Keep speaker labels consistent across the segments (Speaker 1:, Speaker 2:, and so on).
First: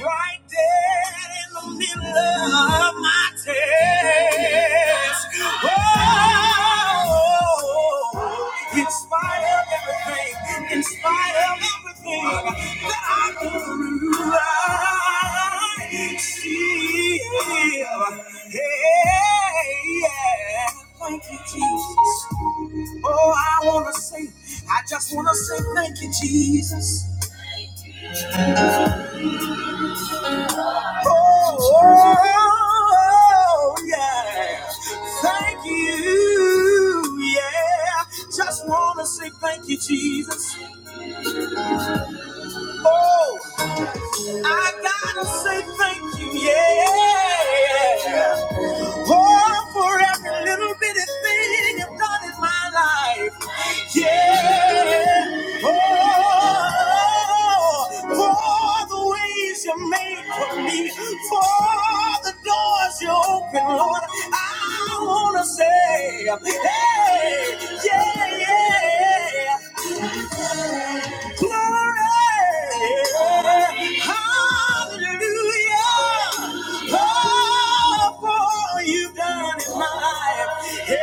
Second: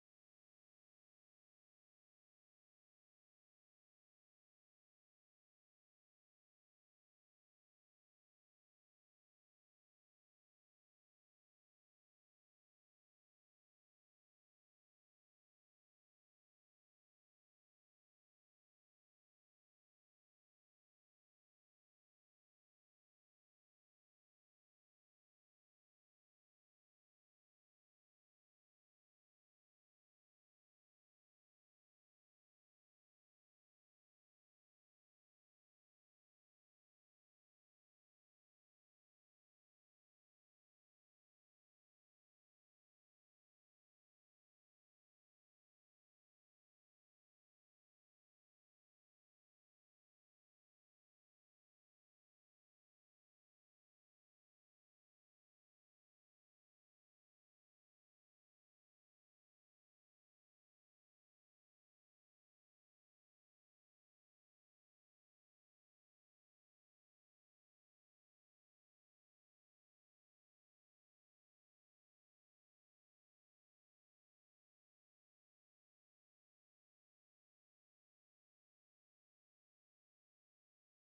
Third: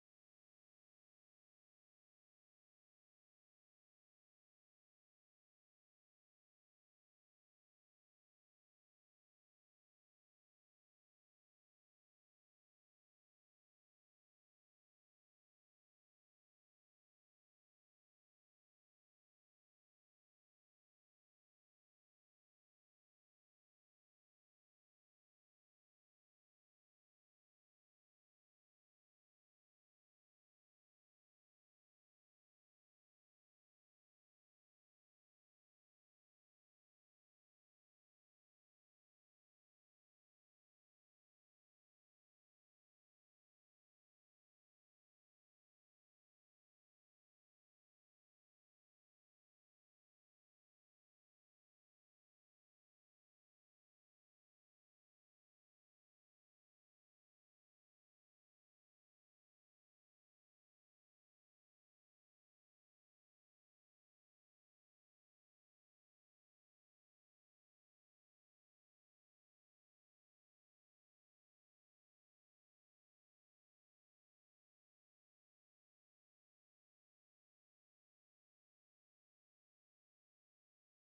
Speaker 1: Right there in the middle of my test. Oh, in spite of everything, in spite of everything that I go through, I still, hey, yeah. Thank you, Jesus. Oh, I want to say, I just want to say thank you, Jesus. Oh, yeah. Thank you. Yeah. Just want to say thank you, Jesus. Oh, I got to say thank you. Yeah. Oh, for every little bitty thing you've done in my life. Yeah. Oh, for the ways you made for me, for the doors you open, Lord. I wanna say, hey, yeah, yeah. yeah. Glory, hallelujah, oh, for all you've done in my life. Hey,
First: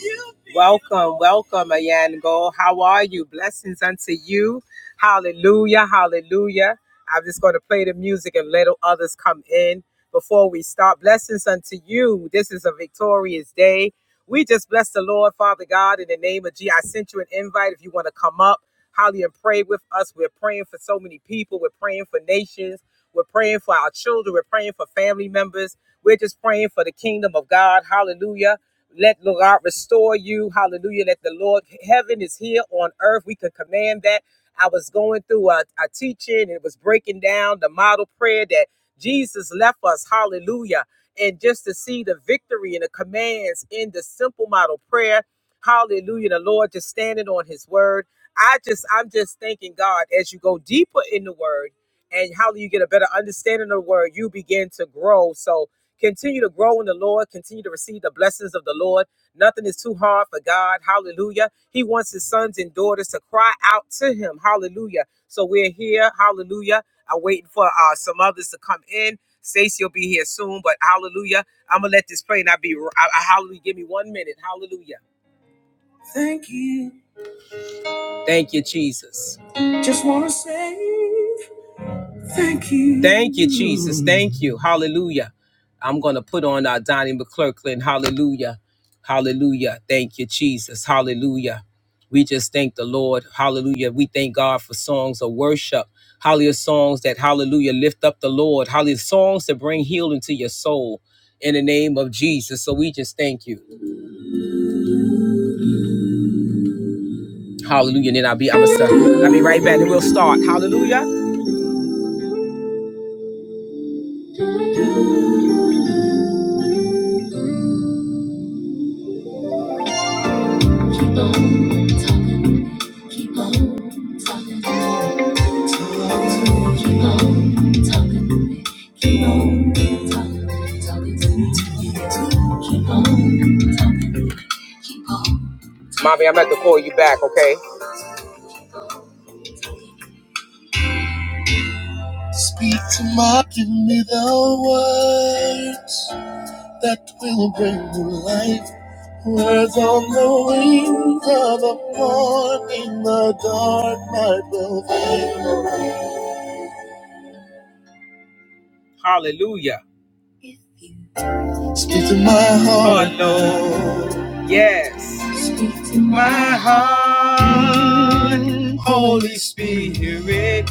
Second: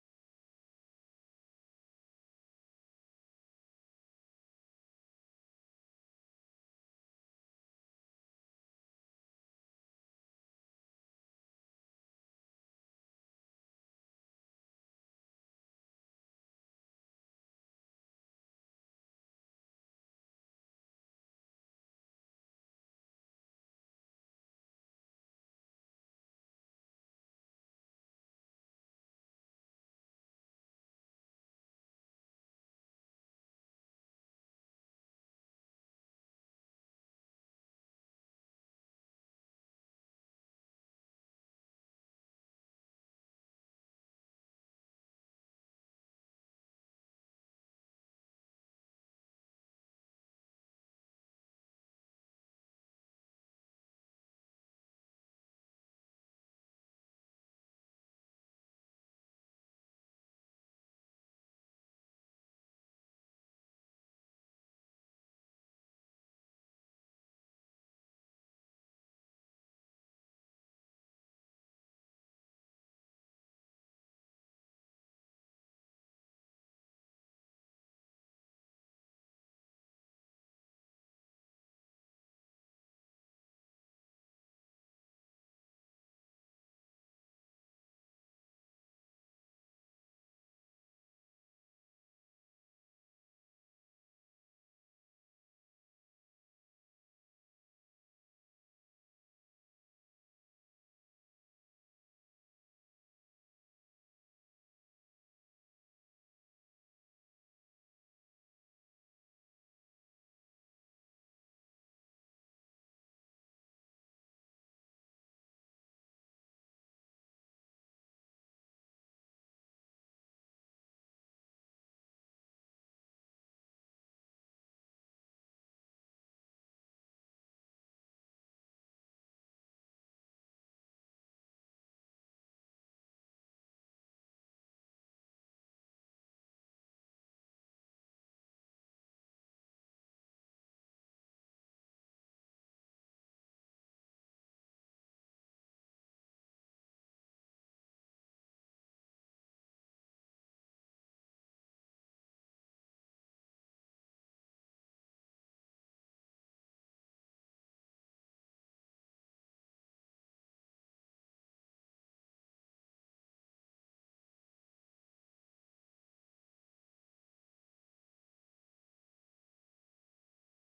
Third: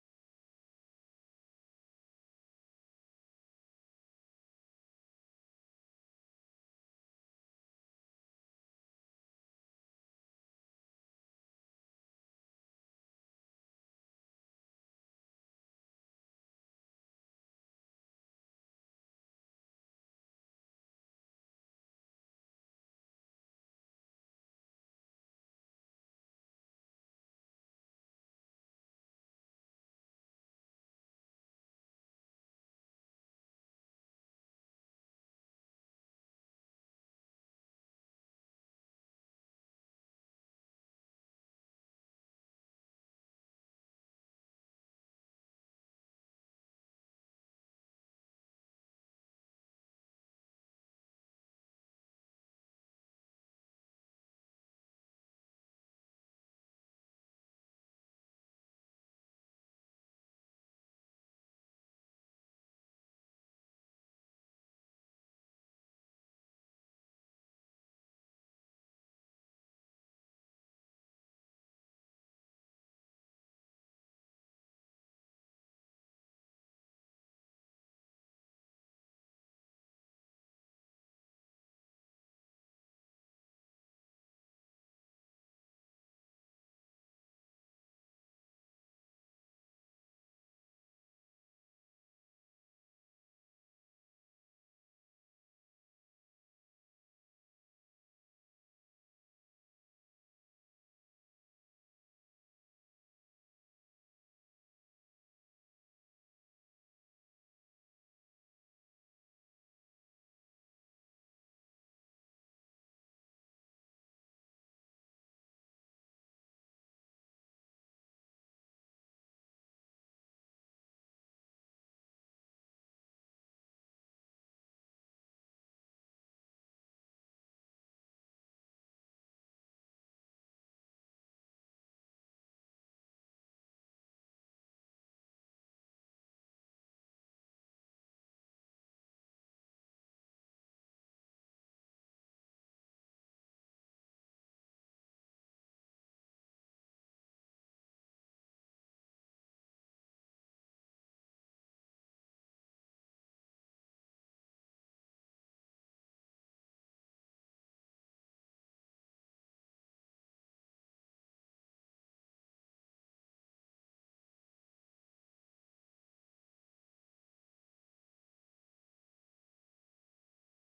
Speaker 1: you've been Welcome, welcome, Ayango. How are you? Blessings unto you. Hallelujah, hallelujah. I'm just going to play the music and let others come in before we start. Blessings unto you. This is a victorious day. We just bless the Lord, Father God, in the name of Jesus. I sent you an invite if you want to come up, hallelujah, and pray with us. We're praying for so many people. We're praying for nations. We're praying for our children. We're praying for family members. We're just praying for the kingdom of God. Hallelujah. Let Lord God restore you. Hallelujah. Let the Lord, heaven is here on earth. We can command that. I was going through a, a teaching and it was breaking down the model prayer that Jesus left us. Hallelujah and just to see the victory and the commands in the simple model prayer. Hallelujah. The Lord just standing on his word. I just, I'm just thanking God as you go deeper in the word and how you get a better understanding of the word, you begin to grow. So continue to grow in the Lord, continue to receive the blessings of the Lord. Nothing is too hard for God. Hallelujah. He wants his sons and daughters to cry out to him. Hallelujah. So we're here. Hallelujah. I'm waiting for uh, some others to come in. Stacy will be here soon, but hallelujah. I'm going to let this play and I'll be, I, I- hallelujah. Give me one minute. Hallelujah. Thank you. Thank you, Jesus. Just want to say. Thank you. Thank you, Jesus. Thank you. Hallelujah. I'm going to put on our Donnie McClurkin. Hallelujah. Hallelujah. Thank you, Jesus. Hallelujah. We just thank the Lord. Hallelujah. We thank God for songs of worship. Hallelujah. Songs that, hallelujah, lift up the Lord. Hallelujah. Songs that bring healing to your soul in the name of Jesus. So we just thank you. Hallelujah. And then I'll be, I'm going to, I'll be right back and we'll start. Hallelujah. Keep on talking. Keep on talking. Keep on talking. Keep on talking. Talking to me. Keep on talking. Keep on. Mommy, I'm about to call you back, okay? Speak to my, give me the words that will bring you life. Words on the wings of the morning, the dark night will fade. Hallelujah. Oh Lord. Yes. Speak to my heart. Holy Spirit,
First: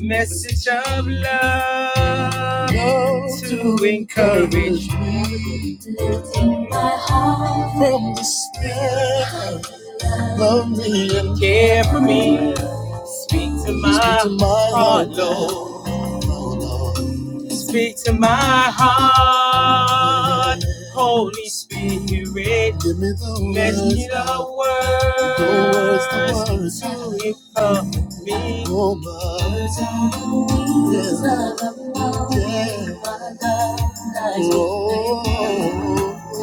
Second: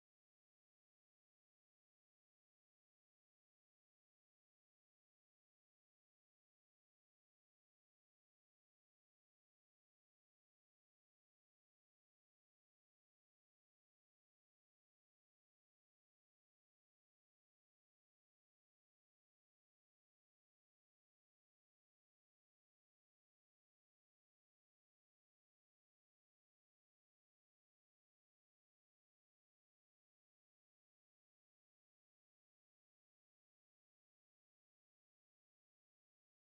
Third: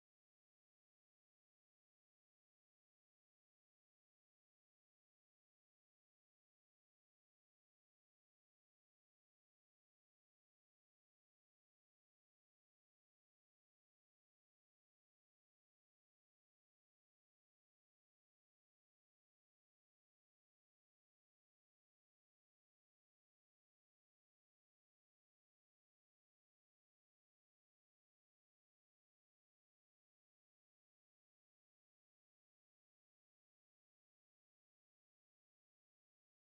Speaker 1: message of love go to to encourage encourage me Lifting my heart from the spirit love me and care for me. Speak to my heart, Lord. Speak to my heart, Holy Spirit. Let your words to it come me. Words of wisdom.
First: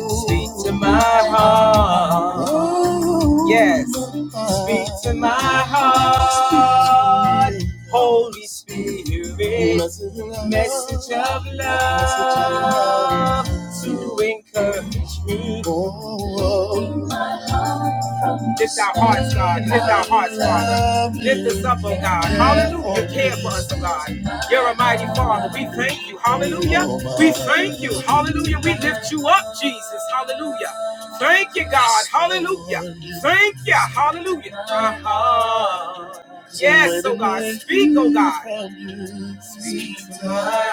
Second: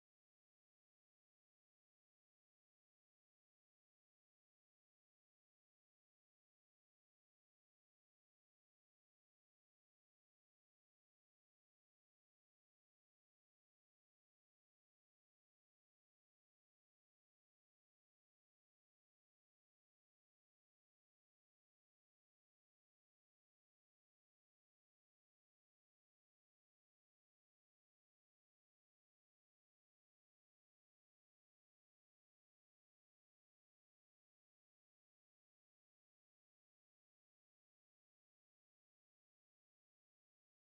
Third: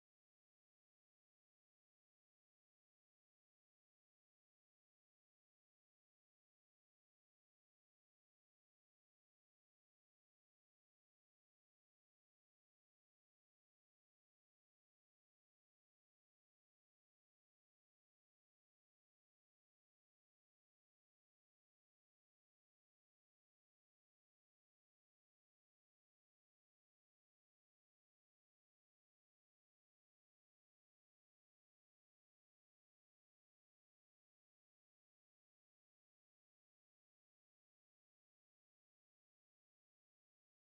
Speaker 1: Speak to my heart. Yes. Speak to my heart. Holy Spirit, message of love to encourage me. Lift our hearts, God. Lift our hearts, Father. Lift us up, oh God. Hallelujah. Care for us, oh God. You're a mighty Father. We thank you. Hallelujah. We thank you. Hallelujah. We lift you up, Jesus. Hallelujah. Thank you, God. Hallelujah. Thank you. Hallelujah. Uh-huh. Yes, oh God. Speak, oh God. Speak to my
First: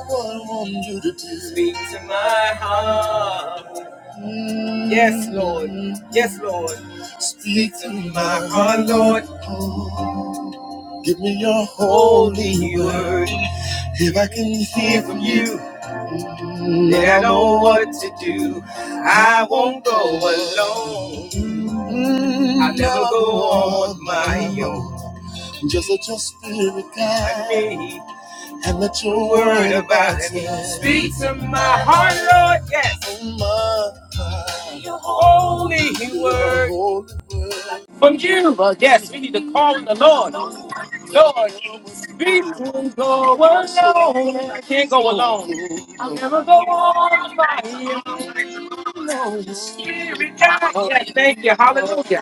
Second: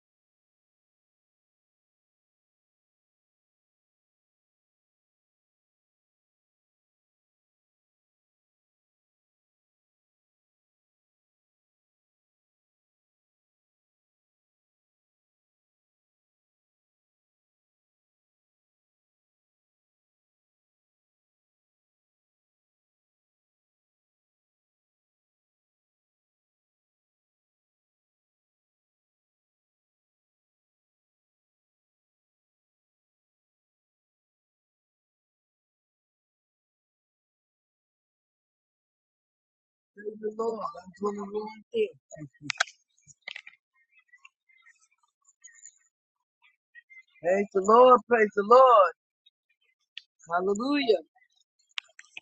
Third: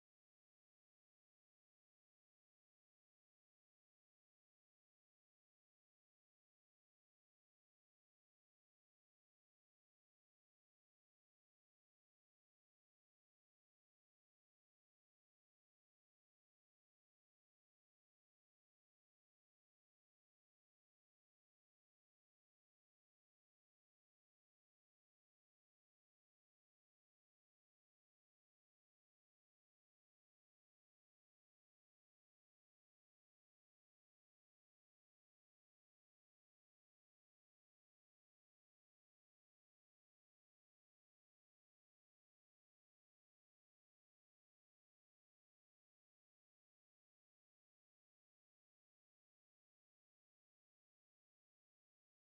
Speaker 1: heart. Speak to my heart. Yes, Lord. Yes, Lord. Give me your holy word. If I can hear from you, then I know what to do. I won't go alone. I'll never go on my own. I need and let your word about me speak to my heart, Lord. Yes, your holy word from you. Yes, we need to call on the
Speaker 2: Praise the
Speaker 1: Lord.
Speaker 2: Lord. I'm doing
Speaker 1: Lord,
Speaker 2: one thing.
Speaker 1: we can go alone. I can't go alone.
Speaker 2: Praise the Lord. Praise the Lord. Hallelujah.
Speaker 1: Yes, thank you. Hallelujah.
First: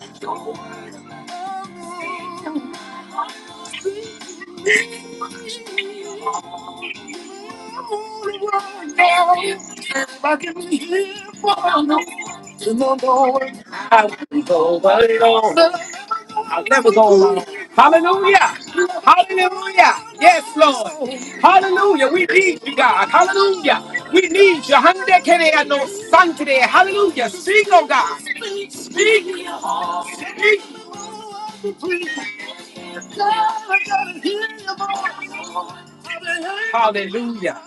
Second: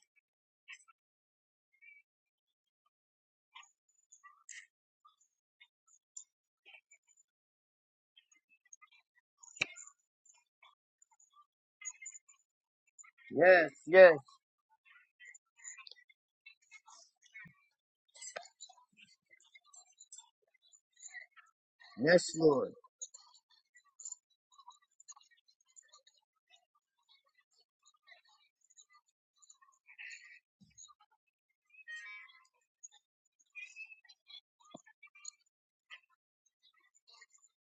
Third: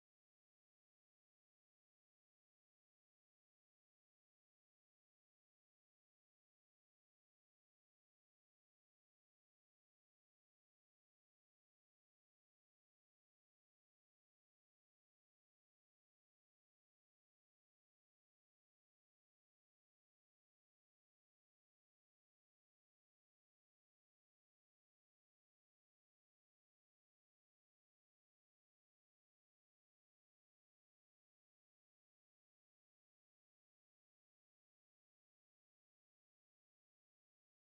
Speaker 2: Yes,
Speaker 1: I
Speaker 2: yes.
Speaker 1: wouldn't go alone. I'll never go alone. Hallelujah. Hallelujah. Yes, Lord. Hallelujah.
Speaker 2: Yes,
Speaker 1: We need
Speaker 2: Lord.
Speaker 1: you, God. Hallelujah. We need you. Hallelujah. Can I have no son today? Hallelujah. Speak, oh God. Speak, speak. Hallelujah.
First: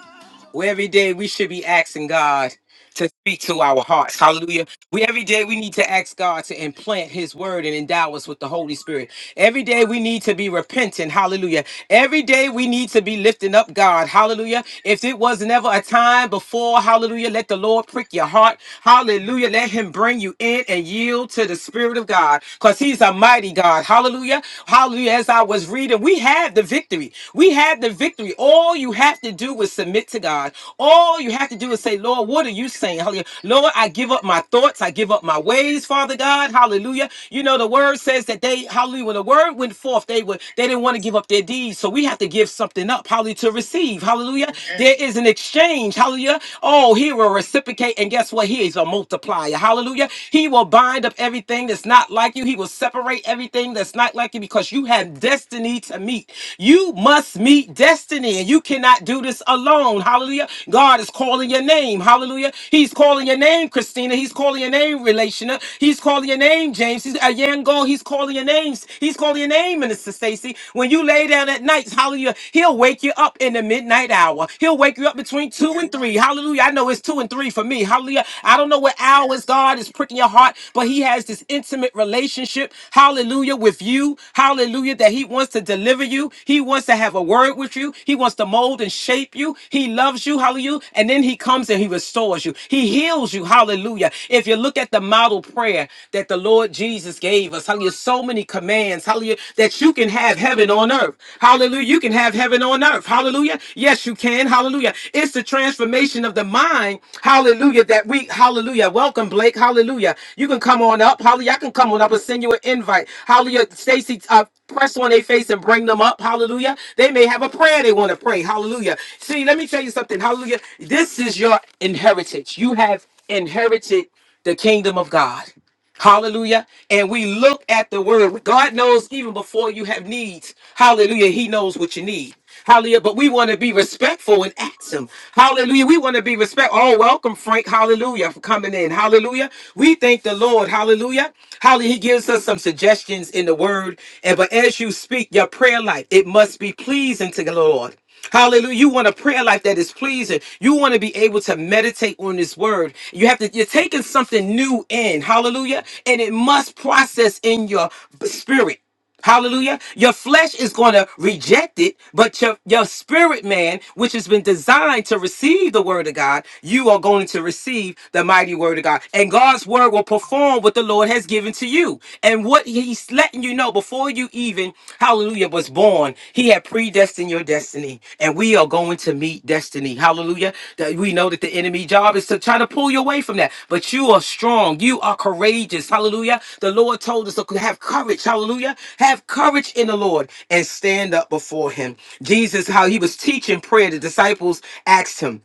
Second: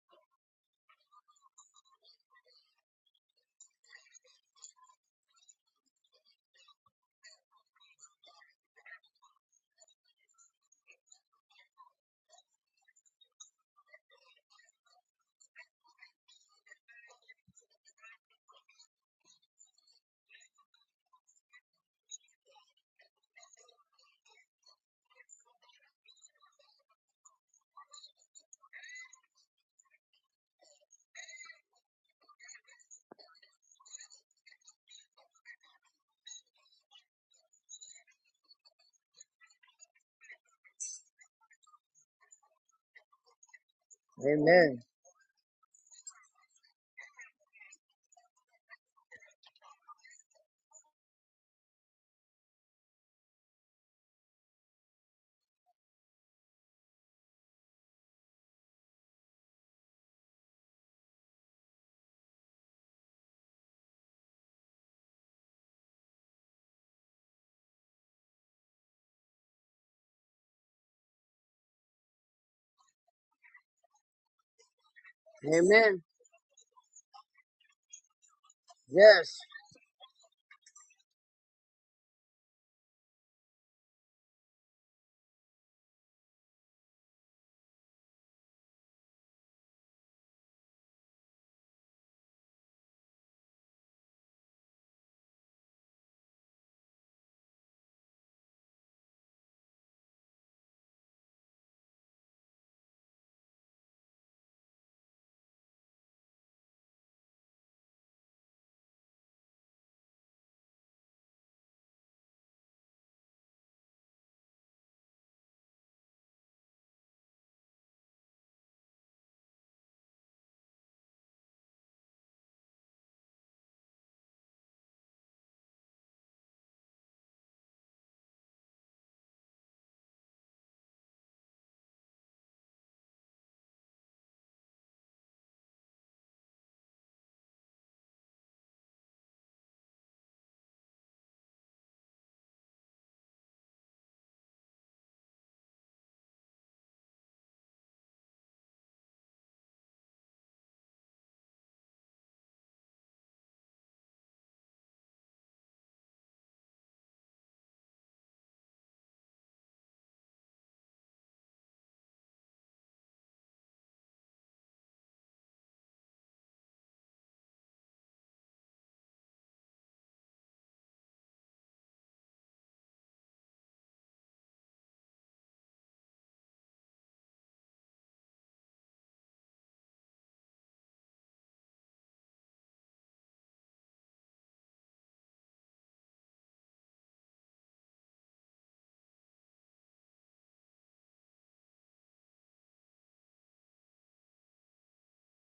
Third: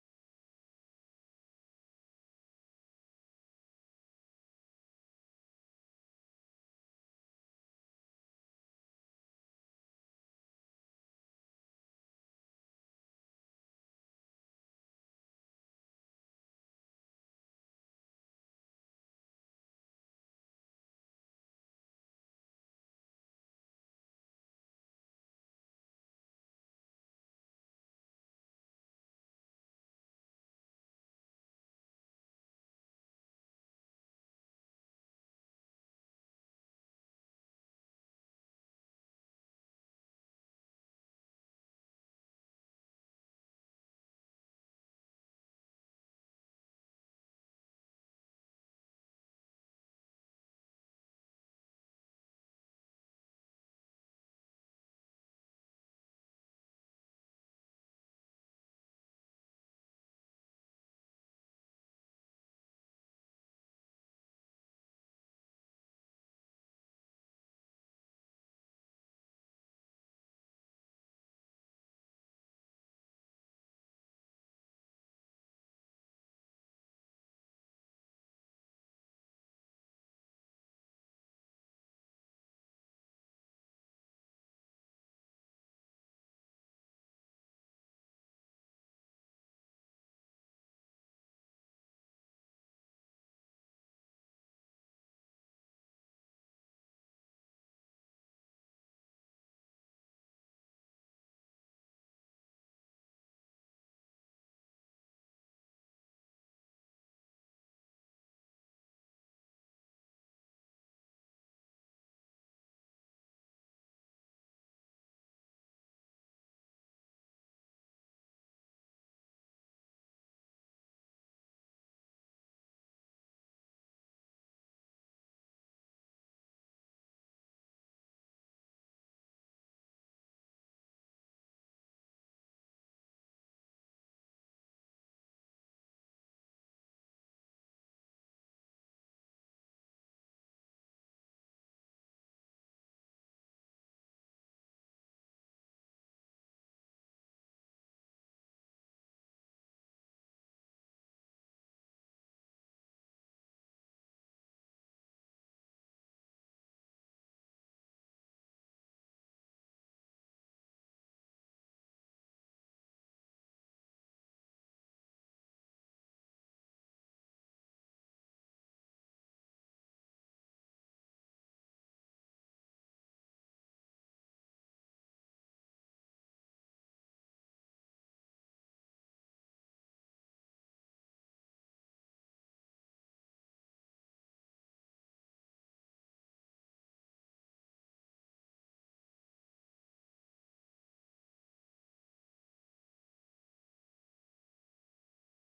Speaker 1: Well, every day we should be asking God to speak to our hearts. Hallelujah. We every day we need to ask God to implant his word and endow us with the Holy Spirit. Every day we need to be repentant. Hallelujah. Every day we need to be lifting up God. Hallelujah. If it was never a time before, hallelujah, let the Lord prick your heart. Hallelujah. Let him bring you in and yield to the Spirit of God because he's a mighty God. Hallelujah. Hallelujah. As I was reading, we have the victory. We have the victory. All you have have to do is submit to God. All you have to do is say, Lord, what are you saying? Hallelujah. Lord, I give up my thoughts. I give up my ways, Father God. Hallelujah. You know, the word says that they, hallelujah, when the word went forth, they were they didn't want to give up their deeds. So we have to give something up, hallelujah, to receive. Hallelujah. Amen.
Speaker 2: Amen.
Speaker 1: There is an exchange. Hallelujah. Oh, he will reciprocate. And guess what? He is a multiplier. Hallelujah. He will bind up everything that's not like you. He will separate celebrate everything that's not like you because you have destiny to meet. You must meet destiny and you cannot do this alone. Hallelujah. God is calling your name. Hallelujah. He's calling your name, Christina. He's calling your name, Relational. He's calling your name, James. He's a Yango. He's calling your names. He's calling your name, Minister Stacy. When you lay down at night, hallelujah, he'll wake you up in the midnight hour. He'll wake you up between two and
Speaker 2: Amen.
Speaker 1: three. Hallelujah. I know it's two and three three for me. Hallelujah. I don't know what
Speaker 2: Yes.
Speaker 1: hours God is pricking your heart, but He has this intimate relationship, hallelujah, with you. Hallelujah, that He wants to deliver you. He wants to have a word with you. He wants to mold and shape you. He loves you. Hallelujah. And then He comes and He restores you. He heals you. Hallelujah. If you look at the model prayer that the Lord Jesus gave us, hallelujah, so many commands, hallelujah, that you can have heaven on earth. Hallelujah. You can have heaven on earth. Hallelujah. Yes, you can. Hallelujah. It's the transformation of the mind. Hallelujah. That we, hallelujah. Welcome, Blake. Hallelujah. You can come on up. Hallelujah. I can come on up and send you an invite. Hallelujah. Stacy, uh, press on their face and bring them up. Hallelujah. They may have a prayer they want to pray. Hallelujah. See, let me tell you something. Hallelujah. This is your inheritance. You have inherited the kingdom of God. Hallelujah. And we look at the word. God knows even before you have needs. Hallelujah. He knows what you need. Hallelujah. But we want to be respectful and ask him. Hallelujah. We want to be respectful. Oh, welcome, Frank. Hallelujah. For coming in. Hallelujah. We thank the Lord. Hallelujah. Hallelujah. He gives us some suggestions in the word. And but as you speak, your prayer life, it must be pleasing to the Lord. Hallelujah. You want a prayer life that is pleasing. You want to be able to meditate on this word. You have to, you're taking something new in. Hallelujah. And it must process in your b- spirit. Hallelujah. Your flesh is going to reject it, but your, your spirit man, which has been designed to receive the word of God, you are going to receive the mighty word of God. And God's word will perform what the Lord has given to you you and what he's letting you know before you even, hallelujah, was born, he had predestined your destiny. And we are going to meet destiny. Hallelujah. That we know that the enemy job is to try to pull you away from that. But you are strong. You are courageous. Hallelujah. The Lord told us to have courage. Hallelujah. Have courage in the Lord and stand up before him. Jesus, how he was teaching prayer, the disciples asked him.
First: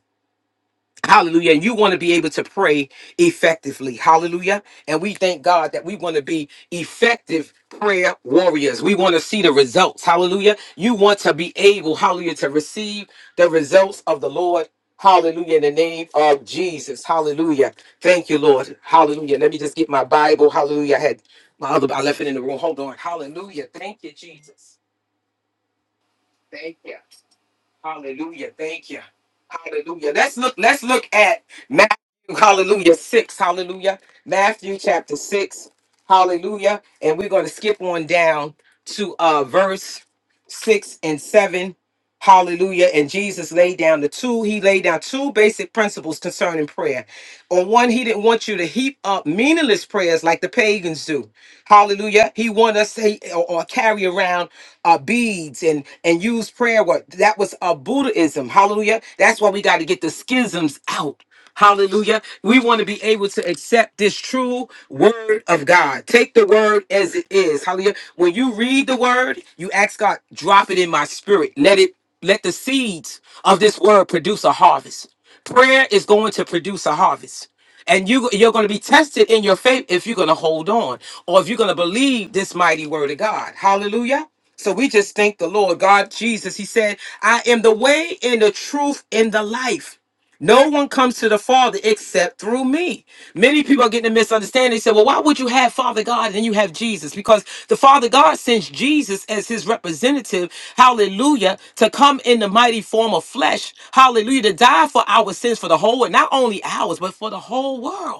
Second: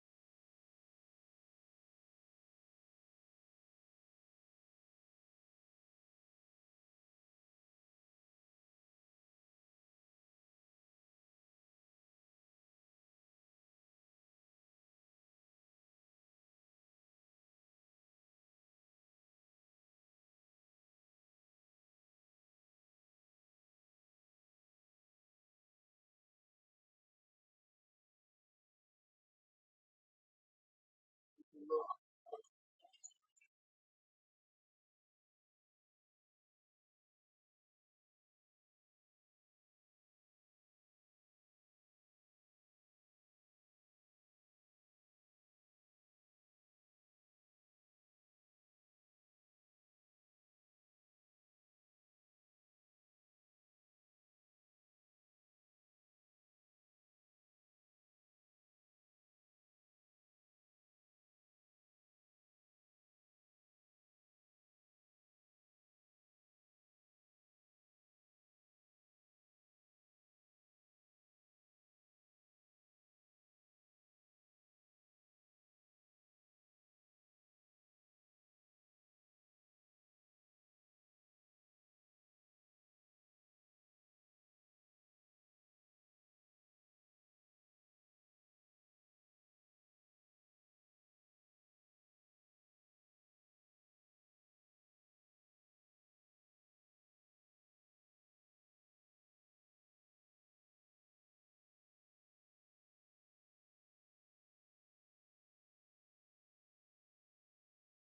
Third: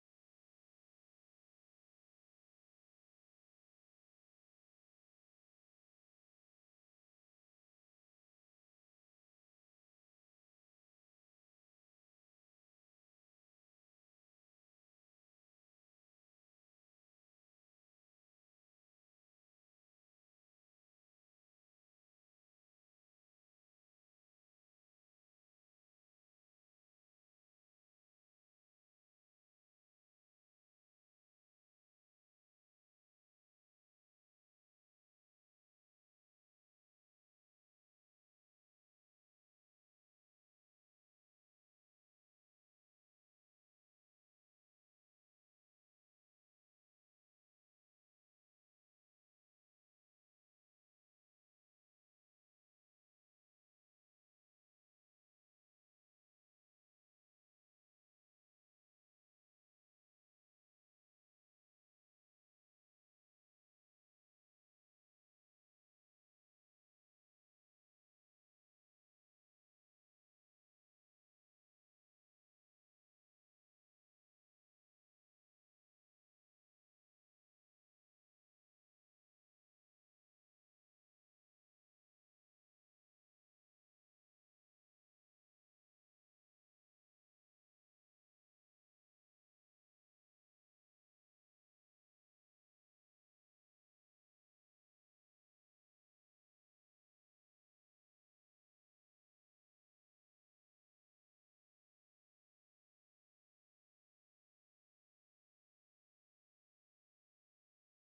Speaker 1: Hallelujah. And you want to be able to pray effectively. Hallelujah. And we thank God that we want to be effective prayer warriors. We want to see the results. Hallelujah. You want to be able, hallelujah, to receive the results of the Lord. Hallelujah. In the name of Jesus. Hallelujah. Thank you, Lord. Hallelujah. Let me just get my Bible. Hallelujah. I had my other, I left it in the room. Hold on. Hallelujah. Thank you, Jesus. Thank you. Hallelujah. Thank you. Hallelujah. Let's look, let's look at Matthew, hallelujah, six. Hallelujah. Matthew chapter six. Hallelujah. And we're going to skip on down to uh verse six and seven. Hallelujah. And Jesus laid down the two, he laid down two basic principles concerning prayer. On one, he didn't want you to heap up meaningless prayers like the pagans do. Hallelujah. He wanted us to or or carry around uh, beads and and use prayer work. That was uh, Buddhism. Hallelujah. That's why we got to get the schisms out. Hallelujah. We want to be able to accept this true word of God. Take the word as it is. Hallelujah. When you read the word, you ask God, drop it in my spirit. Let it let the seeds of this word produce a harvest. Prayer is going to produce a harvest. And you you're going to be tested in your faith if you're going to hold on or if you're going to believe this mighty word of God. Hallelujah. So we just thank the Lord God Jesus. He said, "I am the way and the truth and the life." No one comes to the Father except through me. Many people are getting a misunderstanding. They say, well, why would you have Father God and then you have Jesus? Because the Father God sends Jesus as his representative, hallelujah, to come in the mighty form of flesh, hallelujah, to die for our sins, for the whole, and not only ours, but for the whole world.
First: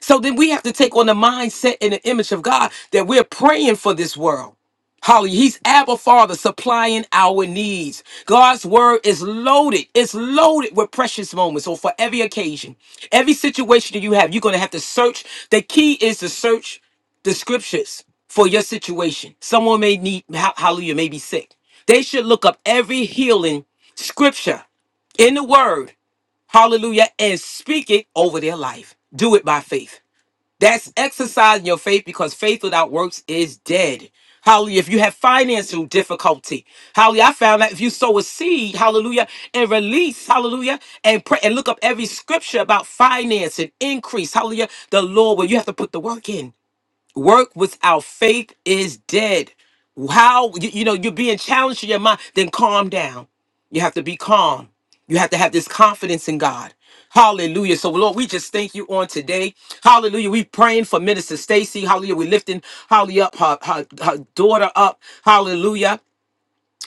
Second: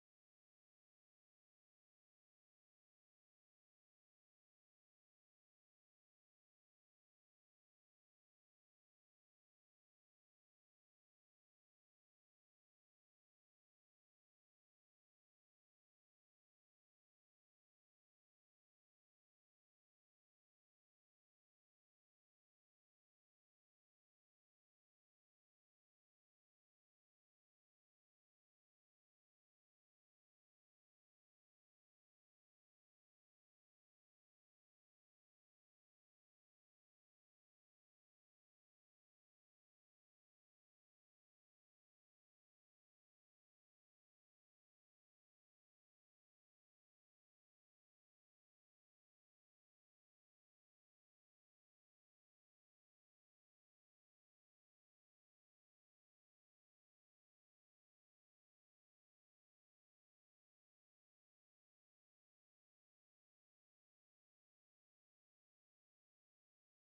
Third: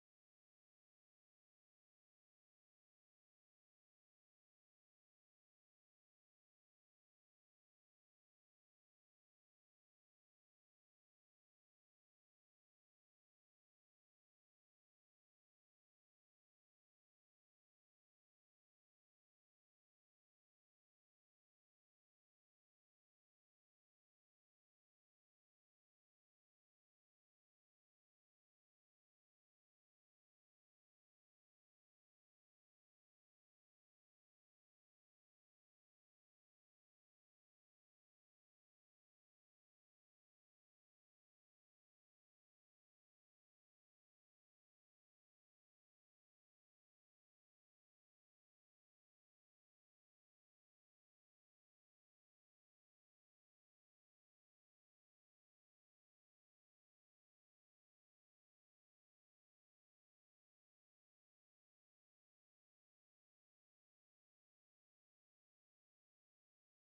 Speaker 1: So then we have to take on the mindset and the image of God that we're praying for this world. Holly, he's Abba Father supplying our needs. God's word is loaded. It's loaded with precious moments. So for every occasion, every situation that you have, you're going to have to search. The key is to search the scriptures for your situation. Someone may need, ho- hallelujah, may be sick. They should look up every healing scripture in the word, hallelujah, and speak it over their life. Do it by faith. That's exercising your faith because faith without works is dead. Hallelujah. If you have financial difficulty, hallelujah. I found that if you sow a seed, hallelujah, and release, hallelujah, and pray and look up every scripture about finance and increase, hallelujah, the Lord, where you have to put the work in. Work without faith is dead. How you, you know you're being challenged in your mind, then calm down. You have to be calm. You have to have this confidence in God. Hallelujah. So Lord, we just thank you on today. Hallelujah. We praying for Minister Stacy. Hallelujah. We lifting Holly up, her, her, her daughter up. Hallelujah.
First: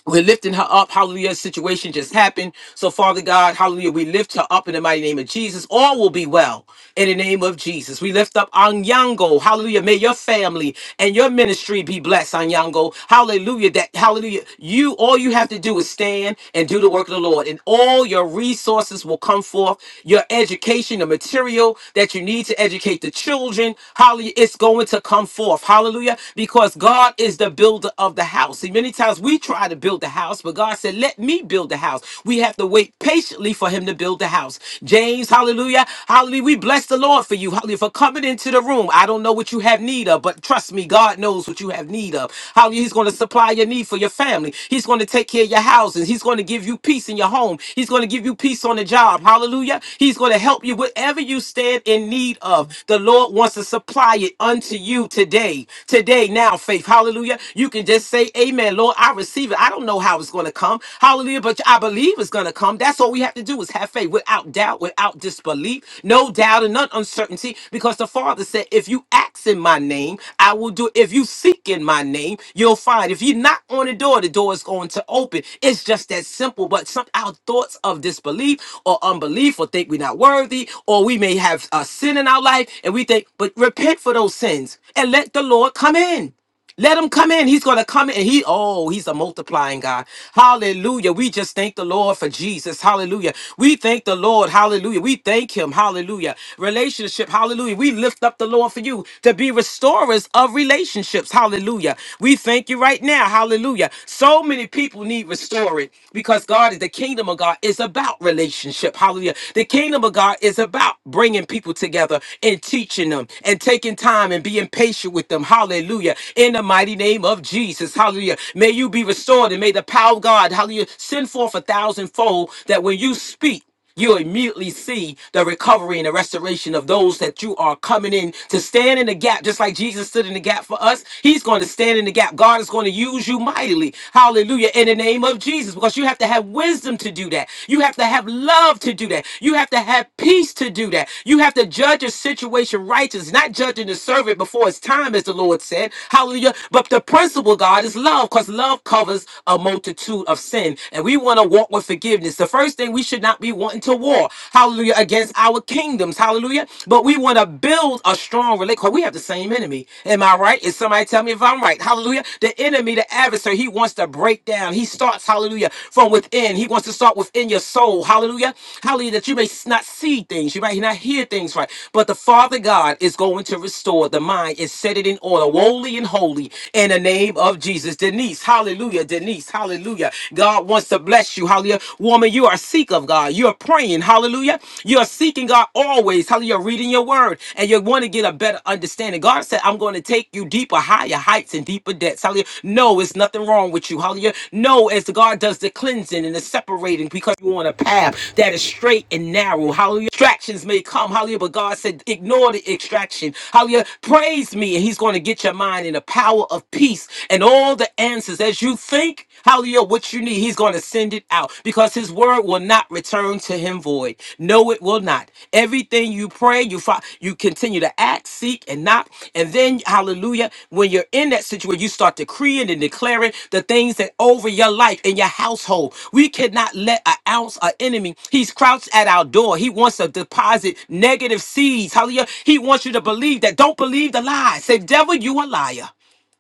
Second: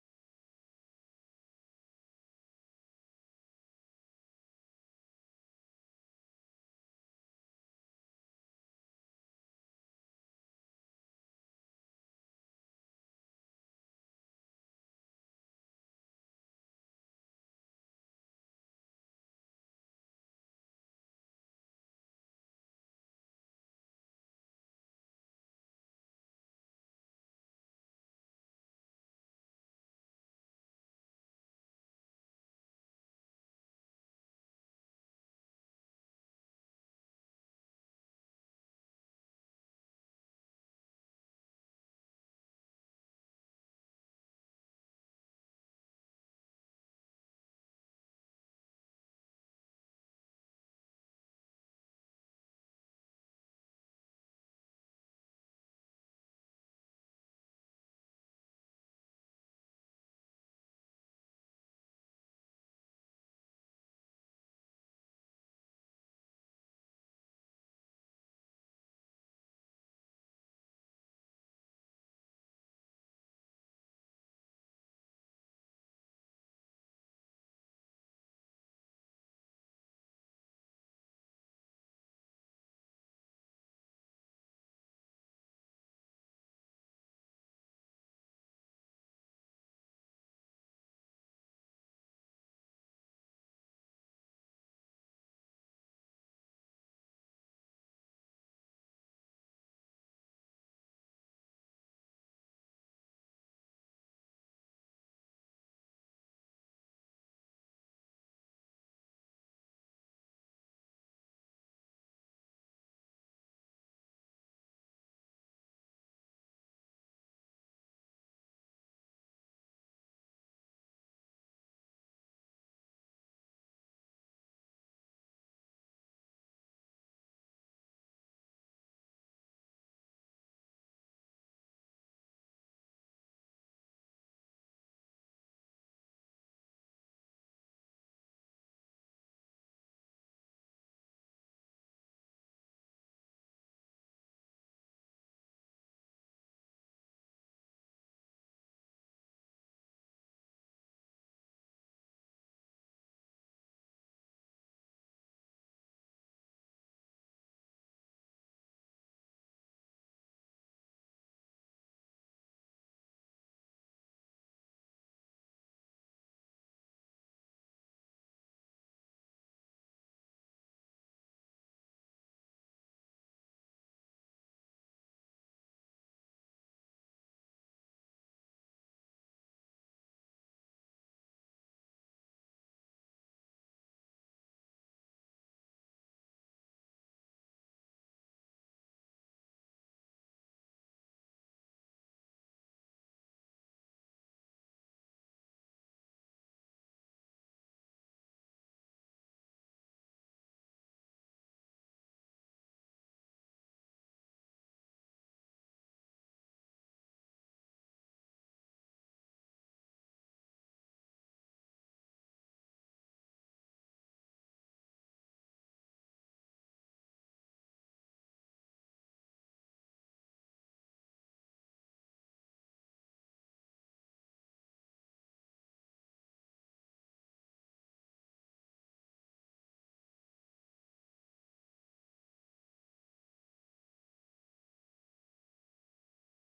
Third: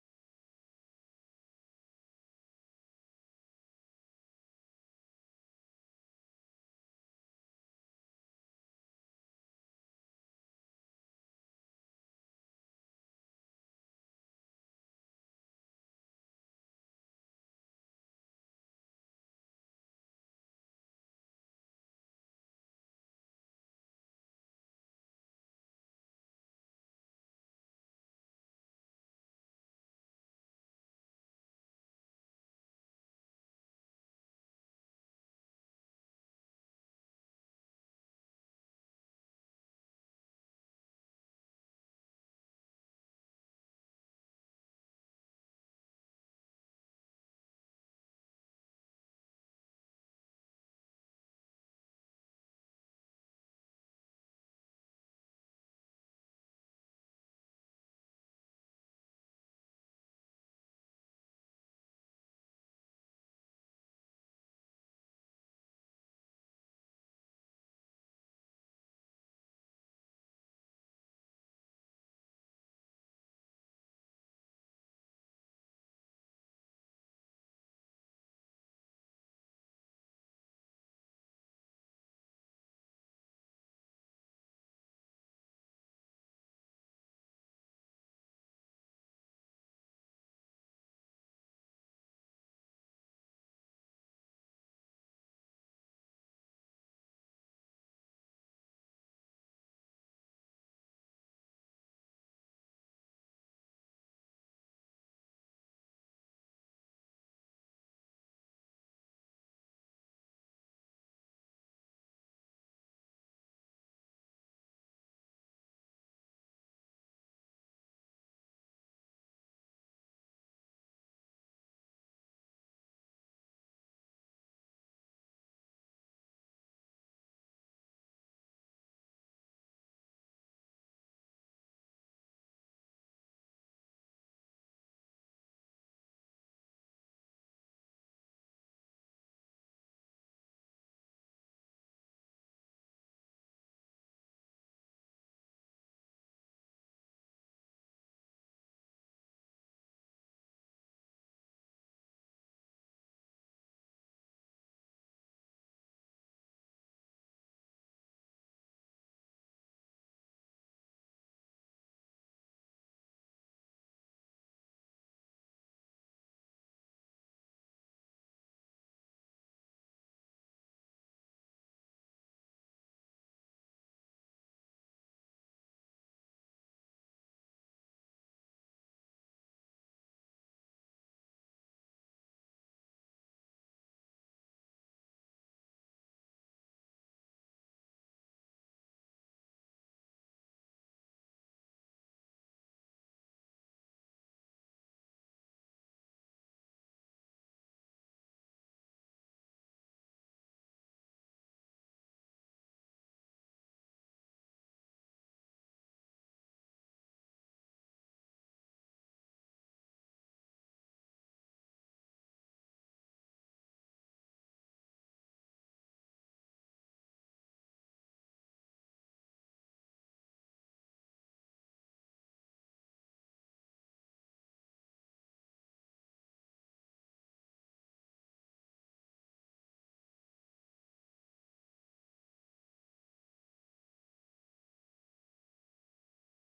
Speaker 1: We're lifting her up. Hallelujah. Situation just happened. So, Father God, hallelujah. We lift her up in the mighty name of Jesus. All will be well in the name of Jesus. We lift up Anyango. Hallelujah. May your family and your ministry be blessed, Anyango. Hallelujah. That hallelujah. You all you have to do is stand and do the work of the Lord. And all your resources will come forth. Your education, the material that you need to educate the children. Hallelujah. It's going to come forth. Hallelujah. Because God is the builder of the house. See, many times we try try to build the house, but God said, Let me build the house. We have to wait patiently for him to build the house. James, hallelujah. Hallelujah. We bless the Lord for you. Hallelujah. For coming into the room. I don't know what you have need of, but trust me, God knows what you have need of. Hallelujah. He's going to supply your need for your family. He's going to take care of your houses. He's going to give you peace in your home. He's going to give you peace on the job. Hallelujah. He's going to help you whatever you stand in need of. The Lord wants to supply it unto you today. Today, now, faith. Hallelujah. You can just say, Amen. Lord, I receive it. I don't know how it's going to come. Hallelujah. But I believe it's going to come. That's all we have to do is have faith without doubt, without disbelief, no doubt and not uncertainty. Because the Father said, if you ask in my name, I will do it. If you seek in my name, you'll find. If you knock on the door, the door is going to open. It's just that simple. But some our thoughts of disbelief or unbelief or think we're not worthy, or we may have a sin in our life and we think, but repent for those sins and let the Lord come in. Let him come in. He's going to come in. He, oh, he's a multiplying God. Hallelujah. We just thank the Lord for Jesus. Hallelujah. We thank the Lord. Hallelujah. We thank him. Hallelujah. Relationship. Hallelujah. We lift up the Lord for you to be restorers of relationships. Hallelujah. We thank you right now. Hallelujah. So many people need restoring because God is the kingdom of God is about relationship. Hallelujah. The kingdom of God is about bringing people together and teaching them and taking time and being patient with them. Hallelujah in the mighty name of Jesus. Hallelujah. May you be restored and may the power of God, hallelujah, send forth a thousandfold that when you speak, you immediately see the recovery and the restoration of those that you are coming in to stand in the gap, just like Jesus stood in the gap for us. He's going to stand in the gap. God is going to use you mightily. Hallelujah. In the name of Jesus, because you have to have wisdom to do that. You have to have love to do that. You have to have peace to do that. You have to judge a situation righteous, not judging the servant before his time, as the Lord said. Hallelujah Hallelujah. But the principle, God, is love because love covers a multitude of sin. And we want to walk with forgiveness. The first thing we should not be wanting to war, hallelujah, against our kingdoms. Hallelujah. But we want to build a strong relationship. because We have the same enemy. Am I right? Is somebody tell me if I'm right? Hallelujah. The enemy, the adversary, he wants to break down. He starts, hallelujah, from within. He wants to start within your soul. Hallelujah. Hallelujah. That you may not see things. You might not hear things right. But the Father God is going to restore the mind and set it in order, wholly and holy in the name of Jesus. Denise, hallelujah. Denise, hallelujah. God wants to bless you. Hallelujah. Woman, you are seek of God. You are praying. Hallelujah. You are seeking God always. Hallelujah. Reading your word and you want to get a better understanding. God said, I'm going to take you deeper, higher heights and deeper depths. Hallelujah. No, it's nothing wrong with you. Hallelujah. No, as God does the cleansing and the separating because you're on a path that is straight and narrow. Hallelujah. Distractions may come. Hallelujah. But God said, ignore the extraction. Hallelujah. Praise me and he's going to get your mind in a power of peace and all the answers. As you think, hallelujah, what you need, he's going to send it out because his word will not return to him void. No, it will not. Everything you pray, you fi- you continue to act, seek, and knock. And then, hallelujah, when you're in that situation, you start decreeing and declaring the things that over your life and your household. We cannot let an ounce of enemy. He's crouched at our door. He wants to deposit negative seeds. Hallelujah. He wants you to believe that. Don't believe the lies. Say, devil, you a liar.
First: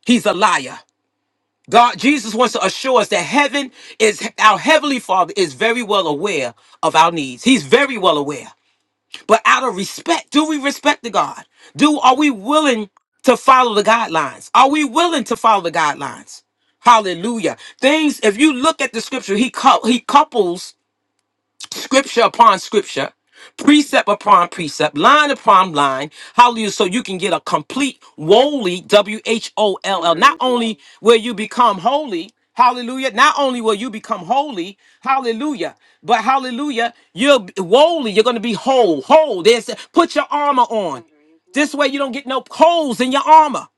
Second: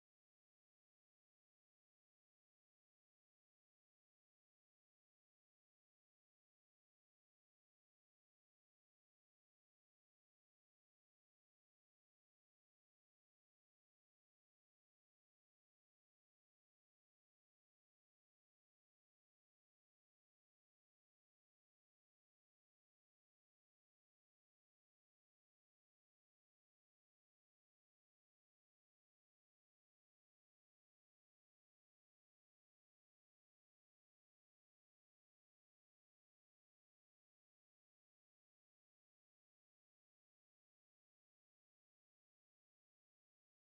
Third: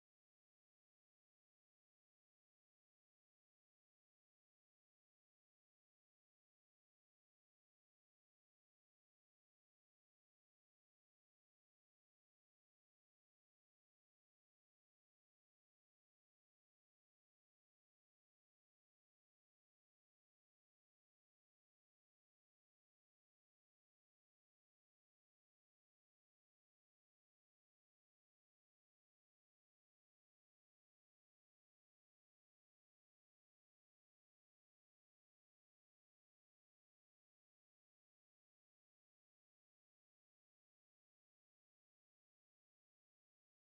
Speaker 1: He's a liar. God, Jesus wants to assure us that heaven is our heavenly Father is very well aware of our needs. He's very well aware. But out of respect, do we respect the God? Do are we willing to follow the guidelines? Are we willing to follow the guidelines? Hallelujah. Things, if you look at the scripture, he cou- he couples scripture upon scripture, precept upon precept, line upon line. Hallelujah. So you can get a complete woolly, W H O L L. Not only will you become holy, hallelujah. Not only will you become holy, hallelujah, but hallelujah, you're woolly. You're going to be whole, whole. There's put your armor on. This way you don't get no holes in your armor.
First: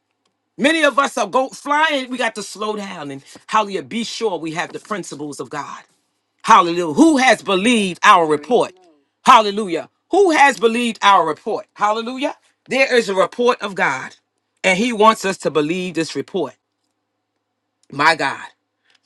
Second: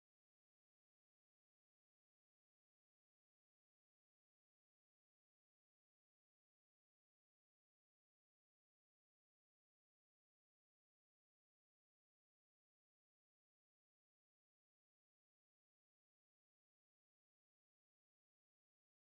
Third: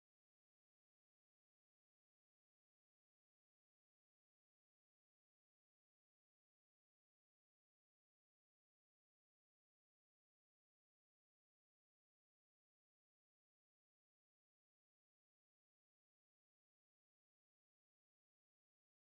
Speaker 1: Many of us are go flying. We got to slow down and hallelujah. Be sure we have the principles of God. Hallelujah. Who has believed our report? Hallelujah. Who has believed our report? Hallelujah. There is a report of God, and He wants us to believe this report. My God,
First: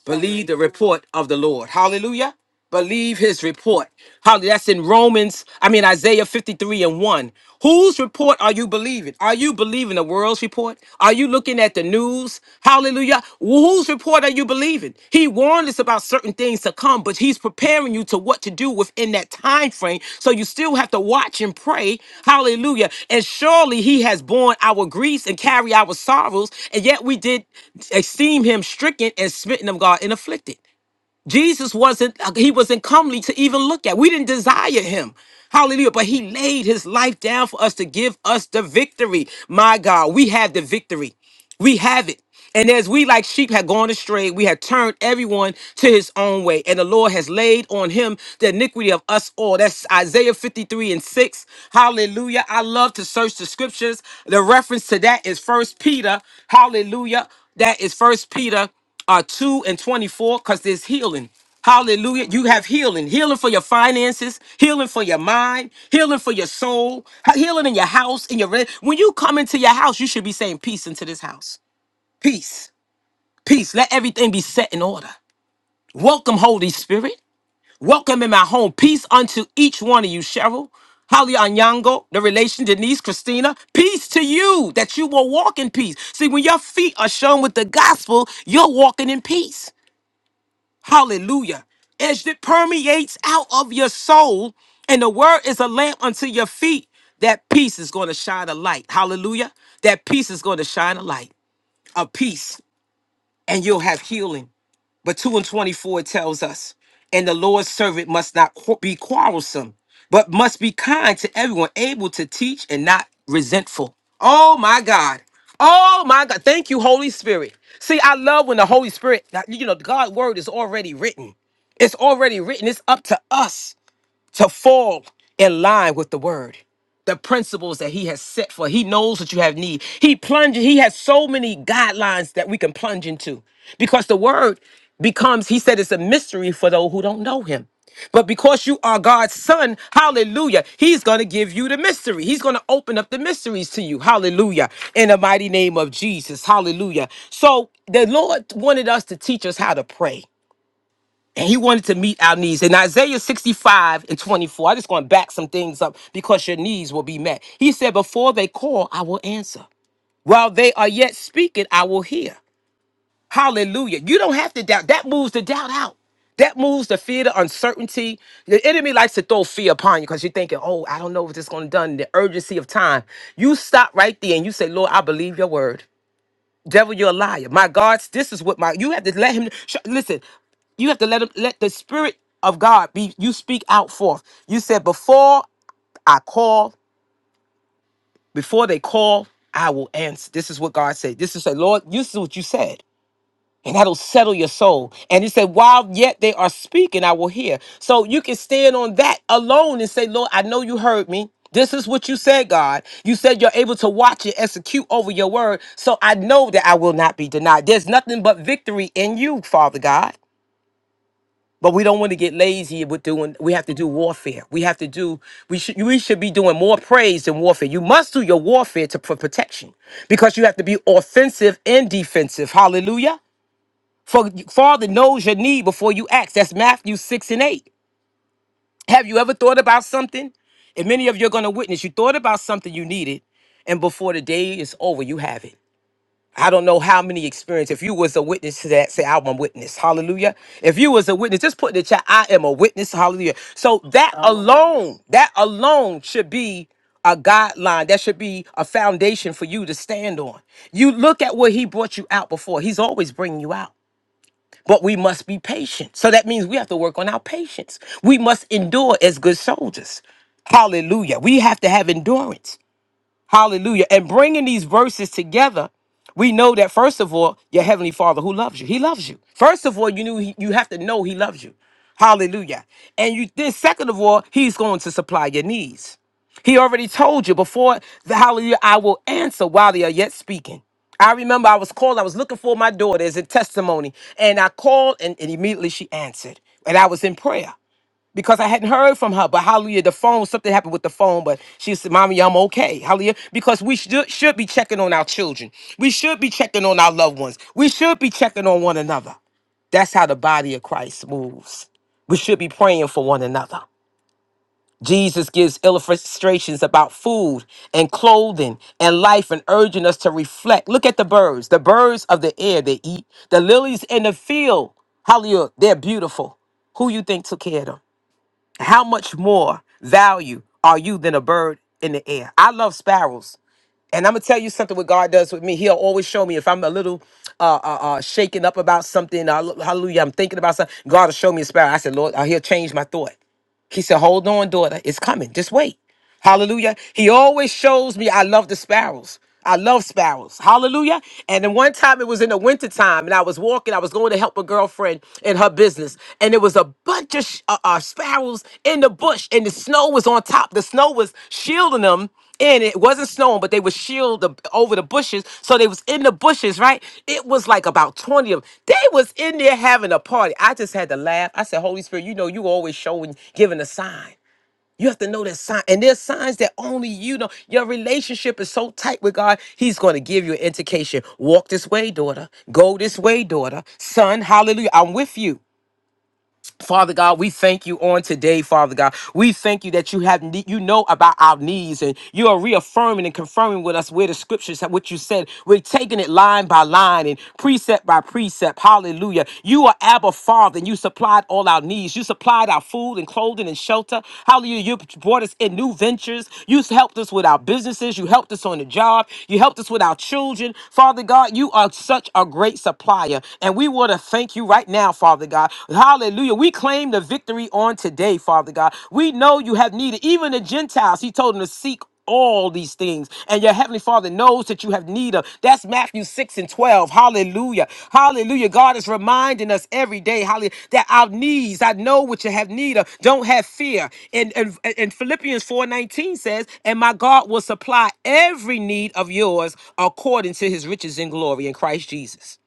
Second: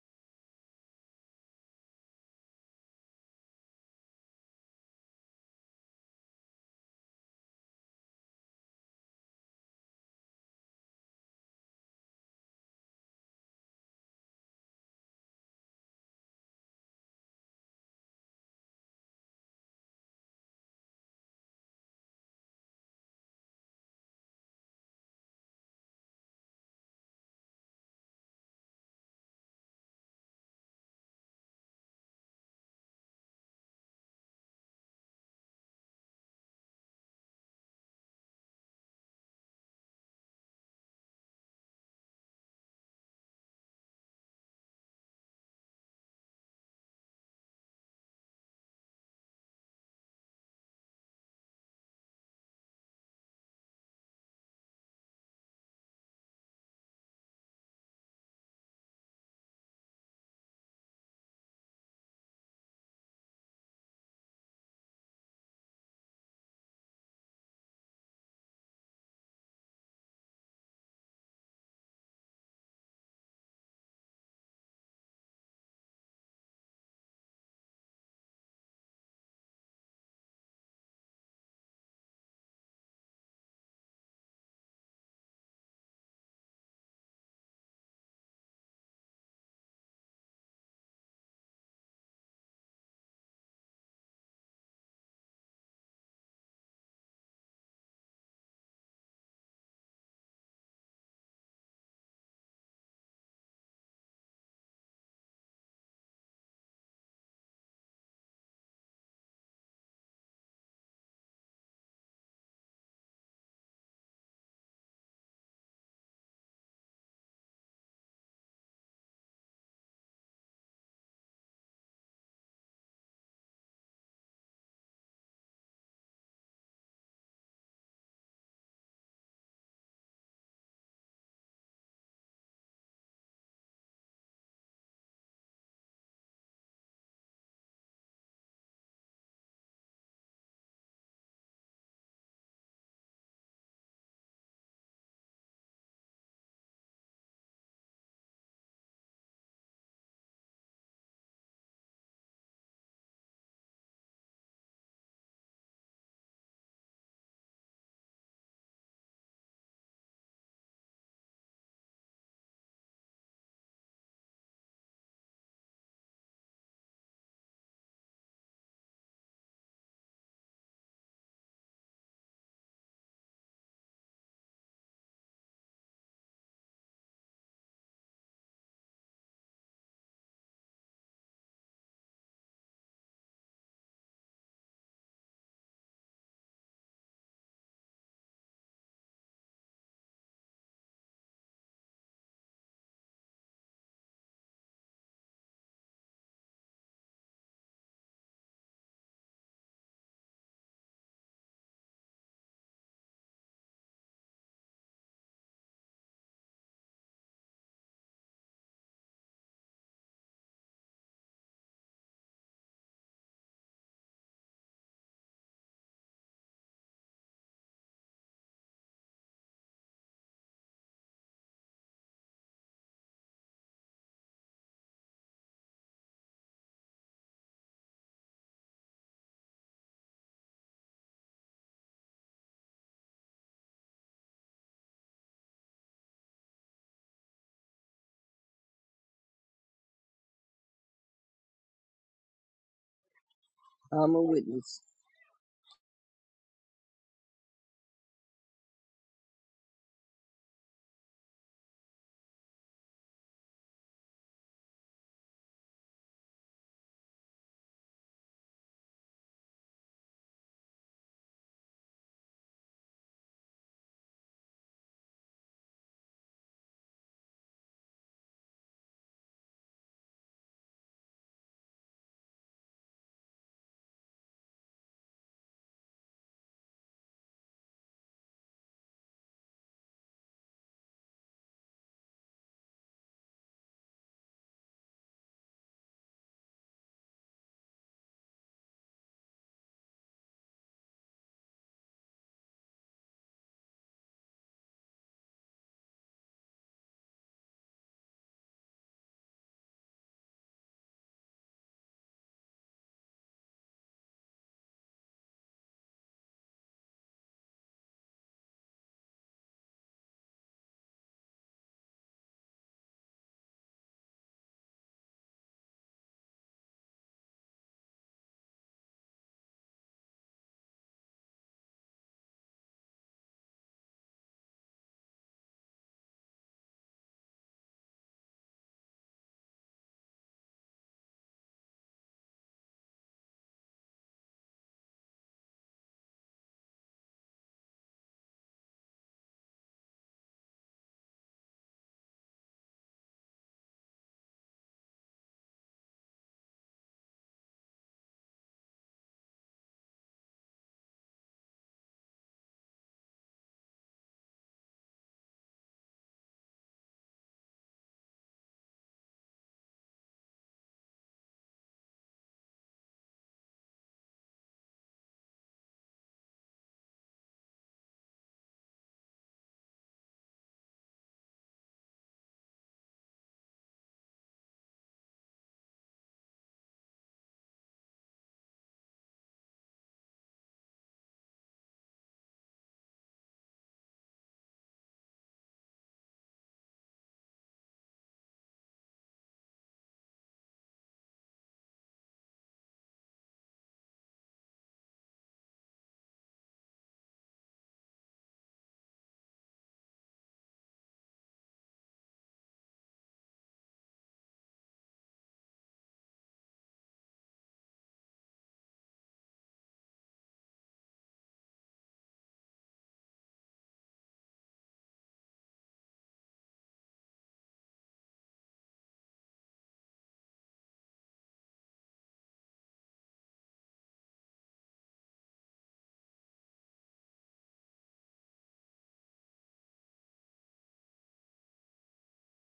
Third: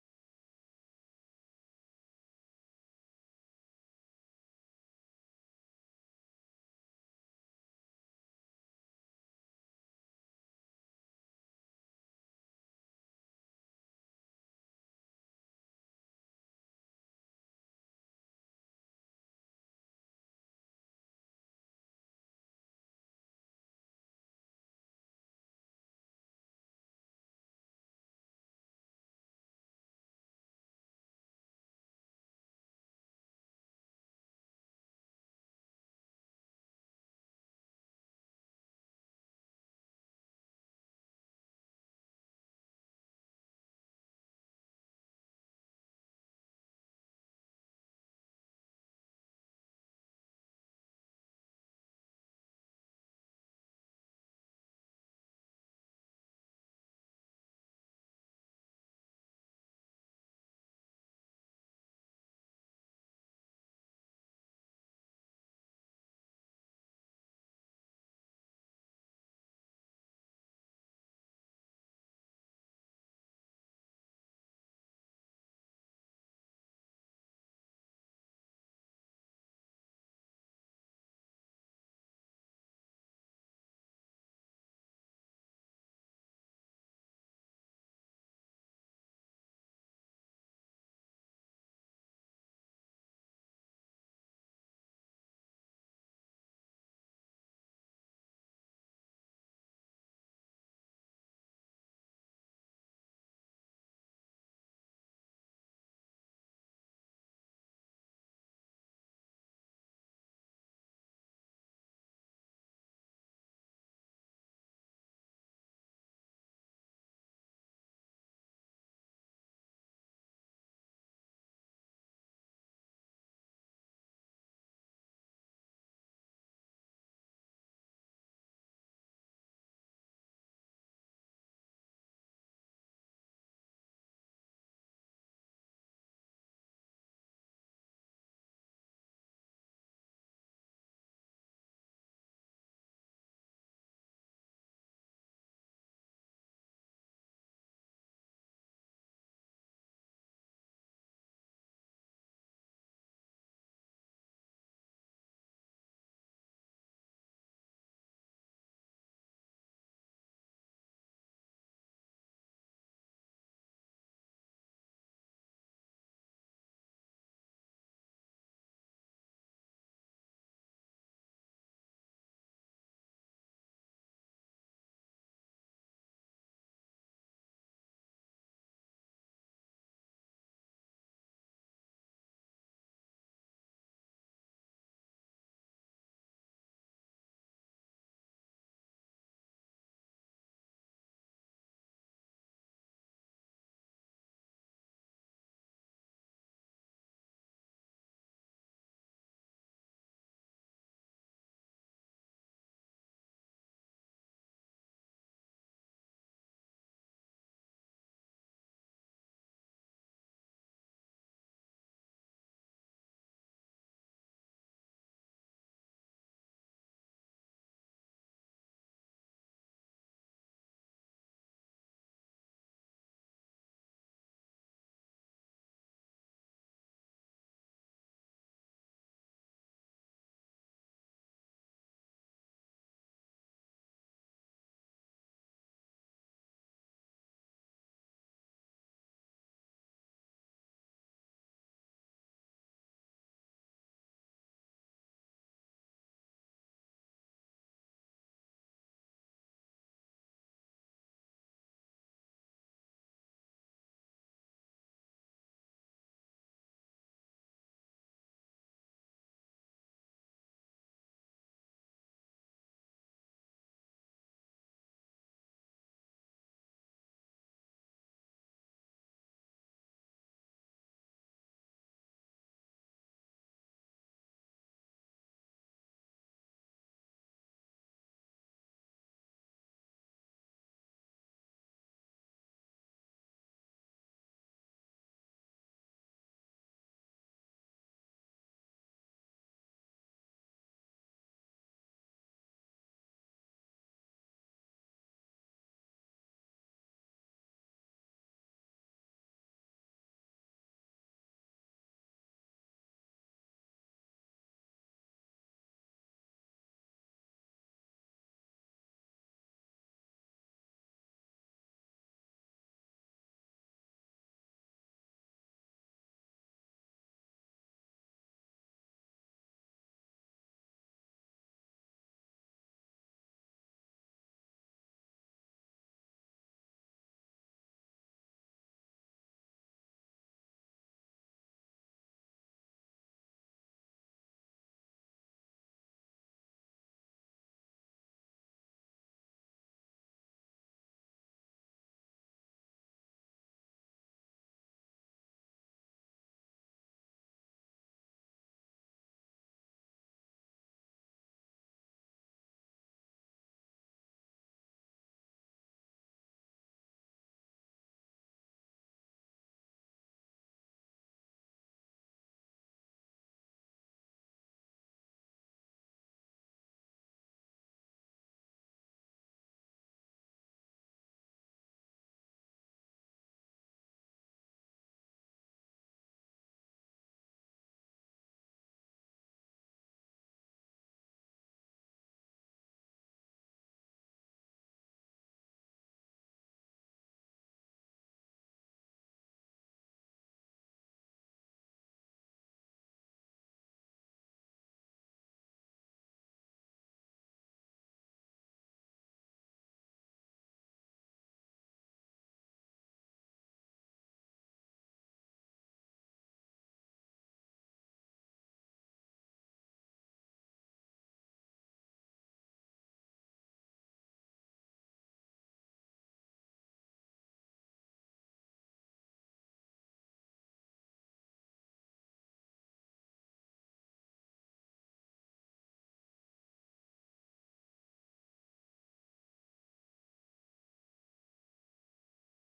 Speaker 1: believe the report of the Lord. Hallelujah. Believe His report. Hallelujah. That's in Romans, I mean, Isaiah 53 and 1. Whose report are you believing? Are you believing the world's report? Are you looking at the news? Hallelujah. Whose report are you believing? He warned us about certain things to come, but he's preparing you to what to do within that time frame. So you still have to watch and pray. Hallelujah. And surely he has borne our griefs and carried our sorrows, and yet we did esteem him stricken and smitten of God and afflicted. Jesus wasn't, uh, he wasn't comely to even look at. We didn't desire him. Hallelujah. But he laid his life down for us to give us the victory. My God, we have the victory. We have it. And as we, like sheep, had gone astray, we had turned everyone to his own way. And the Lord has laid on him the iniquity of us all. That's Isaiah 53 and 6. Hallelujah. I love to search the scriptures. The reference to that is First Peter. Hallelujah. That is First Peter uh, 2 and 24 because there's healing. Hallelujah. You have healing. Healing for your finances, healing for your mind, healing for your soul, he- healing in your house, in your re- when you come into your house, you should be saying peace into this house. Peace. Peace. Let everything be set in order. Welcome, Holy Spirit. Welcome in my home. Peace unto each one of you, Cheryl. Holly Anyango, the relation Denise, Christina, peace to you that you will walk in peace. See, when your feet are shown with the gospel, you're walking in peace. Hallelujah. As it permeates out of your soul, and the word is a lamp unto your feet, that peace is going to shine a light. Hallelujah. That peace is going to shine a light, a peace, and you'll have healing but 2 and 24 tells us, and the Lord's servant must not qu- be quarrelsome, but must be kind to everyone, able to teach and not resentful. Oh my God. Oh my God. Thank you, Holy Spirit. See, I love when the Holy Spirit, you know, God's word is already written. It's already written. It's up to us to fall in line with the word the principles that he has set for he knows what you have need he plunges he has so many guidelines that we can plunge into because the word becomes he said it's a mystery for those who don't know him but because you are God's son, hallelujah, he's going to give you the mystery. He's going to open up the mysteries to you, hallelujah, in the mighty name of Jesus, hallelujah. So the Lord wanted us to teach us how to pray. And he wanted to meet our needs. In Isaiah 65 and 24, I am just going to back some things up because your needs will be met. He said, Before they call, I will answer. While they are yet speaking, I will hear. Hallelujah. You don't have to doubt. That moves the doubt out. That moves the fear, the uncertainty. The enemy likes to throw fear upon you because you're thinking, oh, I don't know what this is going to done. The urgency of time. You stop right there and you say, Lord, I believe your word. Devil, you're a liar. My God, this is what my you have to let him sh- listen. You have to let him let the spirit of God be you speak out forth. You said before I call, before they call, I will answer. This is what God said. This is say, Lord, this is what you said and that'll settle your soul. And he said, While yet they are speaking, I will hear. So you can stand on that alone and say, Lord, I know you heard me. This is what you said, God. You said you're able to watch and execute over your word. So I know that I will not be denied. There's nothing but victory in you, Father God. But we don't want to get lazy with doing. We have to do warfare. We have to do. We should. We should be doing more praise than warfare. You must do your warfare to for protection, because you have to be offensive and defensive. Hallelujah. For Father knows your need before you ask. That's Matthew 6 and 8. Have you ever thought about something? And many of you are going to witness. You thought about something you needed, and before the day is over, you have it. I don't know how many experience. If you was a witness to that, say, I'm a witness. Hallelujah. If you was a witness, just put in the chat, I am a witness. Hallelujah. So that
Speaker 2: I'm a
Speaker 1: I'm a witness.
Speaker 2: witness.
Speaker 1: alone, that alone should be a guideline that should be a foundation for you to stand on. You look at where he brought you out before. He's always bringing you out but we must be patient. So that means we have to work on our patience. We must endure as good soldiers. Hallelujah. We have to have endurance. Hallelujah. And bringing these verses together, we know that first of all, your heavenly Father who loves you, He loves you. First of all, you knew he, you have to know He loves you. Hallelujah. And you then, second of all, He's going to supply your needs. He already told you before the hallelujah, I will answer while they are yet speaking. I remember I was called, I was looking for my daughter as a testimony, and I called, and, and immediately she answered. And I was in prayer because I hadn't heard from her. But hallelujah, the phone, something happened with the phone, but she said, Mommy, I'm okay. Hallelujah. Because we should, should be checking on our children. We should be checking on our loved ones. We should be checking on one another. That's how the body of Christ moves. We should be praying for one another. Jesus gives illustrations about food and clothing and life and urging us to reflect. Look at the birds, the birds of the air they eat, the lilies in the field. Hallelujah, they're beautiful. Who you think took care of them? how much more value are you than a bird in the air? I love sparrows. And I'm gonna tell you something. What God does with me, He'll always show me if I'm a little uh, uh, uh, shaken up about something. Uh, hallelujah! I'm thinking about something. God will show me a sparrow. I said, Lord, uh, He'll change my thought. He said, Hold on, daughter, it's coming. Just wait. Hallelujah. He always shows me I love the sparrows. I love sparrows. Hallelujah. And then one time it was in the wintertime and I was walking, I was going to help a girlfriend in her business. And there was a bunch of sh- uh, uh, sparrows in the bush and the snow was on top. The snow was shielding them and it wasn't snowing, but they would shield the, over the bushes. So they was in the bushes, right? It was like about 20 of them. They was in there having a party. I just had to laugh. I said, Holy Spirit, you know, you always showing, giving a sign. You have to know that sign, and there's signs that only you know. Your relationship is so tight with God, He's going to give you an indication. Walk this way, daughter. Go this way, daughter. Son, hallelujah. I'm with you. Father God, we thank you on today, Father God. We thank you that you have ne- you know about our needs and you are reaffirming and confirming with us where the scriptures have what you said. We're taking it line by line and precept by precept. Hallelujah. You are Abba Father and you supplied all our needs. You supplied our food and clothing and shelter. Hallelujah. You brought us in new ventures. You helped us with our businesses. You helped us on the job. You helped us with our children. Father God, you are such a great supplier. And we want to thank you right right now, Father God. Hallelujah. We claim the victory on today, Father God. We know you have needed, even the Gentiles, He told them to seek all these things and your heavenly father knows that you have need of that's matthew 6 and 12 hallelujah hallelujah god is reminding us every day hallelujah that our needs i know what you have need of don't have fear and and, and philippians 4 19 says and my god will supply every need of yours according to his riches in glory in christ jesus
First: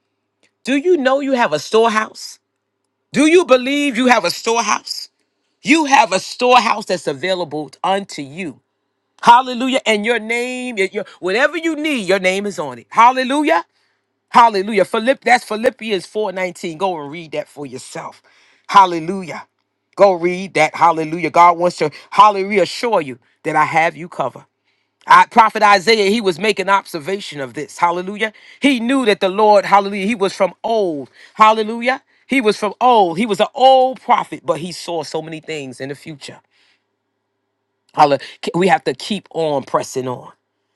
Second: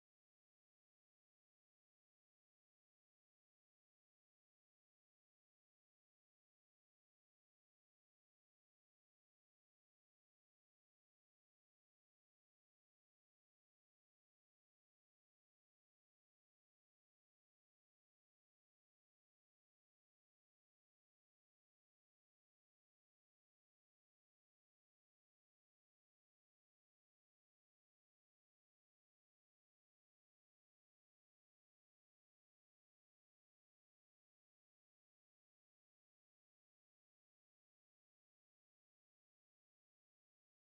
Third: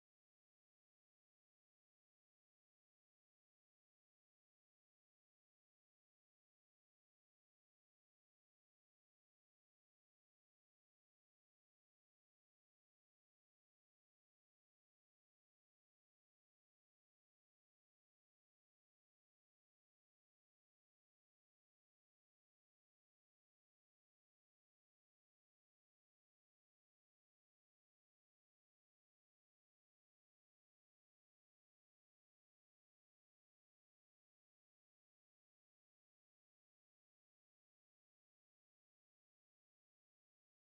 Speaker 1: do you know you have a storehouse do you believe you have a storehouse? You have a storehouse that's available unto you. Hallelujah. And your name, your, whatever you need, your name is on it. Hallelujah. Hallelujah. Philipp, that's Philippians 4:19. Go and read that for yourself. Hallelujah. Go read that. Hallelujah. God wants to hallelujah assure you that I have you covered. I, Prophet Isaiah, he was making observation of this. Hallelujah. He knew that the Lord, hallelujah, he was from old. Hallelujah. He was from old. He was an old prophet, but he saw so many things in the future. Holla- We have to keep on pressing on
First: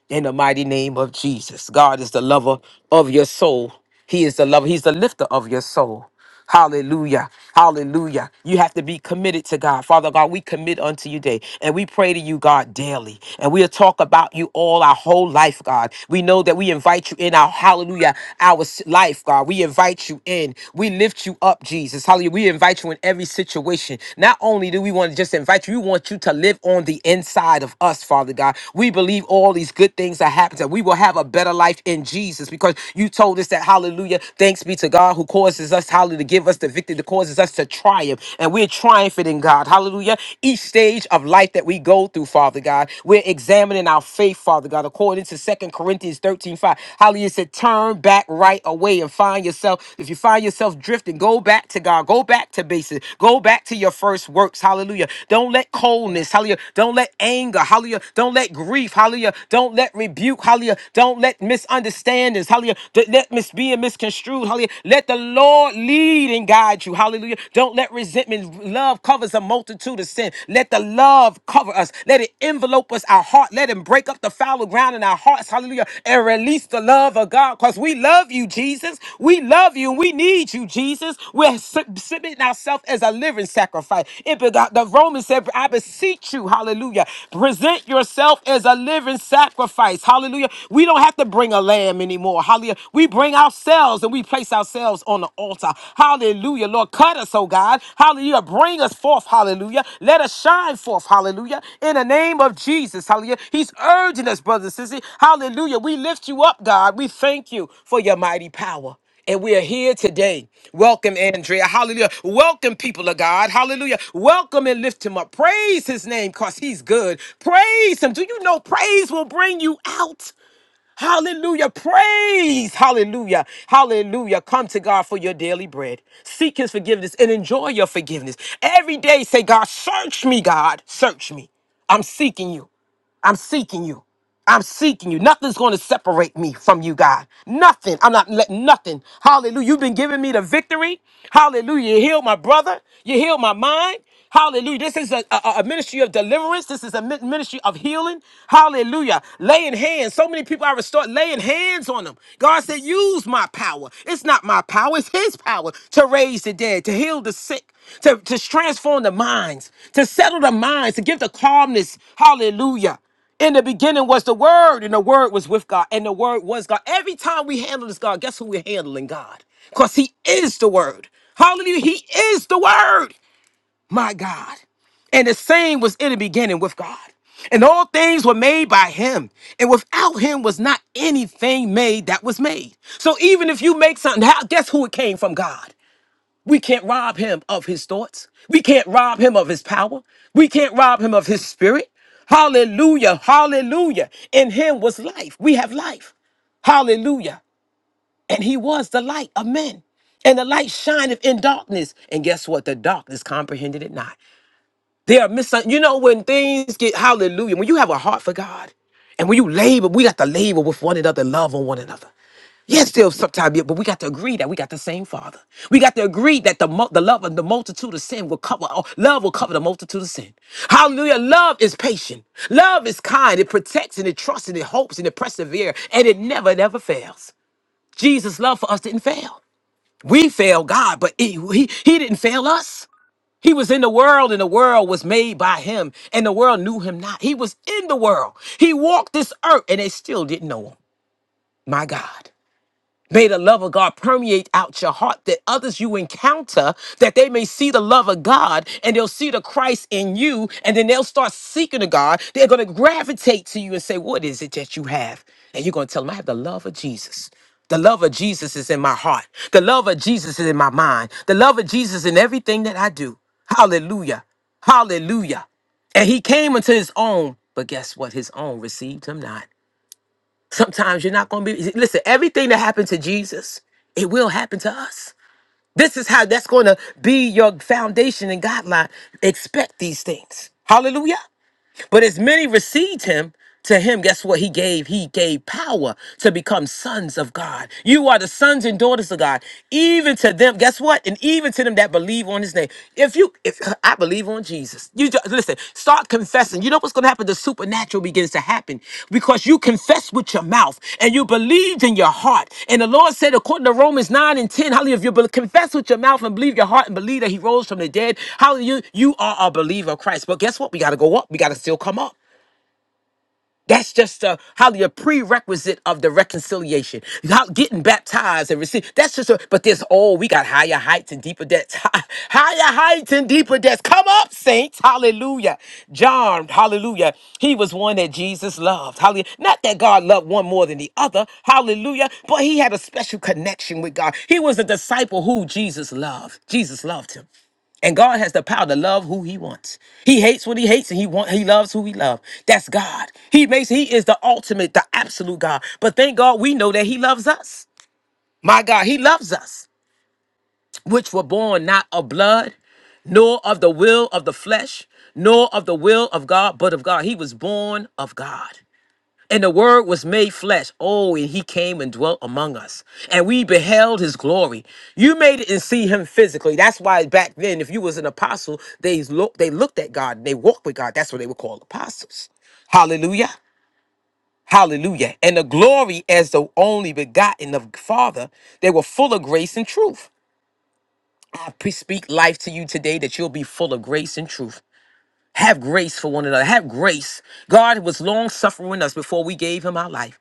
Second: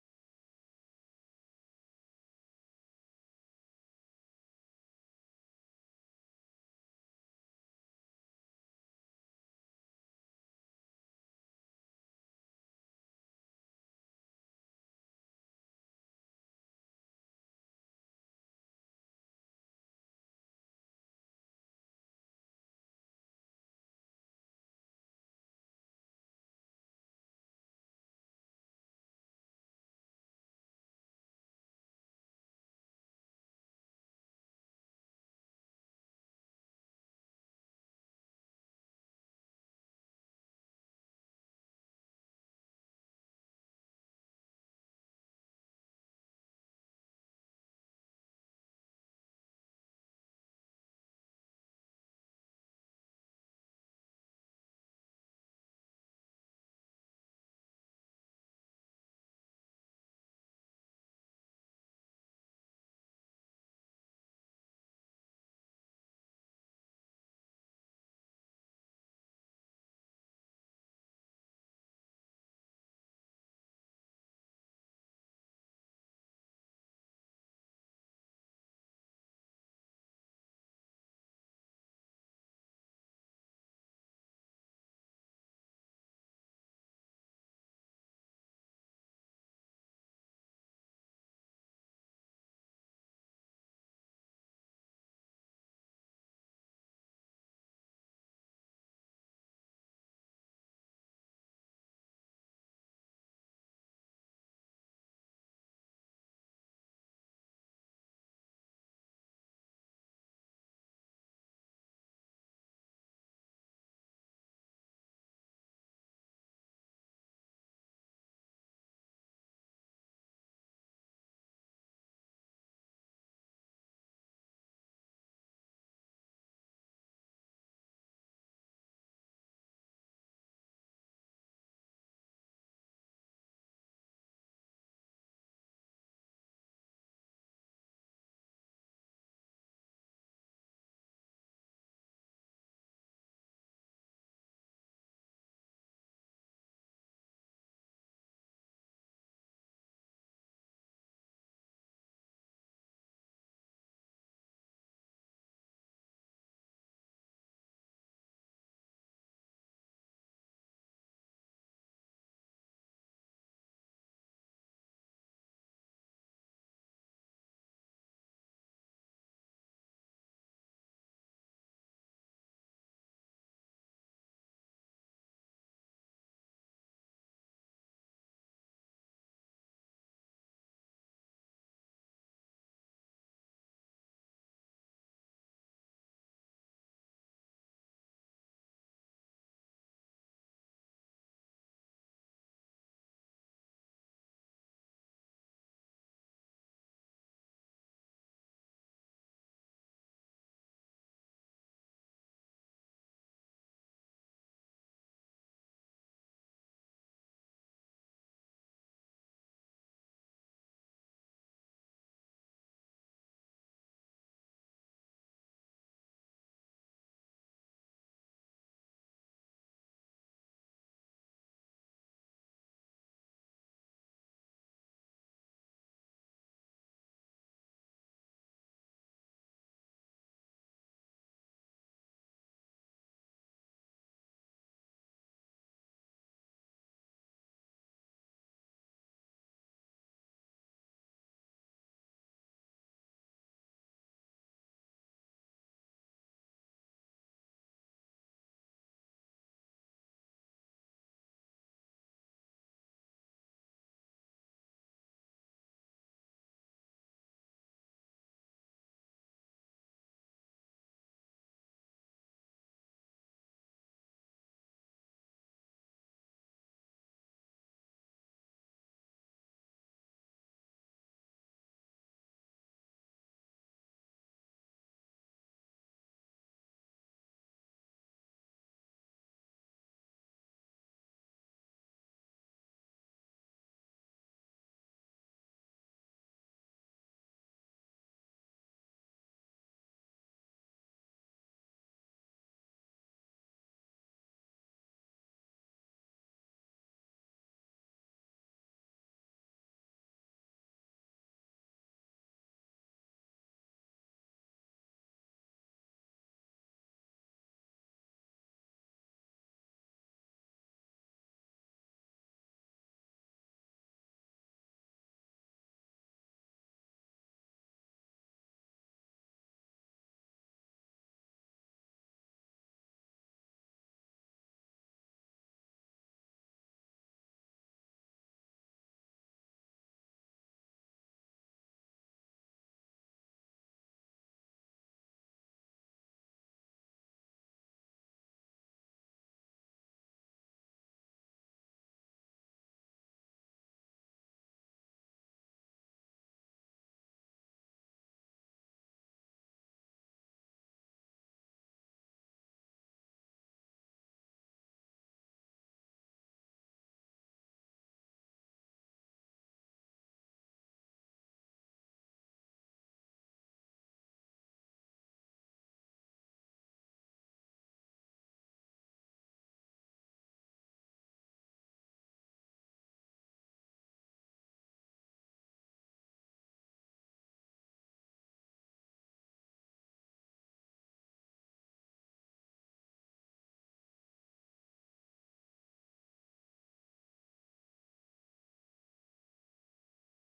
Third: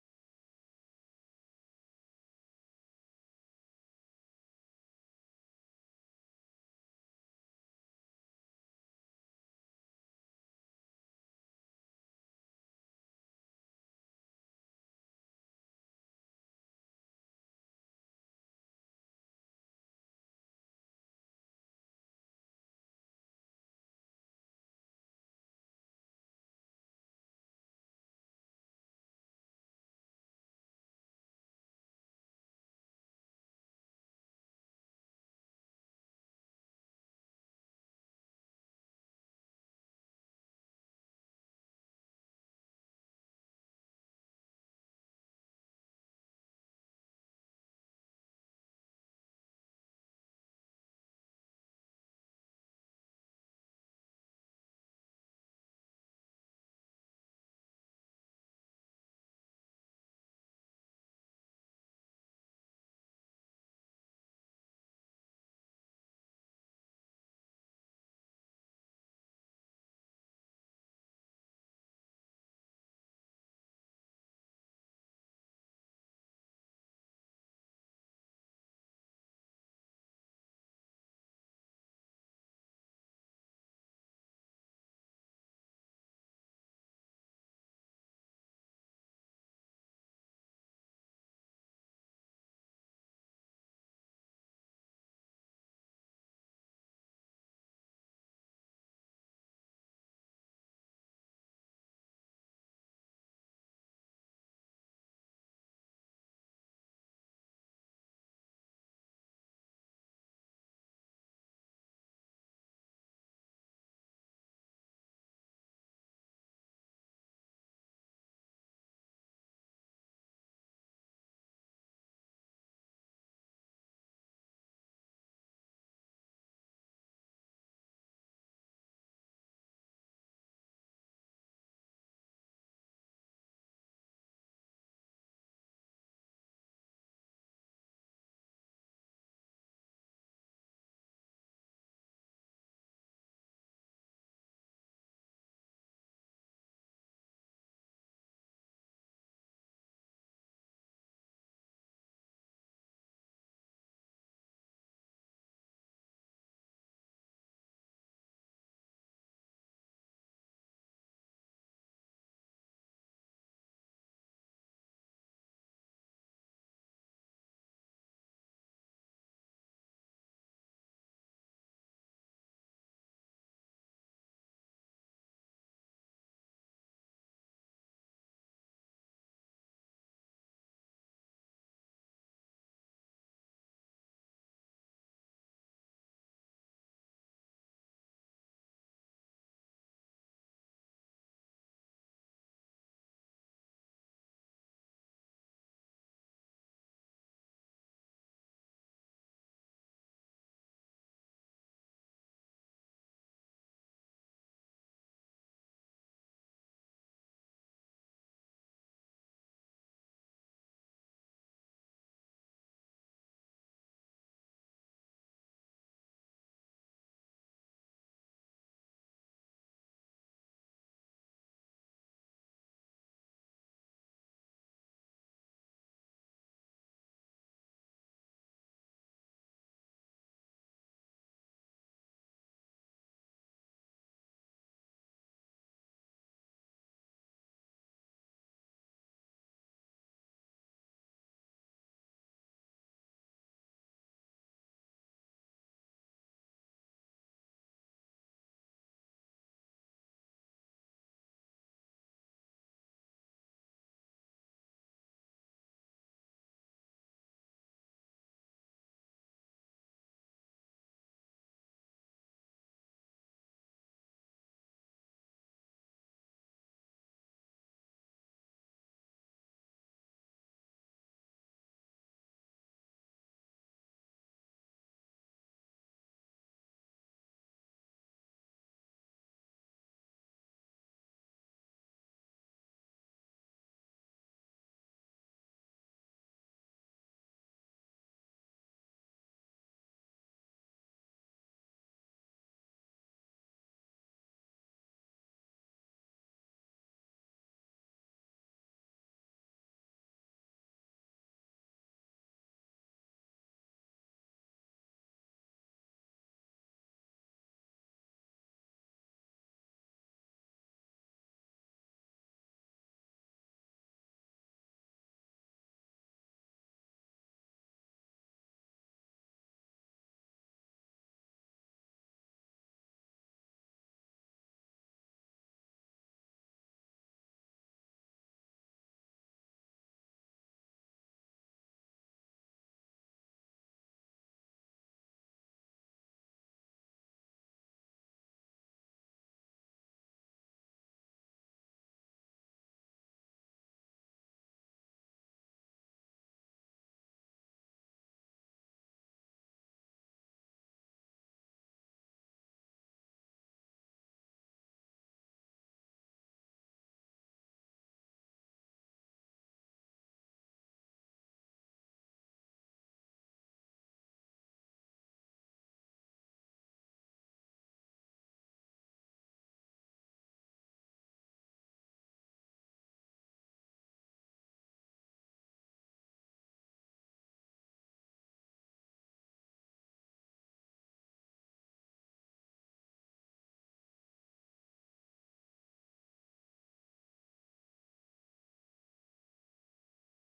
Speaker 1: in the mighty name of Jesus. God is the lover of your soul. He is the lover. He's the lifter of your soul. Hallelujah. Hallelujah. You have to be committed to God. Father God, we commit unto you day and we pray to you, God, daily. And we'll talk about you all our whole life, God. We know that we invite you in our hallelujah, our s- life, God. We invite you in. We lift you up, Jesus. Hallelujah. We invite you in every situation. Not only do we want to just invite you, we want you to live on the inside of us, Father God. We believe all these good things are happening, that we will have a better life in Jesus because you told us that, hallelujah, thanks be to God who causes us, hallelujah, to give us the victory, that causes us to triumph. And we're triumphant in God, hallelujah. Each stage of life that we go through, Father God, we're examining our faith, Father God, according to Second Corinthians 13 5. Hallelujah, it said, turn back back right away and find yourself. If you find yourself drifting, go back to God. Go back to basics. Go back to your first works. Hallelujah. Don't let coldness. Hallelujah. Don't let anger. Hallelujah. Don't let grief. Hallelujah. Don't let rebuke. Hallelujah. Don't let misunderstandings. Hallelujah. Don't let mis being misconstrued. Hallelujah. Let the Lord lead and guide you. Hallelujah. Don't let resentment. Love covers a multitude of sin. Let the love cover us. Let it let it envelope us, our heart. Let him break up the fallow ground in our hearts. Hallelujah. And release the love of God because we love you, Jesus. We love you. We need you, Jesus. We're sub- submitting ourselves as a living sacrifice. It begot, the Romans said, I beseech you, hallelujah. Present yourself as a living sacrifice. Hallelujah. We don't have to bring a lamb anymore. Hallelujah. We bring ourselves and we place ourselves on the altar. Hallelujah. Hallelujah. Lord, cut us, oh God. Hallelujah. Bring us forth. Hallelujah. Let us shine forth. Hallelujah. In the name of Jesus. Hallelujah. He's urging us, brothers and sisters! Hallelujah. We lift you up, God. We thank you for your mighty power. And we are here today. Welcome, Andrea. Hallelujah. Welcome, people of God. Hallelujah. Welcome and lift him up. Praise his name because he's good. Praise him. Do you know praise will bring you out? Hallelujah. Praise. Hallelujah. Hallelujah. Come to God for your daily bread. Seek his forgiveness and enjoy your forgiveness. Every day say, God, search me, God. Search me. I'm seeking you. I'm seeking you. I'm seeking you. Nothing's going to separate me from you, God. Nothing. I'm not letting nothing. Hallelujah. You've been giving me the victory. Hallelujah. You healed my brother. You healed my mind. Hallelujah. This is a, a, a ministry of deliverance. This is a mi- ministry of healing. Hallelujah. Laying hands. So many people I restored laying hands on them. God said, use my power. It's not my power. It's his power to raise the dead, to heal the sick, to, to transform the minds, to settle the minds, to give the calmness. Hallelujah. In the beginning was the Word, and the Word was with God, and the Word was God. Every time we handle this God, guess who we're handling? God. Because He is the Word. Hallelujah. He is the Word, my God. And the same was in the beginning with God. And all things were made by him. And without him was not anything made that was made. So even if you make something, how, guess who it came from? God. We can't rob him of his thoughts. We can't rob him of his power. We can't rob him of his spirit. Hallelujah. Hallelujah. In him was life. We have life. Hallelujah. And he was the light of men. And the light shineth in darkness. And guess what? The darkness comprehended it not. They are mis you know when things get hallelujah, when you have a heart for God and when you labor, we got to labor with one another, love on one another. Yes, there's sometimes, yeah, but we got to agree that we got the same Father. We got to agree that the mul- the love of the multitude of sin will cover. all love will cover the multitude of sin. Hallelujah! Love is patient. Love is kind. It protects and it trusts and it hopes and it perseveres and it never never fails. Jesus' love for us didn't fail. We failed God, but it, he he didn't fail us. He was in the world, and the world was made by him, and the world knew him not. He was in the world. He walked this earth, and they still didn't know him. My God. May the love of God permeate out your heart that others you encounter, that they may see the love of God and they'll see the Christ in you, and then they'll start seeking the God. They're going to gravitate to you and say, What is it that you have? And you're going to tell them, I have the love of Jesus. The love of Jesus is in my heart. The love of Jesus is in my mind. The love of Jesus in everything that I do. Hallelujah. Hallelujah. And he came unto his own, but guess what? His own received him not. Sometimes you're not going to be. Listen, everything that happened to Jesus, it will happen to us. This is how that's going to be your foundation and guideline. Expect these things. Hallelujah. But as many received him, to him, guess what he gave? He gave power to become sons of God. You are the sons and daughters of God. Even to them, guess what? And even to them that believe on his name. If you, if I believe on Jesus, you just, listen, start confessing. You know what's going to going to happen? The supernatural begins to happen because you confess with your mouth and you believed in your heart. And the Lord said, according to Romans 9 and 10, hallelujah, if you be- confess with your mouth and believe your heart and believe that he rose from the dead, hallelujah, you are a believer of Christ. But guess what? We got to go up. We got to still come up. That's just a how the prerequisite of the reconciliation. How getting baptized and received. That's just a but there's oh, we got higher heights and deeper depths. higher heights and deeper depths. Come up, saints. Hallelujah. John, hallelujah. He was one that Jesus loved. Hallelujah. Not that God loved one more than the other. Hallelujah. But he had a special connection with God. He was a disciple who Jesus loved. Jesus loved him. And God has the power to love who he wants. He hates what he hates and he want, he loves who he loves. That's God. He makes he is the ultimate, the absolute God. But thank God we know that he loves us. My God, he loves us, which were born not of blood, nor of the will of the flesh, nor of the will of God, but of God. He was born of God. And the word was made flesh. Oh, and he came and dwelt among us. And we beheld his glory. You made it and see him physically. That's why back then, if you was an apostle, they look they looked at God and they walked with God. That's what they were called apostles. Hallelujah. Hallelujah. And the glory as the only begotten of Father, they were full of grace and truth. I pre- speak life to you today that you'll be full of grace and truth. Have grace for one another. Have grace. God was long suffering with us before we gave him our life.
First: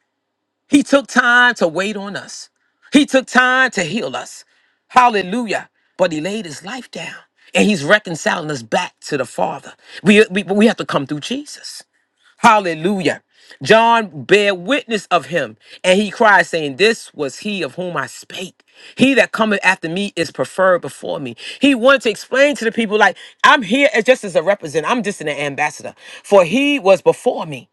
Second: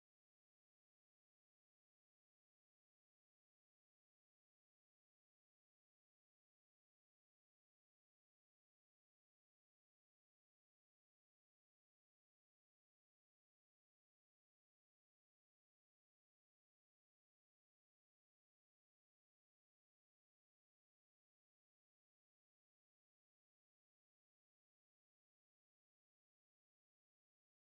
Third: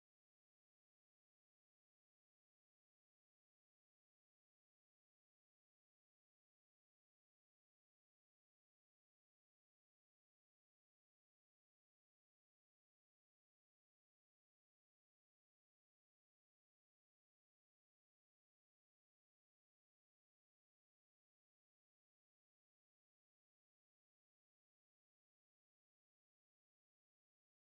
Speaker 1: He took time to wait on us. He took time to heal us. Hallelujah. But he laid his life down and he's reconciling us back to the Father. We, we, we have to come through Jesus. Hallelujah. John bare witness of him and he cried, saying, This was he of whom I spake. He that cometh after me is preferred before me. He wanted to explain to the people, like, I'm here as just as a representative, I'm just an ambassador. For he was before me.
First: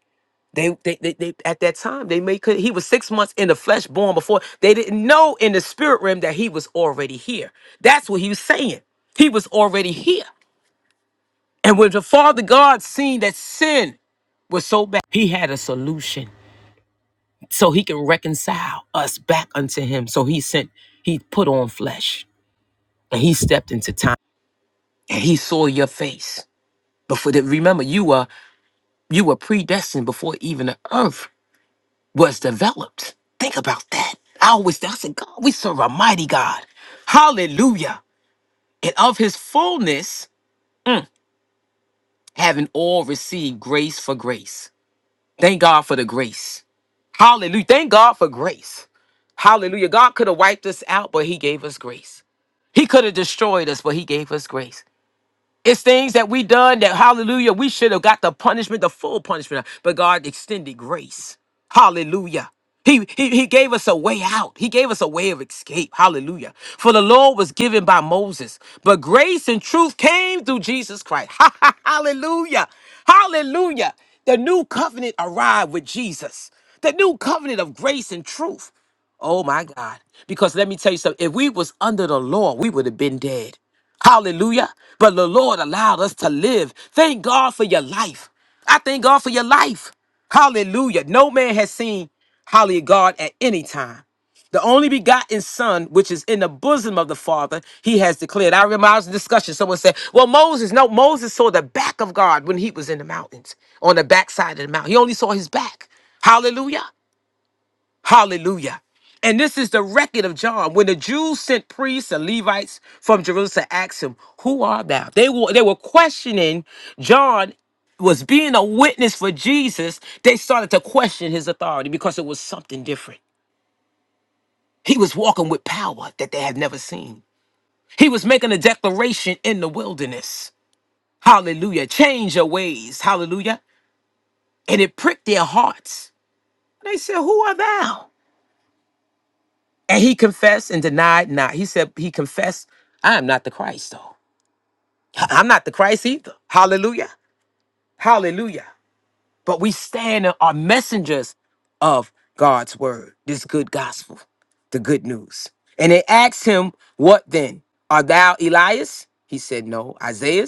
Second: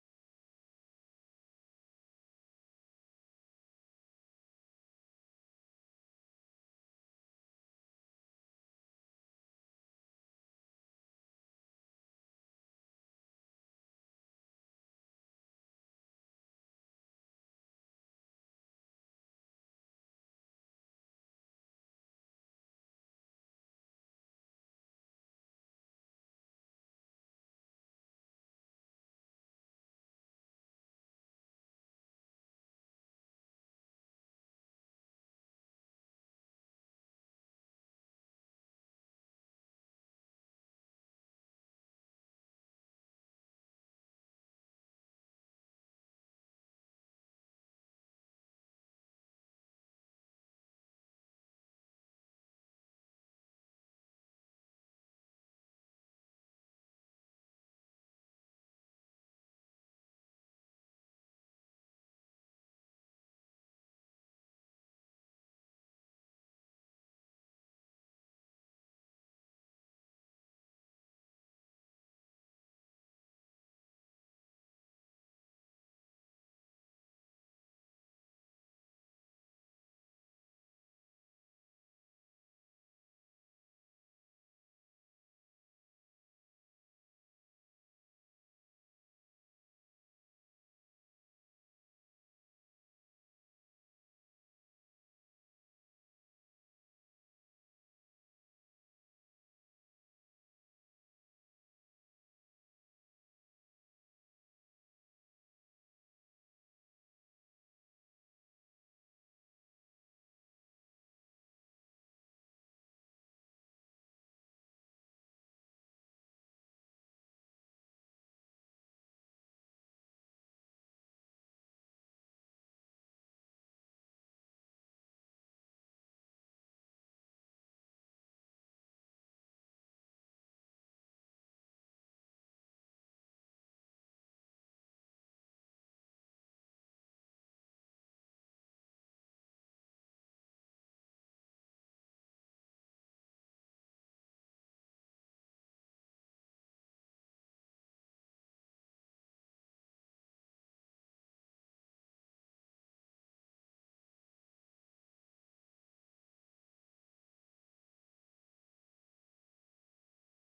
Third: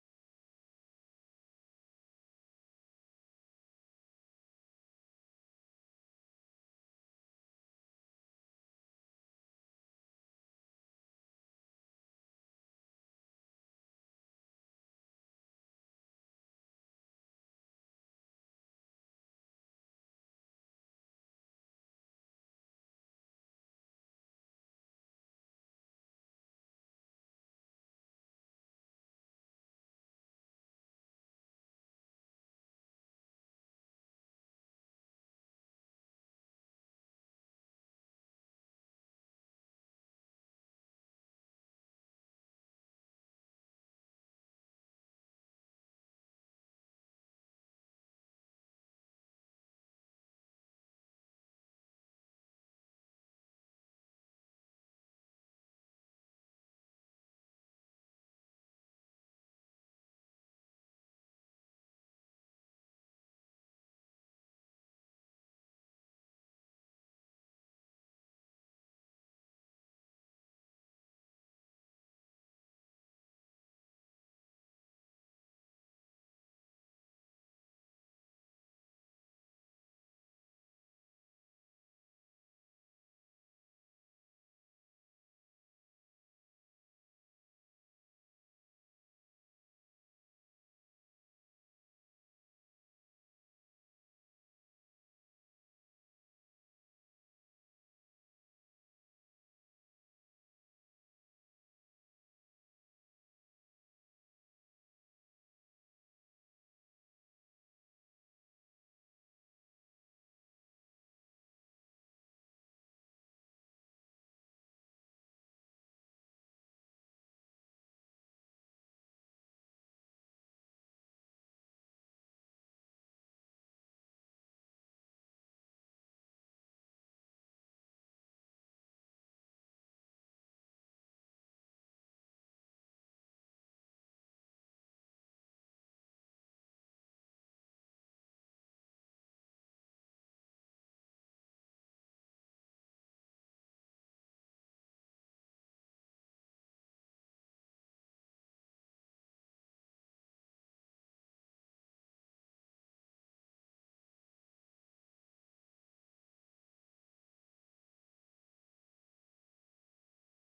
Speaker 1: They, they, they, they, at that time, they may could. He was six months in the flesh, born before. They didn't know in the spirit realm that he was already here. That's what he was saying. He was already here. And when the Father God seen that sin was so bad, he had a solution so he can reconcile us back unto him. So he sent, he put on flesh and he stepped into time and he saw your face. But for the, remember, you were you were predestined before even the earth. was developed. Think about that. I always I said, God, we serve a mighty God. Hallelujah. And of his fullness, having all received grace for grace. Thank God for the grace. Hallelujah. Thank God for grace. Hallelujah. God could have wiped us out, but he gave us grace. He could have destroyed us, but he gave us grace. It's things that we done that hallelujah, we should have got the punishment, the full punishment, but God extended grace. Hallelujah. He, he, he gave us a way out. He gave us a way of escape. Hallelujah. For the law was given by Moses, but grace and truth came through Jesus Christ. Hallelujah. Hallelujah. The new covenant arrived with Jesus. The new covenant of grace and truth. Oh my God. Because let me tell you something. If we was under the law, we would have been dead. Hallelujah. But the Lord allowed us to live. Thank God for your life. I thank God for your life. Hallelujah. No man has seen Hallelujah God at any time. The only begotten Son, which is in the bosom of the Father, he has declared. I remember I was in discussion. Someone said, Well, Moses, no, Moses saw the back of God when he was in the mountains, on the backside of the mountain. He only saw his back. Hallelujah. Hallelujah. And this is the record of John. When the Jews sent priests and Levites from Jerusalem to ask him, Who art thou? They were, they were questioning John was being a witness for Jesus. They started to question his authority because it was something different. He was walking with power that they had never seen. He was making a declaration in the wilderness. Hallelujah. Change your ways. Hallelujah. And it pricked their hearts. They said, Who art thou? And he confessed and denied not. He said, he confessed, I am not the Christ, though. I- I'm not the Christ either. Hallelujah. Hallelujah. But we stand and are messengers of God's word, this good gospel, the good news. And they asked him, What then? Art thou Elias? He said, No. Isaiah,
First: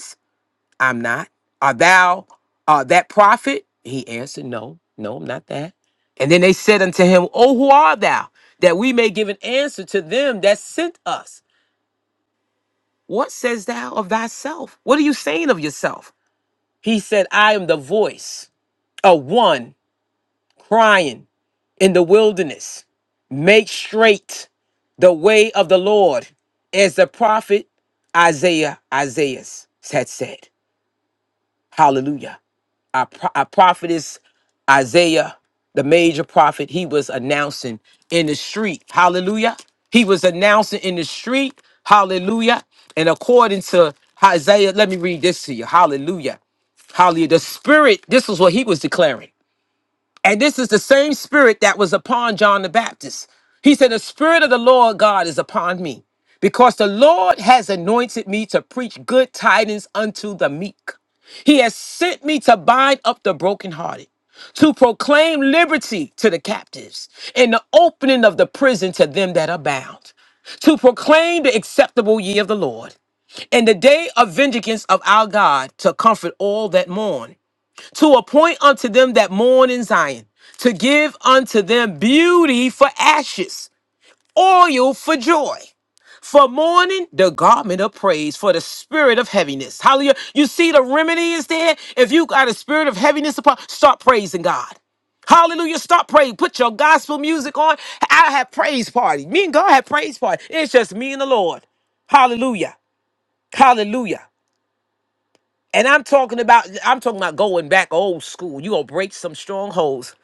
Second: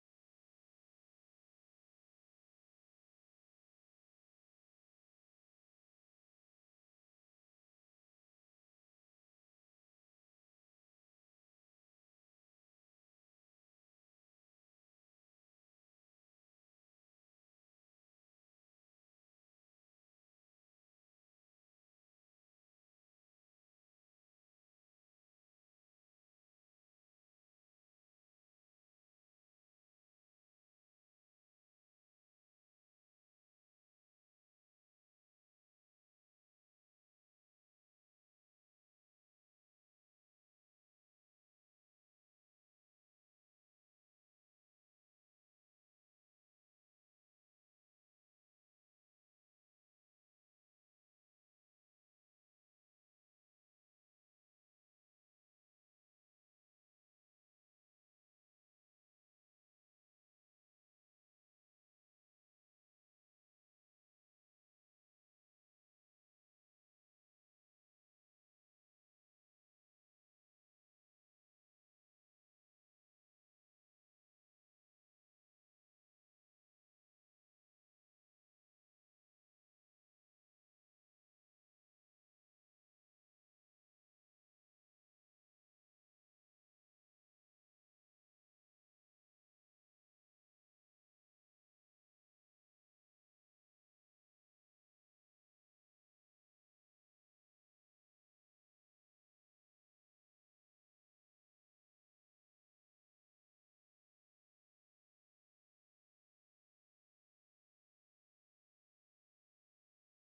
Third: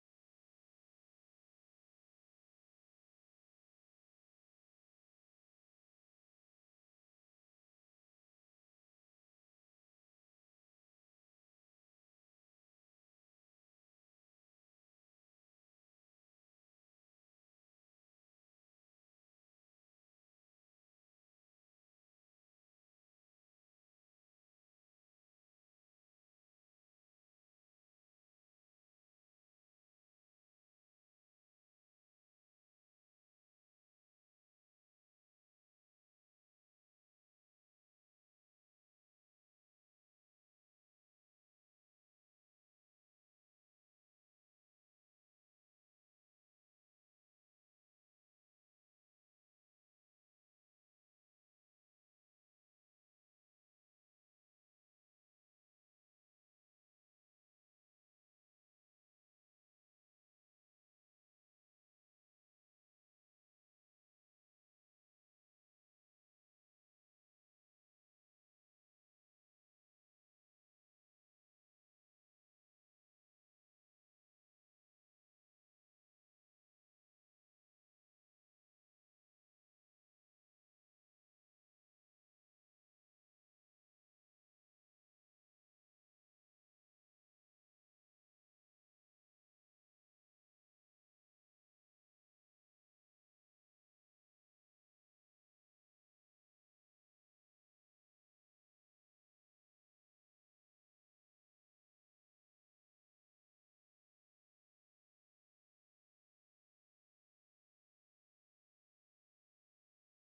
Speaker 1: I'm not. Art thou uh, that prophet? He answered, No, no, I'm not that. And then they said unto him, Oh, who art thou? That we may give an answer to them that sent us. What says thou of thyself? What are you saying of yourself? He said, I am the voice of one crying in the wilderness. Make straight the way of the Lord, as the prophet Isaiah Isaiah had said. Hallelujah our, pro- our prophetess Isaiah, the major prophet, he was announcing in the street. Hallelujah. He was announcing in the street. Hallelujah. And according to Isaiah, let me read this to you. Hallelujah. Hallelujah. The spirit, this is what he was declaring. And this is the same spirit that was upon John the Baptist. He said, The spirit of the Lord God is upon me, because the Lord has anointed me to preach good tidings unto the meek. He has sent me to bind up the brokenhearted, to proclaim liberty to the captives, and the opening of the prison to them that are bound, to proclaim the acceptable year of the Lord, and the day of vengeance of our God, to comfort all that mourn to appoint unto them that mourn in Zion, to give unto them beauty for ashes, oil for joy. For mourning, the garment of praise for the spirit of heaviness. Hallelujah. You see the remedy is there. If you got a spirit of heaviness upon, start praising God. Hallelujah. Start praying. Put your gospel music on. I have praise party. Me and God have praise party. It's just me and the Lord. Hallelujah. Hallelujah. And I'm talking about I'm talking about going back old school. You gonna break some strongholds.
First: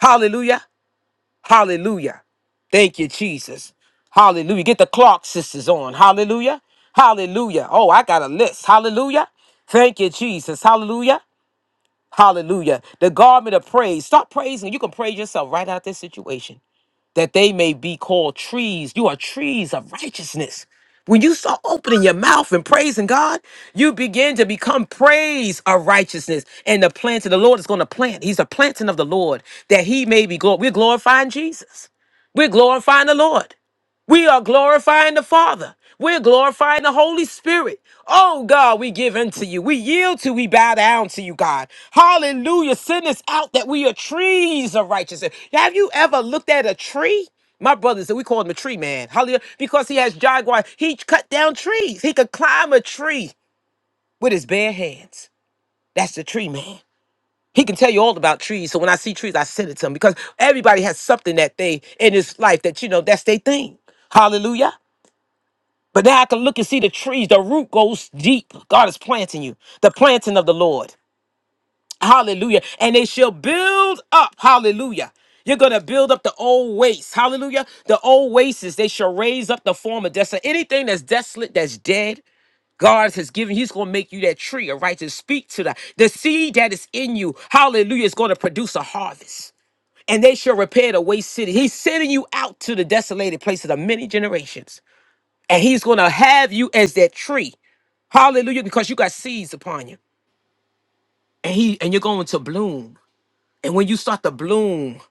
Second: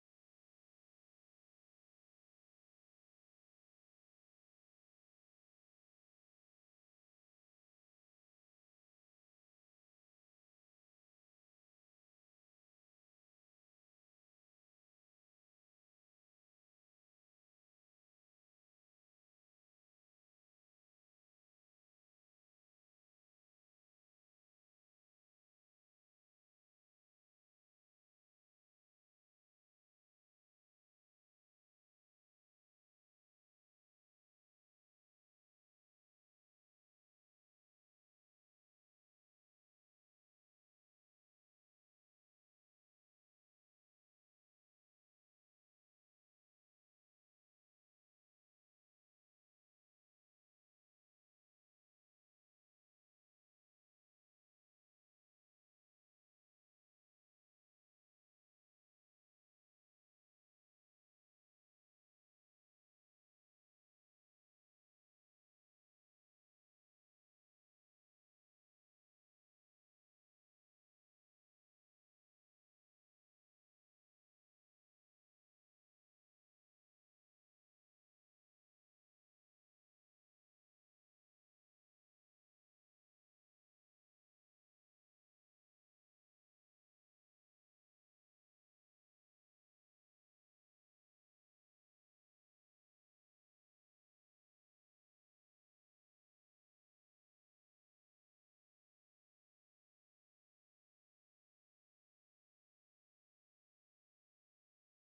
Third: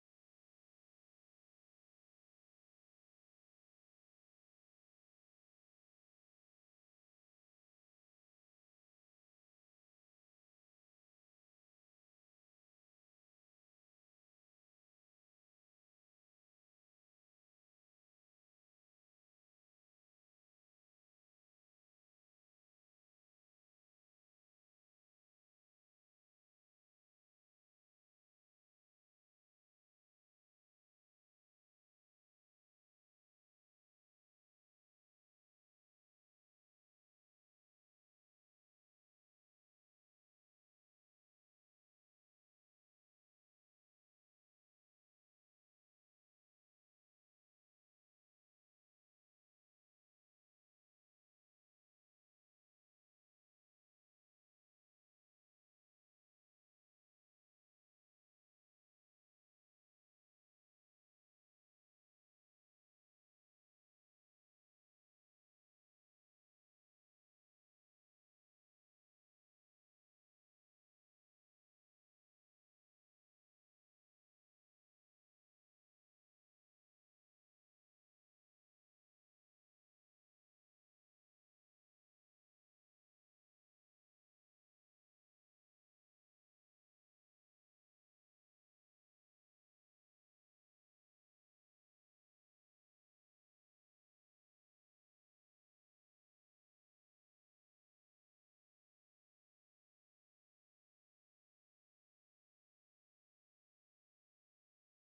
Speaker 1: Hallelujah. Hallelujah. Thank you, Jesus. Hallelujah. Get the Clark sisters on. Hallelujah. Hallelujah. Oh, I got a list. Hallelujah. Thank you, Jesus. Hallelujah. Hallelujah. The garment of praise. Start praising. You can praise yourself right out of this situation that they may be called trees. You are trees of righteousness. When you start opening your mouth and praising God, you begin to become praise of righteousness. And the plant of the Lord is going to plant. He's a planting of the Lord that he may be glorified. We're glorifying Jesus. We're glorifying the Lord. We are glorifying the Father. We're glorifying the Holy Spirit. Oh God, we give unto you. We yield to, we bow down to you, God. Hallelujah. Send us out that we are trees of righteousness. Have you ever looked at a tree? My brother said we call him a tree man. Hallelujah. Because he has jaguar. He cut down trees. He could climb a tree with his bare hands. That's the tree man. He can tell you all about trees. So when I see trees, I send it to him because everybody has something that they in his life that you know that's their thing. Hallelujah. But now I can look and see the trees. The root goes deep. God is planting you. The planting of the Lord. Hallelujah. And they shall build up. Hallelujah. You're going to build up the old waste. Hallelujah. The old wastes, they shall raise up the former desolate. Anything that's desolate, that's dead, God has given, He's going to make you that tree of righteousness. Speak to that. The seed that is in you, hallelujah, is going to produce a harvest. And they shall repair the waste city. He's sending you out to the desolated places of many generations. And He's going to have you as that tree. Hallelujah, because you got seeds upon you. And he and you're going to bloom. And when you start to bloom,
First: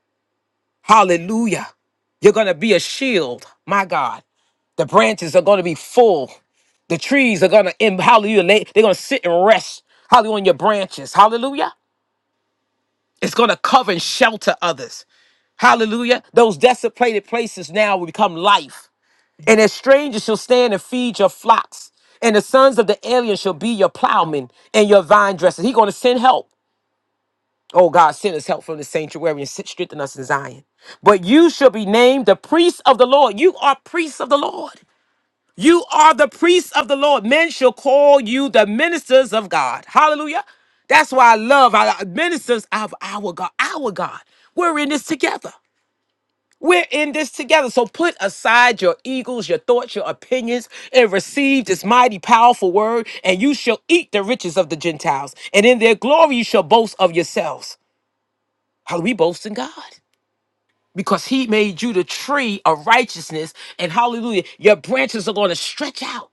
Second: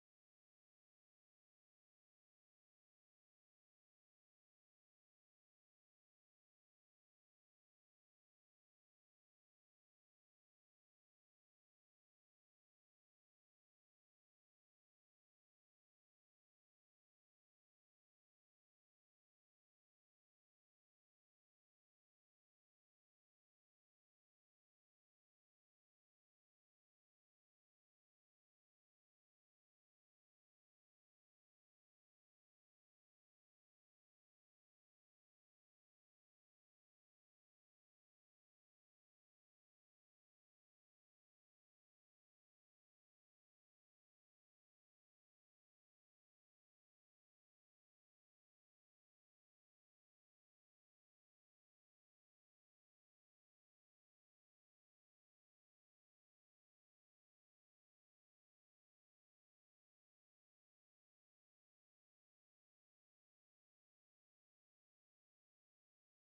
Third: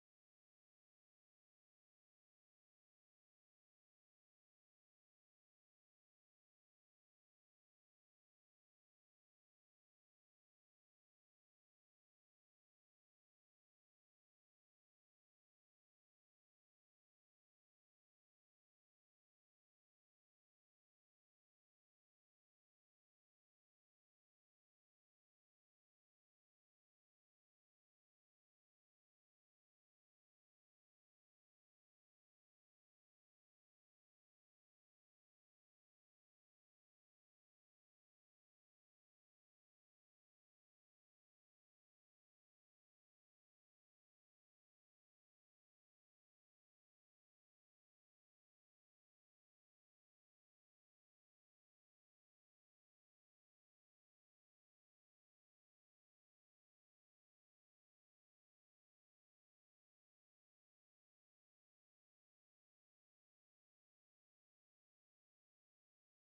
Speaker 1: hallelujah, you're gonna be a shield, my God. The branches are gonna be full. The trees are gonna in hallelujah, lay- they're gonna sit and rest. Hallelujah on your branches. Hallelujah. It's gonna cover and shelter others. Hallelujah. Those desecrated places now will become life. And as strangers shall stand and feed your flocks. And the sons of the alien shall be your plowmen and your vine dressers. He's gonna send help. Oh God, send us help from the sanctuary and sit- strengthen us in Zion. But you shall be named the priest of the Lord. You are priests of the Lord. You are the priests of the Lord. Men shall call you the ministers of God. Hallelujah. That's why I love our ministers of our God. Our God. We're in this together. We're in this together. So put aside your eagles, your thoughts, your opinions, and receive this mighty, powerful word, and you shall eat the riches of the Gentiles. And in their glory you shall boast of yourselves. Hallelujah. We boast in God because He made you the tree of righteousness. And hallelujah, your branches are going to stretch out.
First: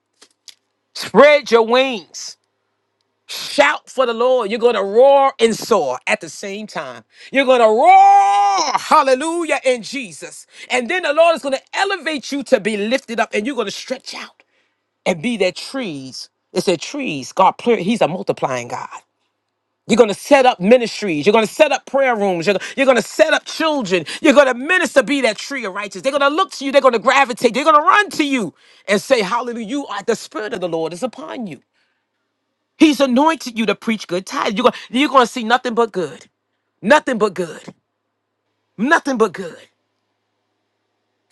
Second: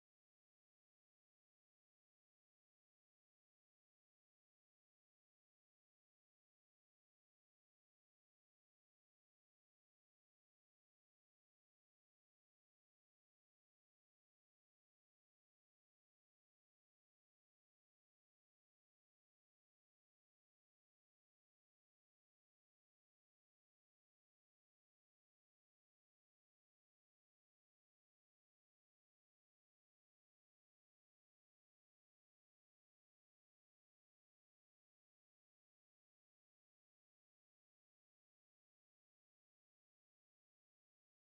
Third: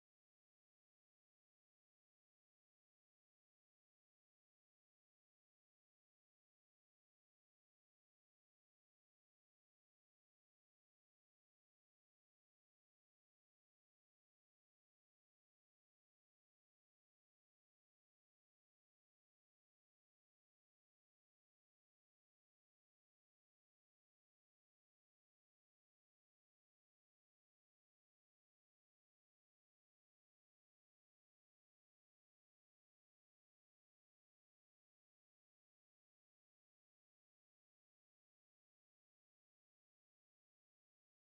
Speaker 1: Spread your wings. Shout for the Lord. You're going to roar and soar at the same time. You're going to roar, hallelujah, in Jesus. And then the Lord is going to elevate you to be lifted up and you're going to stretch out and be their trees. It's their trees. God, plur- He's a multiplying God. You're going to set up ministries. You're going to set up prayer rooms. You're, you're going to set up children. You're going to minister, be that tree of righteousness. They're going to look to you. They're going to gravitate. They're going to run to you and say, Hallelujah. You are the Spirit of the Lord is upon you. He's anointed you to preach good tidings. You're going, you're going to see nothing but good. Nothing but good. Nothing but good.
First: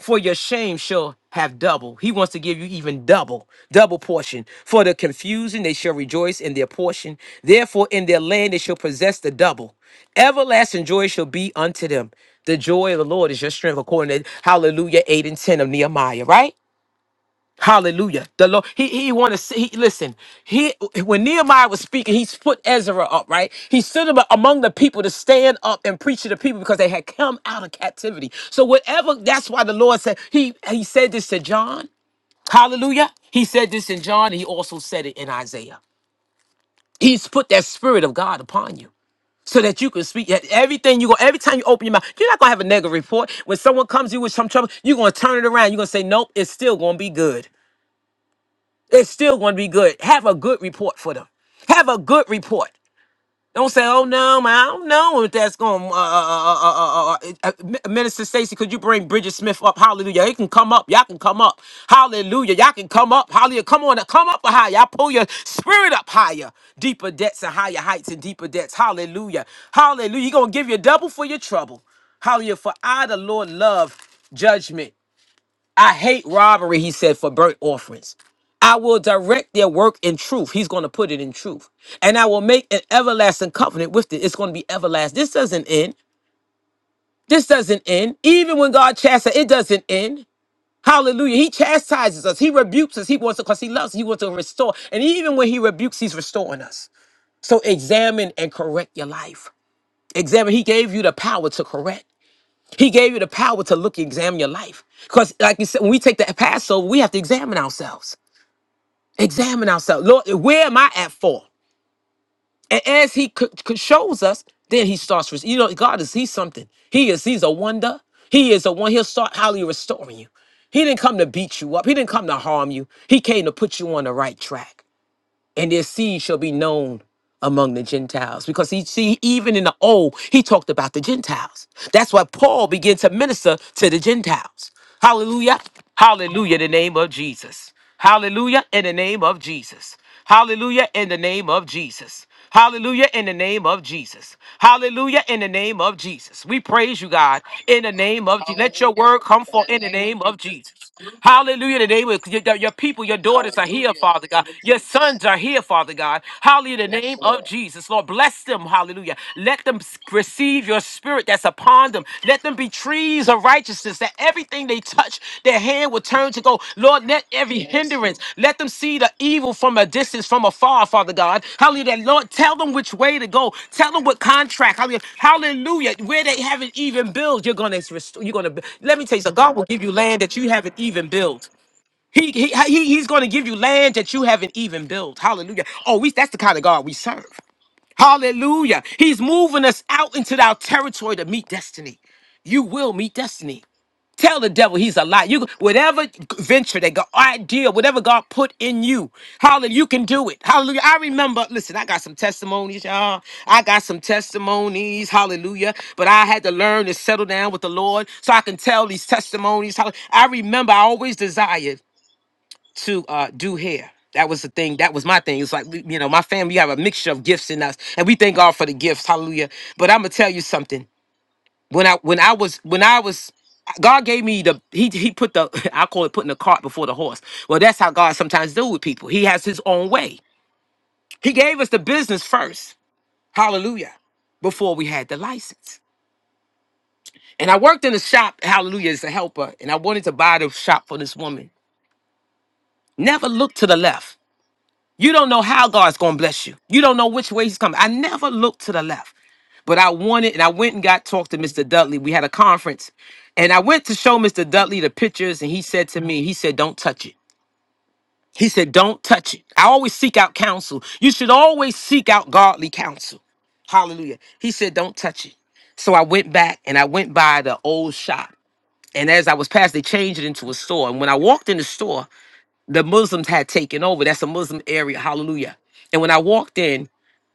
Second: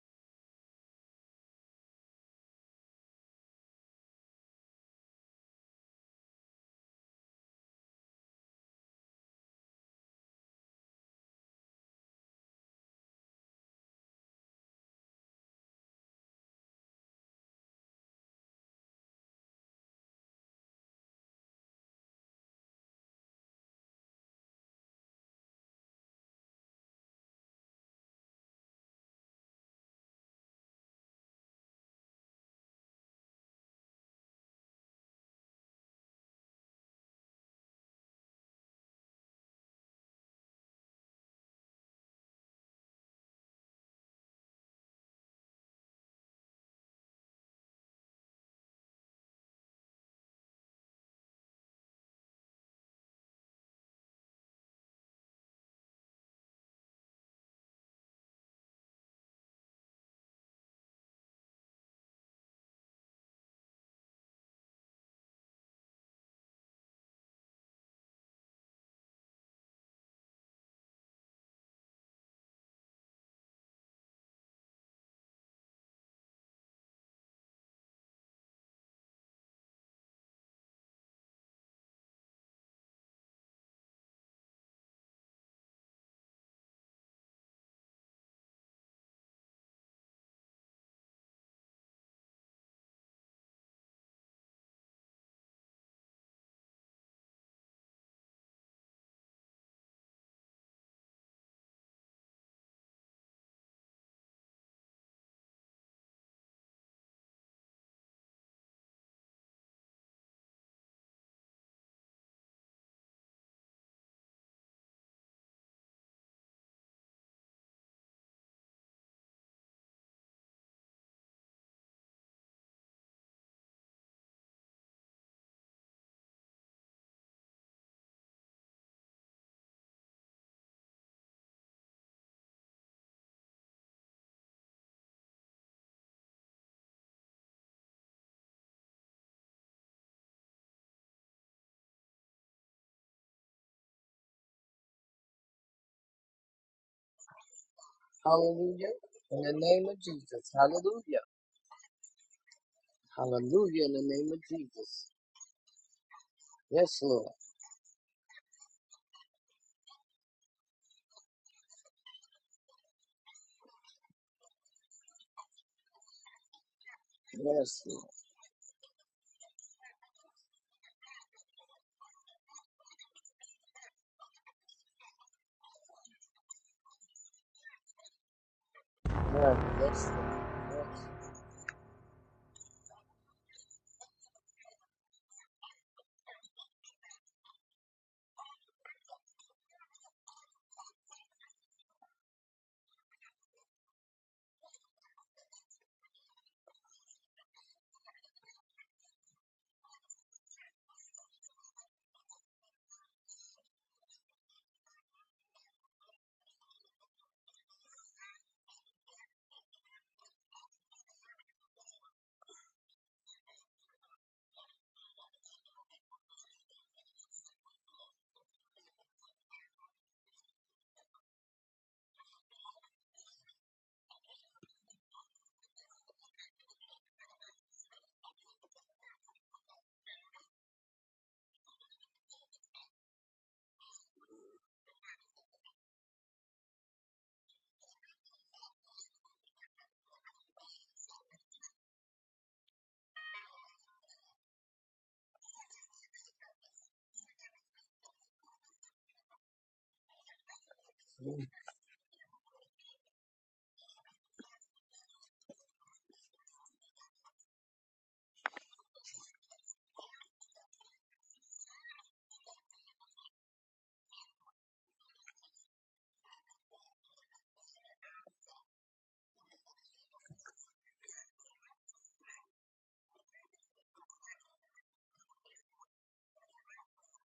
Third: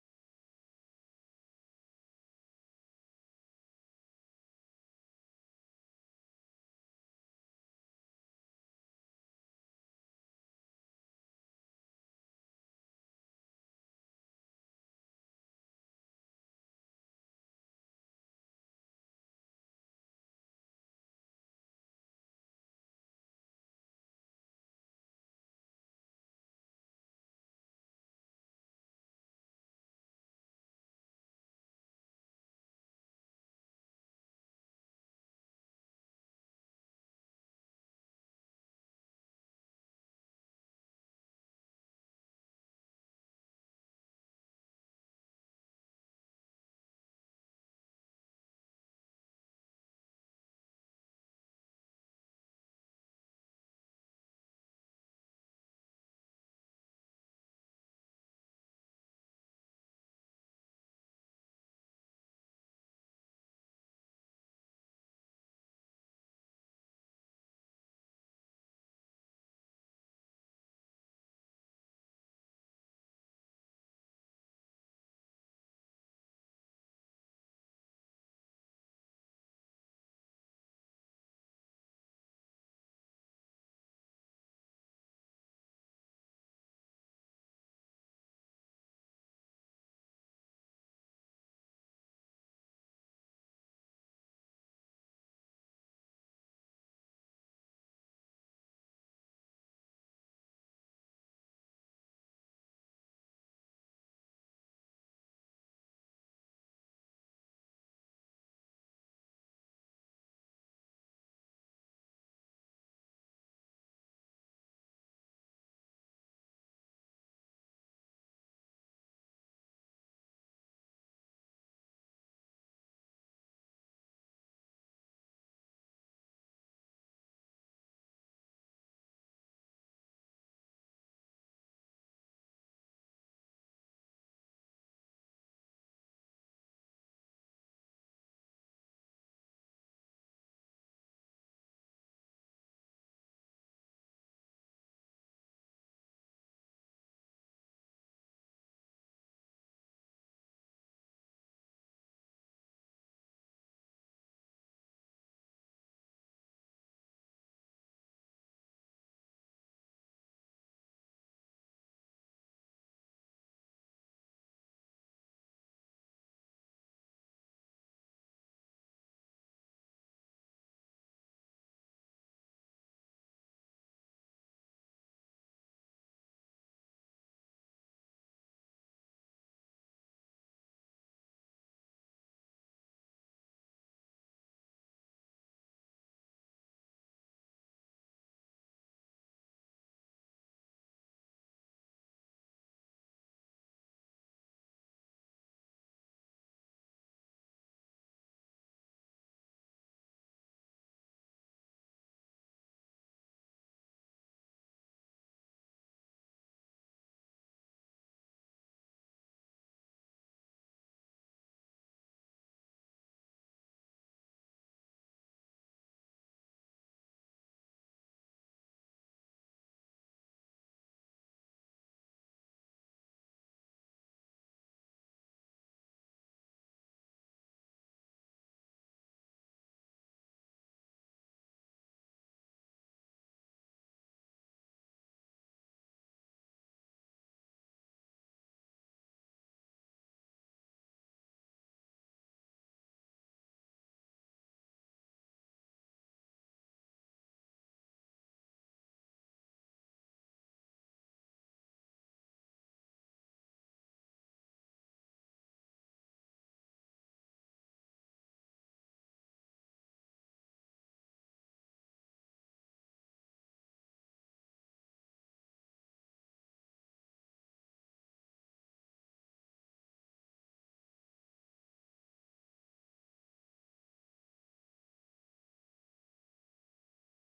Speaker 1: for your shame shall have double. He wants to give you even double, double portion. For the confusion they shall rejoice in their portion. Therefore, in their land they shall possess the double. Everlasting joy shall be unto them. The joy of the Lord is your strength, according to Hallelujah 8 and 10 of Nehemiah, right? Hallelujah. The Lord, he, he wanted to see, he, listen, he, when Nehemiah was speaking, he's put Ezra up, right? He stood ab- among the people to stand up and preach to the people because they had come out of captivity. So whatever, that's why the Lord said, he, he said this to John. Hallelujah. He said this in John. And he also said it in Isaiah. He's put that spirit of God upon you so that you can speak that everything you go every time you open your mouth you're not going to have a negative report when someone comes to you with some trouble you're going to turn it around you're going to say nope it's still going to be good it's still going to be good. Have a good report for them. Have a good report. Don't say, "Oh no, man, I don't know if that's going." to Uh, uh, uh, uh, uh, uh, uh, Minister Stacy, could you bring Bridget Smith up? Hallelujah! It can come up. Y'all can come up. Hallelujah! Y'all can come up. Hallelujah! Come on, come up higher. Y'all pull your spirit up higher, deeper depths and higher heights and deeper depths. Hallelujah! Hallelujah! He gonna give you double for your trouble. Hallelujah! For I, the Lord, love judgment I hate robbery, he said, for burnt offerings. I will direct their work in truth. He's going to put it in truth. And I will make an everlasting covenant with it. It's going to be everlasting. This doesn't end. This doesn't end. Even when God chastises, it doesn't end. Hallelujah. He chastises us. He rebukes us. He wants to, because he loves, us. he wants to restore. And even when he rebukes, he's restoring us. So examine and correct your life. Examine. He gave you the power to correct. He gave you the power to look, examine your life. Because, like you said, when we take the Passover, we have to examine ourselves. Examine ourselves. Lord, where am I at fault? And as He c- c- shows us, then He starts. res- You know, God is He's something. He is. He's a wonder. He is a one. He'll start how He restoring you. He didn't come to beat you up. He didn't come to harm you. He came to put you on the right track and their seed shall be known among the Gentiles. Because he see, even in the old, he talked about the Gentiles. That's why Paul began to minister to the Gentiles. Hallelujah. Hallelujah in the name of Jesus. Hallelujah in the name of Jesus. Hallelujah in the name of Jesus. Hallelujah in the name of Jesus. Hallelujah in the name of Jesus. We praise you, God, in the name of Jesus. Let your
Speaker 2: Hallelujah.
Speaker 1: word
Speaker 2: In
Speaker 1: come
Speaker 2: the
Speaker 1: forth in
Speaker 2: name
Speaker 1: the
Speaker 2: of
Speaker 1: name of
Speaker 2: Jesus.
Speaker 1: Jesus.
Speaker 2: Hallelujah.
Speaker 1: Hallelujah. Today, with your, your people, your daughters are
Speaker 2: Hallelujah.
Speaker 1: here,
Speaker 2: In
Speaker 1: Hallelujah.
Speaker 2: the
Speaker 1: Father
Speaker 2: name of
Speaker 1: God. Your
Speaker 2: Jesus.
Speaker 1: sons are here, Father God. Hallelujah. In the
Speaker 2: Yes,
Speaker 1: Yes, name
Speaker 2: Lord.
Speaker 1: of Lord. Jesus, Lord, bless them. Hallelujah. Let them s- receive your spirit that's upon them. Let them be trees of righteousness, that everything they touch, their hand will turn to go. Lord, let every
Speaker 2: Yes, Lord.
Speaker 1: hindrance, let them see the evil from a distance, from afar, Father God. Hallelujah. Lord, tell them which way to go. Tell them what contract. Hallelujah. Hallelujah. Where they haven't even built, you're gonna restore. You're gonna. Let me tell you, something.
Speaker 2: Yes,
Speaker 1: God will give you
Speaker 2: yes,
Speaker 1: land that you haven't
Speaker 2: Lord. Yes.
Speaker 1: even built. He, he, he, he's going to give you land that you haven't even built. Hallelujah. Oh, we, that's the kind of God we serve. Hallelujah. He's moving us out into our territory to meet destiny. You will meet destiny. Tell the devil he's a lie. You whatever venture that God idea, whatever God put in you, hallelujah, you can do it. Hallelujah. I remember, listen, I got some testimonies, y'all. I got some testimonies, hallelujah. But I had to learn to settle down with the Lord so I can tell these testimonies. Hall- I remember I always desired to uh, do hair. That was the thing. That was my thing. It's like, we- you know, my family, we have a mixture of gifts in us, and we thank God for the gifts. Hallelujah. But I'm going to tell you something when I when I was when I was God gave me the he he put the I call it putting the cart before the horse. Well, that's how God sometimes deal with people. He has his own way. He gave us the business first. Hallelujah. Before we had the license. And I worked in a shop, hallelujah, as a helper, and I wanted to buy the shop for this woman. Never looked to the left. You don't know how God's going to bless you. You don't know which way He's coming. I never looked to the left, but I wanted, and I went and got talked to Mr. Dudley. We had a conference, and I went to show Mr. Dudley the pictures, and he said to me, he said, "Don't touch it." He said, "Don't touch it." I always seek out counsel. You should always seek out godly counsel. Hallelujah. He said, "Don't touch it." So I went back and I went by the old shop. And as I was past, they changed it into a store. And when I walked in the store, the Muslims had taken over. That's a Muslim area. Hallelujah. And when I walked in,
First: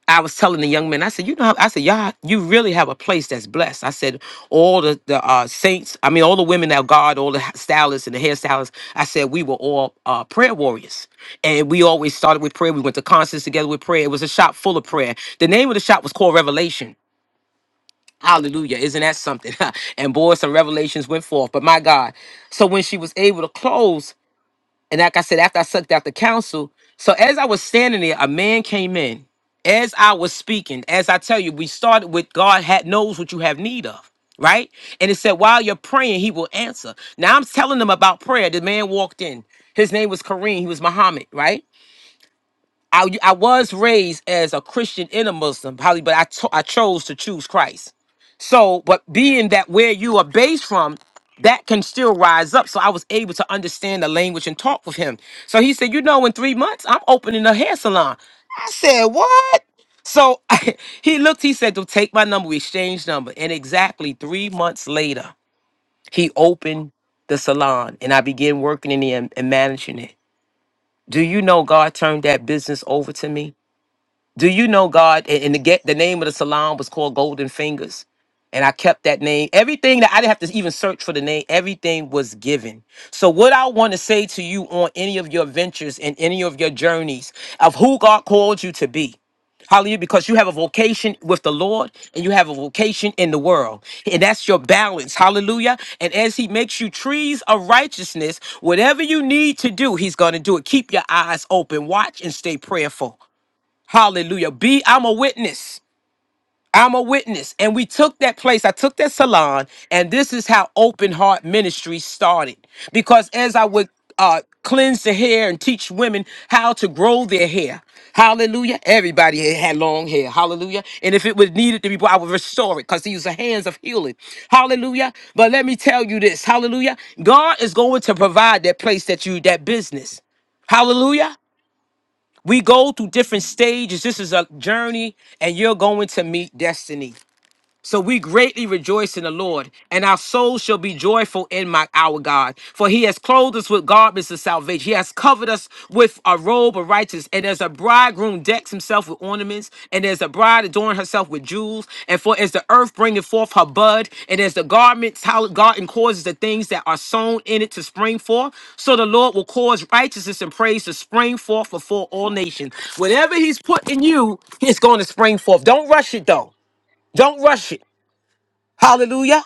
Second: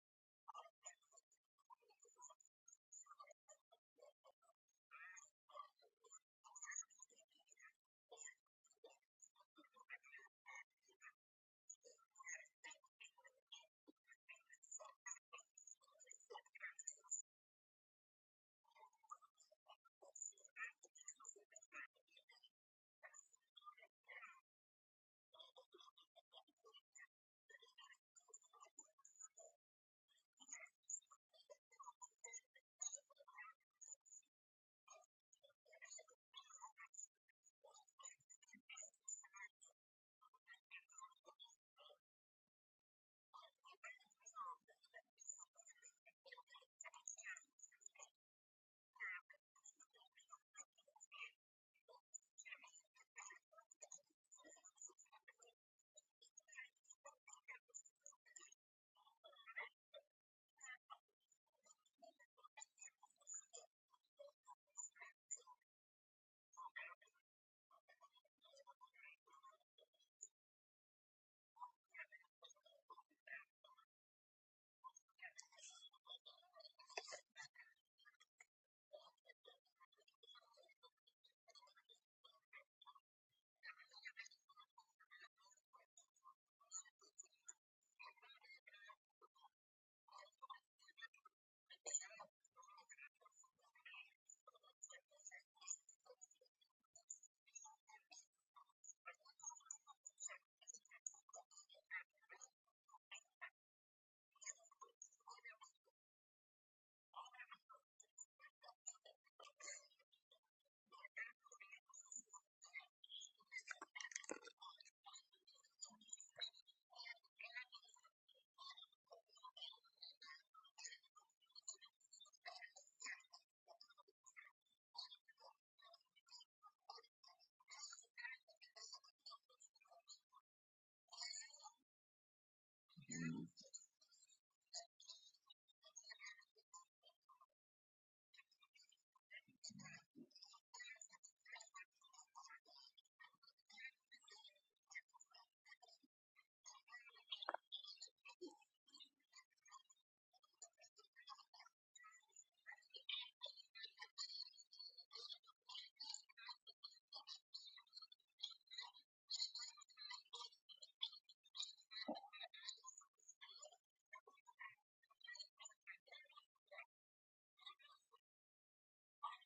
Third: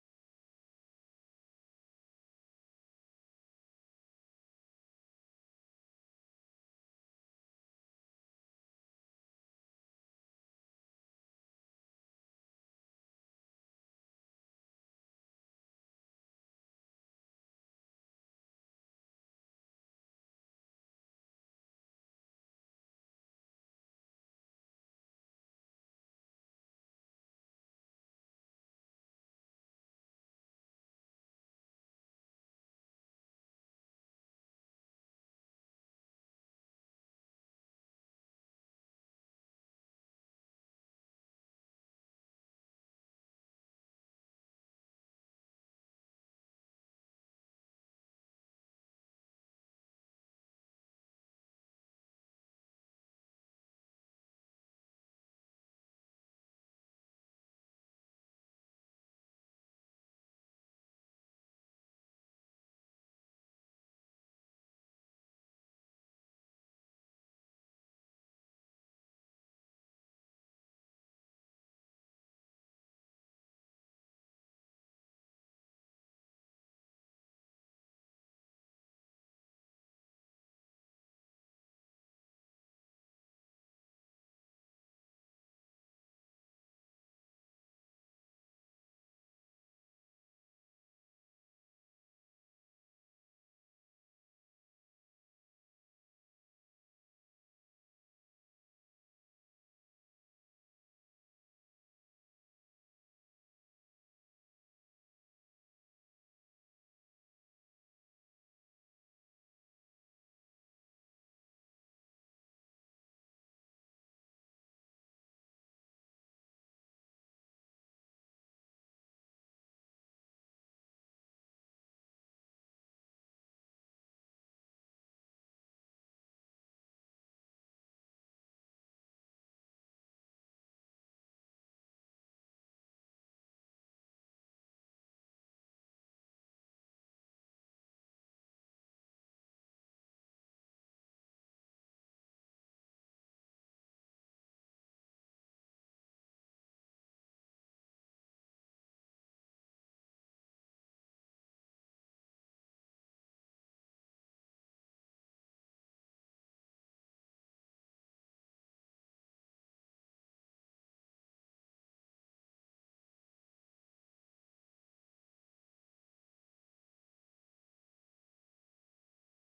Speaker 1: I was telling the young man, I said, you know, how, I said, y'all, you really have a place that's blessed. I said, all the, the uh, saints, I mean, all the women that guard, all the ha- stylists and the hairstylists, I said, we were all uh, prayer warriors. And we always started with prayer. We went to concerts together with prayer. It was a shop full of prayer. The name of the shop was called Revelation. Hallelujah. Isn't that something? and boy, some revelations went forth. But my God. So when she was able to close, and like I said, after I sucked out the council, so as I was standing there, a man came in. As I was speaking, as I tell you, we started with God had knows what you have need of, right? And it said, while you're praying, he will answer. Now I'm telling them about prayer. The man walked in. His name was Kareem. He was Muhammad, right? I, I was raised as a Christian in a Muslim, probably, but I to- I chose to choose Christ. So, but being that where you are based from, that can still rise up. So I was able to understand the language and talk with him. So he said, you know, in three months, I'm opening a hair salon. I said, what? So he looked, he said, "Well, take my number, we exchanged number. And exactly three months later, he opened the salon and I began working in it and, and managing it. Do you know God turned that business over to me? Do you know God? And, and the get the name of the salon was called Golden Fingers. And I kept that name. Everything that I didn't have to even search for the name, everything was given. So, what I want to say to you on any of your ventures and any of your journeys of who God called you to be, Hallelujah. Because you have a vocation with the Lord and you have a vocation in the world. And that's your balance. Hallelujah. And as He makes you trees of righteousness, whatever you need to do, He's going to do it. Keep your eyes open. Watch and stay prayerful. Hallelujah. Be I'm a witness. I'm a witness. And we took that place. I took that salon, and this is how open heart ministry started. Because as I would uh cleanse the hair and teach women how to grow their hair. Hallelujah. Everybody had had long hair. Hallelujah. And if it was needed to be, I would restore it because these are hands of healing. Hallelujah. But let me tell you this. Hallelujah. God is going to provide that place that you, that business. Hallelujah. We go through different stages. This is a journey, and you're going to meet destiny. So we greatly rejoice in the Lord, and our souls shall be joyful in my our God. For he has clothed us with garments of salvation. He has covered us with a robe of righteousness. And as a bridegroom decks himself with ornaments, and as a bride adorn herself with jewels, and for as the earth bringeth forth her bud, and as the garments, how garden causes the things that are sown in it to spring forth, so the Lord will cause righteousness and praise to spring forth before all nations. Whatever he's put in you, it's going to spring forth. Don't rush it though. Don't rush it. Hallelujah.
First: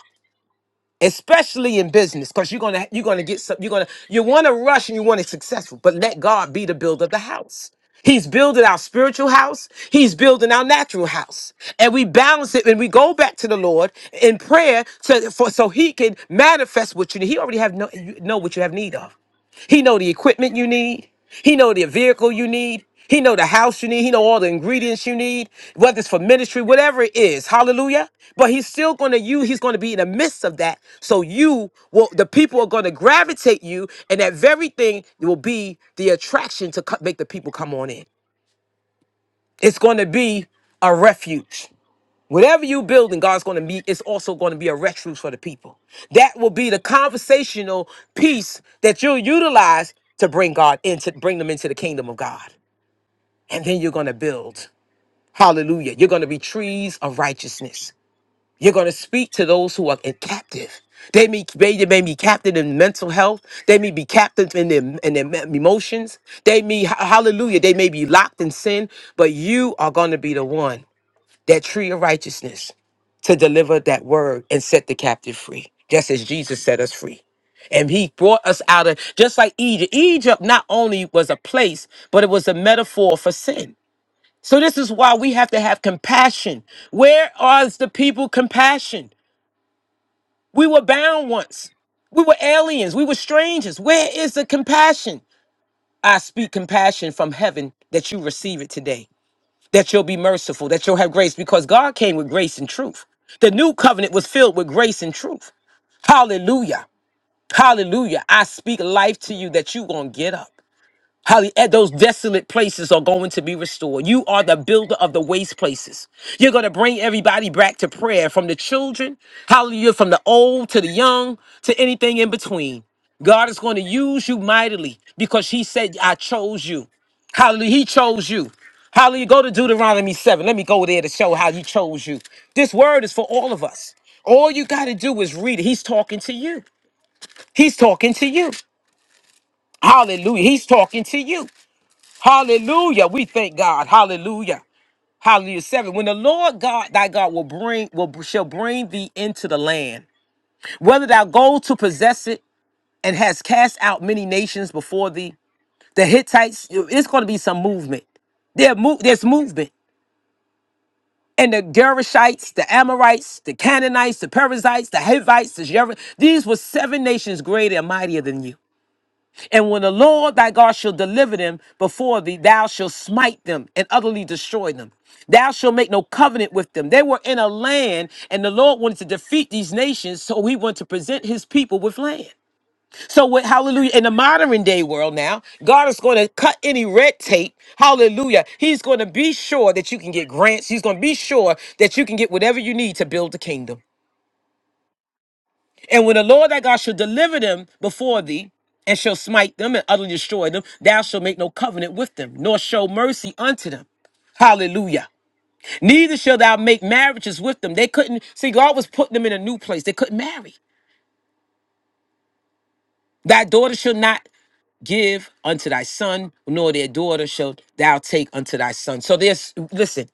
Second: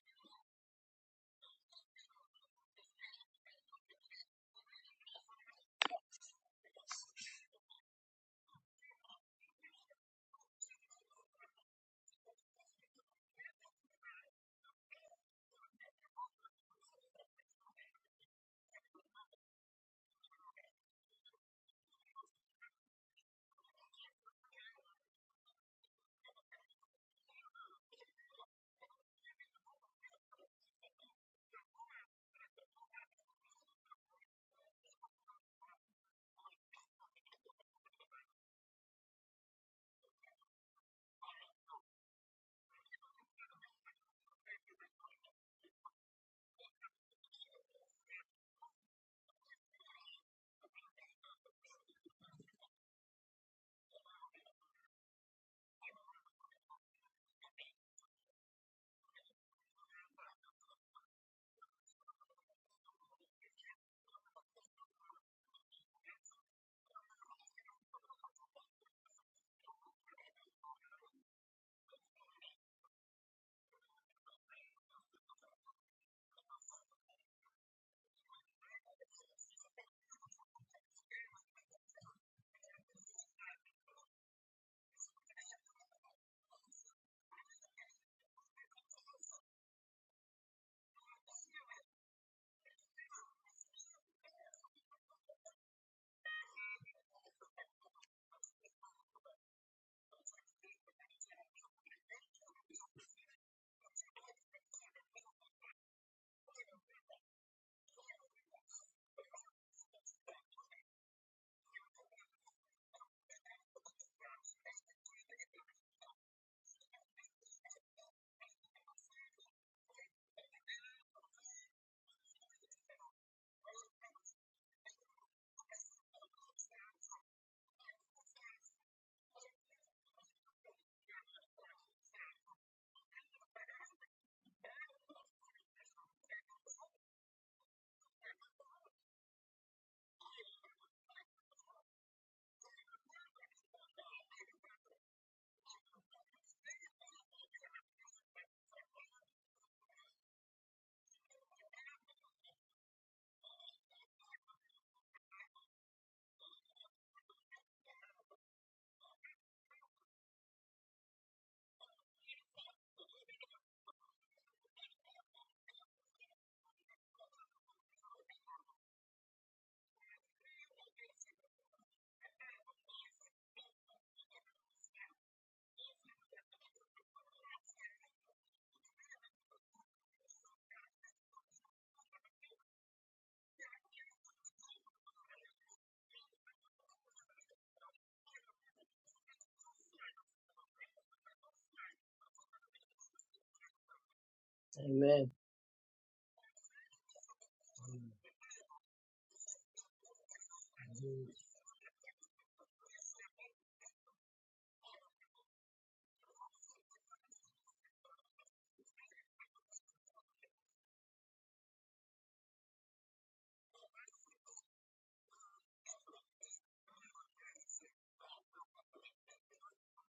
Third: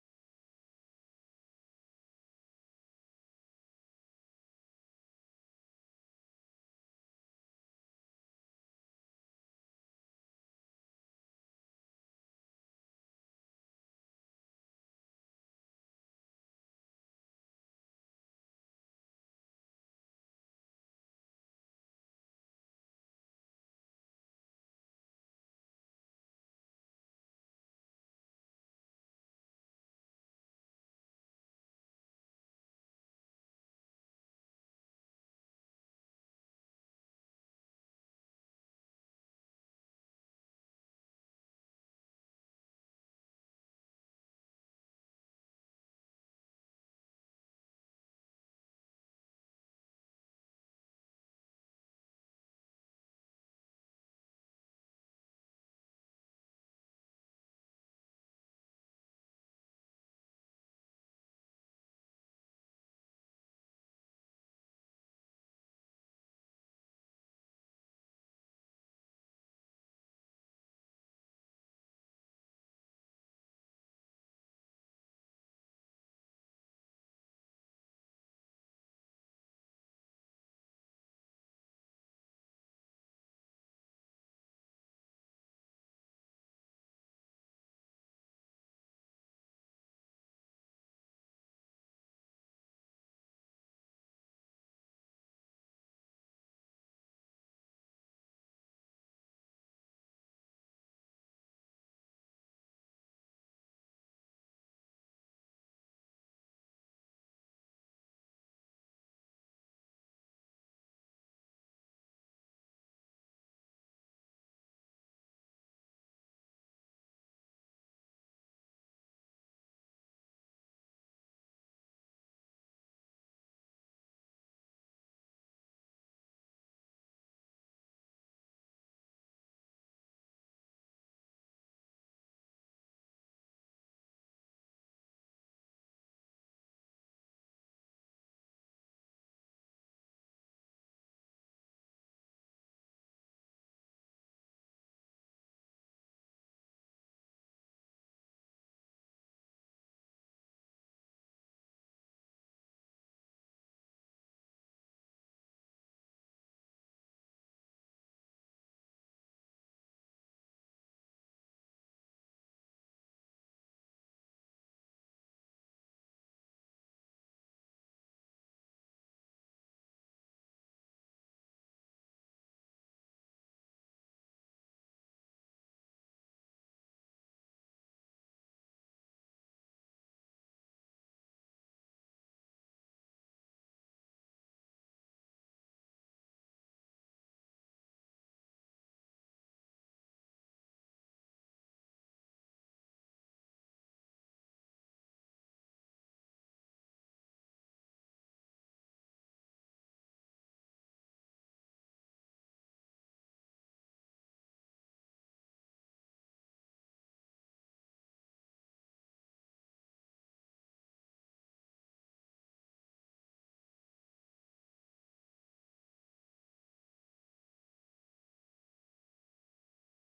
Speaker 1: Especially in business, because you're gonna you're gonna get some, you're gonna you wanna rush and you want it successful, but let God be the builder of the house. He's building our spiritual house, he's building our natural house. And we balance it and we go back to the Lord in prayer to for so he can manifest what you need. He already have no you know what you have need of. He know the equipment you need. He know the vehicle you need. He know the house you need. He know all the ingredients you need, whether it's for ministry, whatever it is. Hallelujah. But he's still going to you. He's going to be in the midst of that. So you will, the people are going to gravitate you and that very thing will be the attraction to co- make the people come on in. It's going to be a refuge. Whatever you build and God's going to meet, it's also going to be a refuge for the people. That will be the conversational piece that you'll utilize to bring God into bring them into the kingdom of God. And then you're going to build. Hallelujah. You're going to be trees of righteousness. You're going to speak to those who are captive. They may, they may be captive in mental health. They may be captive in their, in their me- emotions. They may, hallelujah, they may be locked in sin, but you are going to be the one, that tree of righteousness to deliver that word and set the captive free, just as Jesus set us free. And he brought us out of just like Egypt. Egypt not only was a place, but it was a metaphor for sin. So this is why we have to have compassion. Where are the people compassion? We were bound once. We were aliens. We were strangers. Where is the compassion? I speak compassion from heaven that you receive it today, that you'll be merciful, that you'll have grace, because God came with grace and truth. The new covenant was filled with grace and truth. Hallelujah. Hallelujah. I speak life to you that you're going to get up. Hallelujah. Those desolate places are going to be restored. You are the builder of the waste places. You're going to bring everybody back to prayer from the children, hallelujah, from the old to the young to anything in between. God is going to use you mightily because He said, I chose you. Hallelujah. He chose you. Hallelujah. Go to Deuteronomy 7. Let me go there to show how He chose you. This word is for all of us. All you got to do is read it. He's talking to you. He's talking to you. Hallelujah. He's talking to you. Hallelujah. We thank God. Hallelujah. Hallelujah. Seven. When the Lord God thy God will bring will shall bring thee into the land, whether thou go to possess it and has cast out many nations before thee, the Hittites, it's going to be some movement. There mo- there's movement. And the Gerishites, the Amorites, the Canaanites, the Perizzites, the Hivites, the Jer- these were seven nations greater and mightier than you. And when the Lord thy God shall deliver them before thee, thou shalt smite them and utterly destroy them. Thou shalt make no covenant with them. They were in a land, and the Lord wanted to defeat these nations, so he wanted to present his people with land. So, with hallelujah, in the modern day world now, God is going to cut any red tape. Hallelujah. He's going to be sure that you can get grants. He's going to be sure that you can get whatever you need to build the kingdom.
Speaker 2: Amen.
Speaker 1: And when the Lord thy God shall deliver them before thee, and shall smite them and utterly destroy them, thou shalt make no covenant with them, nor show mercy unto them. Hallelujah. Neither shall thou make marriages with them. They couldn't see God was putting them in a new place. They couldn't marry. Thy daughter shall not give unto thy son, nor their daughter shall thou take unto thy son. So there's, listen,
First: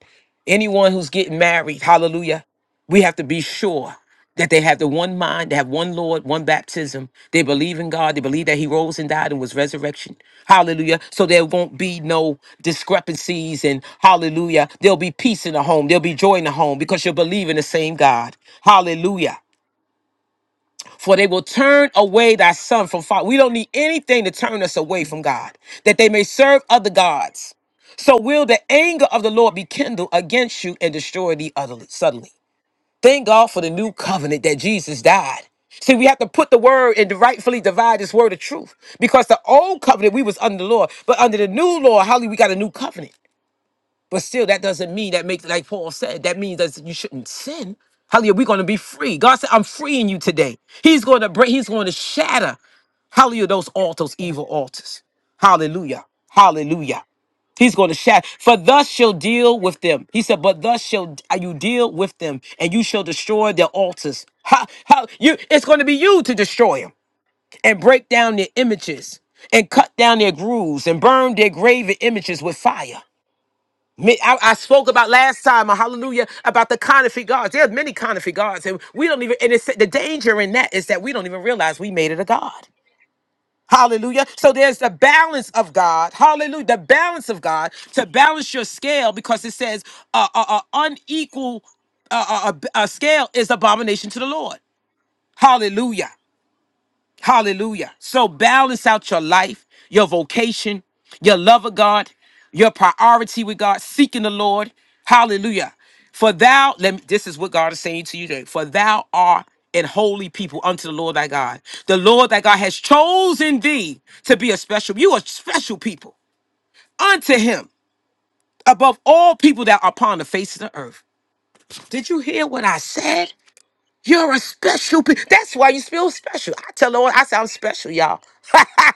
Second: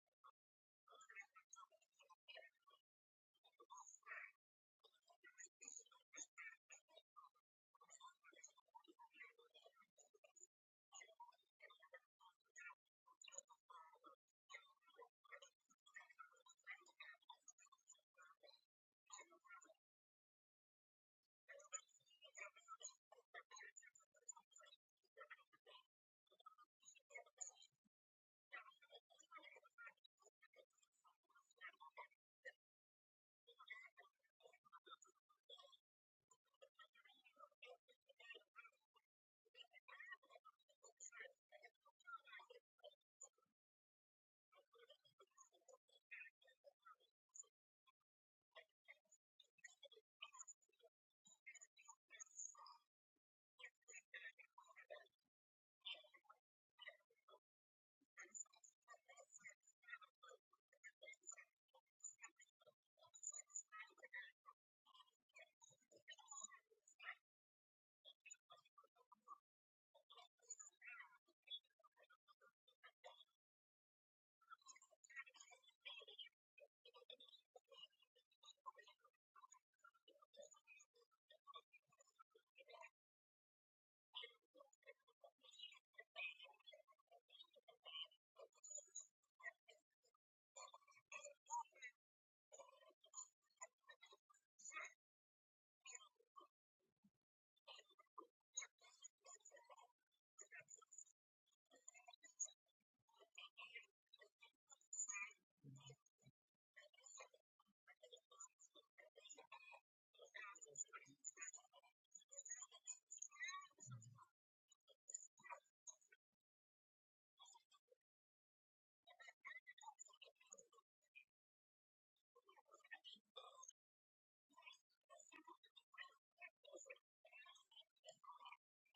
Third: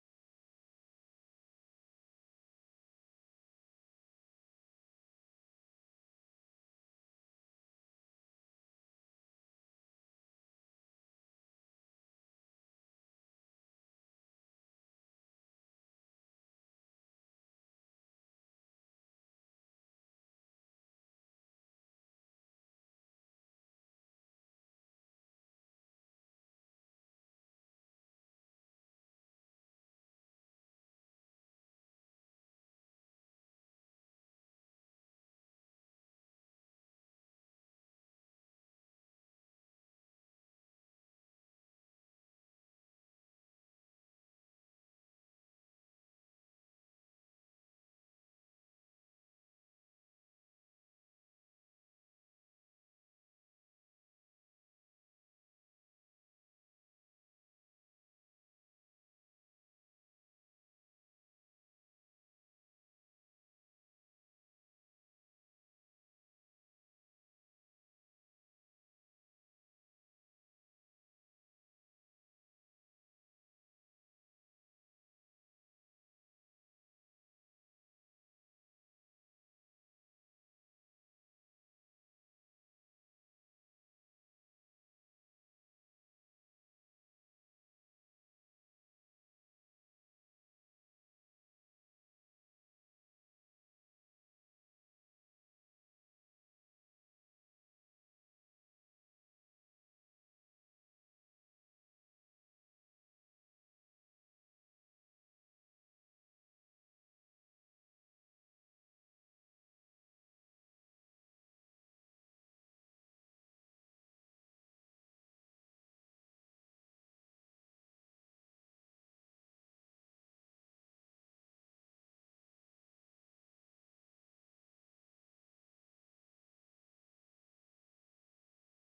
Speaker 1: anyone who's getting married, hallelujah, we have to be sure that they have the one mind, they have one Lord, one baptism. They believe in God. They believe that He rose and died and was resurrection. Hallelujah. So there won't be no discrepancies and hallelujah. There'll be peace in the home. There'll be joy in the home because you'll believe in the same God. Hallelujah for they will turn away thy son from fire. We don't need anything to turn us away from God, that they may serve other gods. So will the anger of the Lord be kindled against you and destroy thee utterly, suddenly. Thank God for the new covenant that Jesus died. See, we have to put the word and rightfully divide this word of truth because the old covenant we was under the law, but under the new law, hallelujah, we got a new covenant. But still, that doesn't mean that makes like Paul said. That means that you shouldn't sin. Hallelujah, we're going to be free. God said, "I'm freeing you today." He's going to break. He's going to shatter. Hallelujah, those altars, evil altars. Hallelujah, Hallelujah. He's going to shatter. For thus shall deal with them. He said, "But thus shall you deal with them, and you shall destroy their altars." How? How? You? It's going to be you to destroy them and break down their images and cut down their grooves and burn their graven images with fire. Me- I, I spoke about last time, uh, hallelujah, about the counterfeit gods. There's many counterfeit gods, and we don't even. And it's, the danger in that is that we don't even realize we made it a god. Hallelujah. So there's the balance of God. Hallelujah. The balance of God to balance your scale because it says uh, uh, uh, unequal uh, uh, uh, b- uh, scale is abomination to the Lord. Hallelujah. Hallelujah. So balance out your life, your vocation, your love of God, your priority with God, seeking the Lord. Hallelujah. For thou, let me, this is what God is saying to you today. For thou art an holy people unto the Lord thy God. The Lord thy God has chosen thee to be a special, you are special people unto him above all people that are upon the face of the earth. Did you hear what I said? You're a special. Pe- That's why you feel special. I tell Lord, I say I'm special, y'all.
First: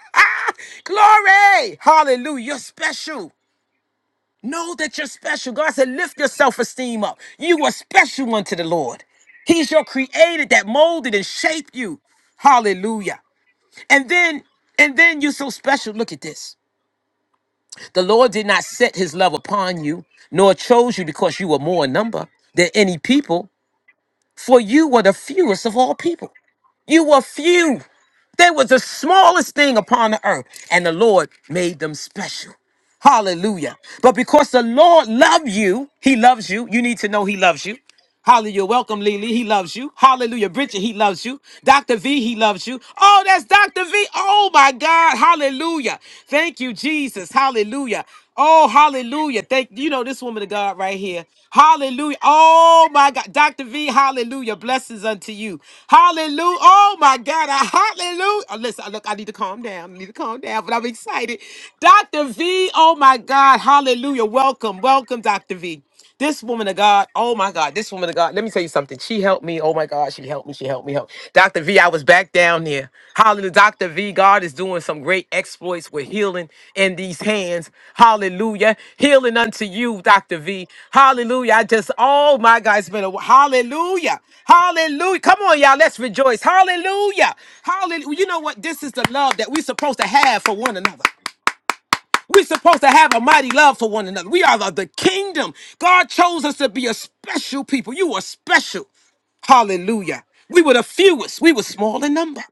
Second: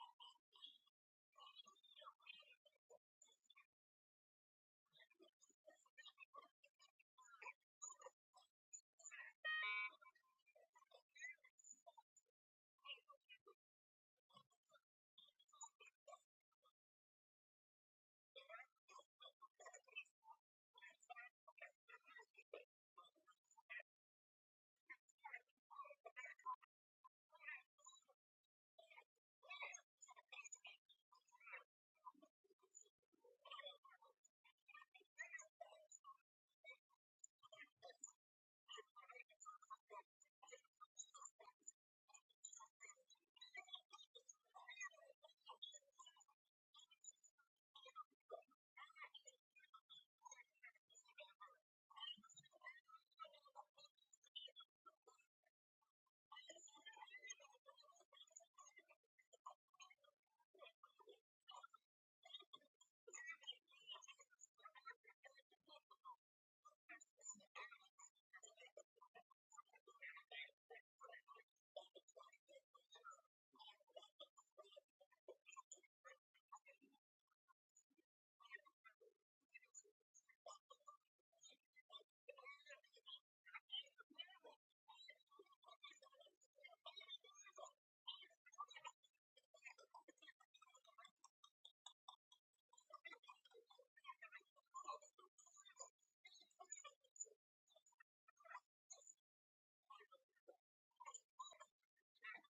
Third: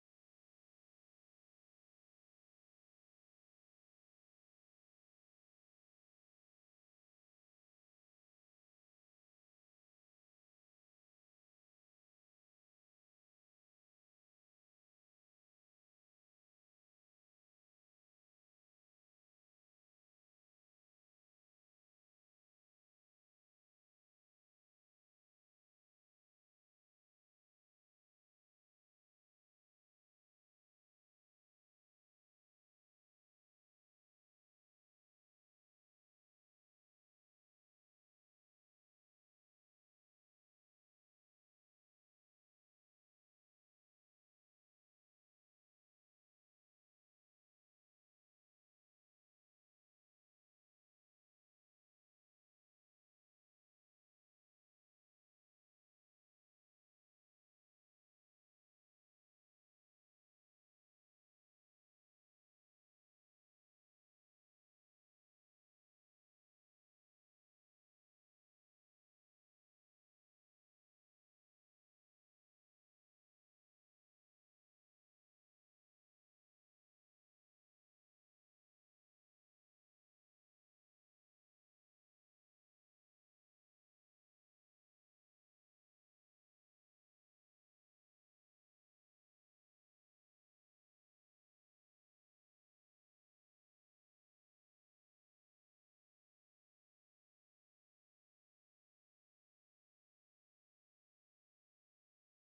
Speaker 1: Glory, Hallelujah. You're special. Know that you're special. God said, lift your self-esteem up. You are special unto the Lord. He's your creator that molded and shaped you. Hallelujah. And then, and then you're so special. Look at this. The Lord did not set his love upon you, nor chose you because you were more in number than any people, For you were the fewest of all people. You were few. They was the smallest thing upon the earth, and the Lord made them special. Hallelujah. But because the Lord loved you, He loves you. You need to know He loves you. Hallelujah. Welcome, Lily. He loves you. Hallelujah. Bridget, he loves you. Dr. V, he loves you. Oh, that's Dr. V. Oh, my God. Hallelujah. Thank you, Jesus. Hallelujah. Oh, hallelujah. Thank you know this woman of God right here. Hallelujah. Oh my God. Dr. V, hallelujah. Blessings unto you. Hallelujah. Oh my God. I, hallelujah. Oh, listen, look, I need to calm down. I need to calm down, but I'm excited. Dr. V, oh my God. Hallelujah. Welcome. Welcome, Dr. V. This woman of God, oh my God, this woman of God, let me tell you something. She helped me. Oh my God, she helped me. She helped me help. Dr. V, I was back down there. Hallelujah. Dr. V, God is doing some great exploits with healing in these hands. Hallelujah. Healing unto you, Dr. V. Hallelujah. I just, oh my God, it's been a hallelujah. Hallelujah. Come on, y'all. Let's rejoice. Hallelujah. Hallelujah. You know what? This is the love that we're supposed to have for one another. We're supposed to have a mighty love for one another. We are the, the kingdom. God chose us to be a special people. You are special. Hallelujah. We were the fewest. We were small in number.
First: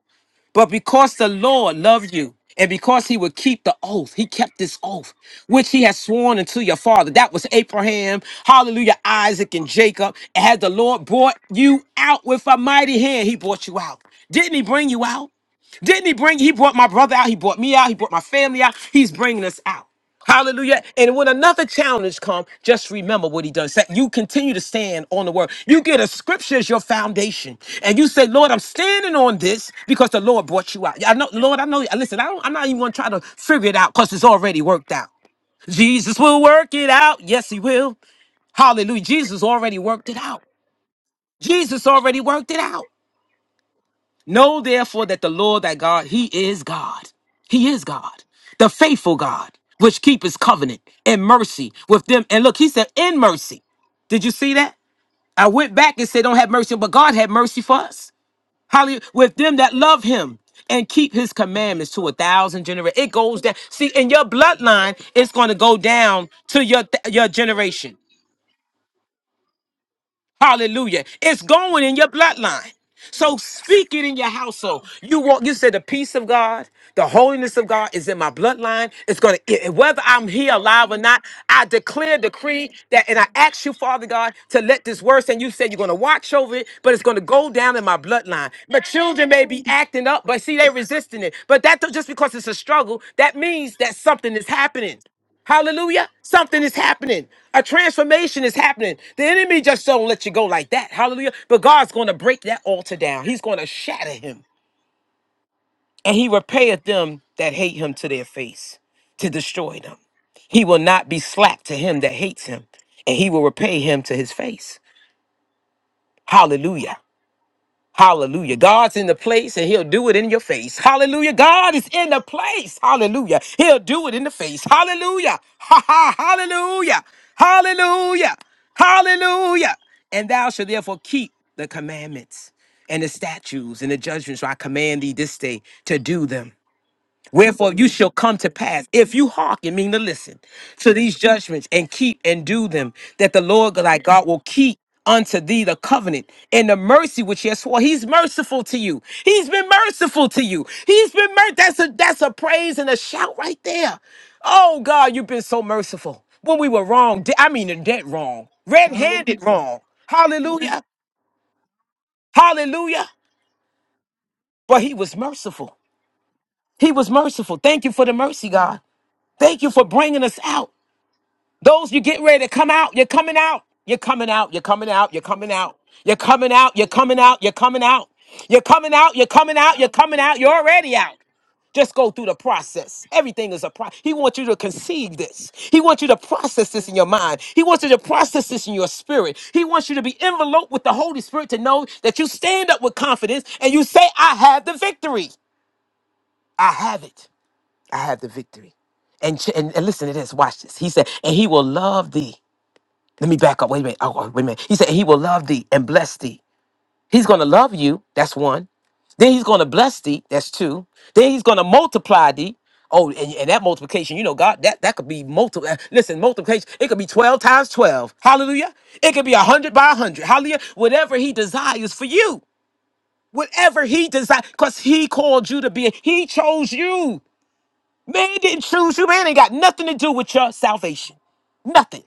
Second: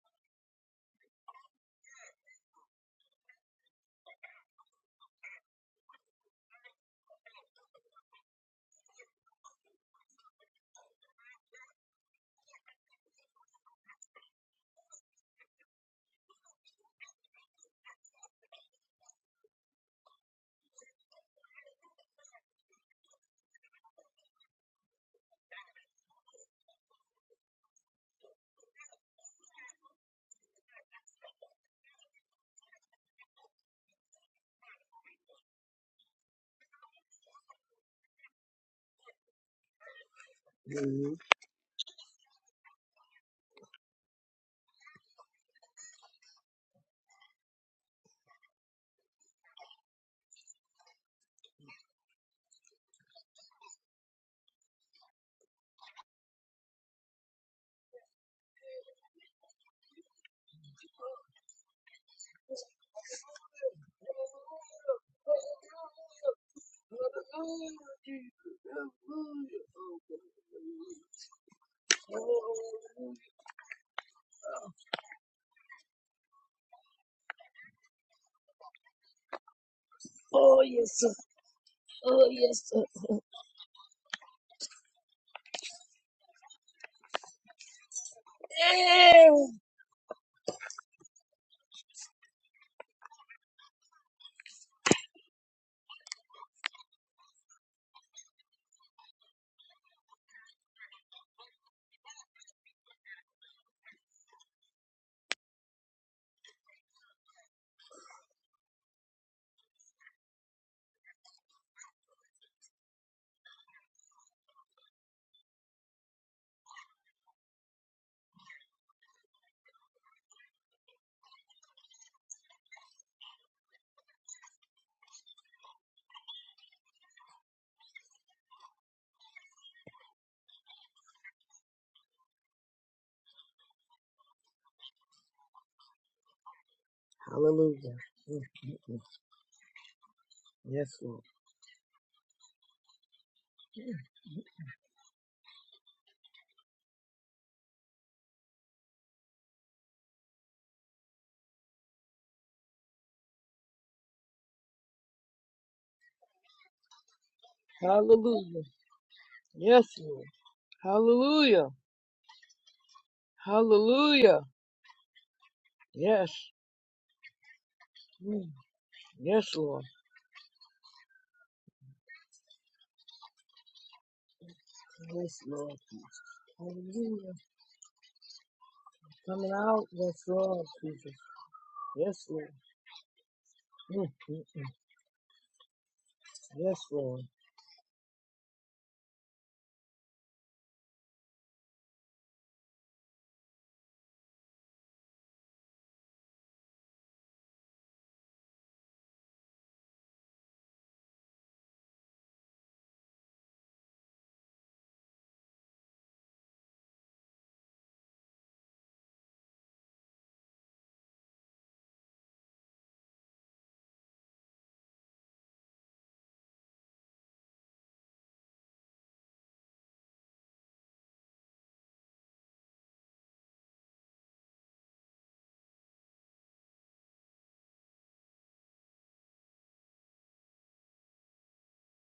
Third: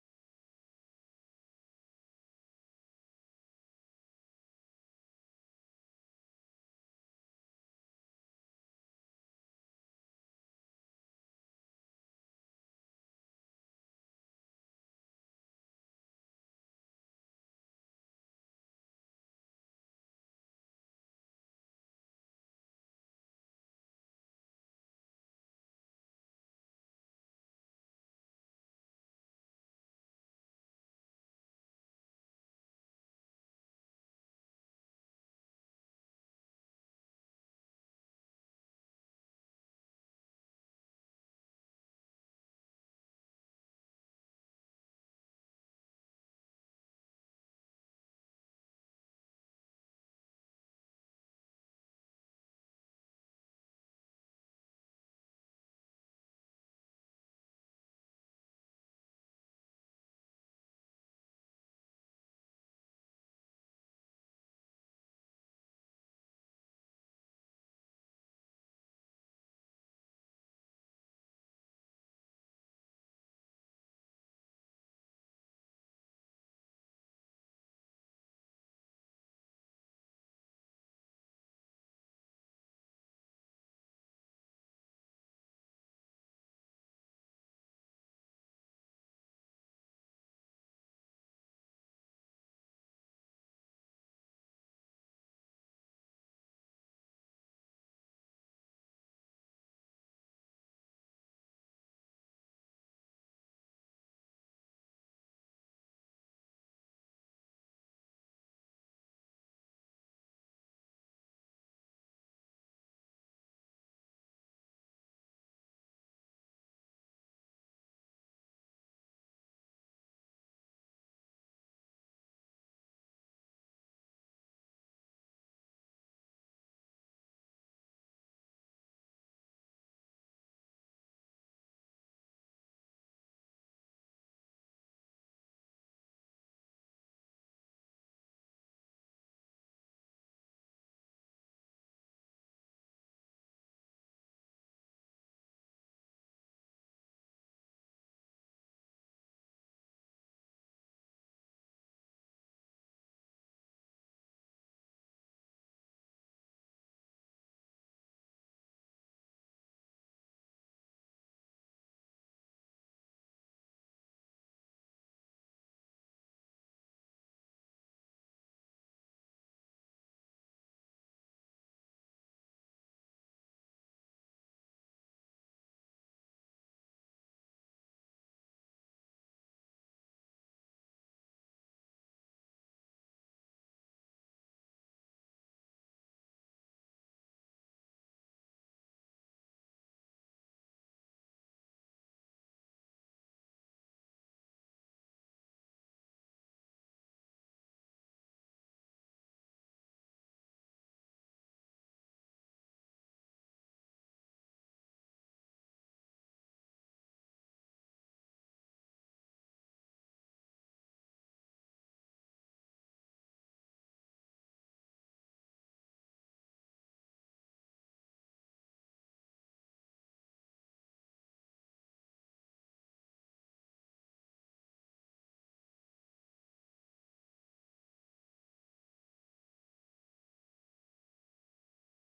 Speaker 1: But because the Lord loved you, and because he would keep the oath, he kept this oath, which he has sworn unto your father. That was Abraham, hallelujah, Isaac, and Jacob. And had the Lord brought you out with a mighty hand, he brought you out. Didn't he bring you out? Didn't he bring? He brought my brother out. He brought me out. He brought my family out. He's bringing us out. Hallelujah. And when another challenge comes, just remember what he does. That you continue to stand on the word. You get a scripture as your foundation. And you say, Lord, I'm standing on this because the Lord brought you out. Yeah, I know, Lord, I know. Listen, I don't, I'm not even going to try to figure it out because it's already worked out. Jesus will work it out. Yes, he will. Hallelujah. Jesus already worked it out.
Speaker 2: Amen.
Speaker 1: Jesus already worked it out. Know therefore that the Lord thy God, he is God. He is God, the faithful God, which keepeth covenant and mercy with them. And look, he said, in mercy. Did you see that? I went back and said, don't have mercy, but God had mercy for us. Hallelujah. With them that love him and keep his commandments to a thousand generations. It goes down. See, in your bloodline, it's going to go down to your, your generation. Hallelujah. It's going in your bloodline. So speak it in your household. You want you said the peace of God, the holiness of God is in my bloodline. It's gonna it- whether I'm here
Speaker 2: Oh yes,
Speaker 1: alive or
Speaker 2: sir.
Speaker 1: not, I declare,
Speaker 2: oh yes.
Speaker 1: decree
Speaker 2: sir.
Speaker 1: that, and I ask you, Father God, to let this word and you said you're gonna watch over it, but it's gonna go down in my bloodline. My
Speaker 2: Yeah.
Speaker 1: children may be acting up, but see, they're resisting it. But that don't- just because it's a struggle, that means that something is happening. Hallelujah. Something is happening. A transformation is happening. The enemy just don't let you go like that. Hallelujah. But God's going to break that altar down. He's going to shatter him. And he repayeth them that hate him to their face, to destroy them. He will not be slack to him that hates him, and he will repay him to his face. Hallelujah. Hallelujah. God's in the place and he'll do it in your face. Hallelujah. God is in the place. Hallelujah. He'll do it in the face. Hallelujah. Ha ha. Hallelujah. Hallelujah. Hallelujah. And thou shalt therefore keep the commandments and the statutes and the judgments. So I command thee this day to do them. Wherefore you
Speaker 2: Hallelujah.
Speaker 1: shall come
Speaker 2: Mm,
Speaker 1: to
Speaker 2: mm,
Speaker 1: pass
Speaker 2: mm.
Speaker 1: if you hearken, mean to listen to
Speaker 2: Yes,
Speaker 1: these
Speaker 2: Lord.
Speaker 1: judgments and keep and do them, that the Lord thy God will keep unto thee the covenant and the mercy which he has swore. He's merciful to you. He's been merciful to you. He's been mer- that's a that's a praise and a shout right there. Oh God, you've been so merciful. When we were wrong, de- I mean dead wrong,
Speaker 2: Hallelujah.
Speaker 1: red-handed wrong.
Speaker 2: Yes, Lord.
Speaker 1: Hallelujah.
Speaker 2: Hallelujah.
Speaker 1: Hallelujah.
Speaker 2: Hallelujah.
Speaker 1: But he was merciful.
Speaker 2: Yes.
Speaker 1: He was merciful. Thank you for the mercy,
Speaker 2: Mm.
Speaker 1: God.
Speaker 2: Yes,
Speaker 1: Thank you
Speaker 2: Lord.
Speaker 1: for bringing us out. Those you get ready to come out, you're coming out. You're coming out. You're coming out. You're
Speaker 2: Yes,
Speaker 1: coming out.
Speaker 2: Lord.
Speaker 1: You're coming out. You're coming
Speaker 2: Hallelujah.
Speaker 1: out. You're coming out. You're coming out. You're
Speaker 2: Coming
Speaker 1: coming out.
Speaker 2: out.
Speaker 1: You're coming
Speaker 2: Yes,
Speaker 1: out. You're
Speaker 2: Lord.
Speaker 1: already
Speaker 2: Jesus.
Speaker 1: out. Just go
Speaker 2: Yes,
Speaker 1: through the
Speaker 2: Lord.
Speaker 1: process. Everything is a process.
Speaker 2: Mm,
Speaker 1: He wants
Speaker 2: mm,
Speaker 1: you to
Speaker 2: mm.
Speaker 1: conceive this. He wants you to process
Speaker 2: Yes,
Speaker 1: this in your
Speaker 2: Lord.
Speaker 1: mind. He wants you to process this in your spirit. He wants you to be enveloped with the Holy Spirit to know that you stand up with confidence and you say, I have the victory. I have it. I have the victory. And, ch- and, and listen to this. Watch this. He said, and he will love thee. Let me back up. Wait a minute. Oh, wait a minute. He said, he will love thee and bless thee. He's going to love you. That's one. Then he's going to bless thee. That's two. Then he's going to multiply thee. Oh, and, and that multiplication, you know, God, that, that could be multiple. Listen, multiplication, it could be 12 times 12. Hallelujah. It could be 100 by 100. Hallelujah. Whatever he desires for you. Whatever he desires, because he called you to be, he chose you. Man didn't choose you. Man ain't got nothing to do with your salvation. Nothing.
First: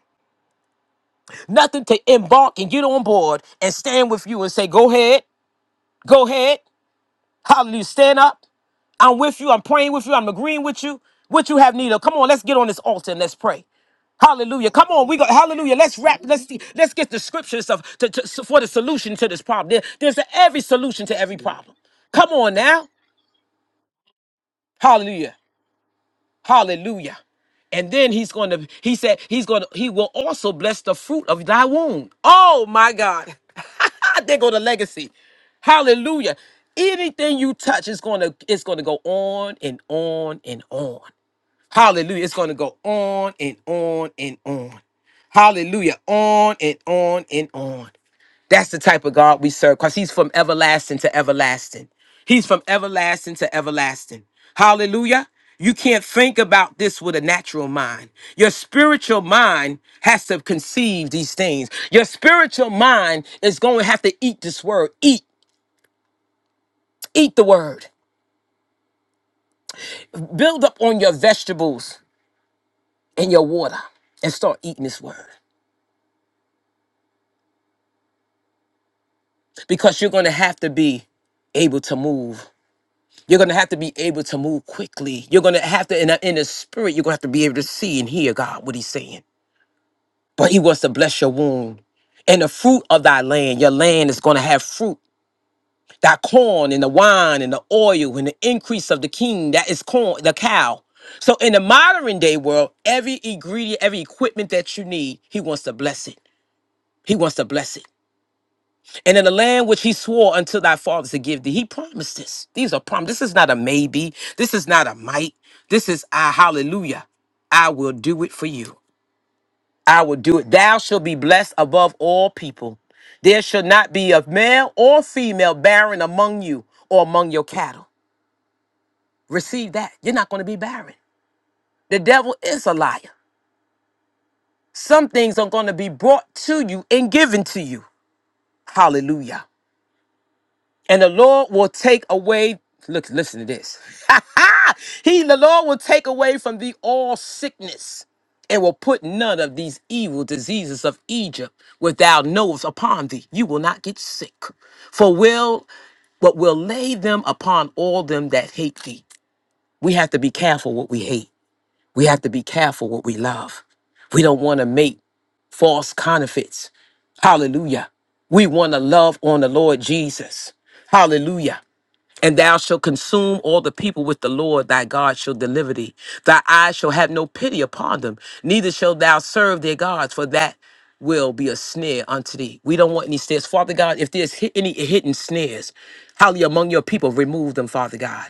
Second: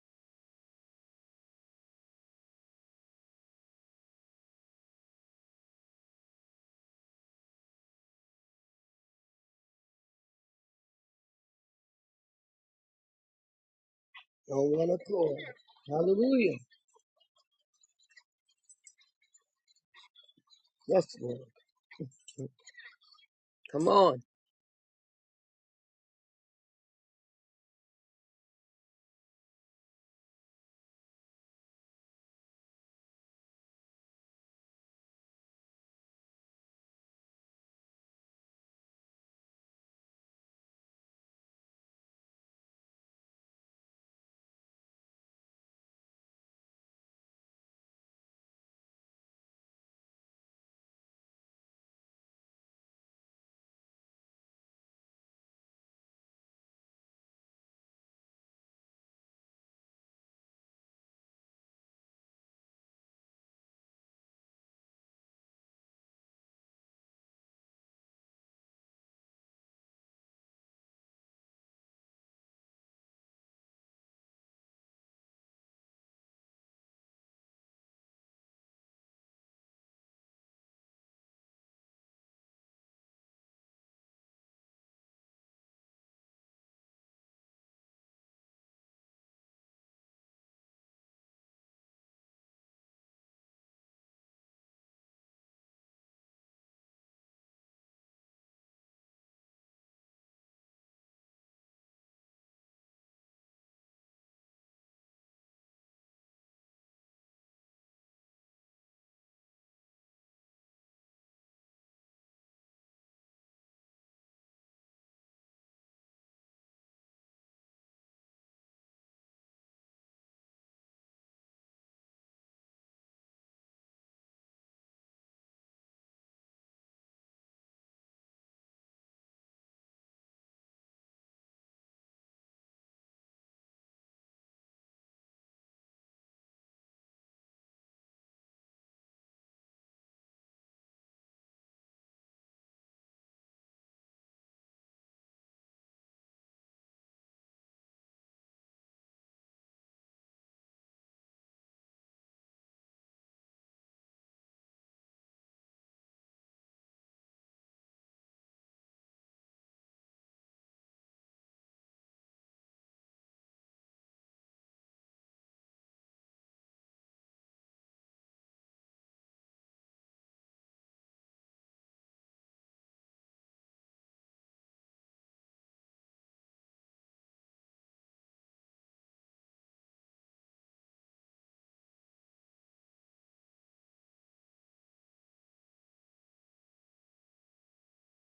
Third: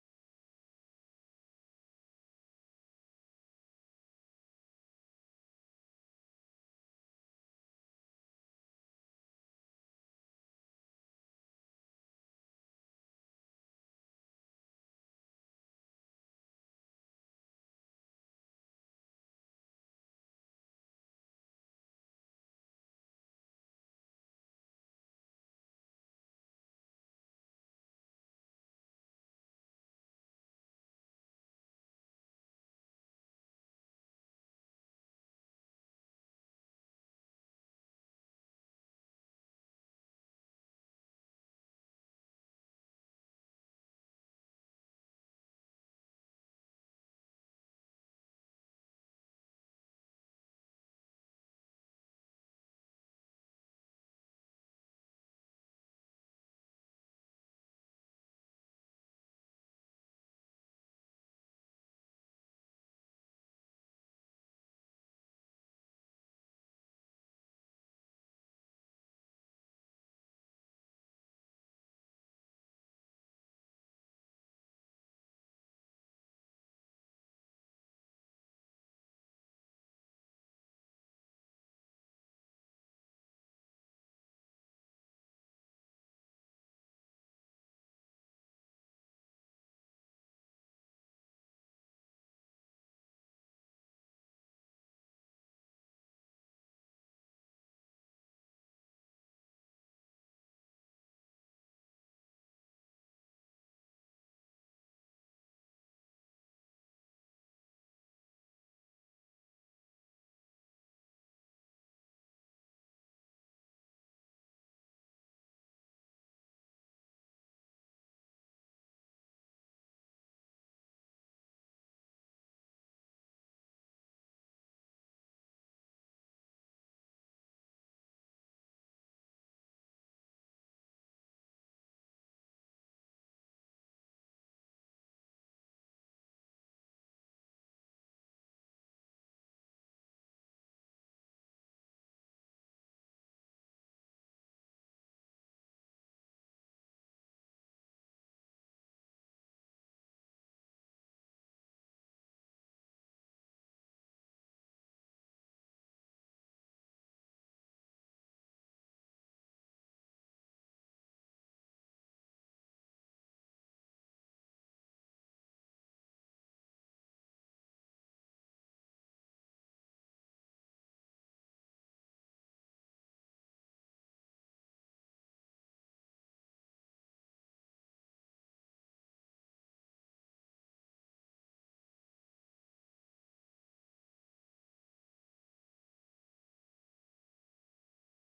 Speaker 1: Nothing to embark and get on board and stand with you and say, go ahead, go ahead. Hallelujah. Stand up. I'm with you. I'm praying with you. I'm agreeing with you. What you have need of. Come on, let's get on this altar and let's pray. Hallelujah.
Speaker 2: Don't
Speaker 1: Come
Speaker 2: want
Speaker 1: on,
Speaker 2: to
Speaker 1: we go.
Speaker 2: Lord.
Speaker 1: Hallelujah. Let's wrap. Let's
Speaker 2: Hallelujah.
Speaker 1: see. Let's get the scriptures of to, to- so, for the solution to this problem. There- there's a- every
Speaker 2: Yes,
Speaker 1: solution to
Speaker 2: Lord.
Speaker 1: every problem. Come on now.
Speaker 2: Come on.
Speaker 1: Hallelujah. Hallelujah. And then he's going to, he said, he's going to, he will also bless the fruit of thy womb. Oh my God. there go the legacy. Hallelujah. Anything you touch is going to, it's going to go on and on and on. Hallelujah. It's going to go on and on and on. Hallelujah. On and on and on. That's the type of God we serve because he's from everlasting to everlasting. He's from everlasting to everlasting. Hallelujah. You can't think about this with a natural mind. Your spiritual mind has to conceive these things. Your spiritual mind is going to have to eat this word. Eat, eat the word. Build up on your vegetables and your water and start eating this word. because you're going to have to be able to move. You're going to have to be able to move quickly. You're going to have to, in the, in the spirit, you're going to have to be able to see and hear God what He's saying. But He wants to bless your womb and the fruit of thy land. Your land is going to have fruit. Thy corn and the wine and the oil and the increase of the king, that is corn, the cow. So in the modern day world, every ingredient, every equipment that you need, He wants to bless it. He wants to bless it. And in the land which he swore unto thy fathers to give thee, he promised this. These are promises. This is not a maybe. This is not a might. This is a hallelujah. I will do it for you. I will do it. Thou shalt be blessed above all people. There shall not be a male or female barren among you or among your cattle. Receive that. You're not going to be barren. The devil is a liar. Some things are going to be brought to you and given to you. Hallelujah. and the Lord will take away. Look, listen to this. he, the Lord, will take away from thee all sickness, and will put none of these evil diseases of Egypt, which thou knowest, upon thee. You will not get sick, for will but will lay them upon all them that hate thee. We have to be careful what we hate. We have to be careful what we love. We don't want to make false counterfeits. Hallelujah. We want to love on the Lord Jesus. Hallelujah and thou shalt consume all the people with the Lord thy God shall deliver thee. Thy eyes shall have no pity upon them, neither shalt thou serve their gods, for that will be a snare unto thee. We don't want any snares. Father God, if there's hi- any hidden snares, hallelujah, among your people, remove them, Father God.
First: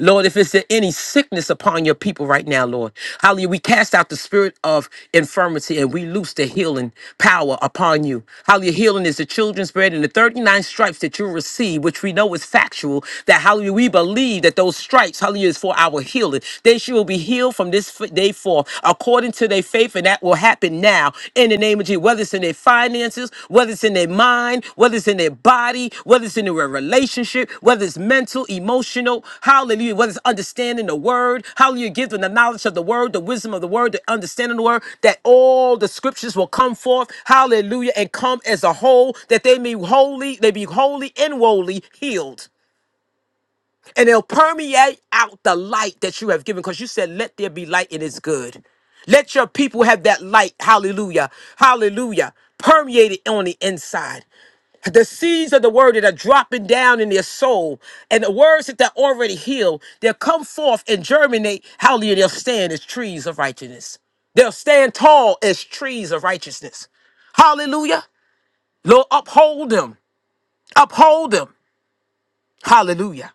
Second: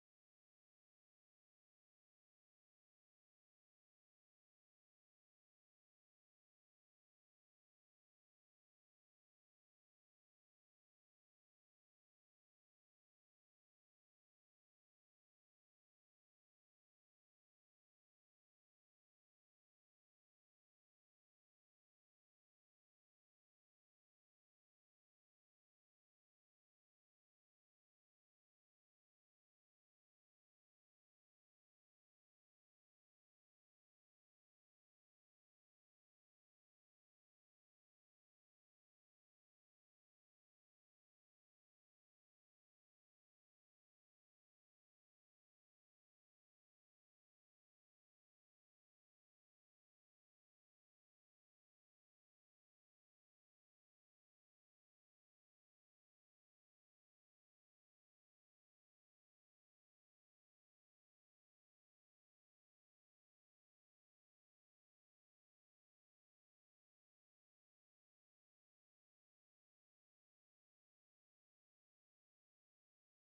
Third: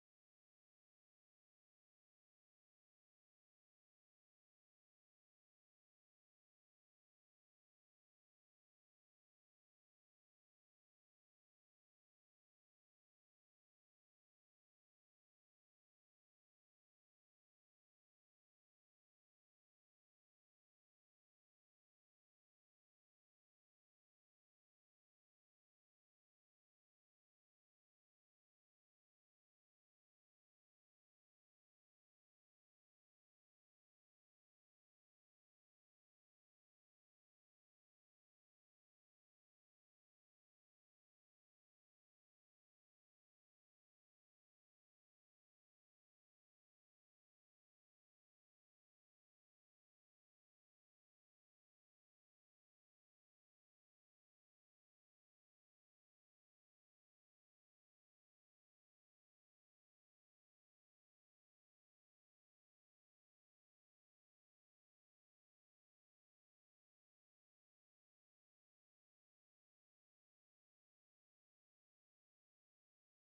Speaker 1: Lord, if it's any sickness upon your people right now, Lord, hallelujah, we cast out the spirit of infirmity and we loose the healing power upon you. Hallelujah, healing is the children's bread and the 39 stripes that you receive, which we know is factual, that hallelujah, we believe that those stripes, hallelujah, is for our healing. They shall be healed from this f- day forth according to their faith, and that will happen now in the name of Jesus, whether it's in their finances, whether it's in their mind, whether it's in their body, whether it's in their relationship, whether it's mental, emotional, hallelujah, whether it's understanding the word, hallelujah, give them the knowledge of the word, the wisdom of the word, the understanding of the word, that all the scriptures will come forth, hallelujah, and come as a whole, that they may holy, they be holy and wholly healed and it'll permeate out the light that you have given because you said let there be light and it's good let your people have that light hallelujah hallelujah permeated on the inside the seeds of the word that are dropping down in their soul and the words that they're already healed they'll come forth and germinate hallelujah they'll stand as trees of righteousness they'll stand tall as trees of righteousness hallelujah lord uphold them uphold them hallelujah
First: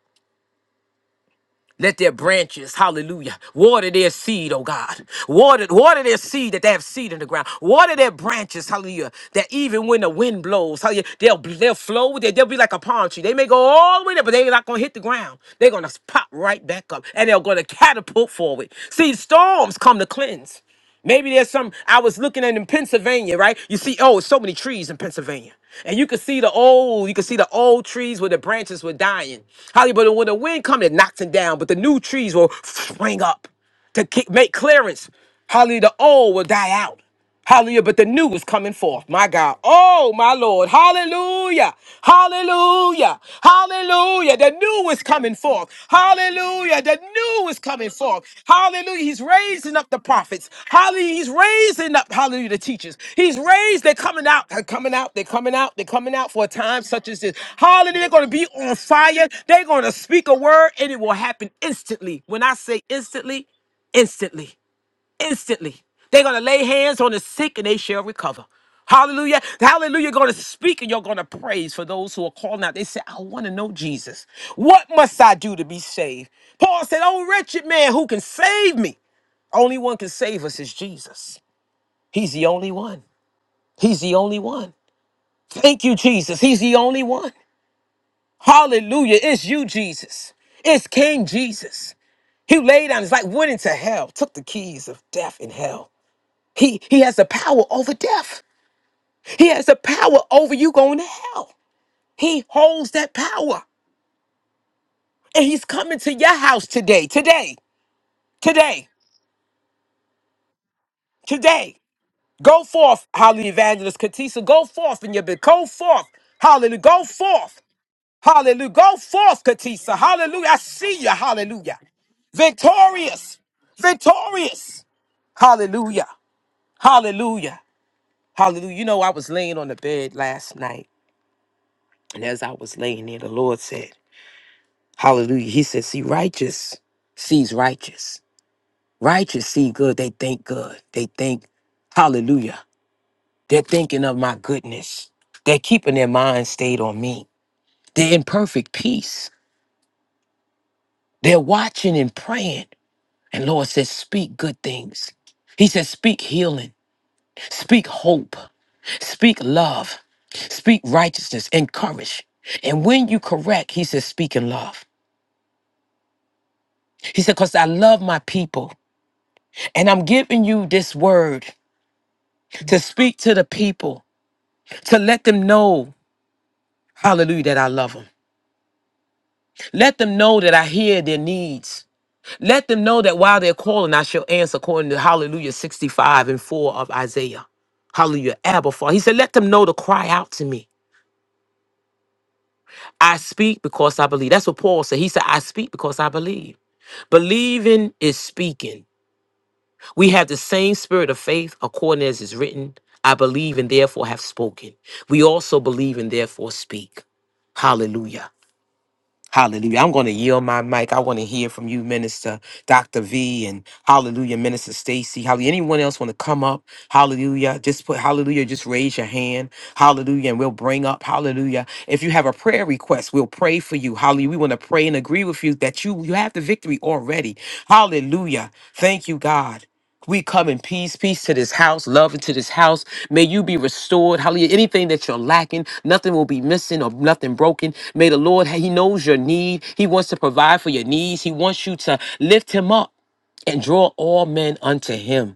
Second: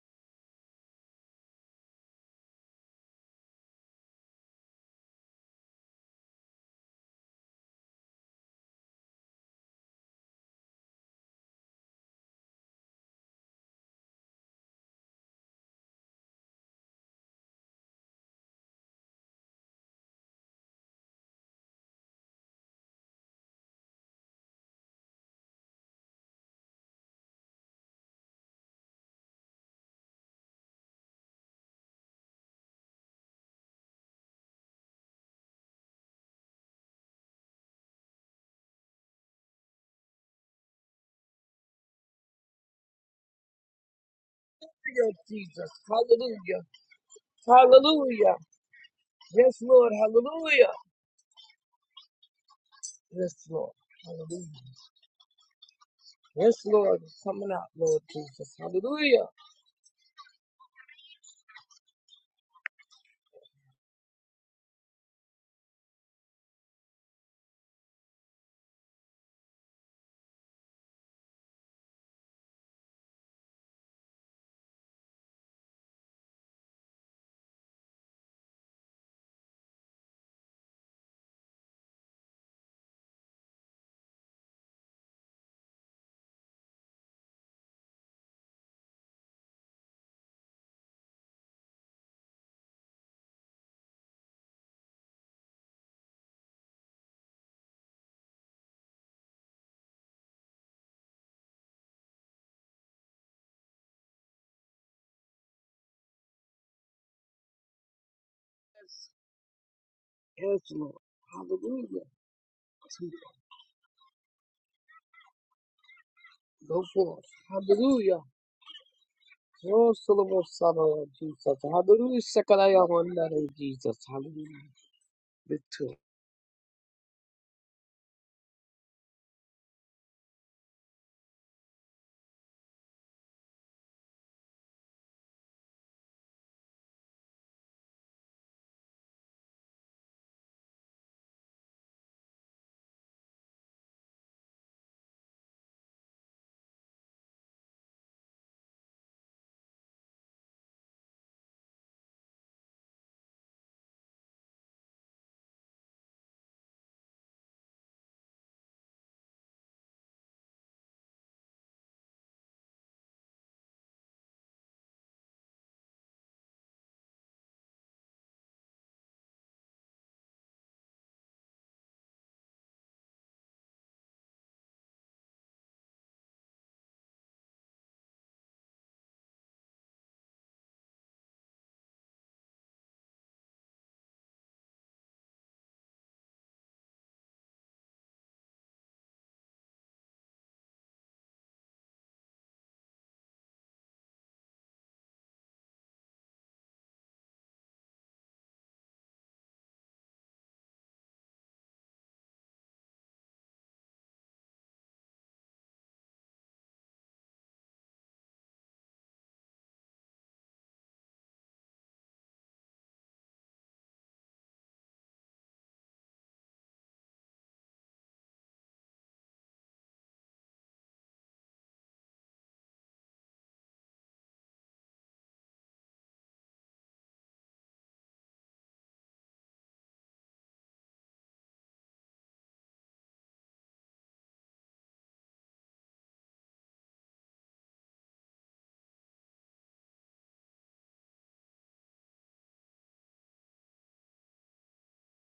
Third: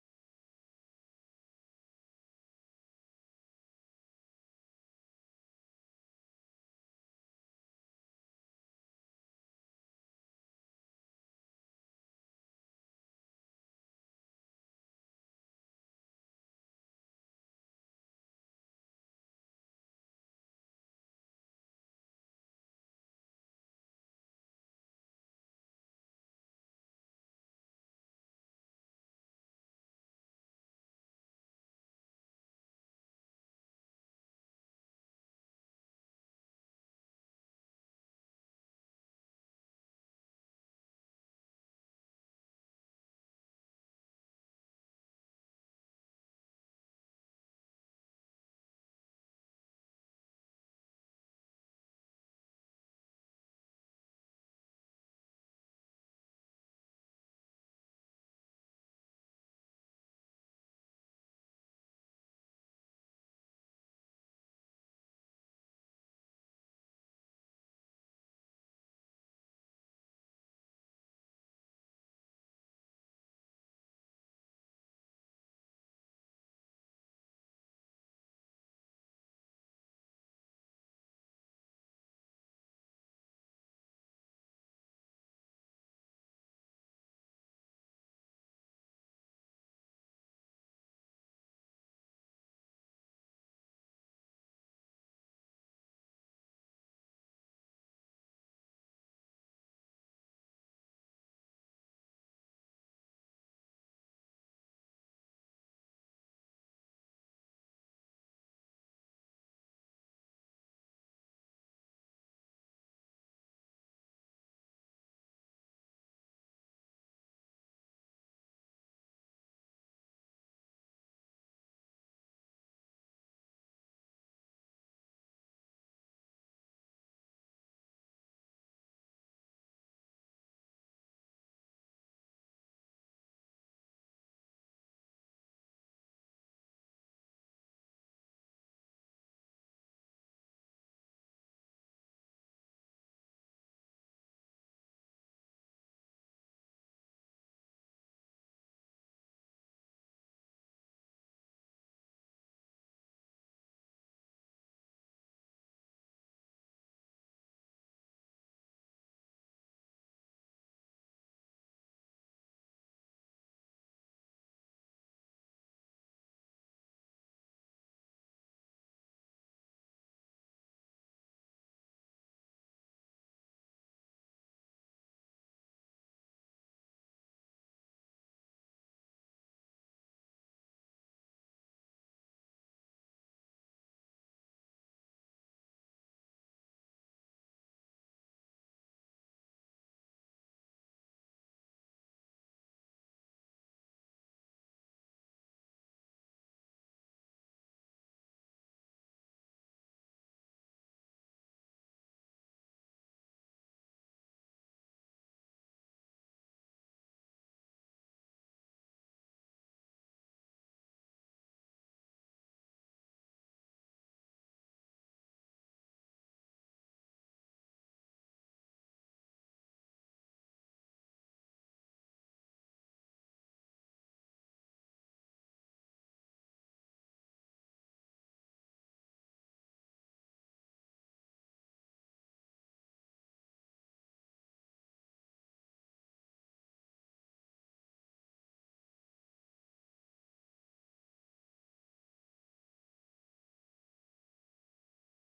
Speaker 1: Let their branches, hallelujah, water their seed, oh God. Water, water their seed that they have seed in the ground. Water their branches, hallelujah, that even when the wind blows, hallelujah, they'll, they'll flow, they, they'll be like a palm tree. They may go all the way there, but they're not going to hit the ground. They're going to pop right back up and they're going to catapult forward. See, storms come to cleanse. Maybe there's some, I was looking at in Pennsylvania, right? You see, oh, so many trees in Pennsylvania. And you could see the old, you could see the old trees where the branches were dying. Hollywood, when the wind comes, it knocks them down, but the new trees will spring up to kick, make clearance. Holly, the old will die out. Hallelujah. But the new was coming forth. My God. Oh, my Lord. Hallelujah. Hallelujah. Hallelujah. The new was
Speaker 2: Hallelujah,
Speaker 1: coming forth.
Speaker 2: Jesus. Hallelujah.
Speaker 1: Hallelujah. The new was coming forth.
Speaker 2: Hallelujah.
Speaker 1: Hallelujah. He's
Speaker 2: Yes,
Speaker 1: raising up
Speaker 2: Lord.
Speaker 1: the prophets.
Speaker 2: Hallelujah.
Speaker 1: Hallelujah. He's raising up, hallelujah, the teachers.
Speaker 2: Yes,
Speaker 1: He's
Speaker 2: Lord.
Speaker 1: raised. They're coming out. They're
Speaker 2: Hallelujah.
Speaker 1: coming out. They're coming out. They're coming out for a
Speaker 2: Yes,
Speaker 1: time
Speaker 2: Lord.
Speaker 1: such as
Speaker 2: It's
Speaker 1: this.
Speaker 2: coming out,
Speaker 1: Hallelujah.
Speaker 2: Lord
Speaker 1: They're going to be
Speaker 2: Jesus.
Speaker 1: on
Speaker 2: Hallelujah.
Speaker 1: fire. They're going to speak a word and it will happen instantly. When I say instantly, instantly instantly. They're going to lay hands on the sick and they shall recover. Hallelujah. Hallelujah. You're going to speak and you're going to praise for those who are calling out. They say, I want to know Jesus. What must I do to be saved? Paul said, Oh, wretched man, who can save me? Only one can save us is Jesus. He's the only one. He's the only one. Thank you, Jesus. He's the only one. Hallelujah. It's you, Jesus. It's King Jesus. He laid down his life, went into hell, took the keys of death and hell. He he has the power over death. He has the power over you going to hell. He holds that power. And he's coming to your house today. Today. Today.
Speaker 2: Yes, Lord.
Speaker 1: Today.
Speaker 2: Hallelujah.
Speaker 1: Go forth,
Speaker 2: Jesus.
Speaker 1: hallelujah, evangelist Katisa. Go forth in your bed. Go forth. Hallelujah.
Speaker 2: Go
Speaker 1: Go
Speaker 2: forth.
Speaker 1: forth.
Speaker 2: Hallelujah.
Speaker 1: Hallelujah. Go forth,
Speaker 2: Oh,
Speaker 1: Katisa.
Speaker 2: Solomon,
Speaker 1: Hallelujah. I
Speaker 2: Son
Speaker 1: see
Speaker 2: of
Speaker 1: you.
Speaker 2: Jesus.
Speaker 1: Hallelujah.
Speaker 2: Hallelujah. Shekinah, Yahweh,
Speaker 1: Victorious.
Speaker 2: Jesus. Hallelujah.
Speaker 1: Victorious.
Speaker 2: Victory.
Speaker 1: Hallelujah. Hallelujah. Hallelujah. You know, I was laying on the bed last night. And as I was laying there, the Lord said, Hallelujah. He said, see, righteous sees righteous. Righteous see good. They think good. They think, hallelujah. They're thinking of my goodness. They're keeping their mind stayed on me. They're in perfect peace. They're watching and praying. And Lord says, speak good things. He says, speak healing, speak hope, speak love, speak righteousness, encourage. And when you correct, he says, speak in love. He said, because I love my people. And I'm giving you this word to speak to the people, to let them know, hallelujah, that I love them. Let them know that I hear their needs. Let them know that while they're calling, I shall answer according to hallelujah 65 and 4 of Isaiah. Hallelujah, Abba Father. He said, let them know to cry out to me. I speak because I believe. That's what Paul said. He said, I speak because I believe. Believing is speaking. We have the same spirit of faith, according as is written, I believe and therefore have spoken. We also believe and therefore speak. Hallelujah. Hallelujah. I'm going to yield my mic. I want to hear from you, Minister Dr. V, and hallelujah, Minister Stacy. Hallelujah. Anyone else want to come up? Hallelujah. Just put hallelujah. Just raise your hand. Hallelujah. And we'll bring up hallelujah. If you have a prayer request, we'll pray for you. Hallelujah. We want to pray and agree with you that you, you have the victory already. Hallelujah. Thank you, God. We come in peace, peace to this house, love into this house. May you be restored. Hallelujah. Anything that you're lacking, nothing will be missing or nothing broken. May the Lord, He knows your need. He wants to provide for your needs. He wants you to lift Him up and draw all men unto Him.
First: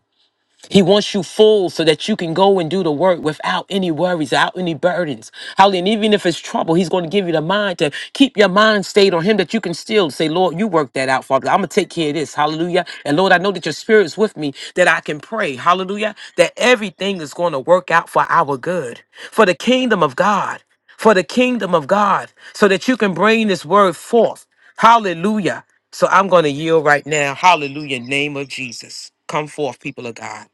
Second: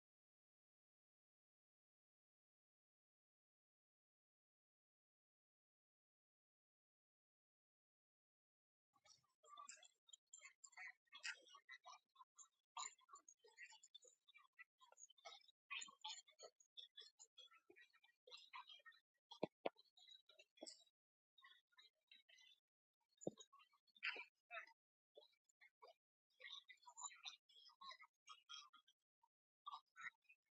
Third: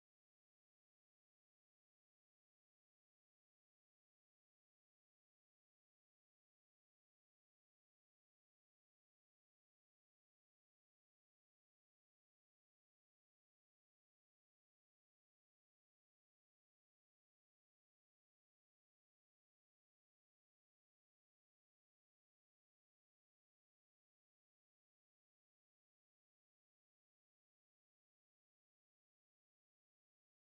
Speaker 1: He wants you full so that you can go and do the work without any worries, without any burdens. Hallelujah. And even if it's trouble, he's going to give you the mind to keep your mind stayed on him that you can still say, Lord, you work that out, Father. I'm going to take care of this. Hallelujah. And Lord, I know that your spirit is with me that I can pray. Hallelujah. That everything is going to work out for our good, for the kingdom of God, for the kingdom of God, so that you can bring this word forth. Hallelujah. So I'm going to yield right now. Hallelujah. Name of Jesus. Come forth, people of God.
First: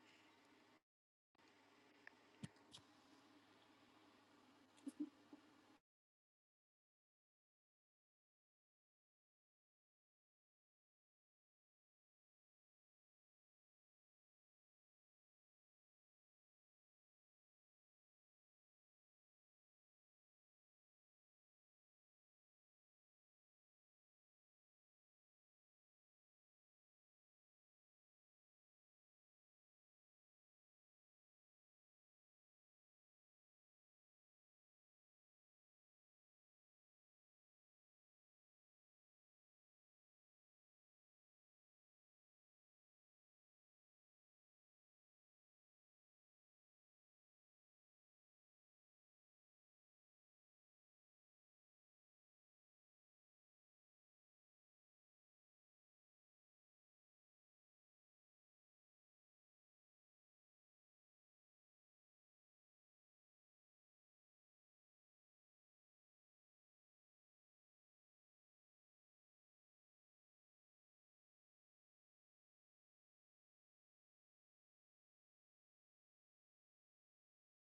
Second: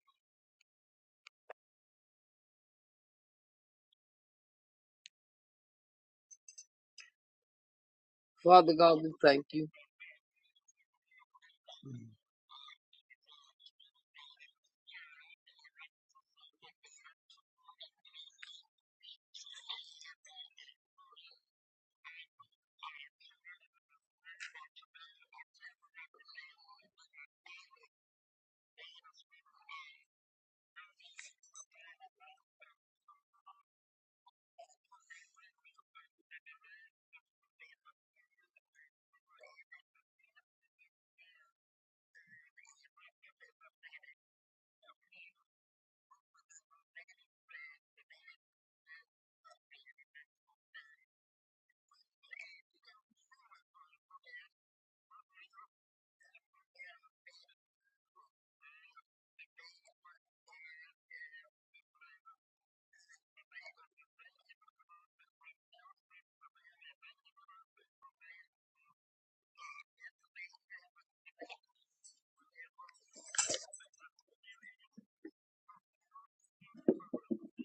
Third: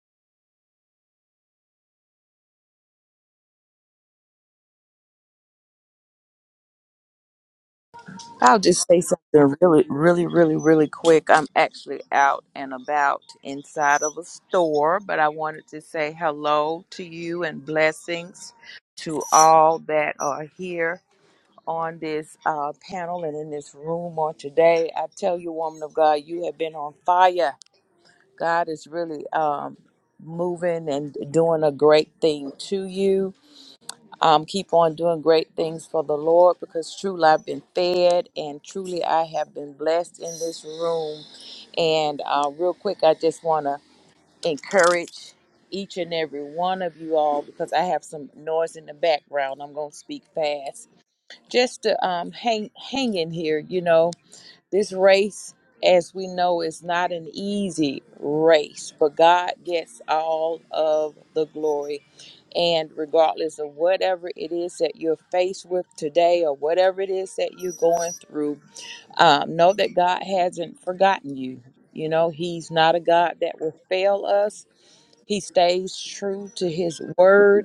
Speaker 3: I'll
Speaker 2: Father
Speaker 3: just say
Speaker 2: God, we thank
Speaker 3: something
Speaker 2: you.
Speaker 3: really, really, really, really quick. I'm actually out and about inside of a store, but I wanted to say hello to you and blessings to all that are here on this uh, panel and in this room on today. I tell you, woman of God, you have been on fire. God is really um, moving and doing a great thing to you um, keep on doing great things for the Lord because truly I've been fed and truly I have been blessed in this room. And uh, real quick, I just want to encourage each and every one of you all because I have some noise in the background. I'm going to speak fast just to um, hang, hang in here, you know. This race, as we know, is not an easy race, but God gets all of the glory. And regardless of whatever it is that you're faced with today or whatever it is that you're going through, um, know that God hasn't forgotten you. You know, He's not a God that will fail us, He stays true to His word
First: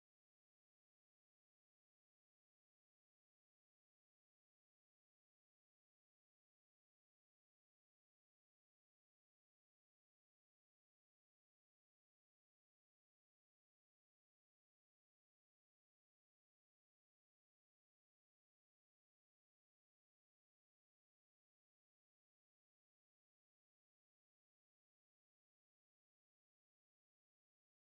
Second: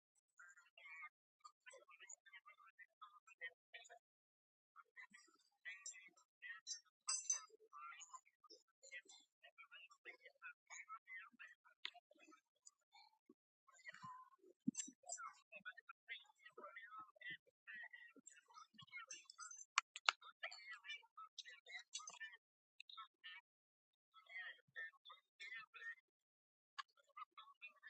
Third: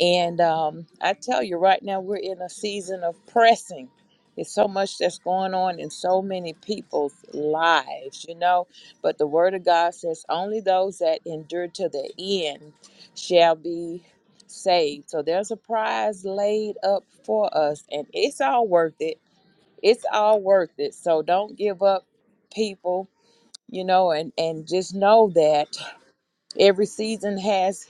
Speaker 3: and um, I tell you, right now we're in a season of pressing. It's so much that's going on in so many people's lives, you know. But the Word of God says only those that endure to the end shall be saved. So there's a prize laid up for us, and it's all worth it. It's all worth it. So don't give up, people. You know, and and just know that every season has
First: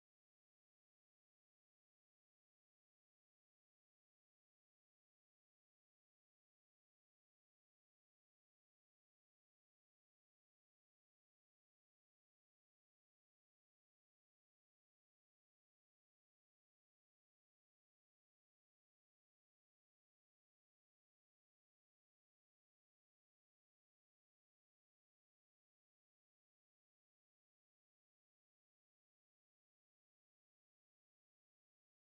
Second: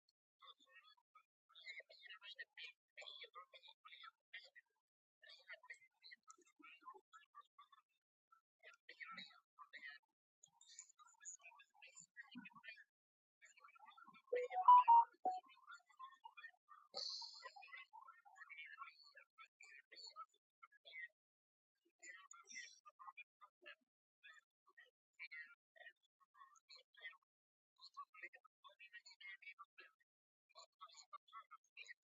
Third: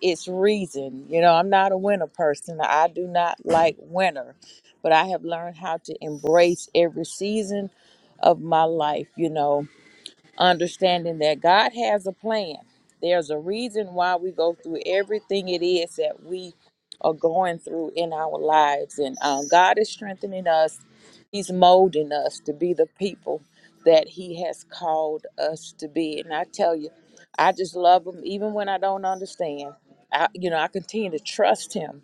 Speaker 3: it's reason. You know, I'm not a winter person. I do not like winter, but I have learned how to embrace every season of my life, you know understanding that God has a plan. There's a reason why we go through everything it is that we are going through in our lives. And um, God is strengthening us, He's molding us to be the people that He has called us to be. And I tell you, I just love Him even when I don't understand. I, you know, I continue to trust Him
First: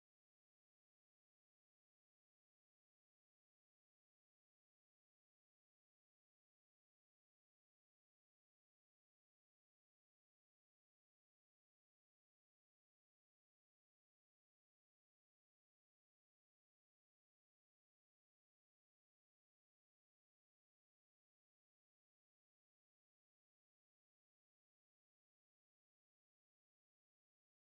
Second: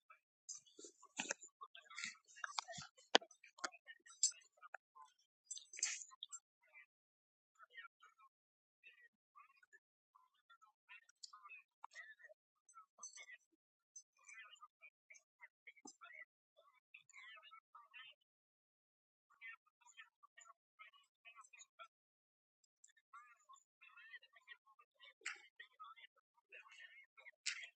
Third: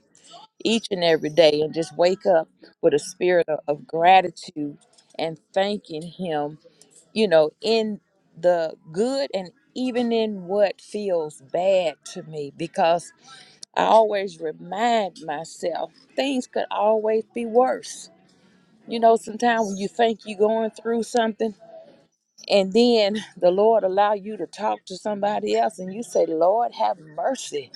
Speaker 3: each and every day and just wake up with a spirit of, of gratitude and thanking Him you know, in the good and even in what feels bad to me, because I always remind myself things could always be worse. You know, sometimes when you think you're going through something, and then the Lord allow you to talk to somebody else, and you say, "Lord, have mercy."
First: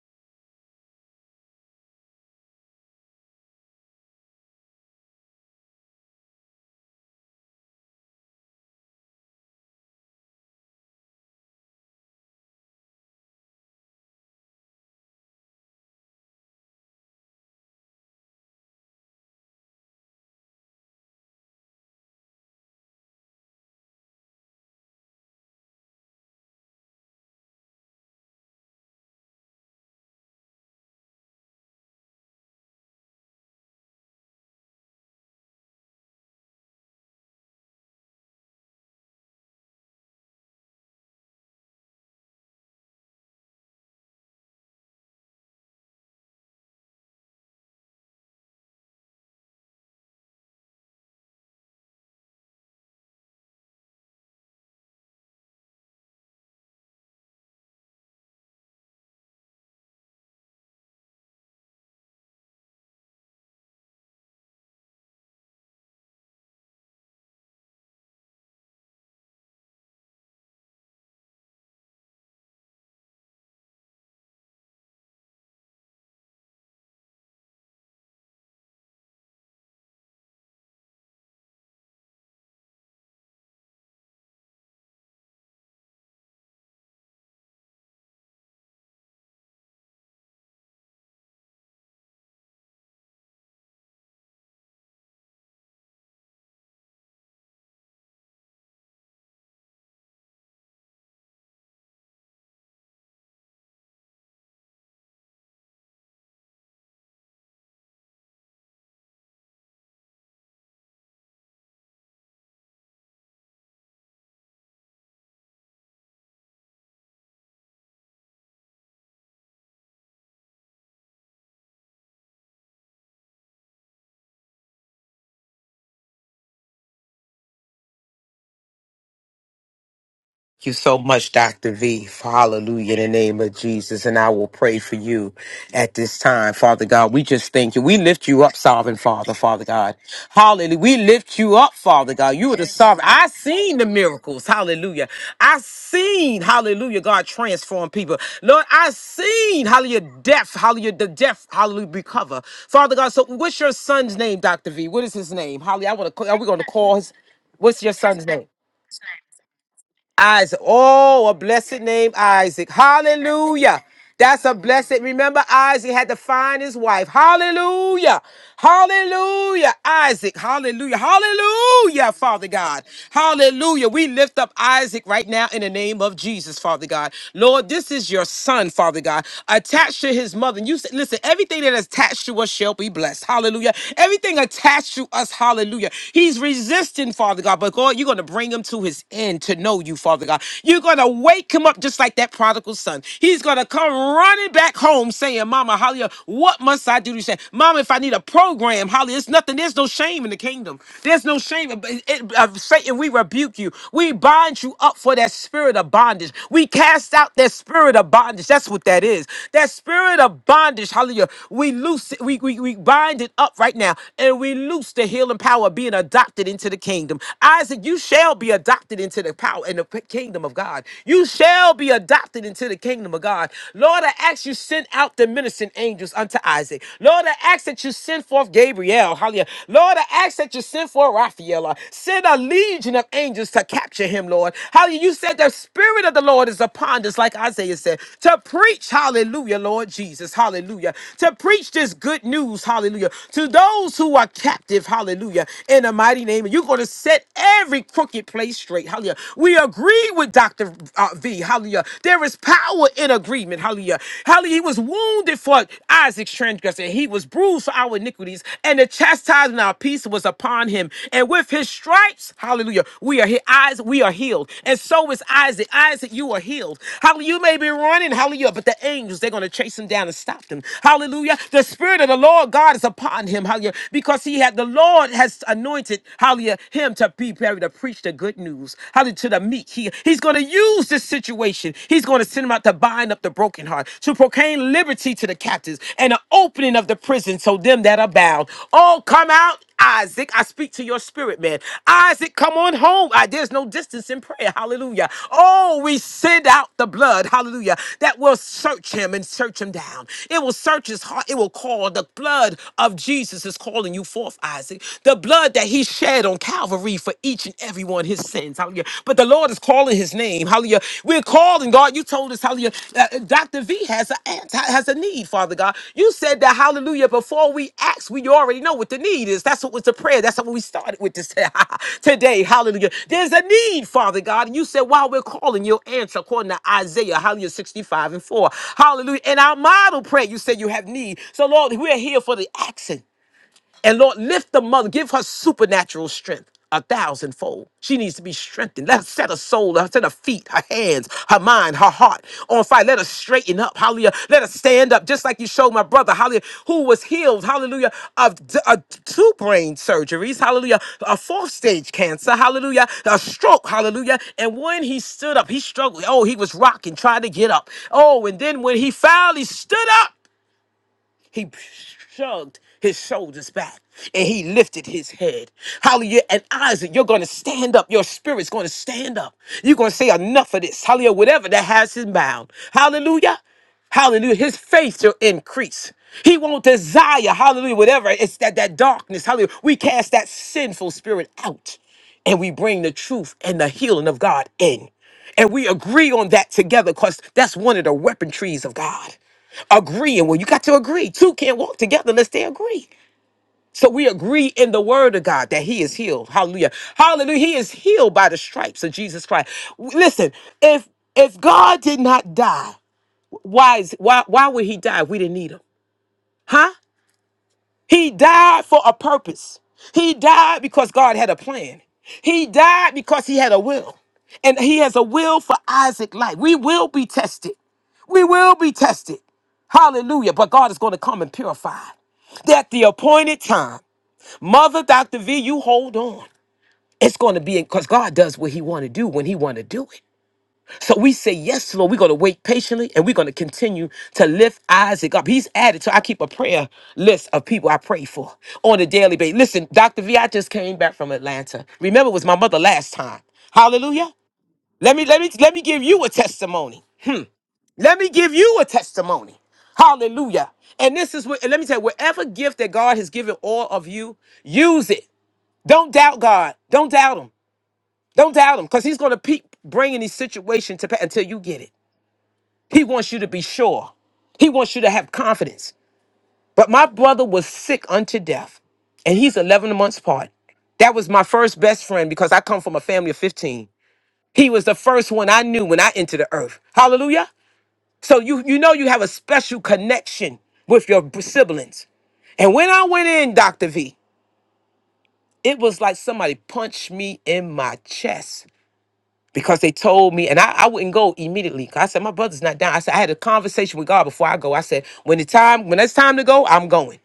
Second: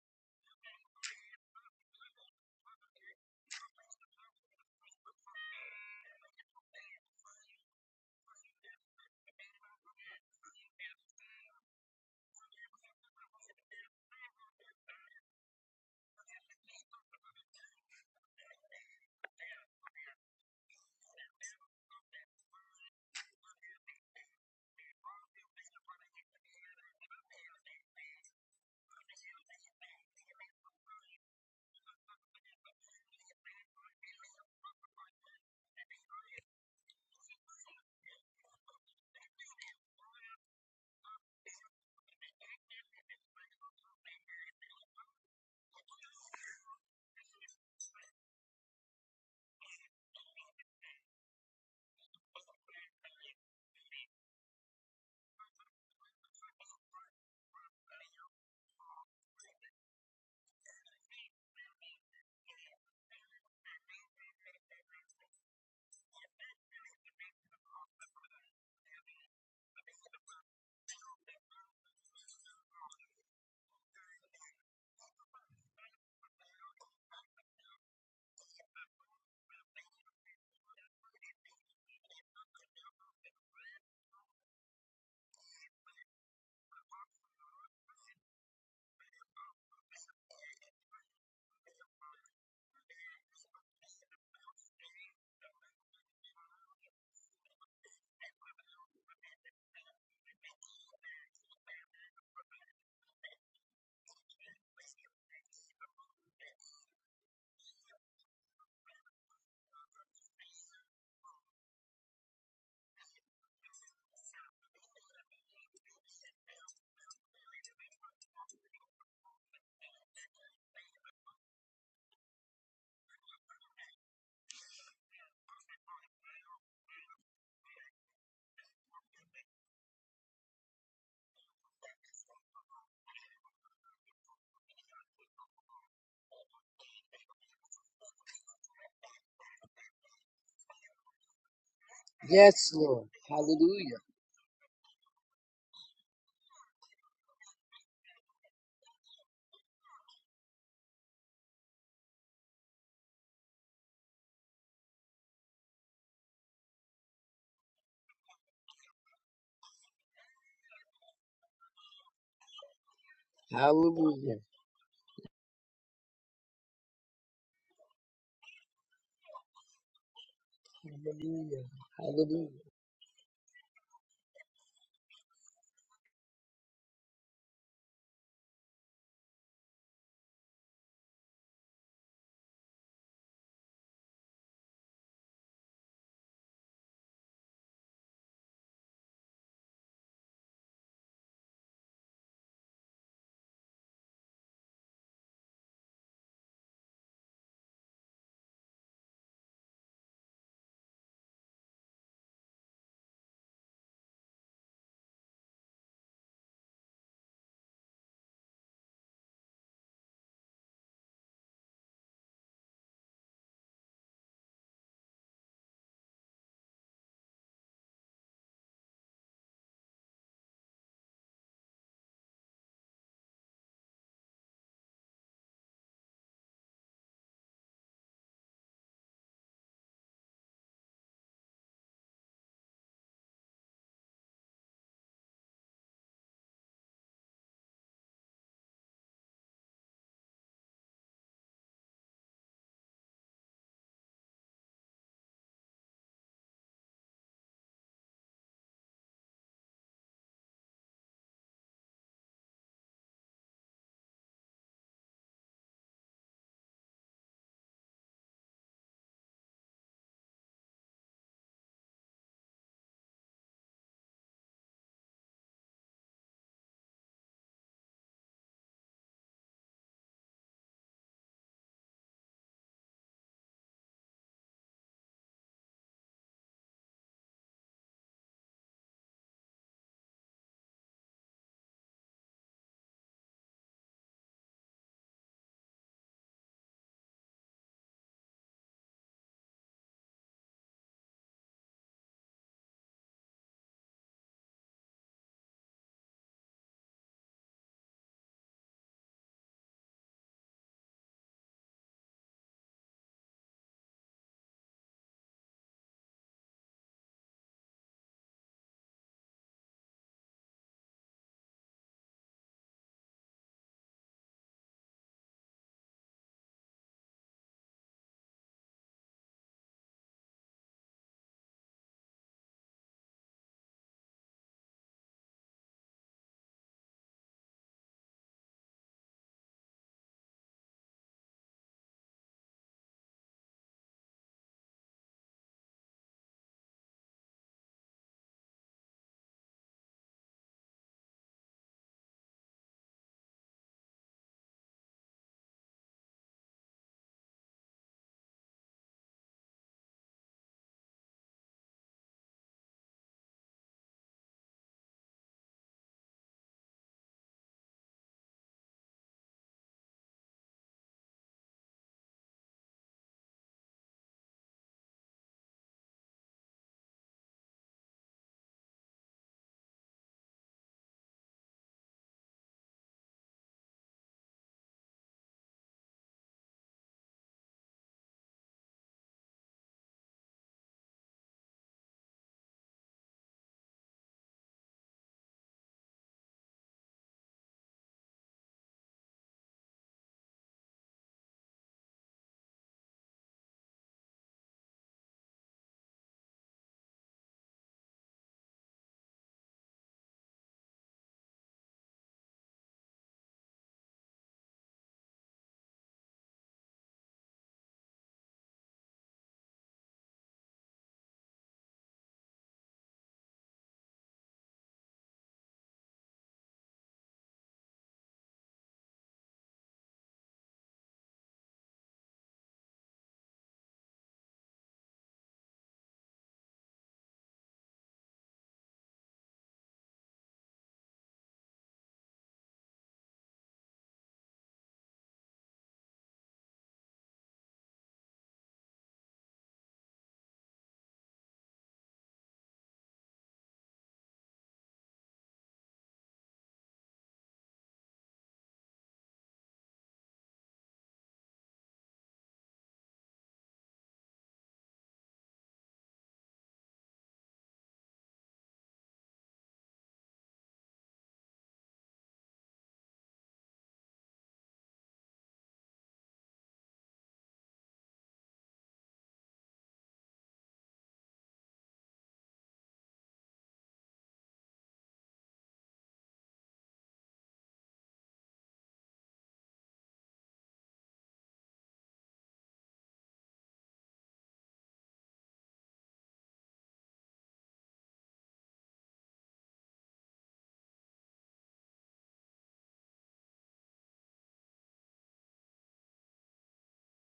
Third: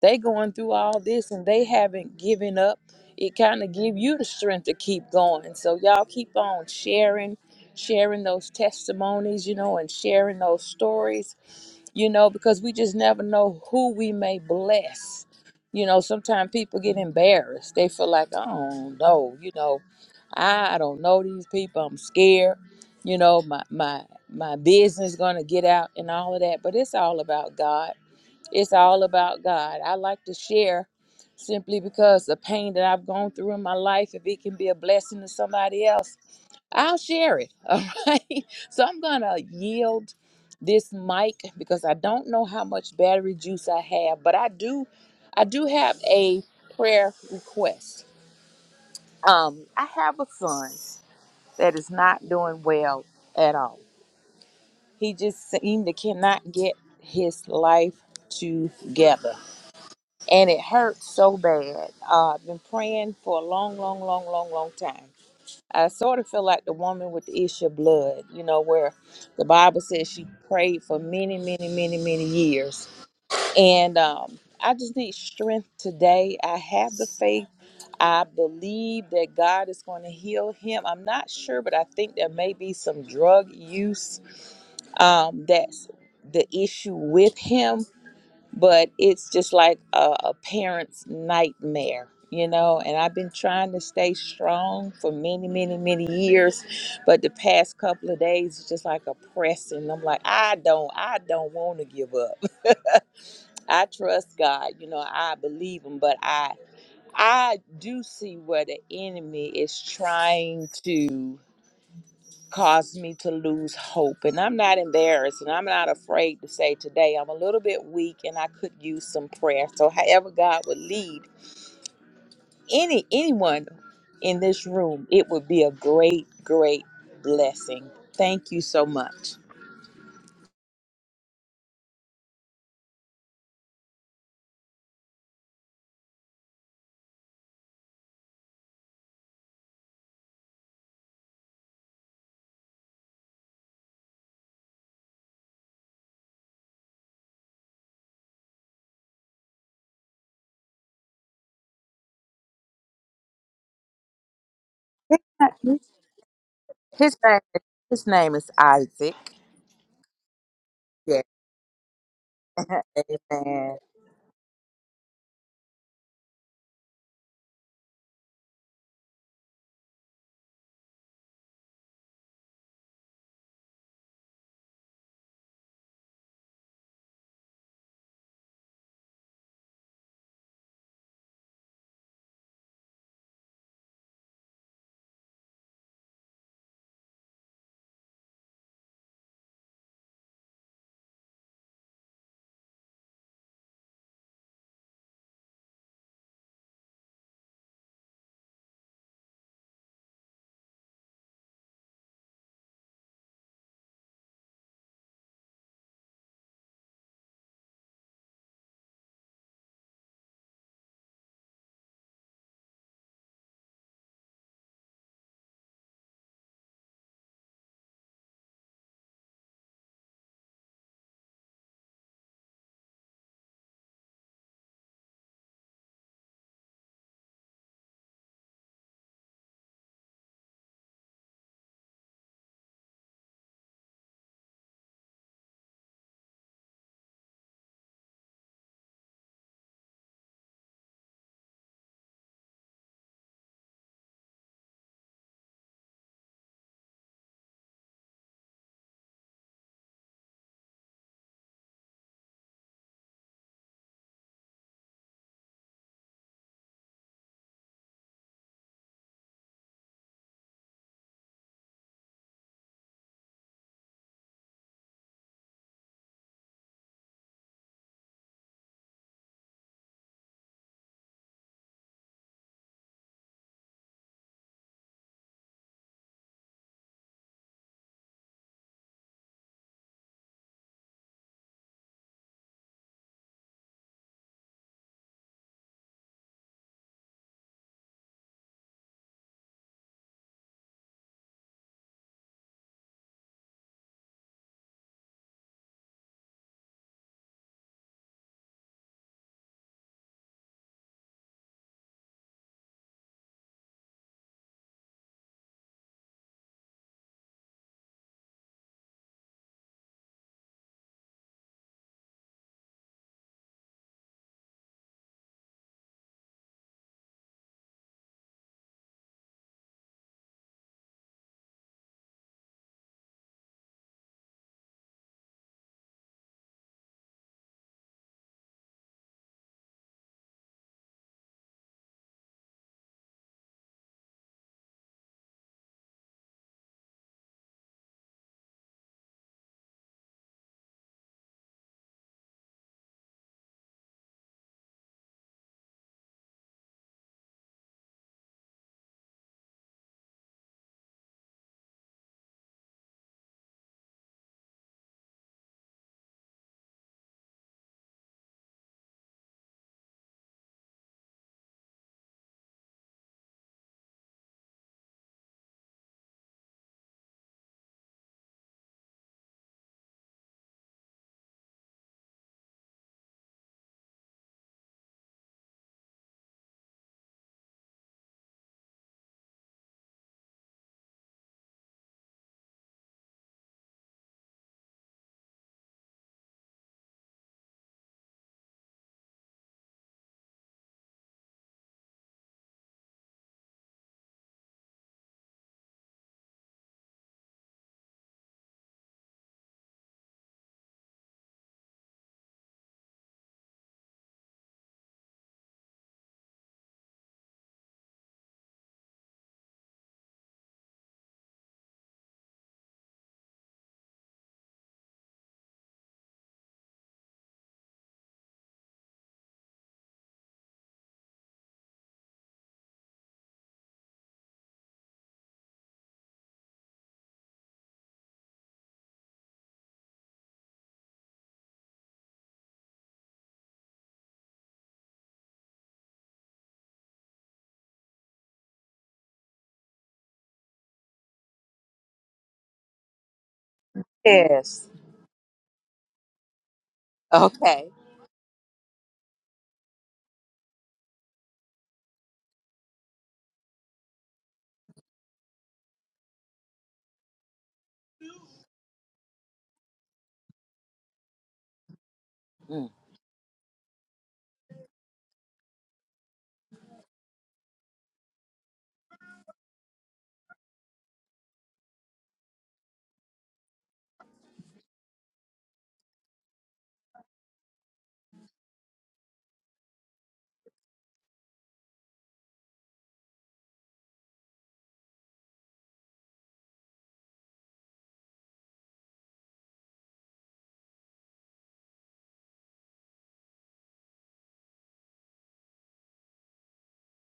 Speaker 3: They going through all this and they haven't given up. It kind of give you the strength to keep going. So y'all keep on sharing, sharing those testimonies, you know, and sharing those stories, you know, because we just never know who we may bless. You know, sometimes people get embarrassed. They feel like, oh no, you know, I don't know these people. I'm scared. You know, my my my business gonna get out and all of that. But it's all about God it's all about God. I like to share simply because the pain that I've gone through in my life, if it can be a blessing to somebody else, I'll share it. All right. So I'm going to yield this mic because I don't know how much battery juice I have, but I do I do have a prayer request. Um I have a son that is not doing well at all. He just seemed to cannot get his life together and it hurt so bad. Uh, I've been praying for a long, long, long, long, long time. I sort of feel like the woman with the issue of blood, you know, where the Bible says she prayed for many, many, many, many years. And um, I just need strength today. I have the faith. I believe that God is going to heal him. I'm not sure, but I think there may be some drug use um, that's the issue with him but it's just like a, a parent's nightmare you know and i've been trying to stay strong for many many many years but the past couple of days it's just like a pressing i'm like i don't i don't want to give up i trust god you know i believe him but i i do see where the enemy is trying to caused me to lose hope. And I'm not embarrassed and I'm not afraid to say today I'm a little bit weak and I could use some prayer. So however God would lead any anyone in this room, it would be a great, great blessing. Thank you so much.
Speaker 1: you so much, Dr. V. for Hallelujah in the name of Jesus. And I will pray for you at this time, Father God. We just thank you. We lift you up, sovereign Father, Father God. Hallelujah. We lift you up, Father God. You are the
Speaker 2: Yes,
Speaker 1: sovereign.
Speaker 2: Lord.
Speaker 1: I seen the
Speaker 2: Hallelujah.
Speaker 1: miracles. Hallelujah. I seen, hallelujah, God transform people. Lord, I seen, hallelujah, deaf, hallelujah, the deaf, hallelujah, recover. Father God, so what's your son's name, Dr. V? What is his name? Hallelujah. I want to, are we going to call his,
Speaker 3: His name,
Speaker 1: what's your
Speaker 3: his
Speaker 1: son's
Speaker 3: name
Speaker 1: name?
Speaker 3: is Isaac.
Speaker 1: Isaac.
Speaker 3: Yeah.
Speaker 1: Oh, a blessed name, Isaac.
Speaker 3: Amen.
Speaker 1: Hallelujah.
Speaker 2: Hallelujah.
Speaker 1: That's a blessed. Remember, Isaac had to find his wife. Hallelujah. Hallelujah. Isaac. Hallelujah.
Speaker 2: Hallelujah.
Speaker 1: Hallelujah, Father
Speaker 2: Hallelujah.
Speaker 1: God. Hallelujah. We lift up Isaac right now in the name of Jesus, Father God. Lord, this is your son, Father God, attached to his mother. And you said, listen, everything that is attached to us shall be blessed. Hallelujah. Everything attached to us, hallelujah. He's resisting, Father God, but God, you're going to bring him to his his end to know you, Father God. You're going to wake him up just like that prodigal son. He's going to come running back home saying, Mama, hallelujah, what must I do to say? Mama, if I need a program, hallelujah, it's nothing. There's no shame in the kingdom. There's no shame. It, it- uh, Satan, we rebuke you. We bind you up for that spirit of bondage. We cast out that spirit of bondage. That's what that is. That spirit of bondage, hallelujah, we loose it. We, we, we bind it up right now and we loose the healing power of being adopted into the kingdom. Isaac said, You shall be adopted into the power and the p- kingdom of God. You shall be adopted into the kingdom of God. Lord, I ask you send out the ministering angels unto Isaac. Lord, I ask that you send forth Gabriel. Hallelujah. Lord, I ask that you send forth Raphael. Uh, Send a legion of angels to capture him, Lord. Hallelujah. You said the spirit of the Lord is upon us, like Isaiah said, to preach, hallelujah, Lord Jesus. Hallelujah. To preach this good news, hallelujah, to those who are captive, hallelujah, in the mighty name. You're going to set every crooked place straight. Hallelujah. We agree with Dr. uh, V. Hallelujah. There is power in agreement. Hallelujah. Hallelujah. He was wounded for Isaac's transgression. He was bruised for our iniquities. And the chastisement of our peace was upon him. And with his stripes, hallelujah, we are he- eyes, we are healed. And so is Isaac. Isaac, you are healed. Hallelujah. You may be running, hallelujah, but the angels, they're going to chase him down and stop them. Hallelujah. The spirit of the Lord God is upon him. Hallelujah. Because he had the Lord has anointed, hallelujah, him to be buried to preach the good news, hallelujah, to the meek. He, he's going to use this situation. He's going to send him out to bind up the broken heart, to proclaim liberty to the captives and an opening of the prison so them that are bound. Oh, come out Isaac, I speak to your spirit, man. Isaac, come on home. Ah, there's no distance in prayer. Hallelujah. Oh, we send out the blood. Hallelujah. That will search him and search him down. It will search his heart. It will call. The blood of Jesus is calling you forth forth Isaac, the blood that he shed on Calvary for each and every one his sins. Hallelujah. But the Lord is calling his name. Hallelujah. We're calling God. You told us, hallelujah, that, uh, Dr. V has a ant- has a need, Father God. You said that, hallelujah, before we ask, we already know what the need is. That's what was the prayer. That's what we started with this today. Hallelujah. There's a need, Father God. And you said, while we're calling, you'll answer according to Isaiah, hallelujah, 65 and 4. Hallelujah. In our model prayer, you said you have need. So, Lord, we're here for the action. And Lord, lift the mother, give her supernatural strength. A thousandfold. She needs to be strengthened. Let her set her soul, let her set her feet, her hands, her mind, her heart on fire. Let her straighten up. Hallelujah. Let her stand up, just like you showed my brother, hallelujah, who was healed, hallelujah, of d- uh, two brain surgeries, hallelujah, a fourth stage cancer, hallelujah, a stroke, hallelujah. And when he stood up, he struggled. Oh, he was rocking, trying to get up. Oh, and then when he finally stood up, he shrugged his shoulders back and he lifted his head. Hallelujah. And Isaac, you're going to stand up. Your spirit's going to stand up. You're going to say enough of this. Hallelujah. Whatever that has him bound. Hallelujah. Hallelujah. His faith will increase. He won't desire, hallelujah, whatever. It's that, that darkness. Hallelujah. We cast that sinful spirit out and we bring the truth and the healing of God in. And we agree on that together because that's one of the weapon trees of God. Agree, and Well, you got to agree. Two can't walk together unless they agree. So we agree in the word of God that he is healed. Hallelujah. Hallelujah. He is healed by the stripes of Jesus Christ. W- Listen, if if God did not die, why is why why would he die if we didn't need him? Huh? He died for a purpose. He died because God had a plan. He died because he had a will. And he has a will for Isaac life. We will be tested. We will be tested. Hallelujah. But God is going to come and purify. that the appointed time, Mother Dr. V, you hold on. It's going to be because God does what He want to do when He want to do it. So we say yes, Lord. We're going to wait patiently, and we're going to continue to lift Isaac up. He's added. So I keep a prayer list of people I pray for on a daily basis. Listen, Doctor V, I just came back from Atlanta. Remember, it was my mother last time. Hallelujah.
Speaker 3: Yes.
Speaker 1: Let me let me let me give you a testimony.
Speaker 3: Okay.
Speaker 1: Let me give you a testimony. Hallelujah. And this is what, and let me tell you, whatever gift that God has given all of you, use it. Don't doubt God. Don't doubt Him. Don't doubt Him because He's going to keep bringing these situations to pass until you get it.
Speaker 3: Mm.
Speaker 1: He wants you to be sure, He wants you to have confidence. But my brother was sick unto death, and he's 11 months apart. That was my first best friend because I come from a family of 15. He was the first one I knew when I entered the earth. Hallelujah. So you you know you have a special connection with your b- siblings. And when I went in, Dr. V, it was like somebody punched me in my chest because they told me, and I, I wouldn't go immediately. 'cause I said, My brother's not down. I said, I had a conversation with God before I go. I said, When the time, when it's time to go, I'm going.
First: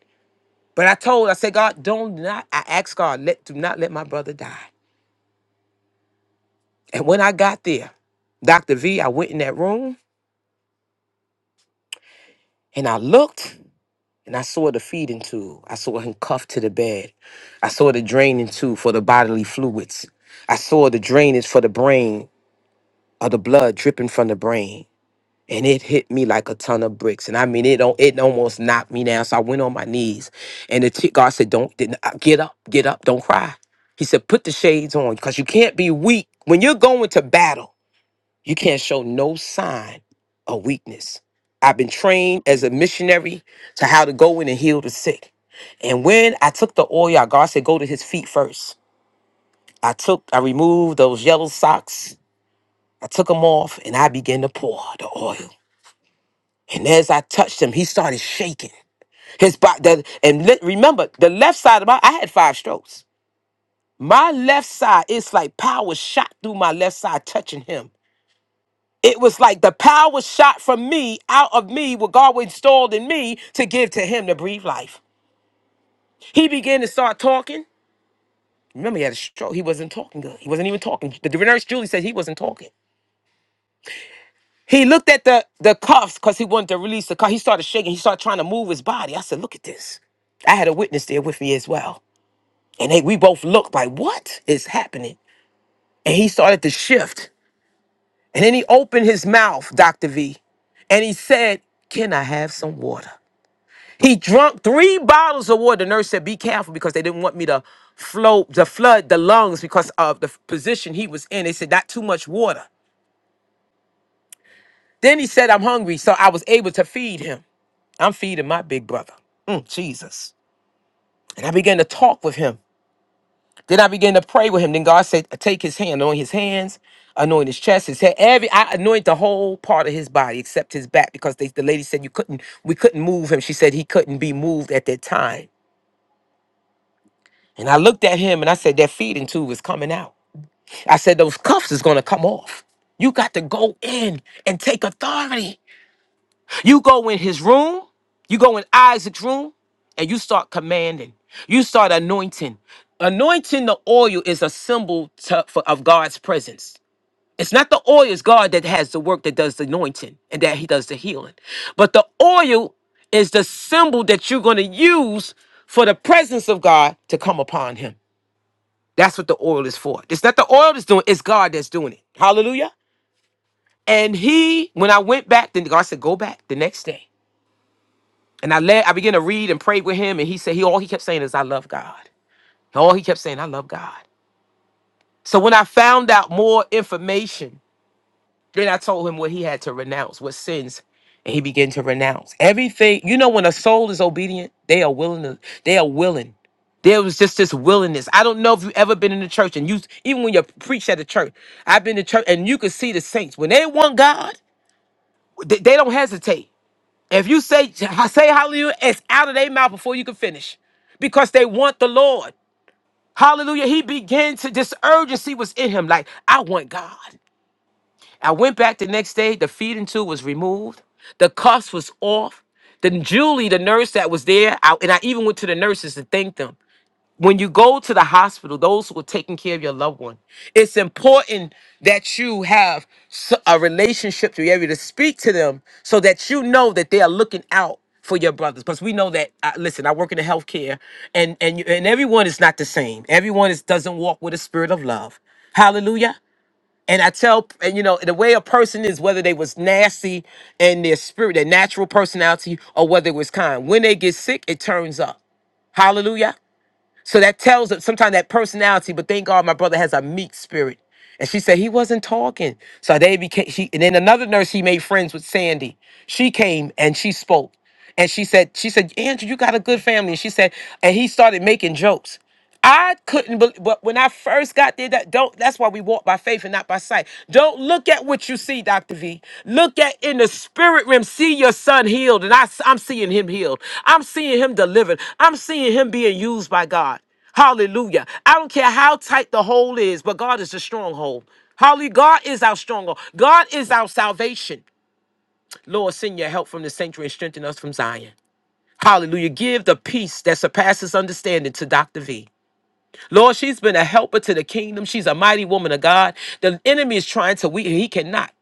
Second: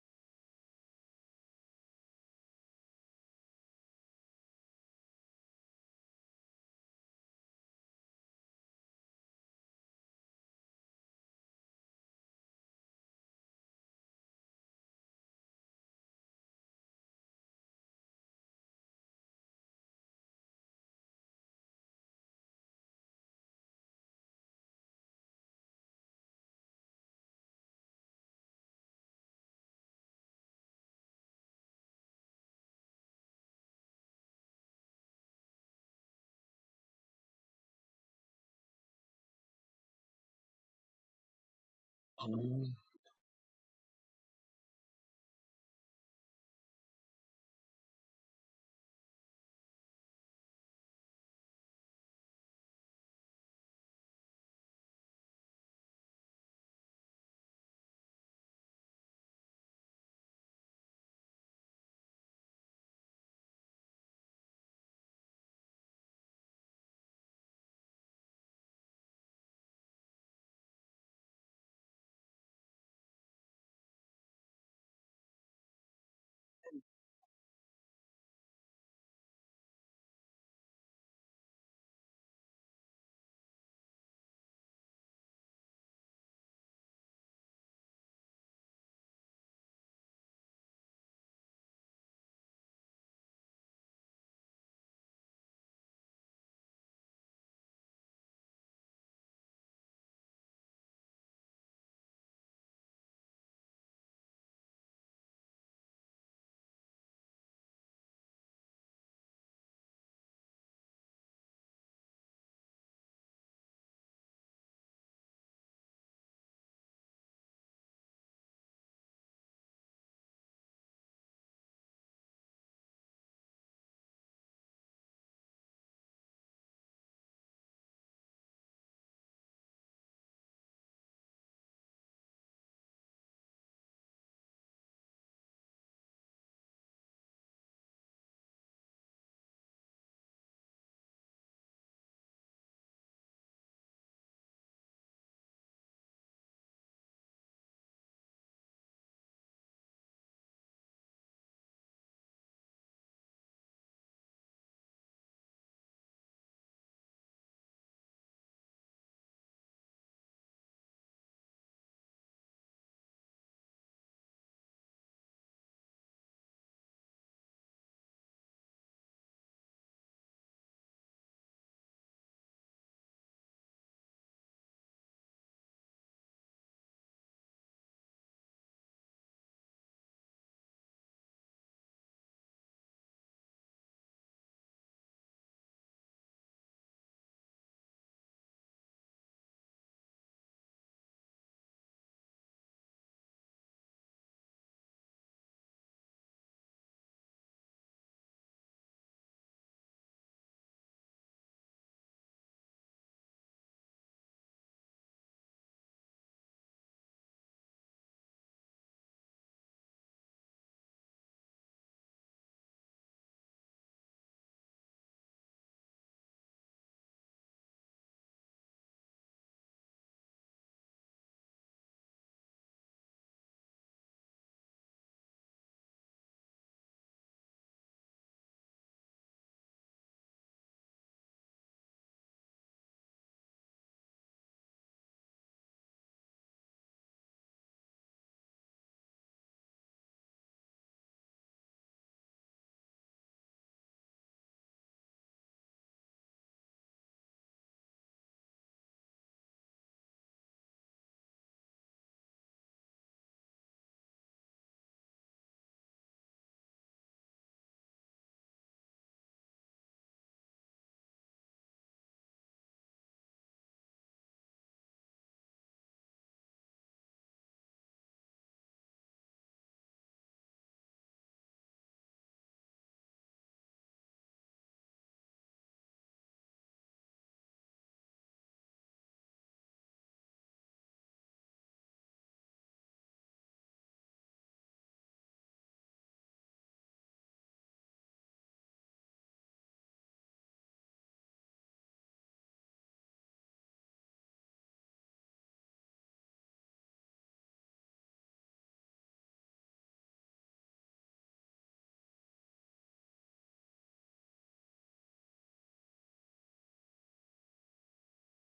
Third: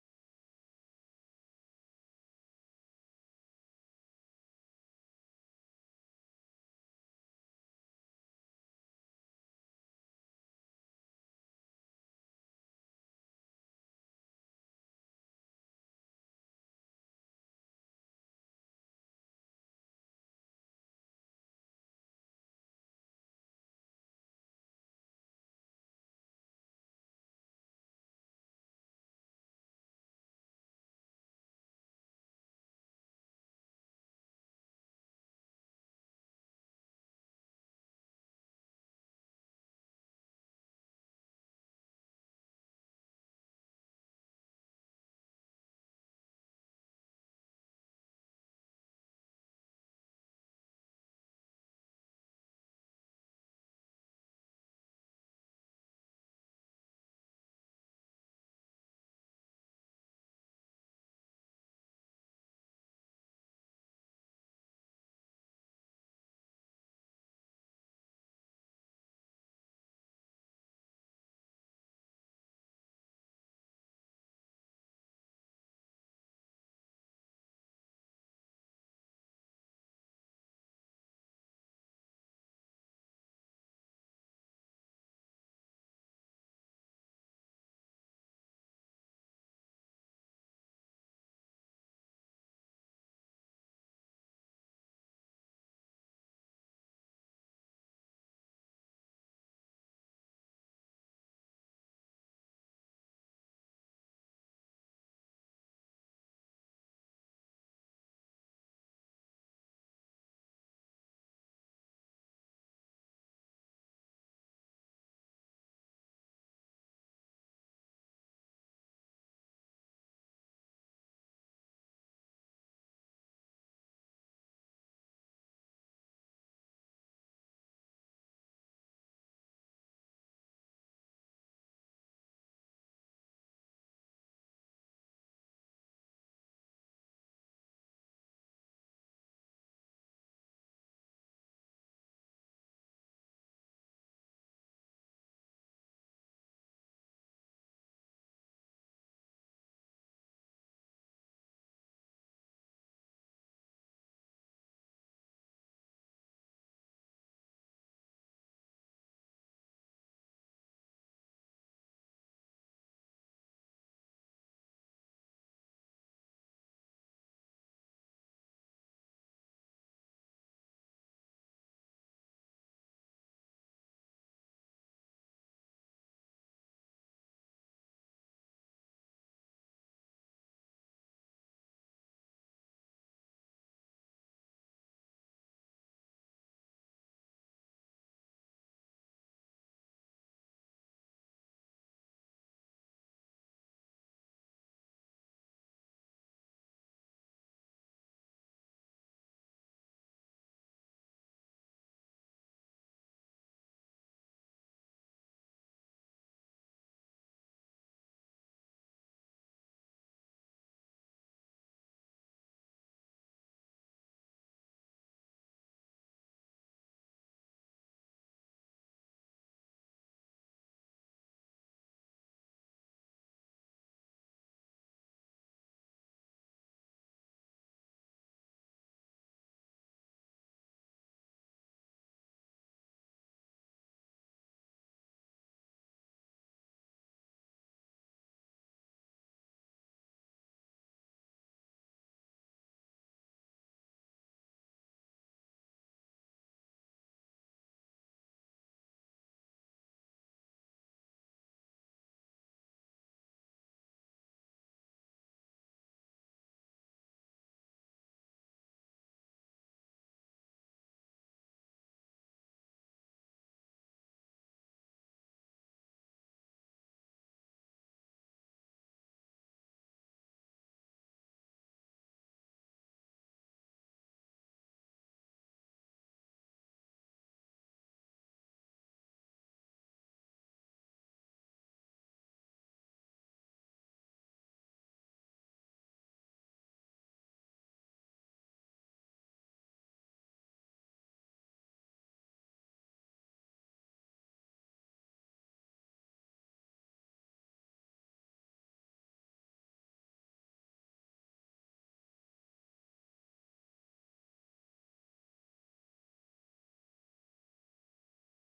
Speaker 1: But I told, I said, God, don't not, I asked God, let do not let my brother die. And when I got there, Dr. V, I went in that room and I looked And I saw the feeding tube. I saw him cuffed to the bed. I saw the draining tube for the bodily fluids. I saw the drainage for the brain of the blood dripping from the brain. And it hit me like a ton of bricks. And I mean, it, don't it almost knocked me down. So I went on my knees. And the t- God said, don't, didn't- uh, get up, get up, don't cry. He said, put the shades on because you can't be weak. When you're going to battle, you can't show no sign of weakness. I've been trained as a
Speaker 2: Hallelujah.
Speaker 1: missionary to how to go in and heal the sick. And when I took the oil out, God said, go to his feet first. I took, I removed those yellow socks. I took them off and I began to pour the oil. And as I touched him, he started shaking. His body, the, and le- remember, the left side of my, I had five strokes. My left side, it's like power shot through my left side touching him. It was like the power shot from me out of me, what God installed in me to give to him to breathe life. He began to start talking. Remember, he had a stroke. He wasn't talking good. He wasn't even talking. The nurse Julie said he wasn't talking. He looked at the the cuffs because he wanted to release the cuff. He started shaking. He started trying to move his body. I said, "Look at this." I had a witness there with me as well, and they, we both looked like, "What is happening?" And he started to shift, and then he opened his mouth, Doctor V, and he said, "Can I have some water?" He drunk three bottles of water. The nurse said, "Be careful," because they didn't want me to float, to flood the lungs because of the position he was in. They said, "Not too much water." Then he said, I'm hungry. So I was able to feed him. I'm feeding my big brother, Mm, Jesus. And I began to talk with him. Then I began to pray with him. Then God said, Take his hand, anoint his hands, anoint his chest, his head. Every I anoint the whole part of his body except his back because they, the lady said you couldn't, we couldn't move him. She said he couldn't be moved at that time. And I looked at him and I said, That feeding tube is coming out. I said, Those cuffs is gonna come off. You got to go in and take authority. You go in his room, you go in Isaac's room, and you start commanding. You start anointing. Anointing the oil is a symbol to- for, of God's presence. It's not the oil, it's God that has the work that does the anointing and that he does the healing. But the oil is the symbol that you're going to use for the presence of God to come upon him. That's what the oil is for. It's not the oil that's doing it, it's God that's doing it. Hallelujah. And he, when I went back, then God said, Go back the next day. And I led, I began to read and pray with him, and he said he all he kept saying is I love God. All he kept saying, I love God. So when I found out more information, then I told him what he had to renounce, what sins, and he began to renounce everything. You know, when a soul is obedient, they are willing to, they are willing. There was just this willingness. I don't know if you've ever been in the church and you even when you preach at the church, I've been to church and you could see the saints. When they want God, they, they don't hesitate. If you say say hallelujah, it's out of their mouth before you can finish, because they want the Lord. Hallelujah. He began to this urgency was in him. Like I want God. I went back the next day. The feeding tube was removed. The cuffs was off. Then Julie, the nurse that was there, I, and I even went to the nurses to thank them when you go to the hospital, those who are taking care of your loved one, it's important that you have s- a relationship to be able to speak to them so that you know that they are looking out for your brothers. Because we know that, uh, listen, I work in the healthcare and, and, you- and everyone is not the same. Everyone is, doesn't walk with a spirit of love. Hallelujah. And I tell, and you know, the way a person is, whether they was nasty and their spirit, their natural personality, or whether it was kind. When they get sick, it turns up. Hallelujah. So that tells us sometimes that personality, but thank God my brother has a meek spirit. And she said he wasn't talking. So they became she and then another nurse he made friends with Sandy. She came and she spoke. And she said, she said, Andrew, you got a good family. And she said, and he started making jokes. I couldn't believe, but when I first got there, that don't. That's why we walk by faith and not by sight. Don't look at what you see, Doctor V. Look at in the spirit realm. See your son healed, and I, am seeing him healed. I'm seeing him delivered. I'm seeing him being used by God. Hallelujah. I don't care how tight the hole is, but God is the stronghold. Holly, God is our stronghold. God is our salvation. Lord, send your help from the sanctuary and strengthen us from Zion. Hallelujah. Give the peace that surpasses understanding to Dr. V. Lord, she's been a helper to the kingdom. She's a mighty woman of God. The enemy is trying to weaken. He cannot.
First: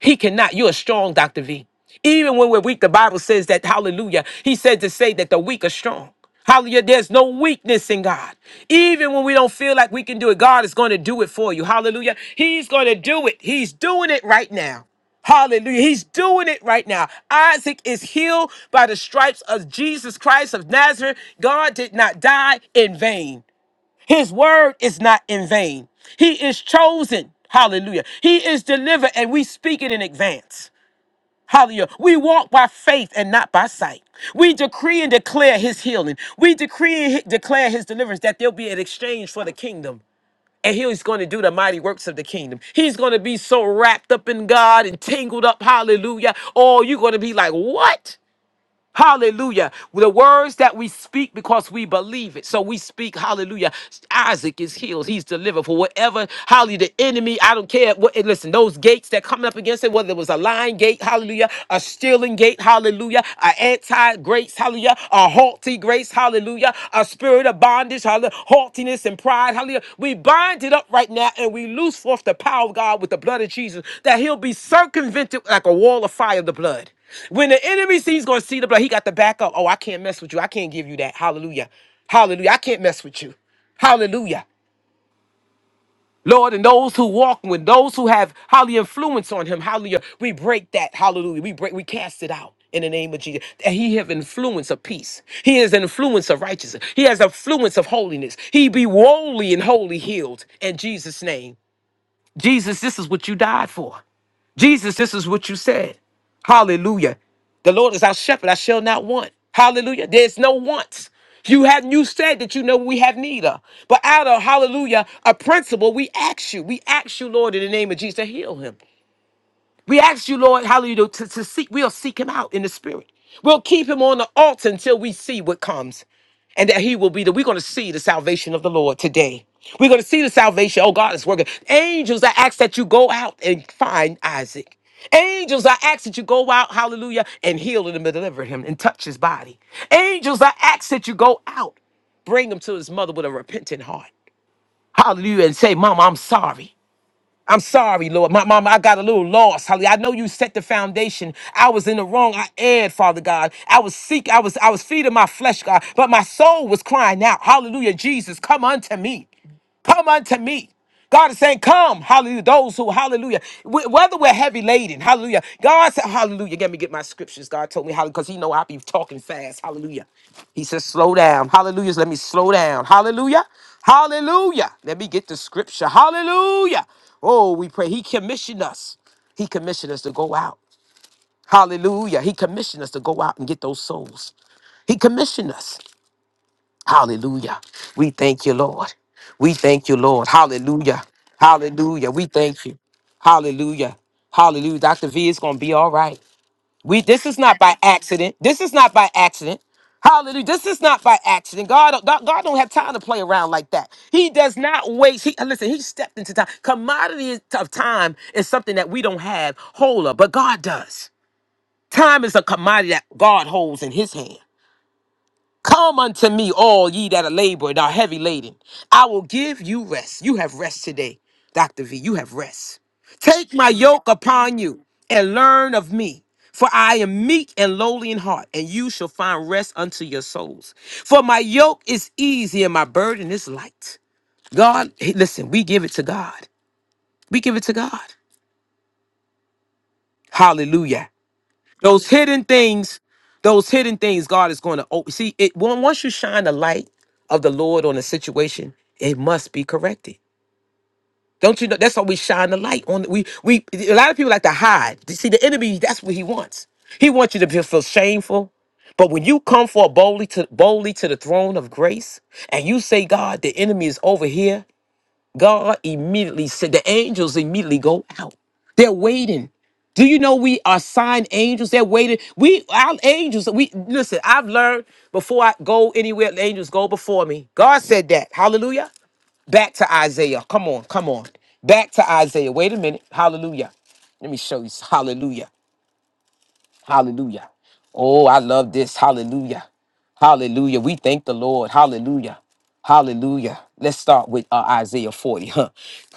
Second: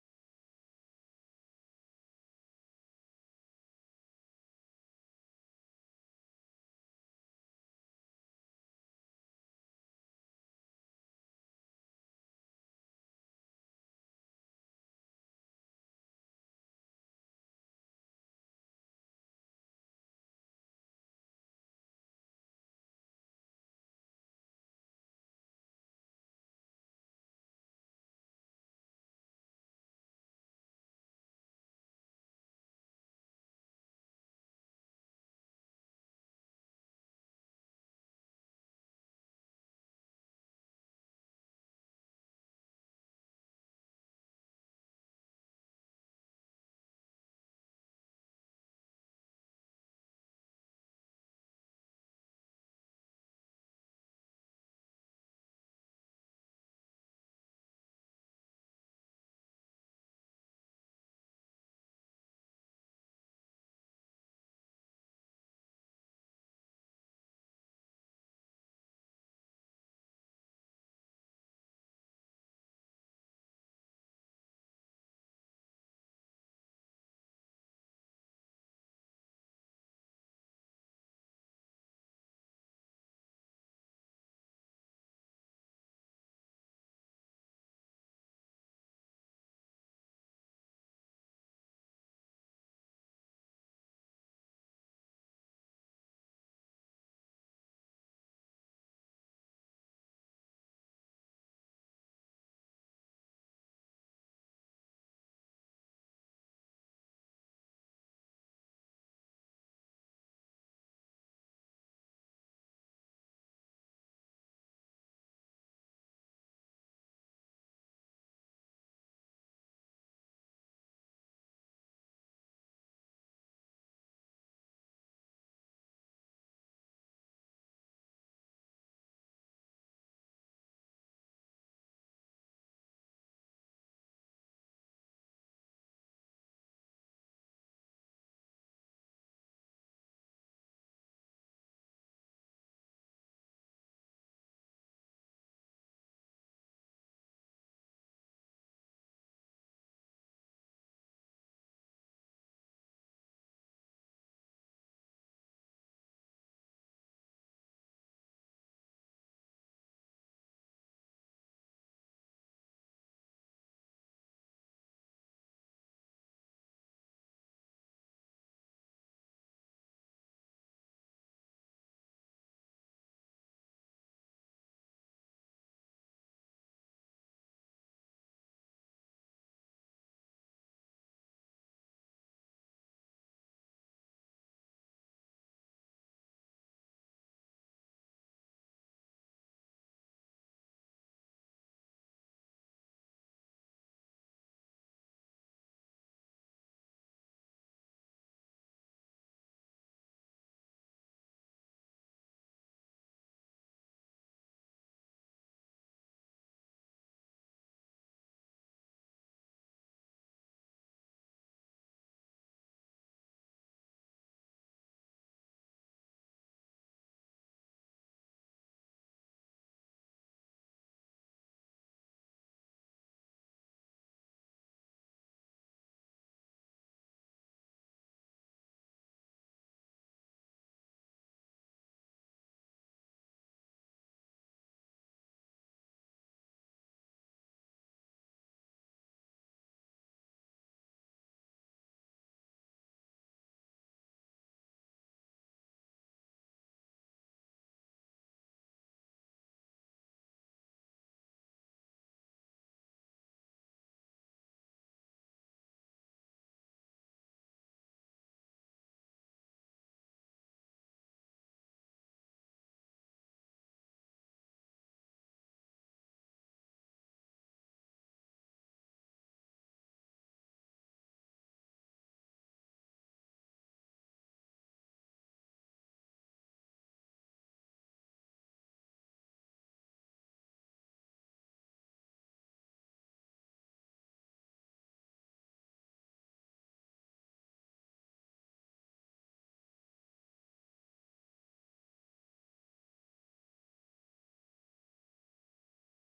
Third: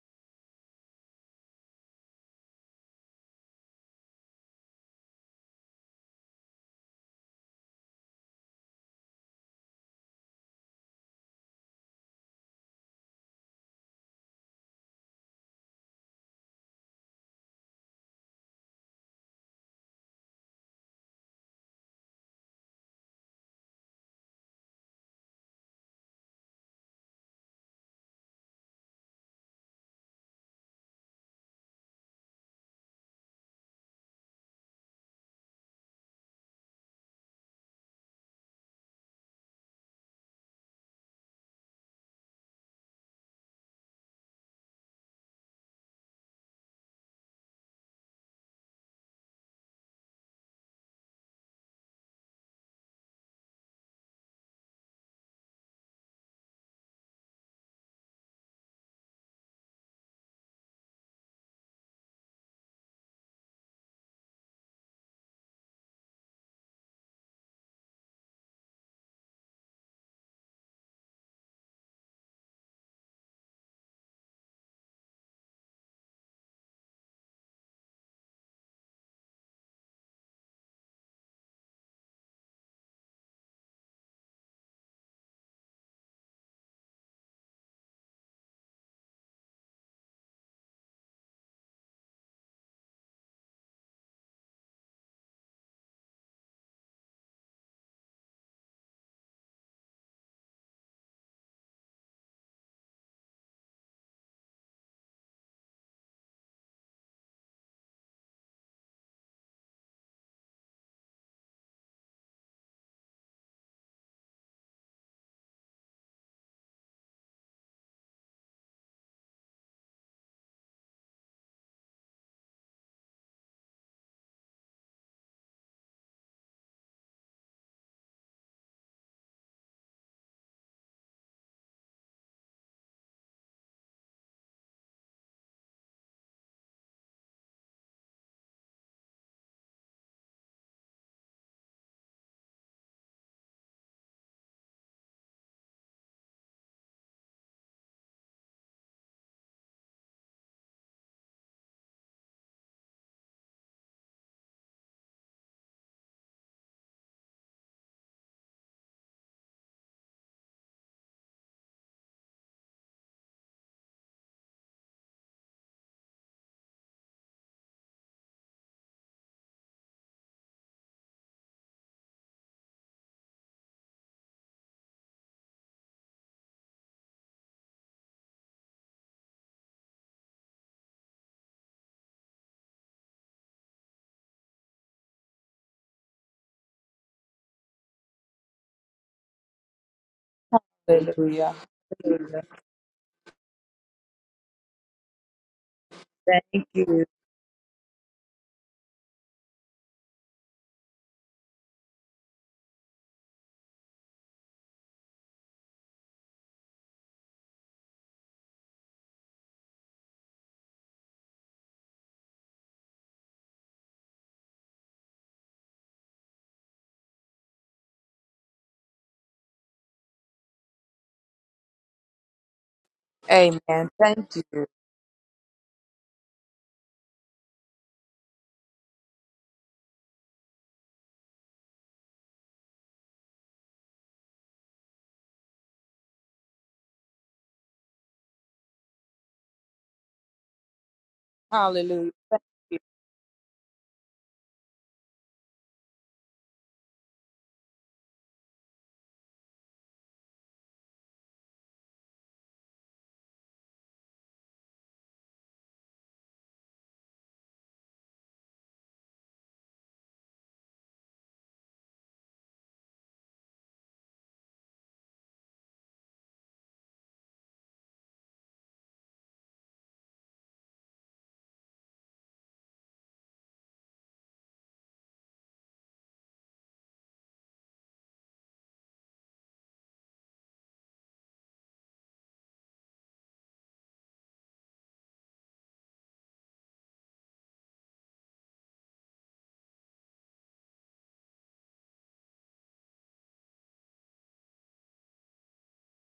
Speaker 1: He cannot. You're strong, Dr. V. Even when we're weak, the Bible says that, hallelujah, he said to say that the weak are strong. Hallelujah. There's no weakness in God. Even when we don't feel like we can do it, God is going to do it for you. Hallelujah. He's going to do it. He's doing it right now. Hallelujah. He's doing it right now. Isaac is healed by the stripes of Jesus Christ of Nazareth. God did not die in vain. His word is not in vain. He is chosen. Hallelujah. He is delivered, and we speak it in advance. Hallelujah. We walk by faith and not by sight. We decree and declare his healing. We decree and he- declare his deliverance that there'll be an exchange for the kingdom. And he's going to do the mighty works of the kingdom. He's going to be so wrapped up in God and tangled up. Hallelujah. Oh, you're going to be like, what? Hallelujah. The words that we speak because we believe it. So we speak, hallelujah. Isaac is healed. He's delivered for whatever, hallelujah, the enemy, I don't care. What, and listen, those gates that coming up against it, whether it was a lying gate, hallelujah, a stealing gate, hallelujah, a anti-grace, hallelujah, a haughty grace, hallelujah, a spirit of bondage, hallelujah, haughtiness and pride, hallelujah. We bind it up right now and we loose forth the power of God with the blood of Jesus that he'll be circumvented like a wall of fire, of the blood. When the enemy sees he's gonna see the blood, he got the back up. Oh, I can't mess with you. I can't give you that. Hallelujah. Hallelujah. I can't mess with you. Hallelujah. Lord, and those who walk with those who have hallelujah influence on him, hallelujah. We break that. Hallelujah. We break, we cast it out. In the name of Jesus, And he have influence of peace. He is an influence of righteousness. He has influence of holiness. He be wholly and wholly healed in Jesus' name. Jesus, this is what you died for. Jesus, this is what you said. Hallelujah. The Lord is our shepherd, I shall not want. Hallelujah. There's no wants. You have you said that you know we have need of. But out of hallelujah, a principle, we ask you. We ask you, Lord, in the name of Jesus, to heal him. We ask you, Lord, hallelujah, to, to seek, we'll seek him out in the spirit. We'll keep him on the altar until we see what comes and that he will be that we're going to see the salvation of the Lord today. We're going to see the salvation. Oh, God is working. Angels, I ask that you go out and find Isaac. Angels, I ask that you go out, hallelujah, and heal him and deliver him and touch his body. Angels, I ask that you go out, bring him to his mother with a repentant heart. Hallelujah, and say, Mama, I'm sorry. I'm sorry, Lord. My mama, I got a little lost. Hallelujah. I know you set the foundation. I was in the wrong. I erred, Father God. I was seek, I was, I was feeding my flesh, God, but my soul was crying out. Hallelujah. Jesus, come unto me. Come unto me. God is saying, Come, hallelujah. Those who, hallelujah, wh- whether we're heavy laden, hallelujah. God said, Hallelujah. Let me get my scriptures. God told me, hallelujah, because He know I be talking fast, hallelujah. He says, slow down. Hallelujah. Let me slow down. Hallelujah. Hallelujah. Let me get the scripture. Hallelujah. Oh, we pray. He commissioned us. He commissioned us to go out. Hallelujah. He commissioned us to go out and get those souls. He commissioned us. Hallelujah. We thank you, Lord. We thank you, Lord. Hallelujah.
Speaker 3: Hallelujah.
Speaker 1: Hallelujah. We
Speaker 3: Hallelujah.
Speaker 1: thank you. Hallelujah. Hallelujah. Dr. V is going to be all right.
Speaker 3: Thank
Speaker 1: We
Speaker 3: you.
Speaker 1: this is not by accident. This is not by accident. Hallelujah. This is not by accident. God, God, God don't have time to play around like that. He does not waste. He listen, he stepped into time. Commodity of time is something that we don't have hold of, but God does. Time is a commodity that God holds in his hand. Come unto me, all ye that are labored and are heavy laden. I will give you rest. You have rest today, Dr. V. You have rest. Take my
Speaker 3: Amen.
Speaker 1: yoke
Speaker 3: Thank
Speaker 1: upon
Speaker 3: you.
Speaker 1: you and learn of me. For I am meek and lowly in heart, and you shall find rest unto your souls. For my yoke is easy and my burden is light. God, hey, listen, we give it to God. We give it to God. Hallelujah. Those
Speaker 3: Hallelujah.
Speaker 1: hidden things, those hidden things, God is going to open. See, it on- once you shine the light of the Lord on a situation, it must be corrected. Don't you know? That's why we shine the light on. We we a lot of people like to hide. You See, the enemy, that's what he wants. He wants you to be- feel shameful. But when you come for boldly to boldly to the throne of grace and you say, God, the enemy is over here God immediately said, the angels immediately go out. They're waiting. Do you know we are signed angels? They're waiting. We our angels. We listen. I've learned before I go anywhere, the angels go before me. God said that. Hallelujah. Back to Isaiah. Come on, come on. Back to Isaiah. Wait a minute. Hallelujah. Let me show you. Hallelujah. Hallelujah. Oh, I love this. Hallelujah. Hallelujah. We thank the Lord. Hallelujah. Hallelujah. Let's start with uh, Isaiah 40. Huh?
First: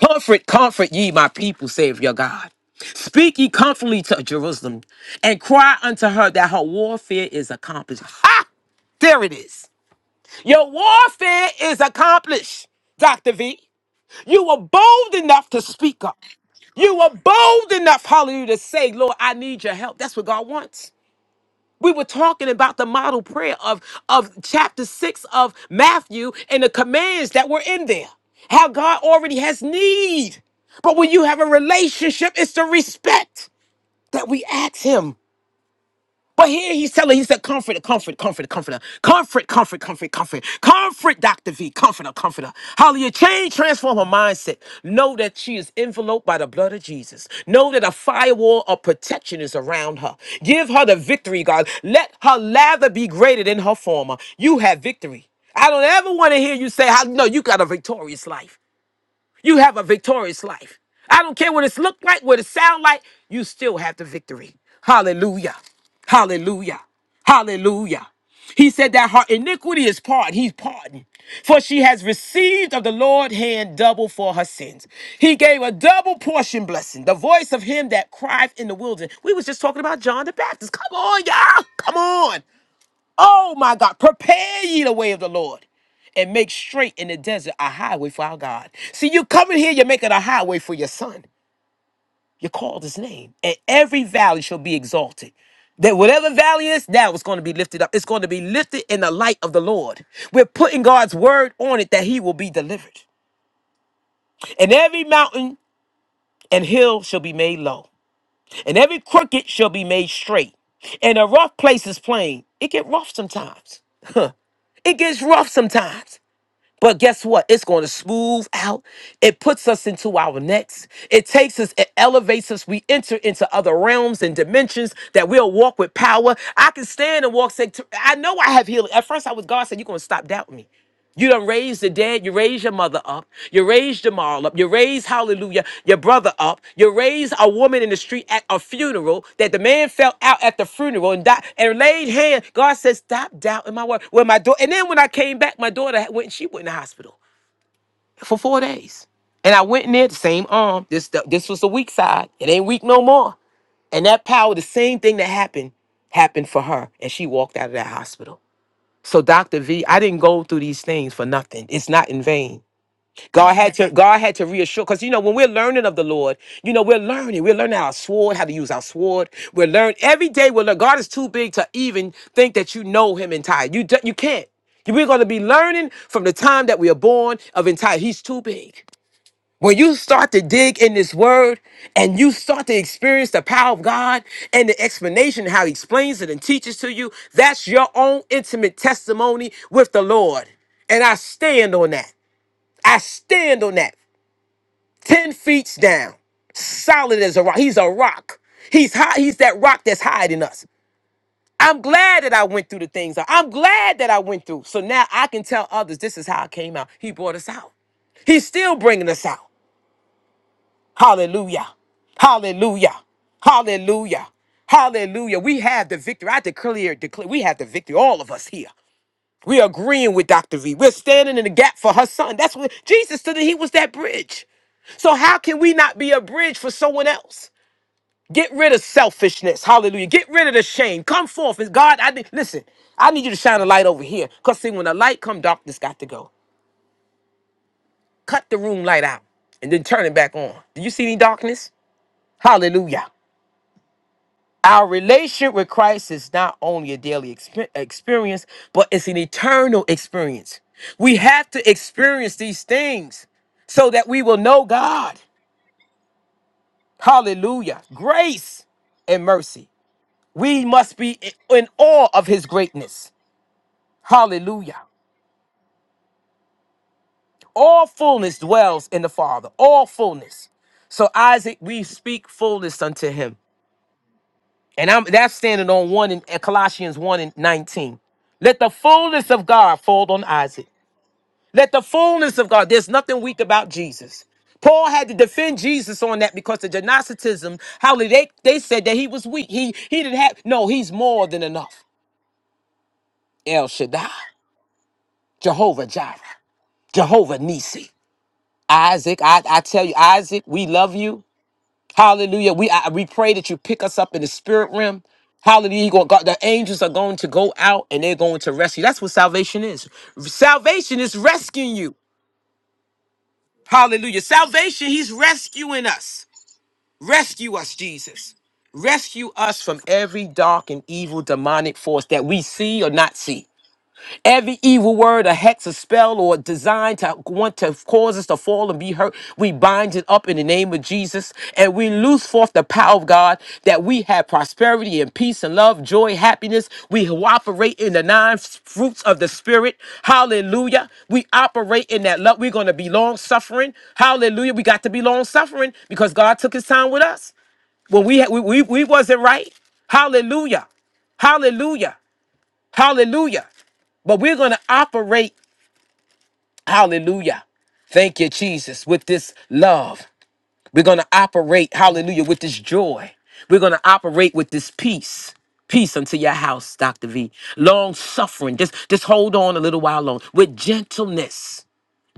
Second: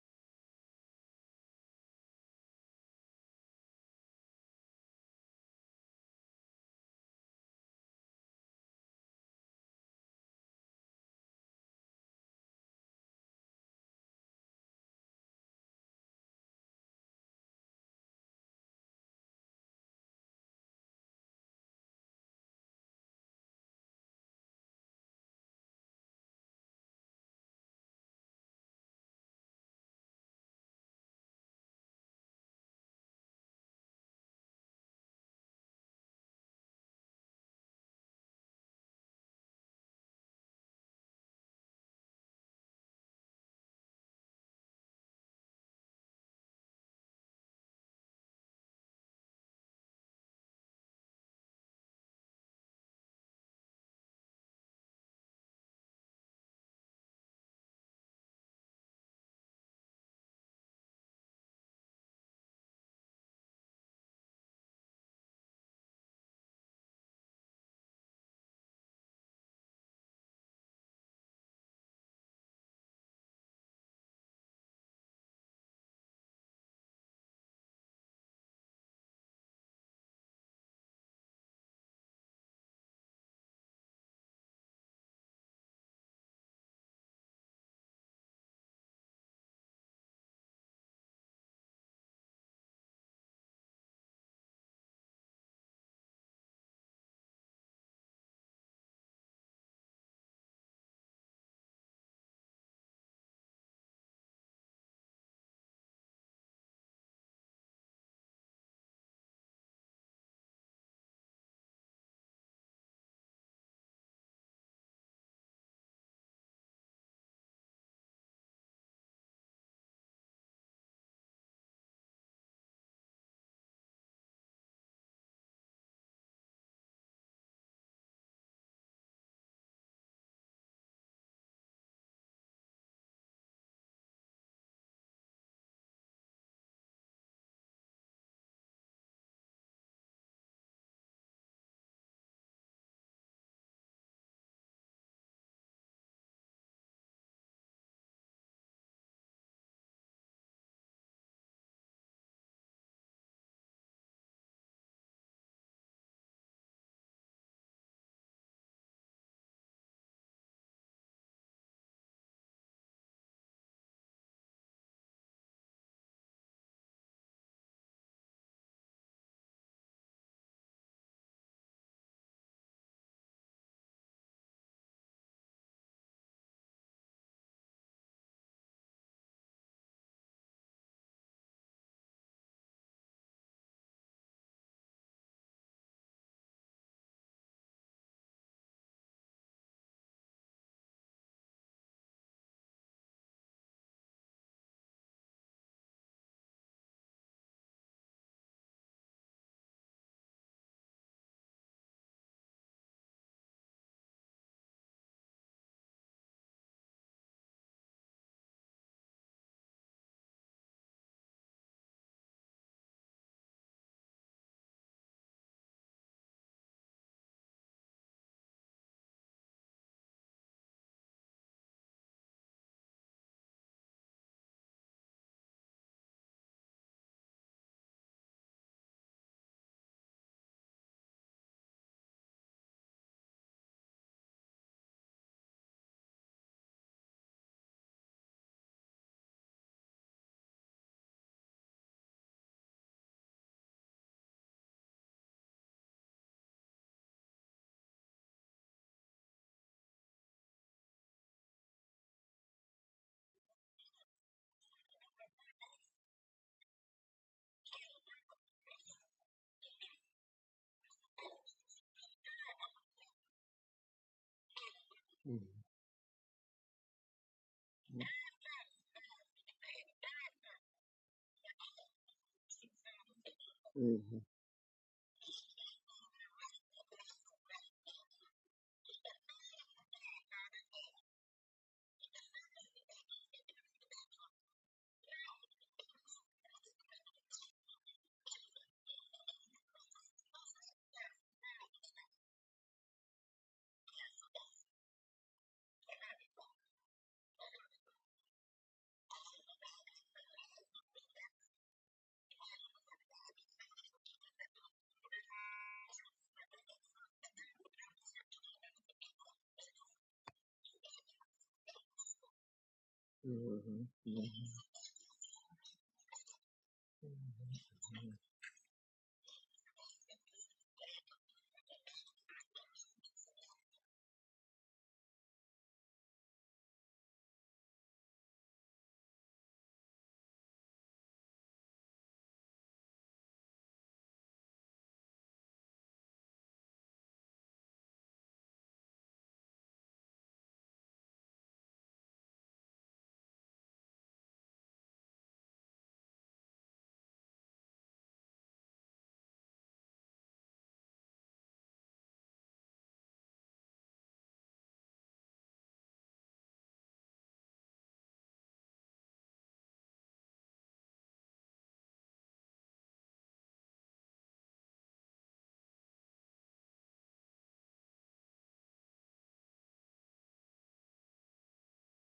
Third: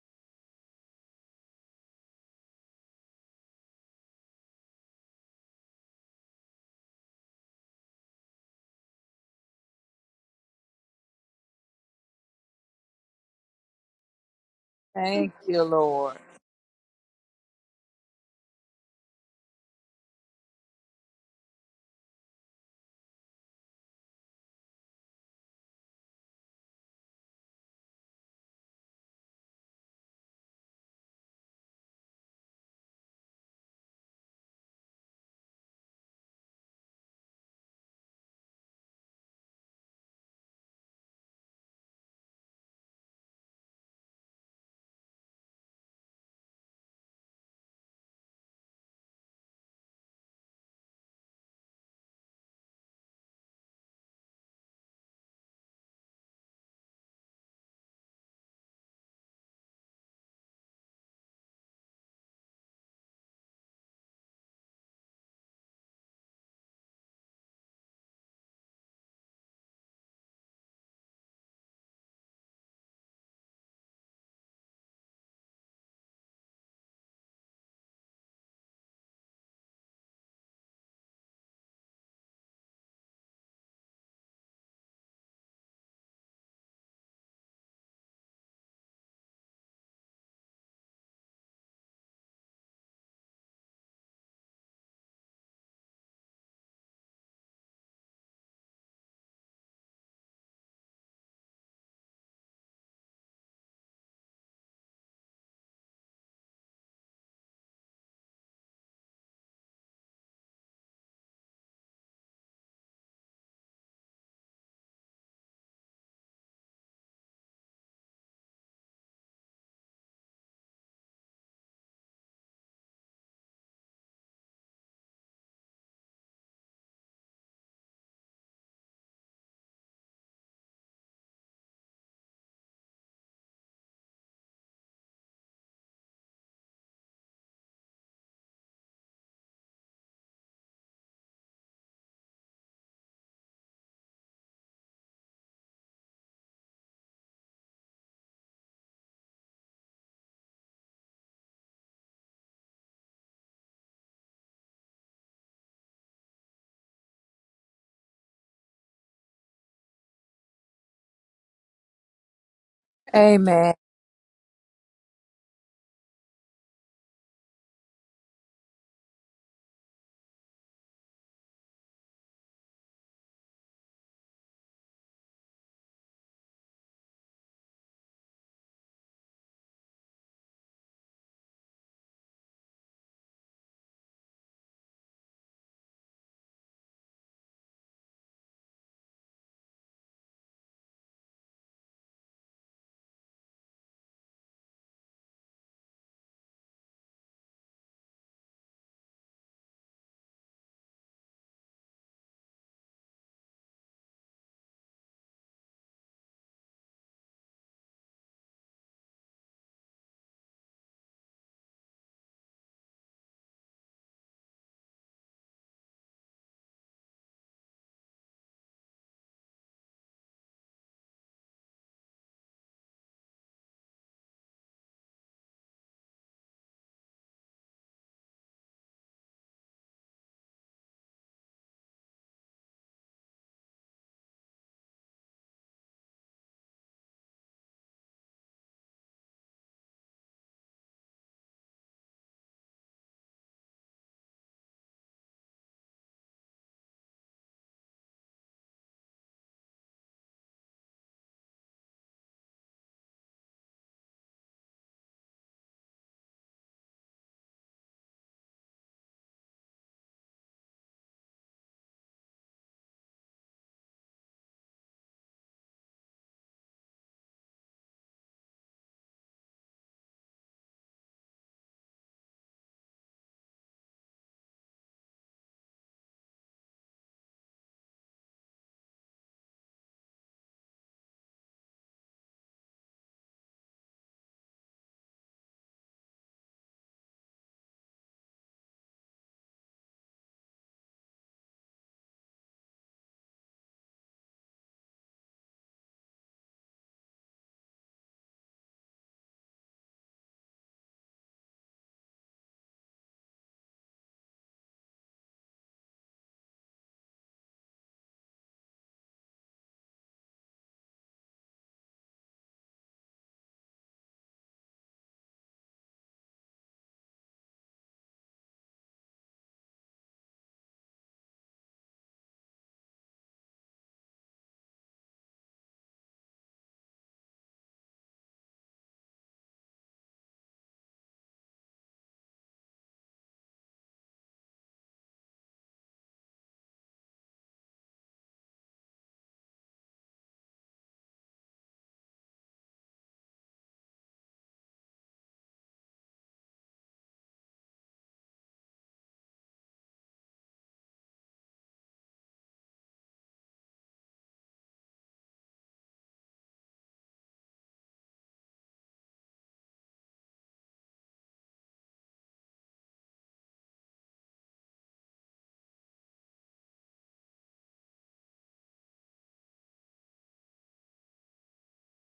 Speaker 1: Comfort, comfort ye, my people, save your God. Speak ye comfortably to Jerusalem and cry unto her that her warfare is accomplished. Ha! There it is. Your warfare is accomplished, Dr. V. You were bold
Speaker 3: Thank
Speaker 1: enough to
Speaker 3: you,
Speaker 1: speak
Speaker 3: Lord.
Speaker 1: up. You were bold enough, hallelujah, to say, Lord, I need your help. That's what God wants. We were talking about the model prayer of, of chapter six of Matthew and the commands that were in there. How God already has need. But when you have a relationship, it's the respect that we ask Him. But here he's telling, he said, comfort, comfort, comfort, comforter, comfort, comfort, comfort, comfort, comfort, Dr. V, comforter, comforter. Hallelujah. Change, transform her mindset. Know that she is enveloped by the blood of Jesus. Know that a firewall of protection is around her. Give her the victory, God. Let her lather be greater than her former. You have victory. I don't ever want to hear you say, how, no, you got a victorious life. You have a victorious life. I don't care what it's looked like, what it sound like, you still have the victory. Hallelujah. Hallelujah. Hallelujah. He said that her iniquity is pardoned. He's pardoned. For she has received of the Lord hand double for her sins. He gave a double portion blessing. The voice of him that crieth in the wilderness. We was just talking about John the Baptist. Come on, y'all. Come on. Oh my God, prepare ye the way of the Lord and make straight in the desert a highway for our God. See, you coming here, you're making a highway for your son. You called his name, and every valley shall be exalted. That whatever valley is, now it's going to be lifted up. It's going to be lifted in the light of the Lord. We're putting God's word on it that he will be delivered. And every mountain and hill shall be made low, and every crooked shall be made straight. And a rough place is plain. It get rough sometimes. Huh. It gets rough sometimes. But guess what? It's going to smooth out. It puts us into our next. It takes us, it elevates us. We enter into other realms and dimensions that we'll walk with power. I can stand and walk. Say, I know I have healing. At first, I was God said, You're going to stop doubting me. You done raised the dead dad, you raise your mother up, you raise Jamal up, you raise Hallelujah, your brother up, you raise a woman in the street at a funeral that the man fell out at the funeral and died and laid hand. God says, stop doubting my word. Well, my daughter, and then when I came back, my daughter had- went. She went in the hospital for four days, and I went in there the same arm. This this was the weak side. It ain't weak no more. And that power, the same thing that happened happened for her and she walked out of that hospital. So Dr. V, I didn't go through these things for nothing. It's not in vain. God had
Speaker 3: Amen.
Speaker 1: to God had to reassure because you know when we're learning of the Lord, you know we're learning we're learning our sword how to use our sword. We're learning every day. We're learning. God is too big to even think that you know Him entire. You d- you can't. You- We're going to be learning from the time that we are born of entire. He's too big. When you start to dig in this word and you start to experience the power of God and the explanation how He explains it and teaches to you, that's your own intimate testimony with the Lord. And I stand on that. I stand on that. 10 feet down, solid as a rock. He's a rock. He's high, he's that rock that's hiding us. I'm glad that I went through the things. I- I'm glad that I went through. So now I can tell others this is how I came out. He brought us out. He's still bringing us out. Hallelujah. Hallelujah. Hallelujah. Hallelujah. We have the victory. I declare, declare we have the victory, all of us here. We're agreeing with Dr. V. We're standing in the gap for her son. That's what Jesus stood and he was that bridge. So how can we not be a bridge for someone else? Get rid of selfishness. Hallelujah. Get rid of the shame. Come forth. It's God, I need listen, I need you to shine a light over here. Cause see, when the light come, darkness got to go. Cut the room light out and then turn it back on. Do you see any darkness? Hallelujah. Our relationship with Christ is not only a daily expe- experience, but it's an eternal experience. We have to experience these things so that we will know God. Hallelujah. Grace and mercy. We must be in awe of his greatness. Hallelujah.
Speaker 2: Mhm.
Speaker 1: All fullness dwells in the Father. All fullness. So Isaac, we speak fullness unto him.
Speaker 2: Mhm.
Speaker 1: And I'm that's standing on one in uh, Colossians 1 and 19. Let the fullness of God fall on Isaac. Let the fullness of God. There's nothing weak about Jesus. Paul had to defend Jesus on that because the Gnosticism, how they, they said that he was weak. He he didn't have no, he's more than enough. El Shaddai, Jehovah Jireh, Jehovah Nisi. Isaac, I, I tell you, Isaac, we love you. Hallelujah. We I, we pray that you pick us up in the spirit realm. Hallelujah. You go- God, the angels are going to go out and they're going to rescue. That's what salvation is. Salvation is rescuing you.
Speaker 2: Mhm.
Speaker 1: Hallelujah.
Speaker 2: Mhm.
Speaker 1: Salvation, he's rescuing us. Rescue us, Jesus. Rescue us from every dark and evil demonic force that we see or not see. Every evil word, a hex, a spell, or designed to want to cause us to fall and be hurt, we bind it up in the name of Jesus and we loose forth the power of God that we have prosperity and peace and love, joy, happiness. We operate in the nine fruits of the Spirit. Hallelujah. We operate in that love. We're going to be long suffering. Hallelujah. We got to be long suffering because God took his time with us when we, had, we, we, we wasn't right. Hallelujah. Hallelujah. Hallelujah. But we're going to operate, hallelujah. Thank you, Jesus, with this love. We're going to operate, hallelujah, with this joy. We're going to operate with this peace. Peace unto your house, Dr. V. Long suffering. Just, just hold on a little while long. With gentleness.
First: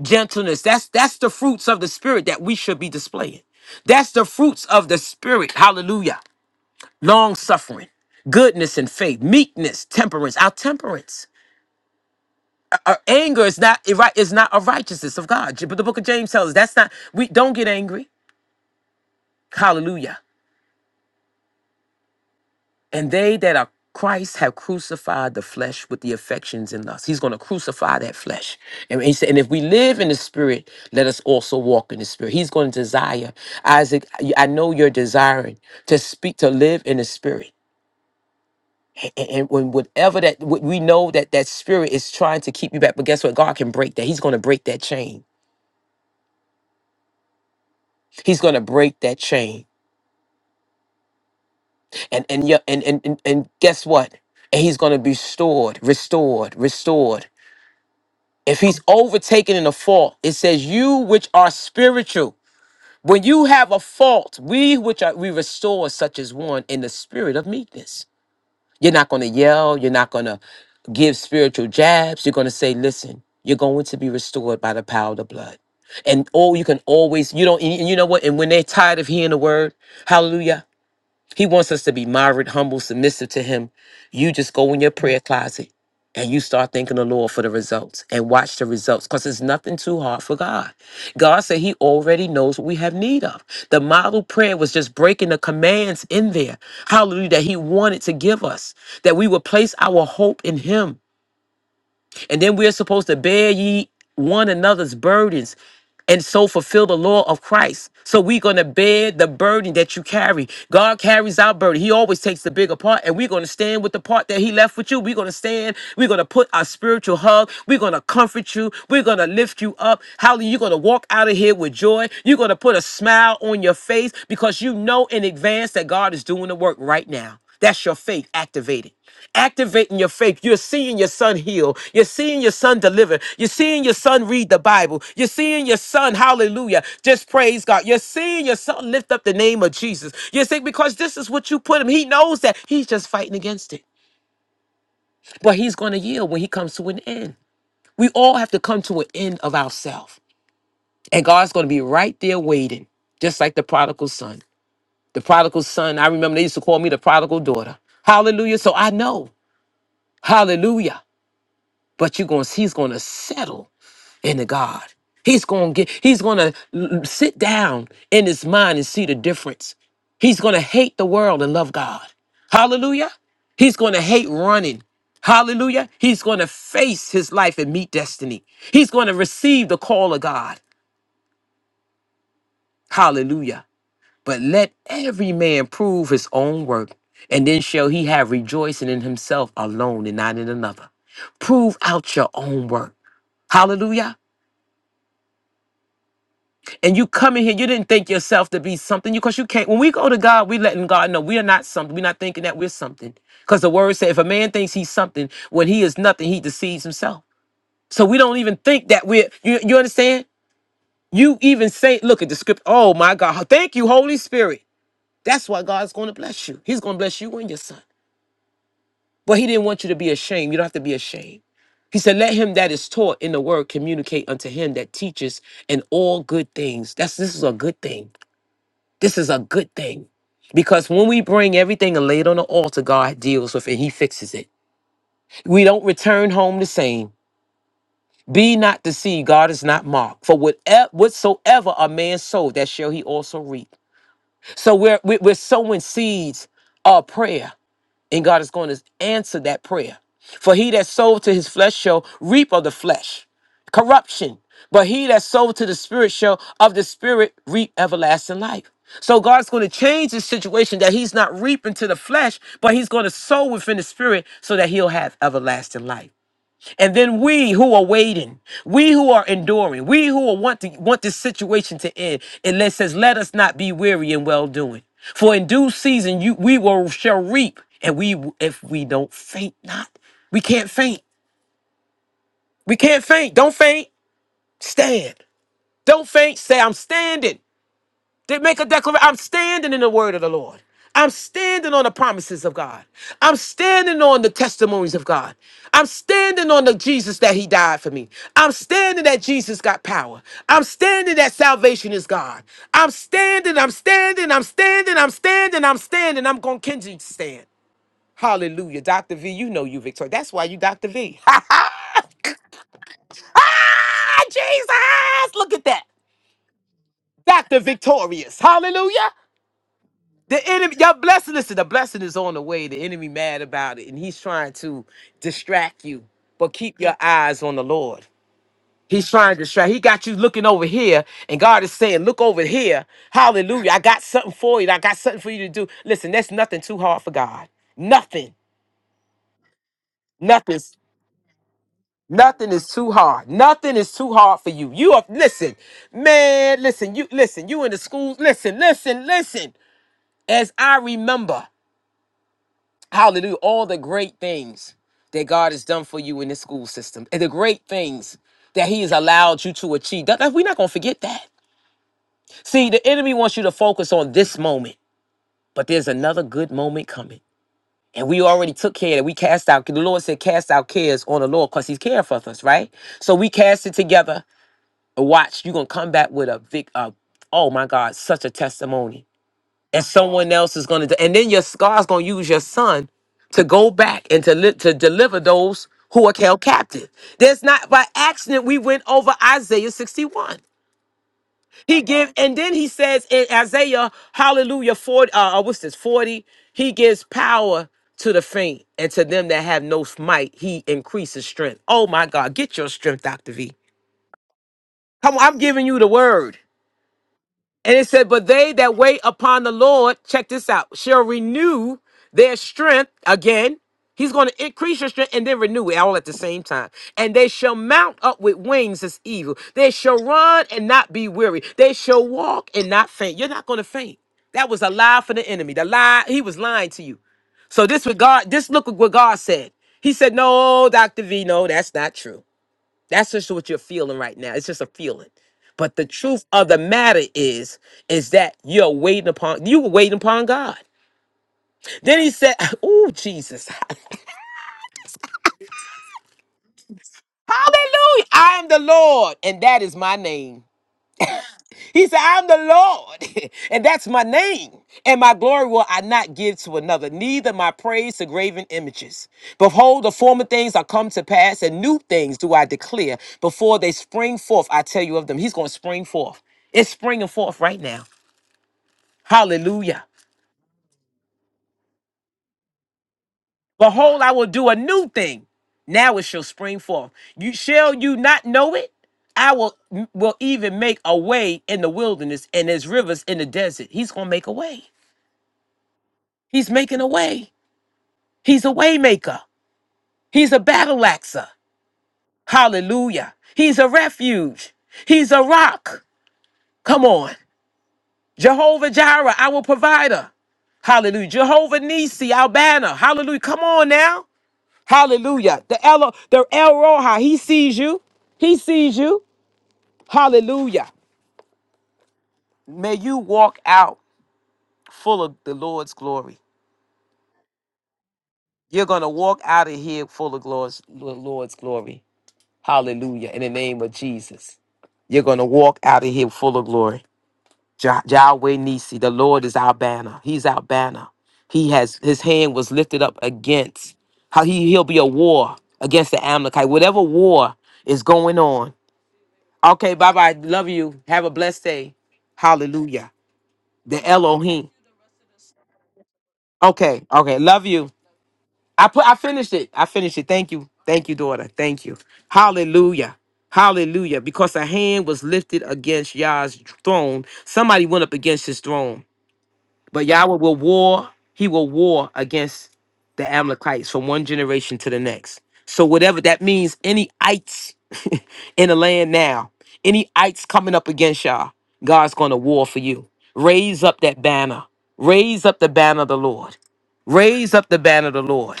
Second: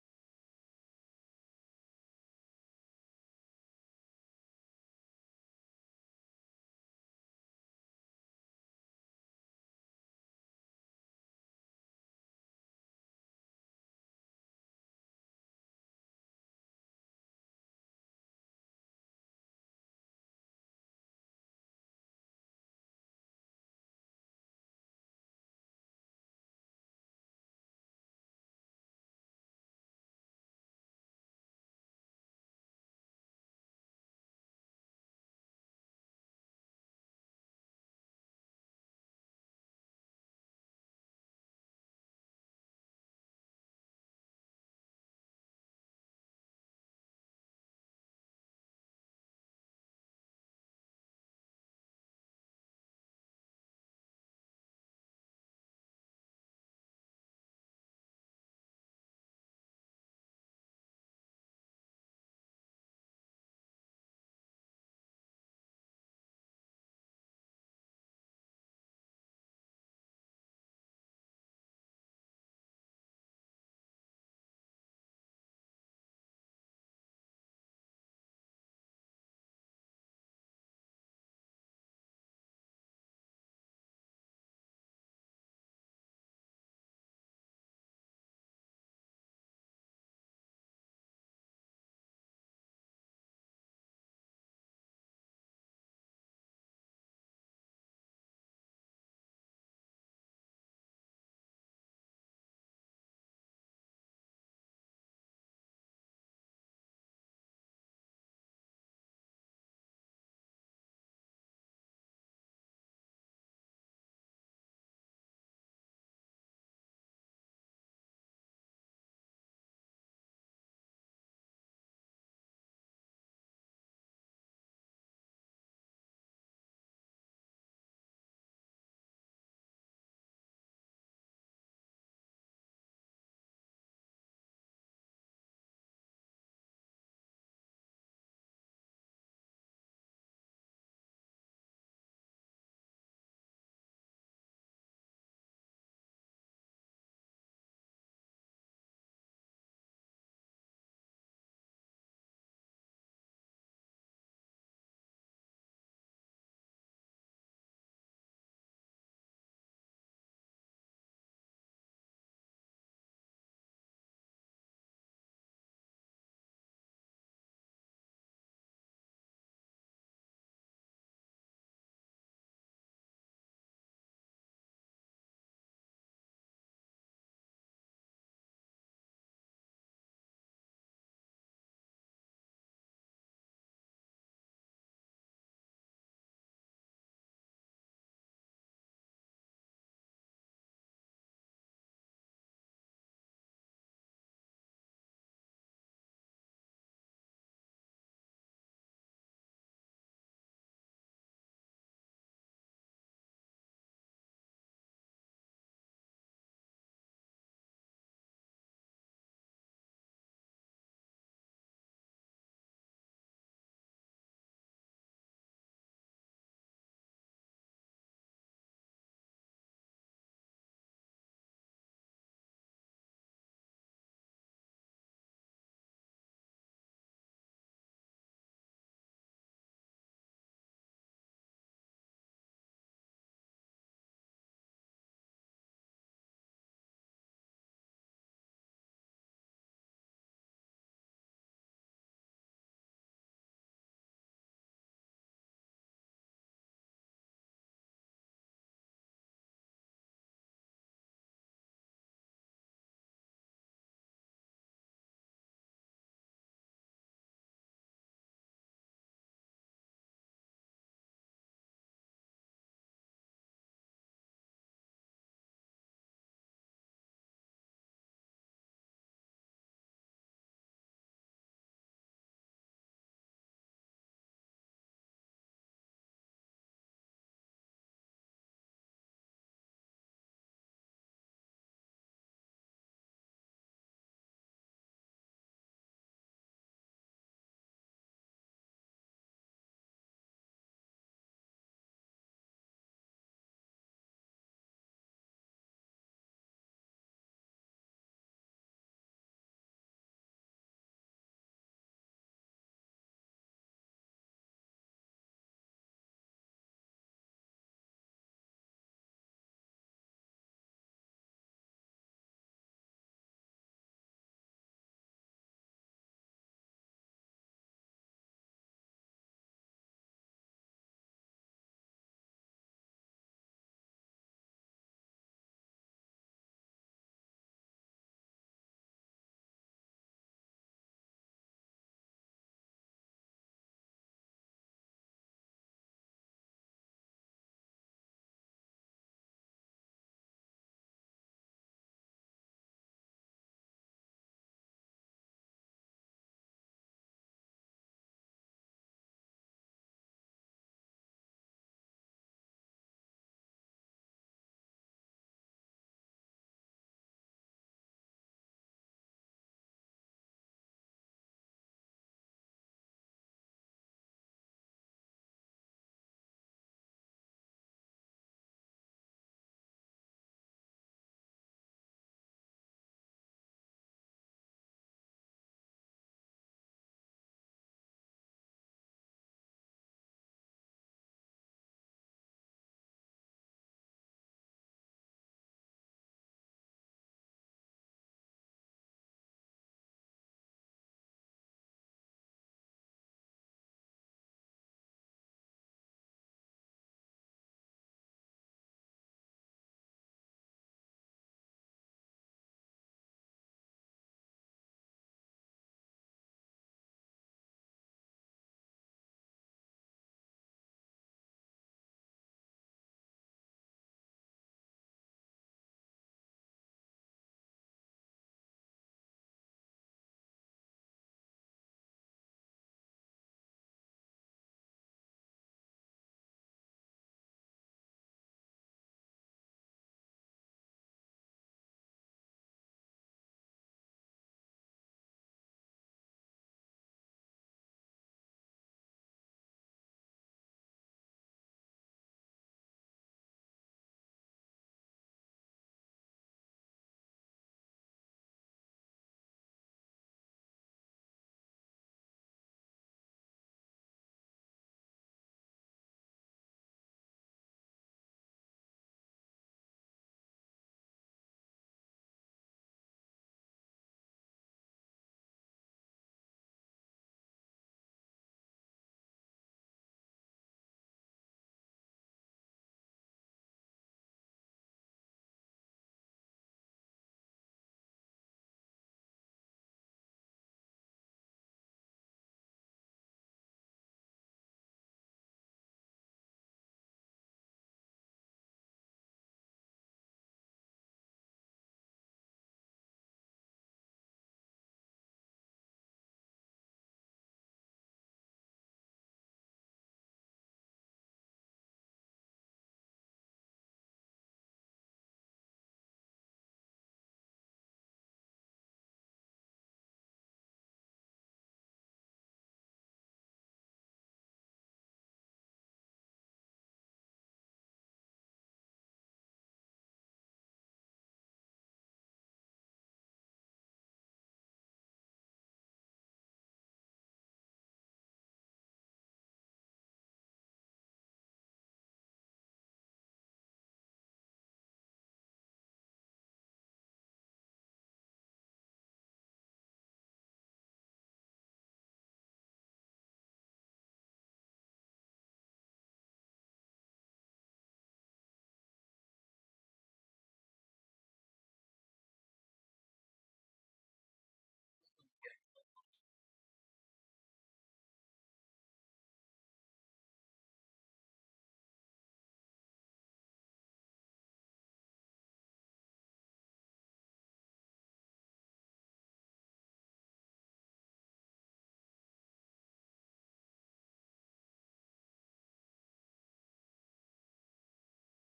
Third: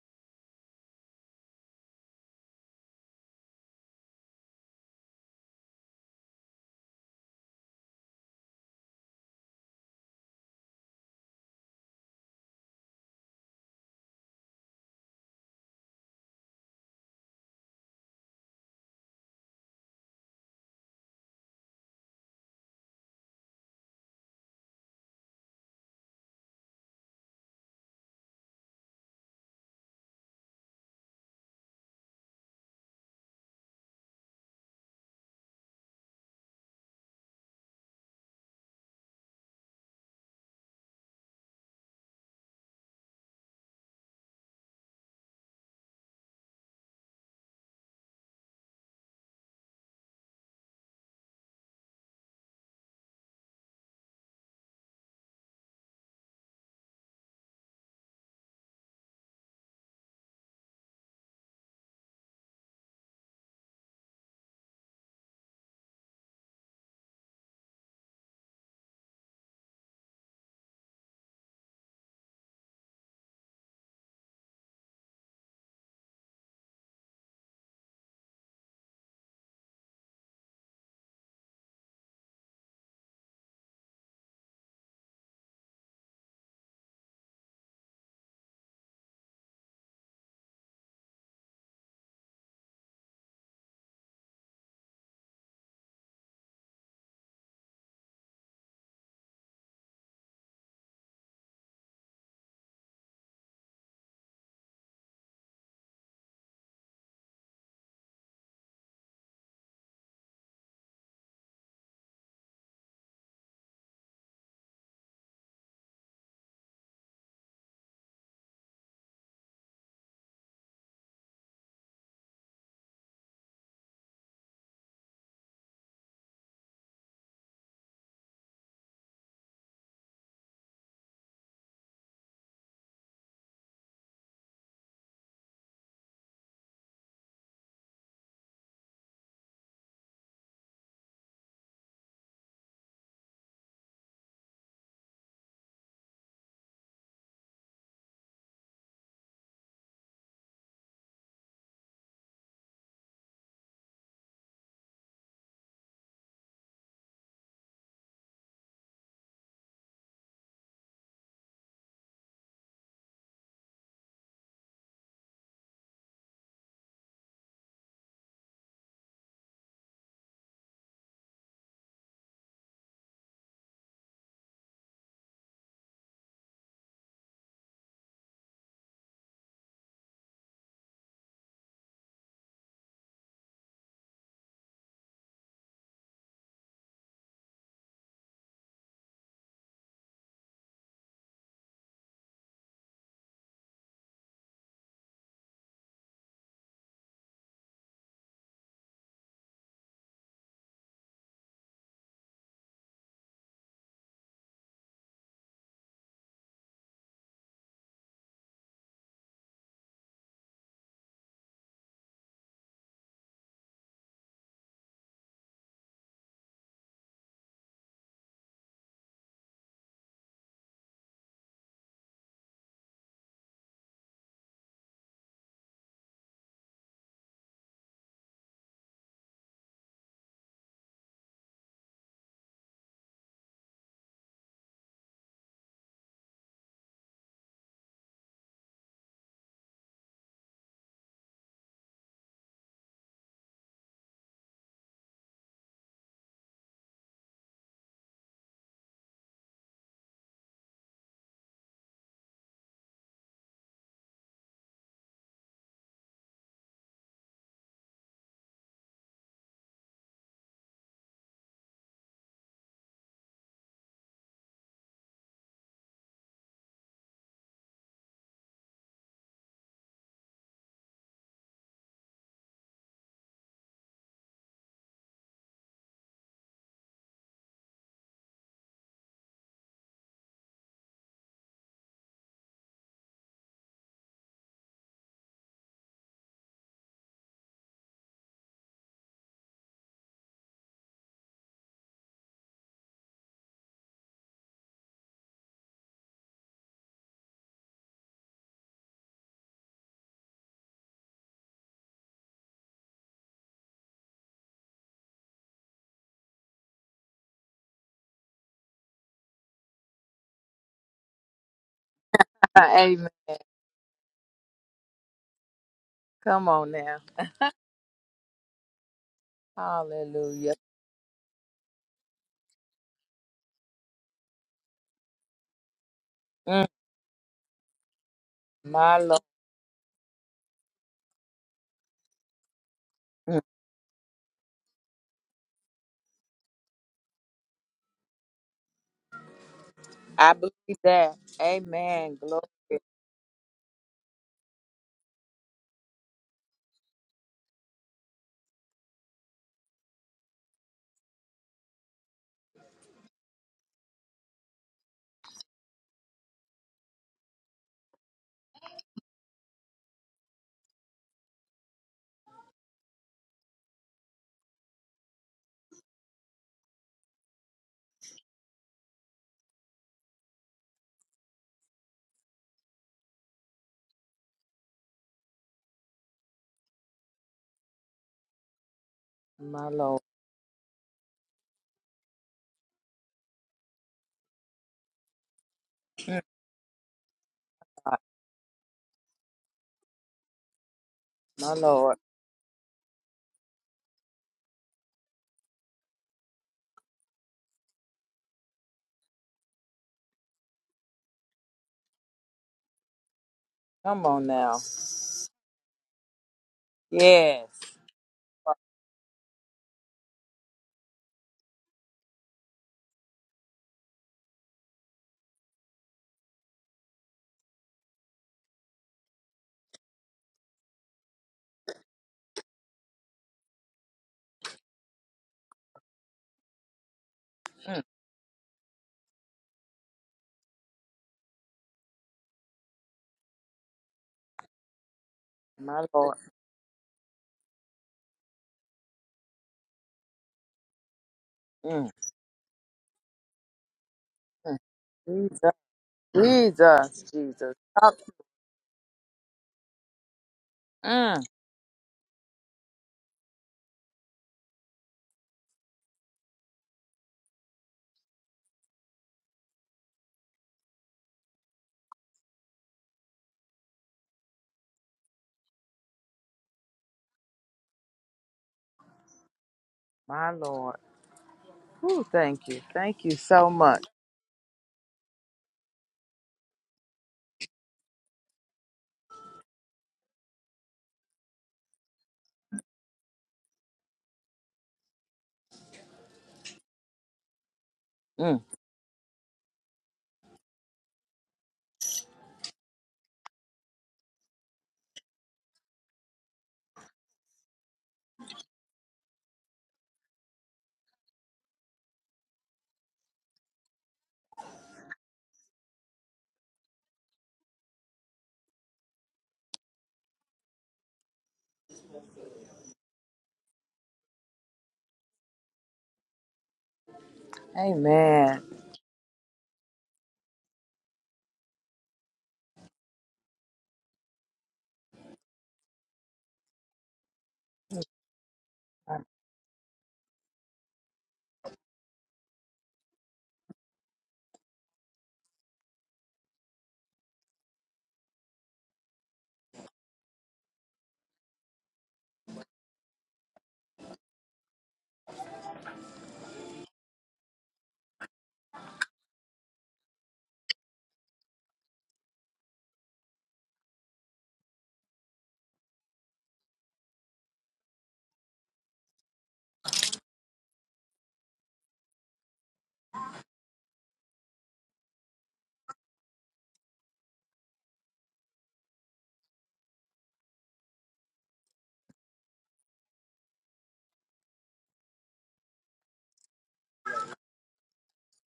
Speaker 1: Gentleness. That's that's the fruits of the spirit that we should be displaying. That's the fruits of the spirit. Hallelujah. Long suffering. Goodness and faith. Meekness. Temperance. Our temperance. Our anger is not it right. It's not a righteousness of God. But the book of James tells us that's not. We don't get angry. Hallelujah. And they that are Christ have crucified the flesh with the affections and lusts. He's going to crucify that flesh. And he said, and if we live in the spirit, let us also walk in the spirit. He's going to desire. Isaac, I I know you're desiring to speak, to live in the spirit. A- a- And when whatever that what we know that that spirit is trying to keep you back, but guess what? God can break that. He's going to break that chain. He's going to break that chain. and and yeah, and and and, and guess what? And he's going to be stored, restored, restored. If he's overtaken in a fault, it says, "You which are spiritual, when you have a fault, we which are we restore such as one in the spirit of meekness." You're not going to yell. You're not going to give spiritual jabs. You're going to say, "Listen, you're going to be restored by the power of the blood." And oh, you can always you don't and you know what? And when they're tired of hearing the word, Hallelujah. He wants us to be moderate, humble, submissive to Him. You just go in your prayer closet and you start thanking the Lord for the results and watch the results because it's nothing too hard for God. God said He already knows what we have need of. The model prayer was just breaking the commands in there, hallelujah, that He wanted to give us, that we would place our hope in Him. And then we're supposed to bear ye one another's burdens and so fulfill the law of Christ. So we're going to bear the burden that you carry. God carries our burden. He always takes the bigger part, and we're going to stand with the part that He left with you. We're going to stand. We're going to put our spiritual hug. We're going to comfort you. We're going to lift you up. Hallelujah. You're going to walk out of here with joy. You're going to put a smile on your face because you know in advance that God is doing the work right now. That's your faith activated. Activating your faith. You're seeing your son heal. You're seeing your son deliver. You're seeing your son read the Bible. You're seeing your son, hallelujah, just praise God. You're seeing your son lift up the name of Jesus. You think because this is what you put him. He knows that he's just fighting against it. But he's going to yield when he comes to an end. We all have to come to an end of ourselves. And God's going to be right there waiting, just like the prodigal son. The prodigal son, I remember they used to call me the prodigal daughter. Hallelujah. So I know. Hallelujah. But you're going to, he's going to settle into God. He's going to get, he's going to sit down in his mind and see the difference. He's going to hate the world and love God. Hallelujah. He's going to hate running. Hallelujah. He's going to face his life and meet destiny. He's going to receive the call of God. Hallelujah. But let every man prove his own work, and then shall he have rejoicing in himself alone and not in another. Prove out your own work. Hallelujah. And you come in here, you didn't think yourself to be something. You because you can't. When we go to God, we letting God know we are not something. We're not thinking that we're something. Because the word said, if a man thinks he's something, when he is nothing, he deceives himself. So we don't even think that we're you, you understand? You even say, look at the script. Oh my God. Thank you, Holy Spirit. That's why God's gonna bless you. He's gonna bless you and your son. But he didn't want you to be ashamed. You don't have to be ashamed. He said, Let him that is taught in the word communicate unto him that teaches in all good things. That's this is a good thing. This is a good thing. Because when we bring everything and lay it on the altar, God deals with it. He fixes it. We don't return home the same. Be not deceived. God is not mocked. For whatever, whatsoever a man sow, that shall he also reap. So we're, we- we're sowing seeds of prayer and God is going to answer that prayer. For he that sowed to his flesh shall reap of the flesh corruption, but he that sowed to the spirit shall of the spirit reap everlasting life. So God's going to change the situation that he's not reaping to the flesh, but he's going to sow within the spirit so that he'll have everlasting life. And then we who are waiting, we who are enduring, we who are want to want this situation to end, and it says, "Let us not be weary in well doing, for in due season you we will shall reap, and we if we don't faint not, we can't faint, we can't faint. Don't faint, stand. Don't faint. Say, I'm standing. They make a declaration. I'm standing in the word of the Lord. I'm standing on the promises of God. I'm standing on the testimonies of God. I'm standing on the Jesus that He died for me. I'm standing that Jesus got power. I'm standing that salvation is God. I'm standing, I'm standing, I'm standing, I'm standing, I'm standing. I'm going to continue to stand. Hallelujah. Dr. V, you know you victorious. That's why you Dr. V.
Speaker 3: Amen.
Speaker 1: Ah, Jesus! Look at that.
Speaker 3: Come on now.
Speaker 1: Dr. Victorious. Hallelujah. The
Speaker 3: Hallelujah.
Speaker 1: enemy, your blessing, listen, the blessing is on the way. The enemy mad about it, and he's trying to distract you. But
Speaker 3: Mm,
Speaker 1: keep your eyes on the Lord.
Speaker 3: my
Speaker 1: He's
Speaker 3: Lord.
Speaker 1: trying to distract. He got you looking over here, and God is saying, Look over here.
Speaker 3: Mm,
Speaker 1: Hallelujah. I got something for you. I got something for you to do. Listen, that's nothing too hard for God. Nothing.
Speaker 3: I believe
Speaker 1: Nothing's
Speaker 3: that. Amen. Glory.
Speaker 1: nothing is too hard. Nothing is too hard for you. You are listen, man, listen, you listen, you in the schools, listen, listen, listen. As I remember. Hallelujah. All the great things that God has done for you in this school system and the great things that He has allowed you to achieve. That- that- we're not going to forget that. See, the enemy wants you to focus on this moment, but there's another good moment coming. And we already took care of that. We cast out, the Lord said, cast out cares on the Lord because He's caring for us, right? So we cast it together. And watch, you're going to come back with a big, uh, oh my God, such a testimony
Speaker 3: My
Speaker 1: and
Speaker 3: Lord.
Speaker 1: someone else is going to and then your God's going to use your son to go back and to li- to deliver those who are held captive. There's not by accident we went over Isaiah 61.
Speaker 3: My
Speaker 1: He
Speaker 3: Lord.
Speaker 1: give and then he says in Isaiah hallelujah 40 uh uh, what's this 40 he gives power to the faint and to them that have no might he increases strength. Oh my God, get your strength Dr. V.
Speaker 3: Come on now.
Speaker 1: Come on, I'm giving you the word.
Speaker 3: Yes.
Speaker 1: And it said, But they that wait upon the Lord, check this out, shall renew their strength again. He's going to increase your strength and then renew it all at the same time. And they shall mount up with wings as evil. They shall run and not be weary. They shall walk and not faint. You're not going to faint. That was a lie for the enemy. The lie, he was lying to you. So
Speaker 3: Mm,
Speaker 1: this what God, this look at what God said. He said, No, Dr. V, no, that's not true. That's just what you're feeling right now. It's just a feeling. But the
Speaker 3: my Lord.
Speaker 1: truth of the matter is, is that you're waiting upon you were waiting upon God.
Speaker 3: Mm,
Speaker 1: Then he said, Oh Jesus.
Speaker 3: mm. Jesus. Jesus. Jesus. Oh,
Speaker 1: Hallelujah. I am the Lord, and that is my name.
Speaker 3: mm,
Speaker 1: He said, I'm the Lord, and that's my name. And my glory will I not give to another, neither my praise to graven images. Behold, the former things are come to pass, and new things do I declare. Before they spring forth, I tell you of them. He's going to spring forth. It's springing forth right now. Hallelujah.
Speaker 3: my Lord. Ooh, thank you. Thank you so much.
Speaker 1: Behold, I will do a new thing. Now it shall spring forth. You shall you not know it? I will will even make a way in the wilderness and there's rivers in the desert. He's gonna make a way. He's making a way.
Speaker 3: Mm,
Speaker 1: He's a waymaker. He's a battle axer. Hallelujah. He's a refuge. He's a rock. Come on. Jehovah Jireh, our provider. Hallelujah. Jehovah Nisi, our banner. Hallelujah. Come on now. Hallelujah. The El, the El Roha, he sees you. He sees you. Hallelujah. May you walk out full of the Lord's glory.
Speaker 3: amen.
Speaker 1: You're going to walk out of here full of glory's- the Lord's glory. Hallelujah. In the name of Jesus. You're going to walk out of here full of glory. Jah- Yahweh Nisi, the
Speaker 3: My
Speaker 1: Lord is our banner. He's our banner. He has his hand was lifted up against how he, he'll be a war against the Amalekite. Whatever war is going on, Okay, bye bye. Love you. Have a blessed day. Hallelujah. The Elohim. Okay, okay. Love you. I put I finished it. I finished it. Thank you. Thank you, daughter. Thank you. Hallelujah. Hallelujah. Because a hand was lifted against Yah's throne. Somebody went up against his throne. But Yahweh will war, he will war against the Amalekites from one generation to the next. So whatever that means, any ites in the land now, any ites coming up against y'all, God's gonna war for you. Raise up that banner. Raise up the banner of the Lord. Raise up the banner of the Lord.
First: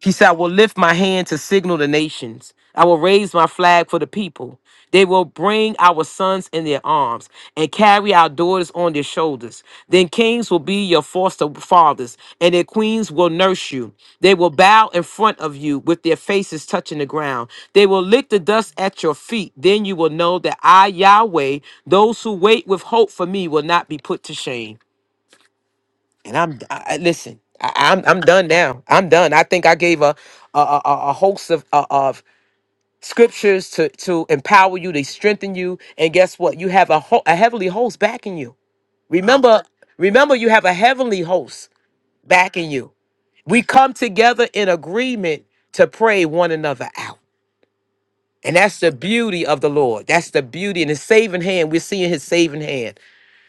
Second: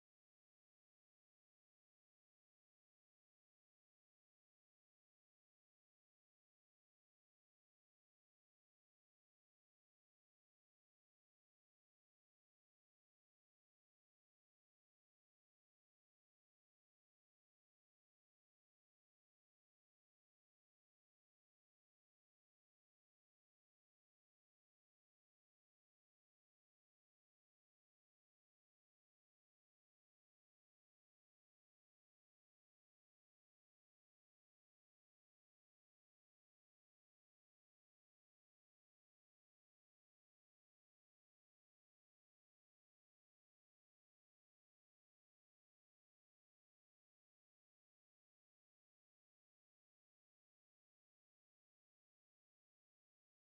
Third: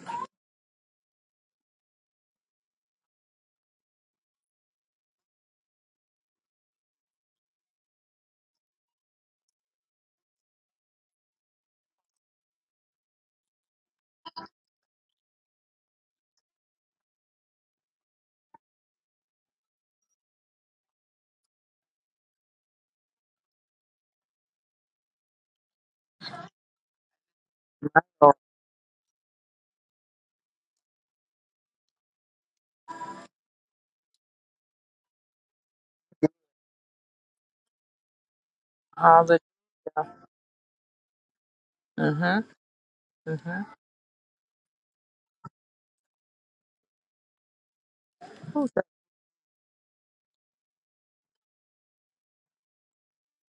Speaker 1: He said, I will lift my hand to signal the nations. I will raise my flag for the people. They will bring our sons in their arms and carry our daughters on their shoulders. Then kings will be your foster fathers, and their queens will nurse you. They will bow in front of you with their faces touching the ground. They will lick the dust at your feet. Then you will know that I, Yahweh, those who wait with hope for me will not be put to shame. And I'm I, I- listen. I, I'm I'm
Speaker 3: Lord.
Speaker 1: done now. I'm done. I think I gave a a, a, a host of uh, of scriptures to to empower you, to strengthen you, and guess what? You have a ho- a heavenly host backing you.
Speaker 3: Hallelujah.
Speaker 1: Remember, remember, you have a heavenly host
Speaker 3: Mm-hmm.
Speaker 1: backing you. We
Speaker 3: Mm-hmm.
Speaker 1: come together in agreement to pray one another out. And that's the beauty of the Lord. That's the beauty and his saving hand. We're seeing his saving hand.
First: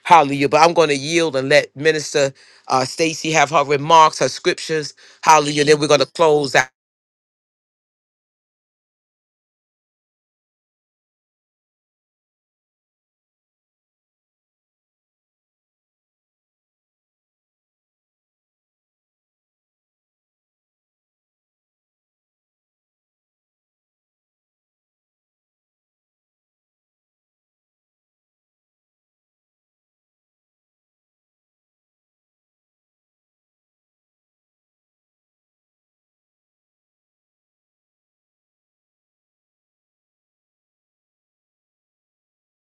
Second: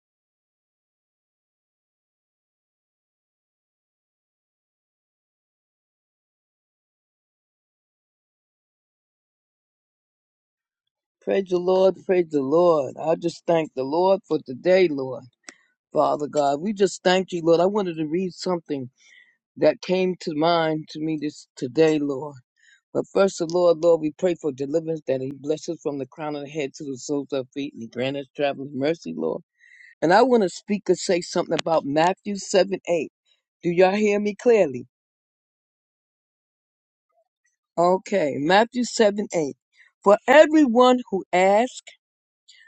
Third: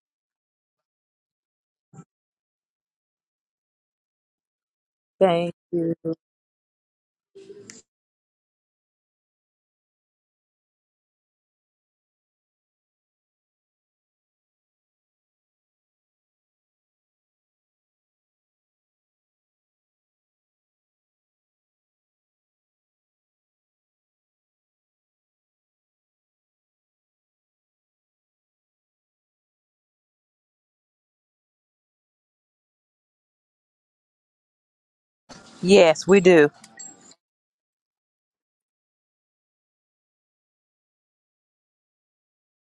Speaker 1: Hallelujah. But I'm going to yield and let Minister uh, Stacy have her remarks, her scriptures.
Speaker 3: Thank
Speaker 1: Hallelujah. Then we're
Speaker 3: you.
Speaker 1: going to close out.
Speaker 2: Praise the Lord. Praise the Lord. I just thank the Lord for today, Lord. Father God, we just thank you, Lord. I wanted to read something that came to mind to me this today, Lord. But first, the Lord, Lord, we pray for deliverance that He blesses from the crown of the head to the soles of our feet and He grant us traveling mercy, Lord. And I want to speak or say something about Matthew 7 8. Do y'all hear me clearly?
Speaker 3: Yes, we do.
Speaker 2: Okay, Matthew 7 8. For everyone who asks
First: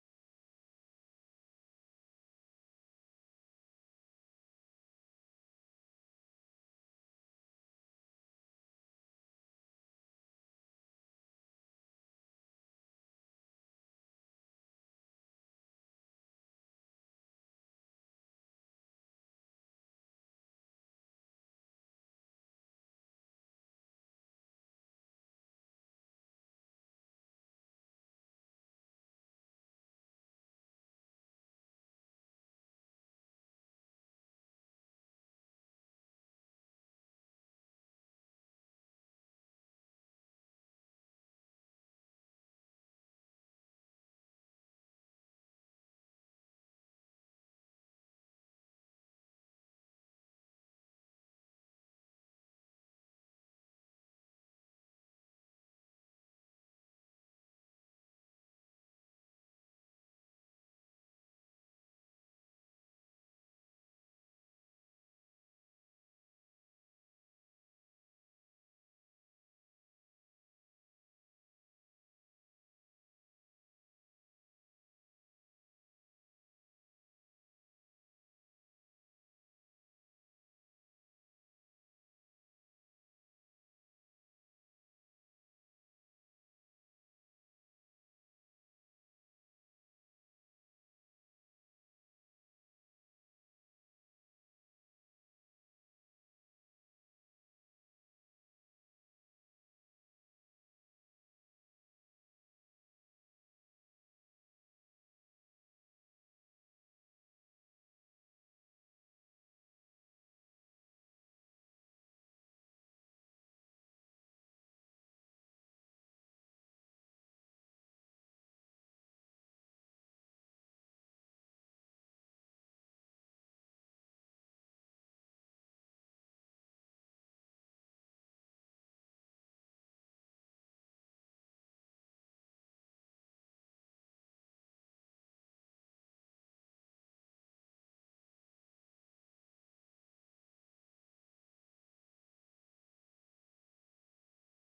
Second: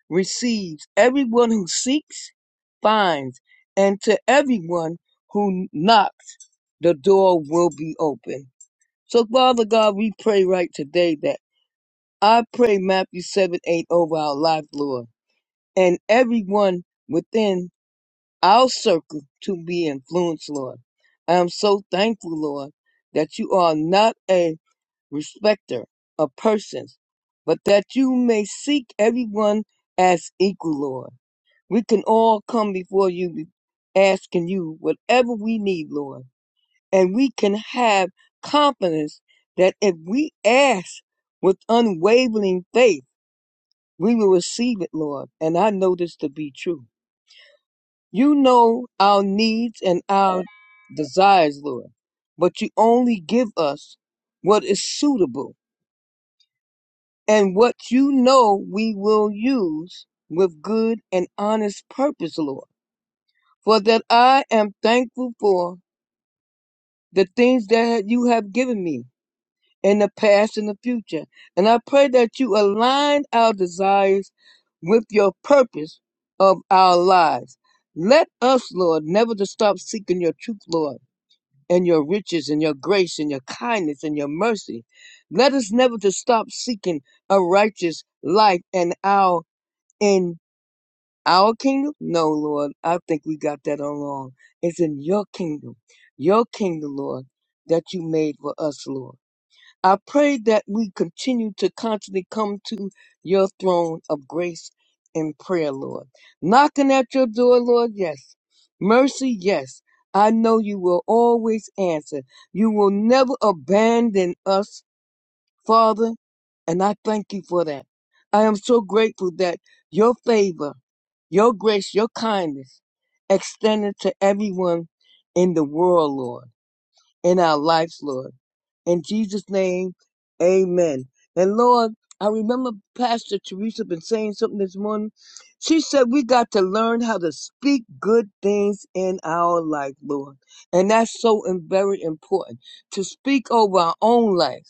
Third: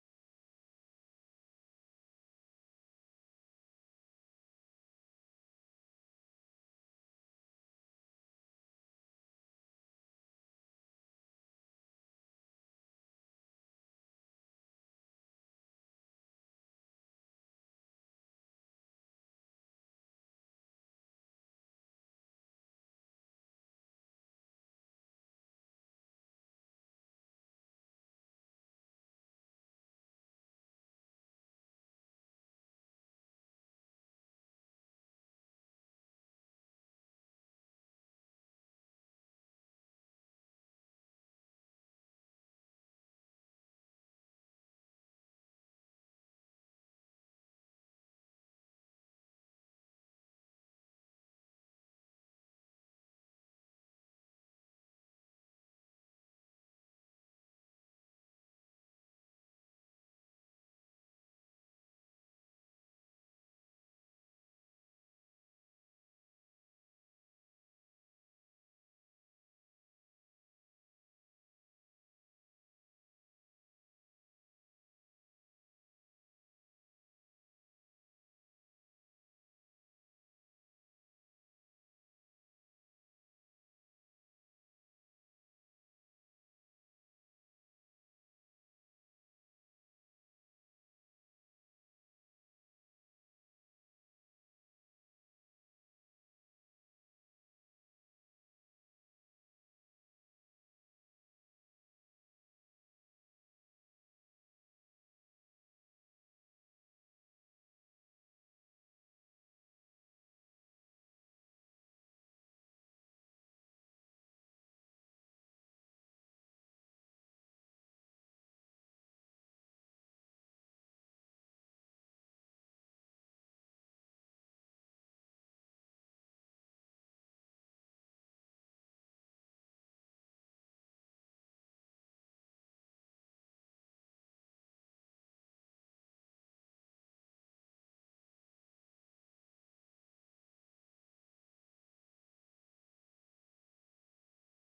Speaker 2: receives, everyone who seeks finds, and to everyone who knocks, the door will be open. So, Father God, we pray right today that I pray Matthew 7 8 over our life, Lord, and everyone within our circle to be influenced, Lord. I am so thankful, Lord, that you are not a respecter of persons, but that you may seek everyone as equal, Lord. We can all come before you be- asking you whatever we need, Lord, and we can have confidence that if we ask with unwavering faith, we will receive it, Lord. And I know this to be true. You know our needs and our desires, Lord, but you only give us what is suitable and what you know we will use with good and honest purpose, Lord. For that I am thankful for the things that you have given me in the past and the future. And I pray that you align our desires with your purpose of our lives. Let us, Lord, never to stop seeking your truth, Lord and your riches and your grace and your kindness and your mercy. Let us never to stop seeking a righteous life and our in our kingdom. No, Lord, I think we got that all wrong. It's in your kingdom, your kingdom, Lord, that you made for us, Lord. I pray that we continue to constantly come to your throne of grace and prayer, Lord. Knocking at your door, Lord, yes. Mercy, yes. I know you will always answer. You will never abandon us, Father, and I thank you for that. I am so grateful that your favor, your grace, your kindness extended to everyone in the world, Lord in our lives, Lord. In Jesus' name, amen. And Lord, I remember Pastor Teresa been saying something this morning. She said we got to learn how to speak good things in our life, Lord. And that's so and very important to speak over our own life.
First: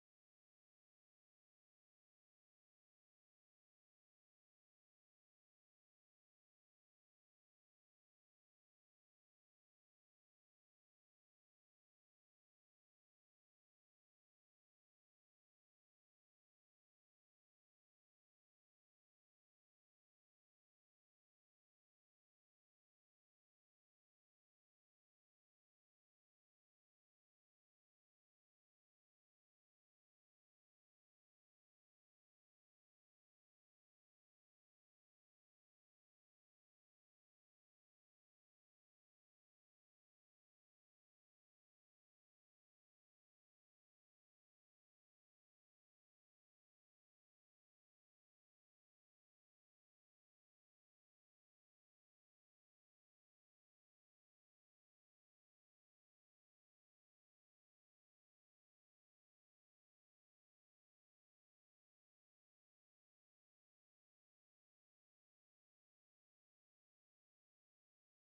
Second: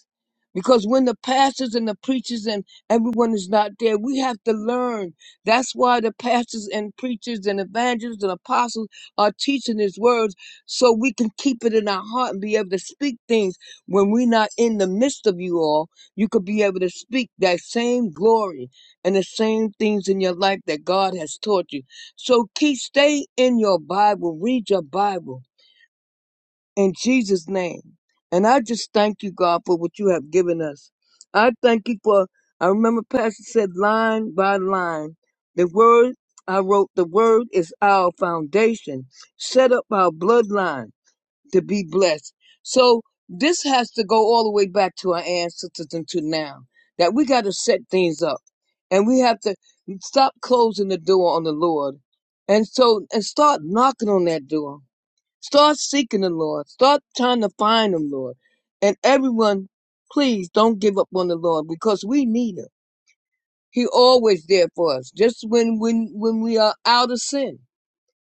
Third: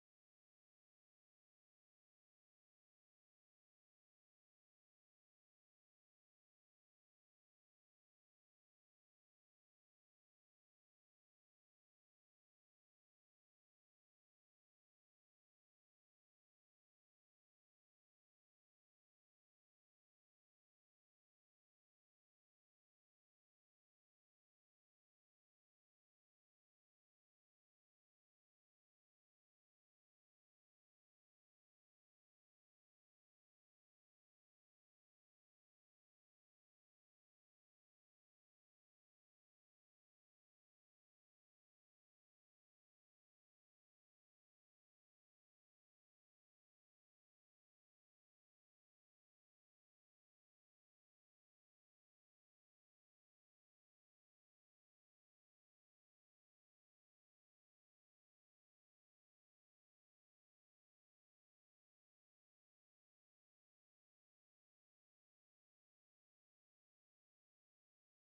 Speaker 2: Because when the pastors and the preachers and everyone is not there, we have to learn. That's why the pastors and preachers and evangelists and apostles are teaching His word so we can keep it in our heart and be able to speak things when we're not in the midst of you all. You could be able to speak that same glory and the same things in your life that God has taught you. So keep stay in your Bible, read your Bible in Jesus' name. And I just thank you, God, for what you have given us. I thank you for I remember Pastor said line by line. The word I wrote, the word is our foundation. Set up our bloodline to be blessed. So this has to go all the way back to our ancestors and to now that we got to set things up and we have to stop closing the door on the Lord and so and start knocking on that door. Start seeking the Lord. Start trying to find him, Lord. And everyone, please don't give up on the Lord because we need him. He always there for us. Just when when when we are out of sin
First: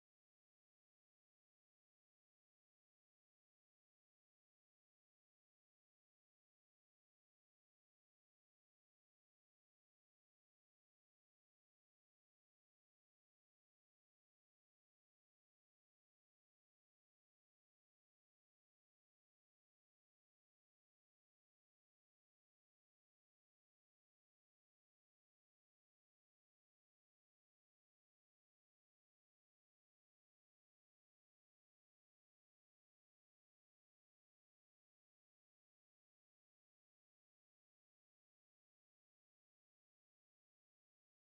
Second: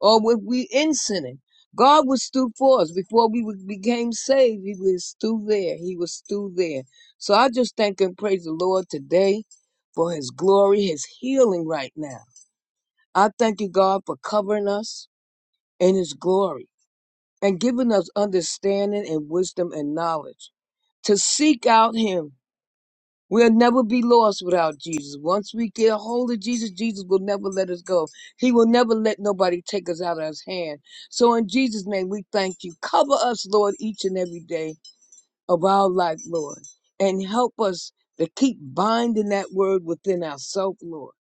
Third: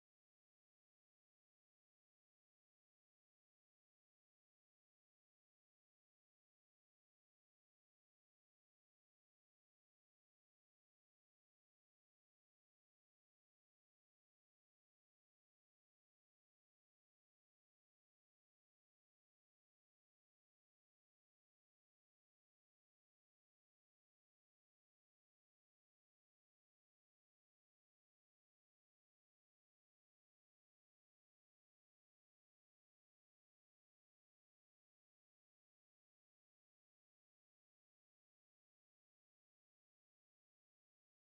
Speaker 2: or if we in sinning. God was through for us before we was- became saved. He was through there. He was through there. So I just thank and praise the Lord today for His glory, His healing right now. I thank you, God, for covering us in His glory and giving us understanding and wisdom and knowledge to seek out Him We'll never be lost without Jesus. Once we get a hold of Jesus, Jesus will never let us go. He will never let nobody take us out of his hand. So in Jesus' name, we thank you. Cover us, Lord, each and every day of our life, Lord, and help us to keep binding that word within ourselves, Lord,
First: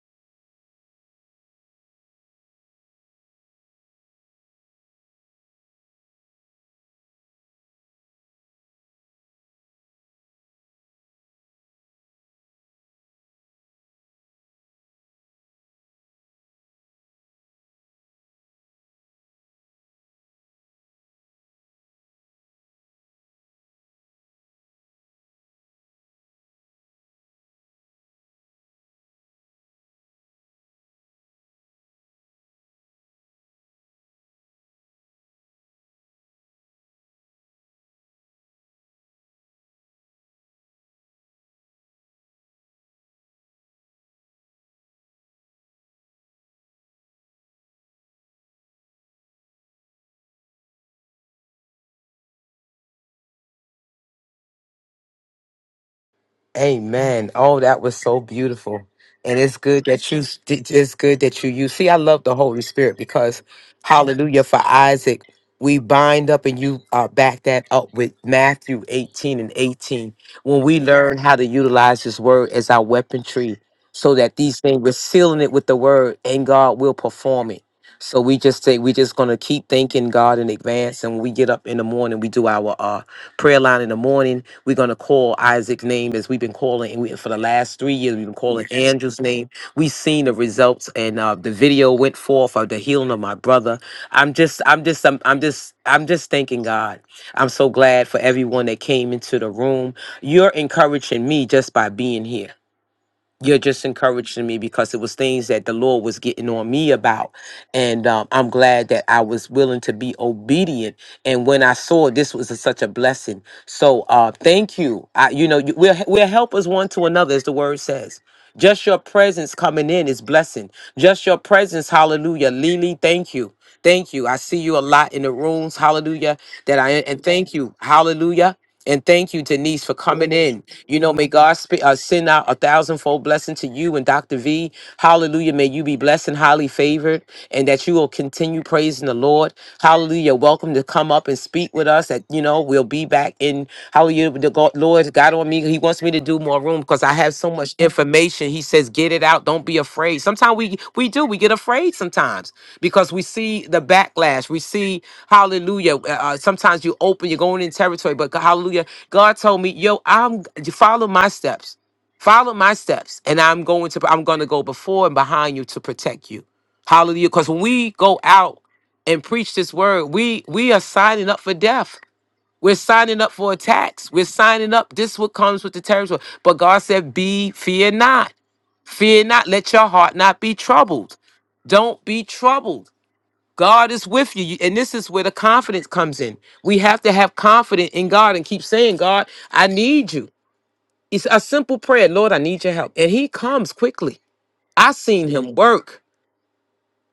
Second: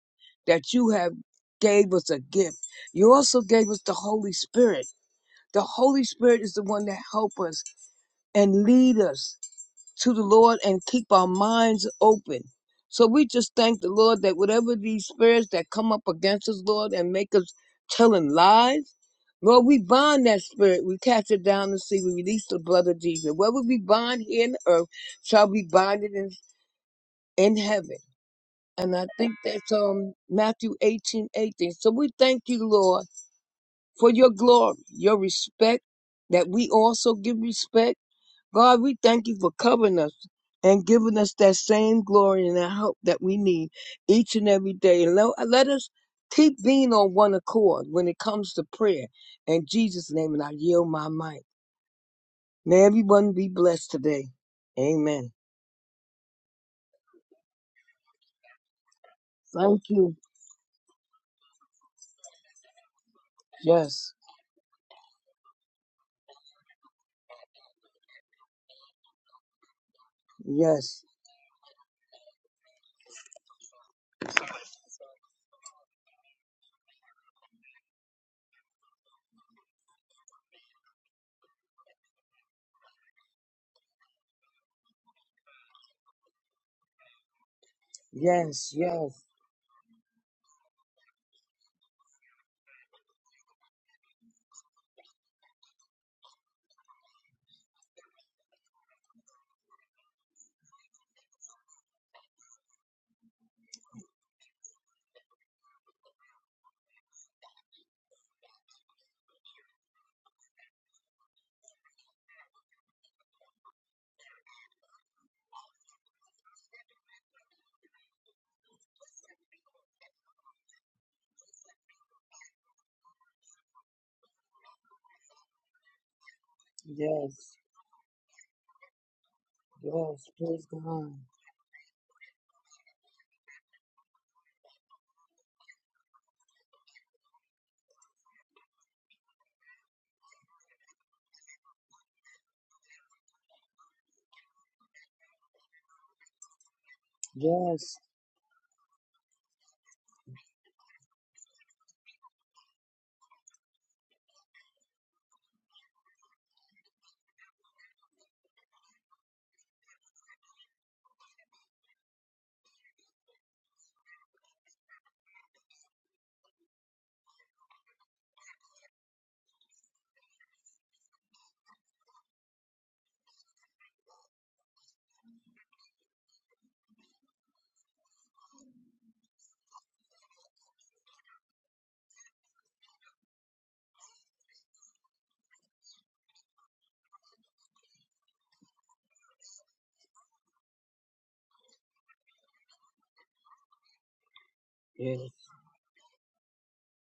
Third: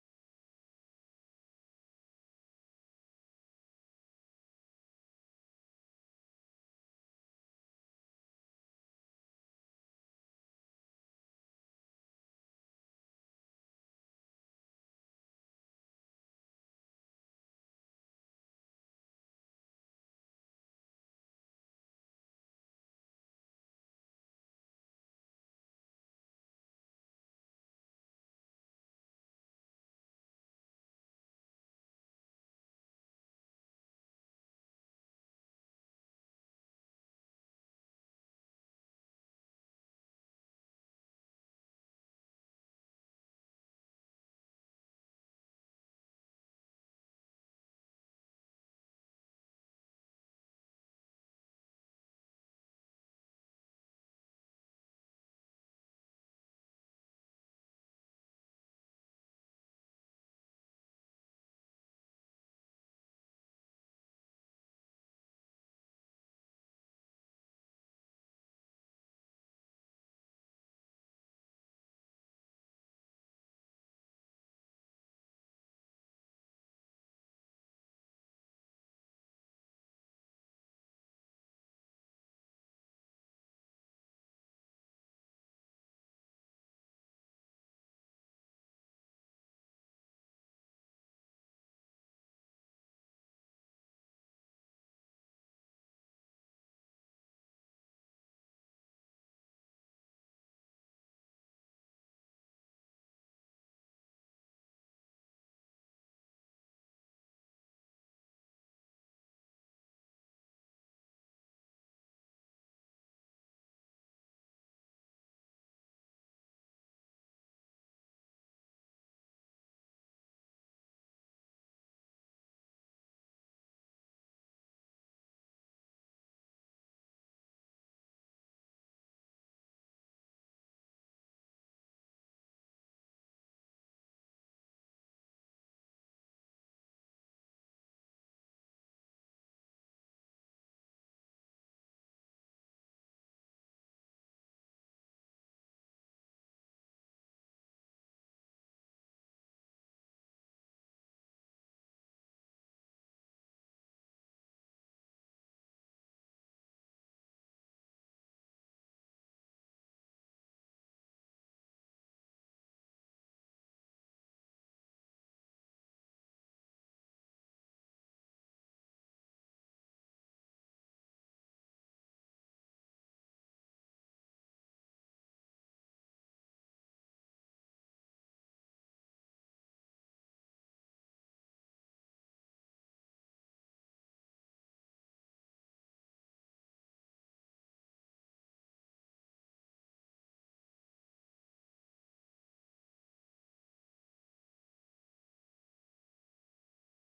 Speaker 2: that you have gave us a gift. You also gave us the Holy Spirit. The Holy Spirit is the one that help us and lead us to the Lord and keep our minds open. So we just thank the Lord that whatever these spirits that come up against us, Lord, and make us telling lies, Lord, we bind that spirit. We cast it down the sea. We release the blood of Jesus. Whatever we bind here in earth shall be binded in, in heaven. And I think that's um Matthew 18:18. So we thank you, Lord, for your glory, your respect, that we also give respect God, we thank you for covering us and giving us that same glory and that help that we need each and every day. And let, let us keep being on one accord when it comes to prayer. In Jesus' name, and I yield my mic. May everyone be blessed today. Amen.
Speaker 1: Amen. Oh, that was so beautiful. And it's
Speaker 2: Thank
Speaker 1: good that
Speaker 2: you.
Speaker 1: you it's good that you you see I love the Holy Spirit because
Speaker 2: Yes,
Speaker 1: hallelujah for Isaac we bind up and you uh, back that up with Matthew 18 and 18 when we
Speaker 2: yes,
Speaker 1: learn how to utilize his word as our weaponry so that these things we're sealing it with the word and God will perform it. So we just say we're just gonna keep thanking God in advance and when we get up in the morning we do our uh, prayer line in the morning we're going to call Isaac's name as we've been calling and we, for the last three years. We've been calling
Speaker 2: yes,
Speaker 1: Yes.
Speaker 2: yes,
Speaker 1: Andrew's name. We've seen the results, and uh, the video went forth of the healing of my brother. I'm just, I'm just, I'm, I'm just, I'm just thanking God. I'm so glad for everyone that came into the room. You're encouraging me just by being here you're just encouraging me because it was things that the Lord was getting on me about. And um, I'm glad that I was willing to be obedient. And when I saw this was a- such a blessing. So uh, thank you. I, you know, you, we're, we're helpers one to another, as the word says. Just your presence coming in is blessing. Just your presence, hallelujah. Lily, thank you. Thank you. I see you a lot in the rooms, hallelujah. That I and
Speaker 2: yes,
Speaker 1: thank you, hallelujah. And thank you, Denise, for
Speaker 2: yes.
Speaker 1: coming in.
Speaker 2: Praise
Speaker 1: You
Speaker 2: God.
Speaker 1: know, may God sp- uh, send out a thousandfold blessing to you and Dr. V. Hallelujah. May you be blessed and highly favored, and that you will continue praising the Lord. hallelujah. Hallelujah. You're welcome to come up and speak with us. That you know, we'll be back in Hallelujah. The God, Lord got on me. He wants me to do more room because I have so much
Speaker 2: Yes,
Speaker 1: information. He says, get it out. Don't be afraid. Sometimes we we do. We get afraid sometimes because we see the backlash. We see Hallelujah. Uh, uh, sometimes you open. You're going in territory, but Hallelujah. God told me, yo, I'm follow my steps. Follow my steps, and I'm going to. I'm going to go before and behind you to protect you. Hallelujah. Because when we go out and preach this word, we we are signing up for death. We're signing up for attacks. We're signing up. This what comes with the territory. But God said, "Be fear not. Fear not. Let your heart not be troubled. Don't be troubled. God is with you. You- And this is where the confidence comes in. We have to have confidence in God and keep saying, God, I need you. It's a simple prayer. Lord, I need your help. And he comes quickly. I seen
Speaker 2: yes.
Speaker 1: him work.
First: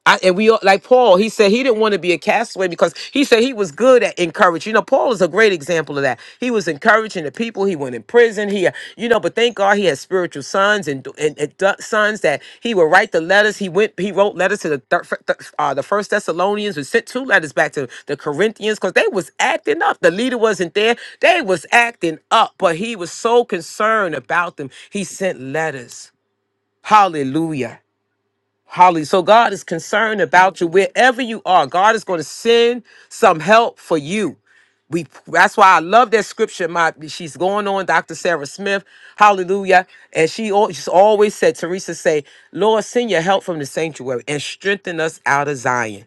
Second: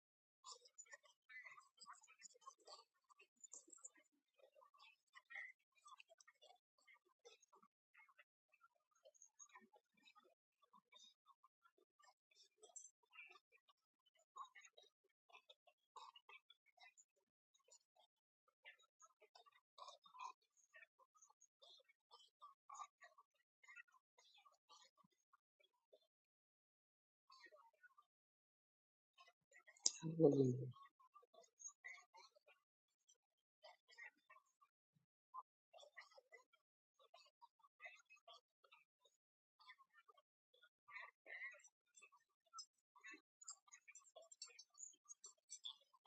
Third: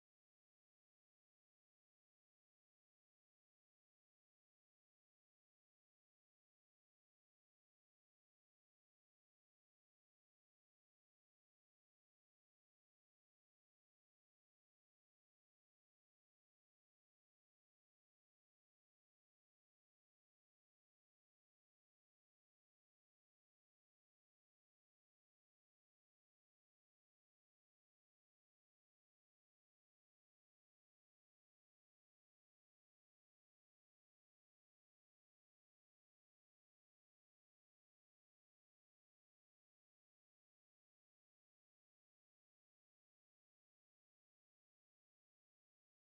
Speaker 1: I, and we all- like Paul, he said he didn't want to be a castaway because he said he was good at encouraging. You know, Paul is a great example of that. He was encouraging the people. He went in prison. He, uh, you know, but thank God he had spiritual sons and and, and da- sons that he would write the letters. He went. He wrote letters to the thir- th- uh, the First Thessalonians and sent two letters back to the Corinthians because they was acting up. The leader wasn't there. They was acting up, but he was so concerned about them. He sent letters. Hallelujah. Holly. So God is concerned
Speaker 2: Hallelujah.
Speaker 1: about you wherever you are. God is going to send some help for you. We that's why I love that scripture. My she's going on, Dr. Sarah Smith, hallelujah. And she al- she's always said, Teresa say, Lord, send your help from the sanctuary and strengthen us out of Zion.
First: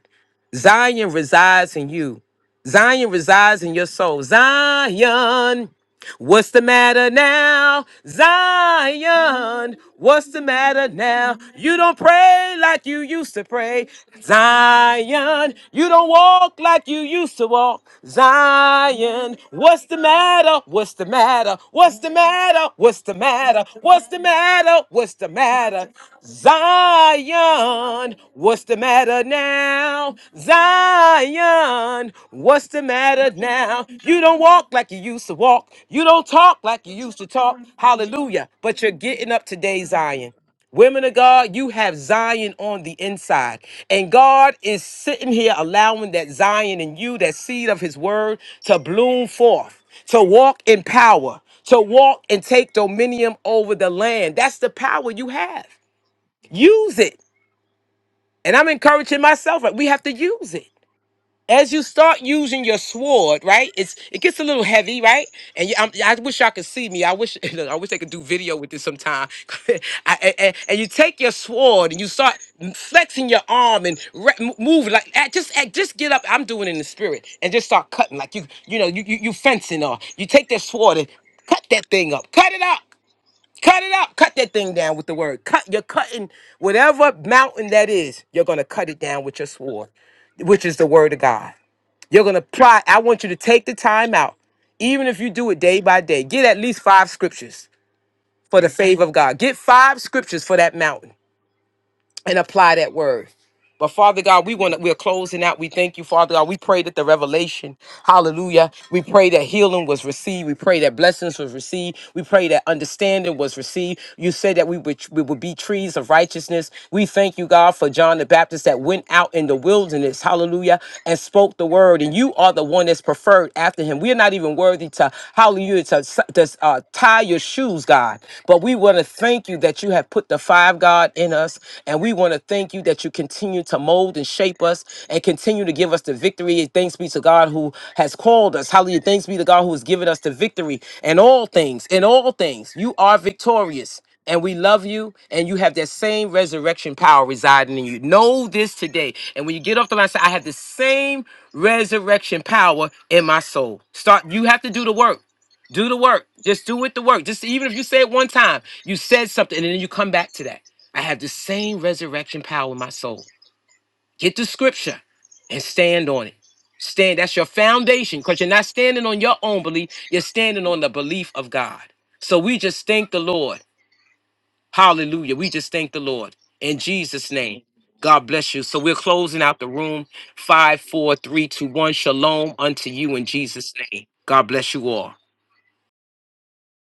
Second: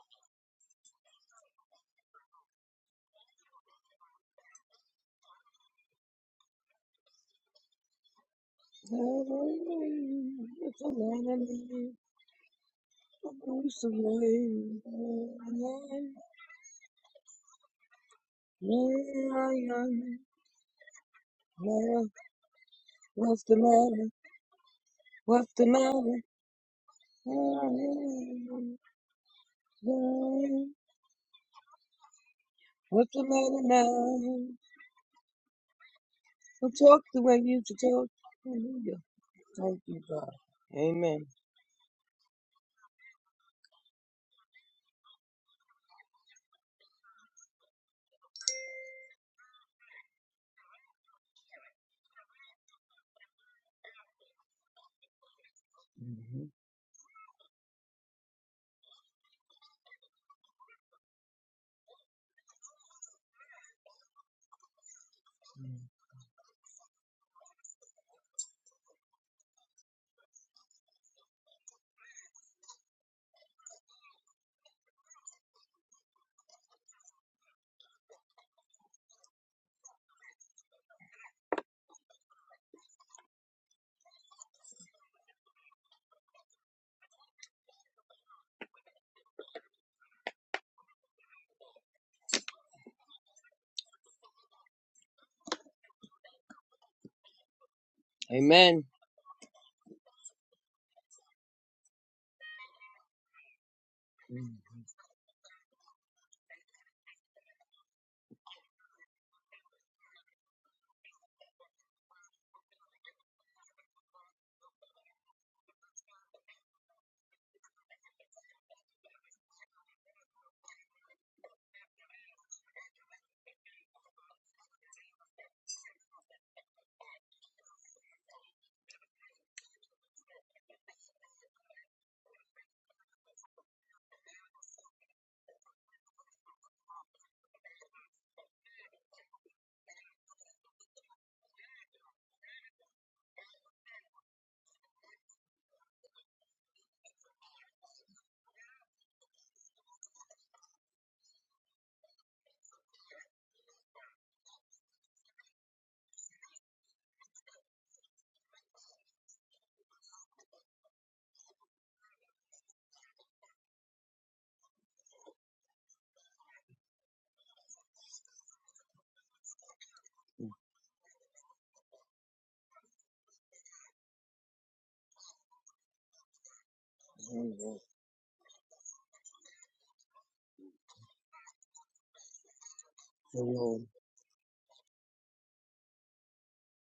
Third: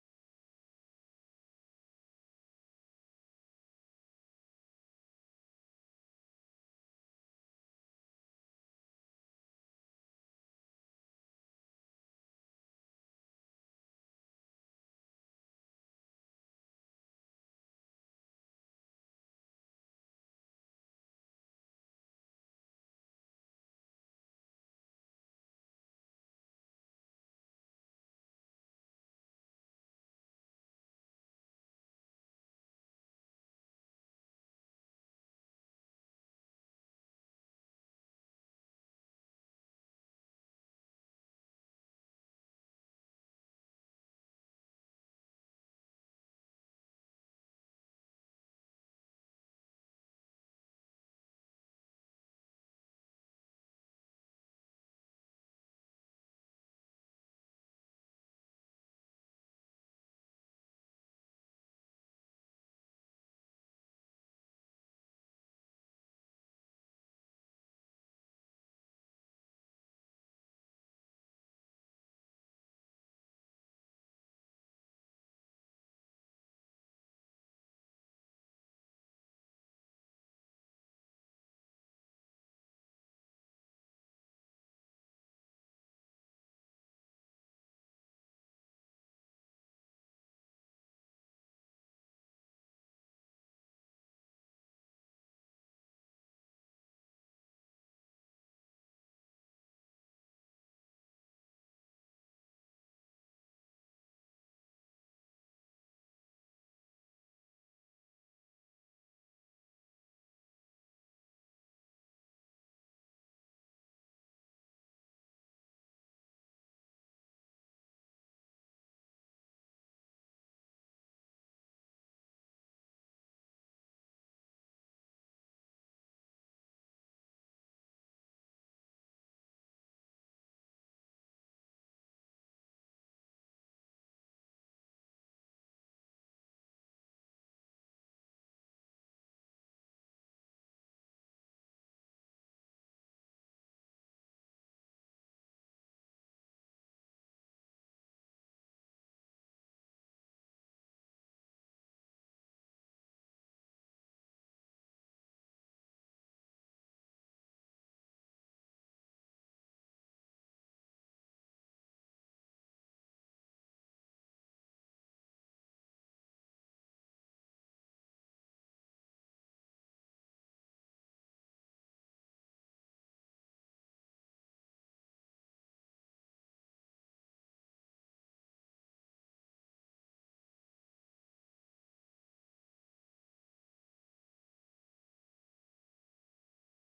Speaker 1: Zion resides in you. Zion resides in your soul. Zion. What's the matter now, Zion? What's the
Speaker 2: Hallelujah.
Speaker 1: matter now? You
Speaker 2: Hallelujah.
Speaker 1: don't pray like you used to
Speaker 2: What's
Speaker 1: pray,
Speaker 2: the matter?
Speaker 1: Zion. You don't walk like you used to walk, Zion. What's the matter? What's the matter? What's the matter? What's the
Speaker 2: What's the
Speaker 1: matter?
Speaker 2: matter?
Speaker 1: What's the matter? What's the
Speaker 2: What's
Speaker 1: matter? Zion. What's the matter now, Zion? Zion, what's the
Speaker 2: the
Speaker 1: matter
Speaker 2: matter
Speaker 1: now? You
Speaker 2: now?
Speaker 1: don't walk like you used to walk. You don't talk
Speaker 2: Don't
Speaker 1: like you
Speaker 2: talk
Speaker 1: used
Speaker 2: the
Speaker 1: to
Speaker 2: way
Speaker 1: talk.
Speaker 2: you should talk.
Speaker 1: Hallelujah. But you're
Speaker 2: Hallelujah.
Speaker 1: getting up
Speaker 2: Thank
Speaker 1: today,
Speaker 2: you,
Speaker 1: Zion.
Speaker 2: God.
Speaker 1: Women of
Speaker 2: Amen.
Speaker 1: God, you have Zion on the inside. And God is sitting here allowing that Zion in you, that seed of his word, to bloom forth, to walk in power, to walk and take dominion over the land. That's the power you have.
Speaker 2: Mhm.
Speaker 1: Use it. And I'm encouraging myself, right? We have to use it as you start using your sword, right? It's it gets a little heavy, right? And you, I'm, I wish y'all could see me. I wish I wish I could do video with this sometime. I, and, and- and you take your sword and you start flexing your arm and re- m- move like act- just act- just get up. I'm doing it in the spirit and just start cutting like you you know you you, you fencing or you take that sword and cut that thing up, cut it up. Cut it up. Cut that thing down with the word. Cut. You're cutting whatever mountain that is. You're gonna cut it down with your sword, which is the word of God. You're going to apply. I want you to take the time out, even if you do it day by day. Get at least five scriptures for the
Speaker 2: Amen.
Speaker 1: favor of God. Get five scriptures for that mountain and apply that word. But Father God, we want to, we're closing out. We thank you, Father God. We pray that the revelation, hallelujah. We pray that healing was received. We pray that blessings was received. We pray that understanding was received. You said that we would we would be trees of righteousness. We thank you, God, for John the Baptist that went out in the wilderness, hallelujah, and spoke the word. And you are the one that's preferred after him. We are not even worthy to hallelujah to, to uh, tie your shoes, God. But we want to thank you you that you have put the five God in us. And we want to thank you that you continue to mold and shape us and continue to give us the victory. And Thanks be to God who has called us. Hallelujah. Thanks be to God who has given us the victory in all things. In all things, you are victorious and we love you, and you have that same resurrection power residing in you. Know this today. And when you get off the line, say, I have the same resurrection power in my soul. Start, you have to do the work. Do the work. Just do it the work. Just even if you say it one time, you said something and then you come back to that. I have the same resurrection power in my soul. Get the scripture and stand on it. Stand. That's your foundation because you're not standing on your own belief. You're standing on the belief of God. So we just thank the Lord. Hallelujah. We just thank the Lord in Jesus' name.
Speaker 2: Amen.
Speaker 1: God bless you. So we're closing out the room. Five, four, three, two, one. Shalom unto you in Jesus'
Speaker 2: Amen.
Speaker 1: name. God bless you all.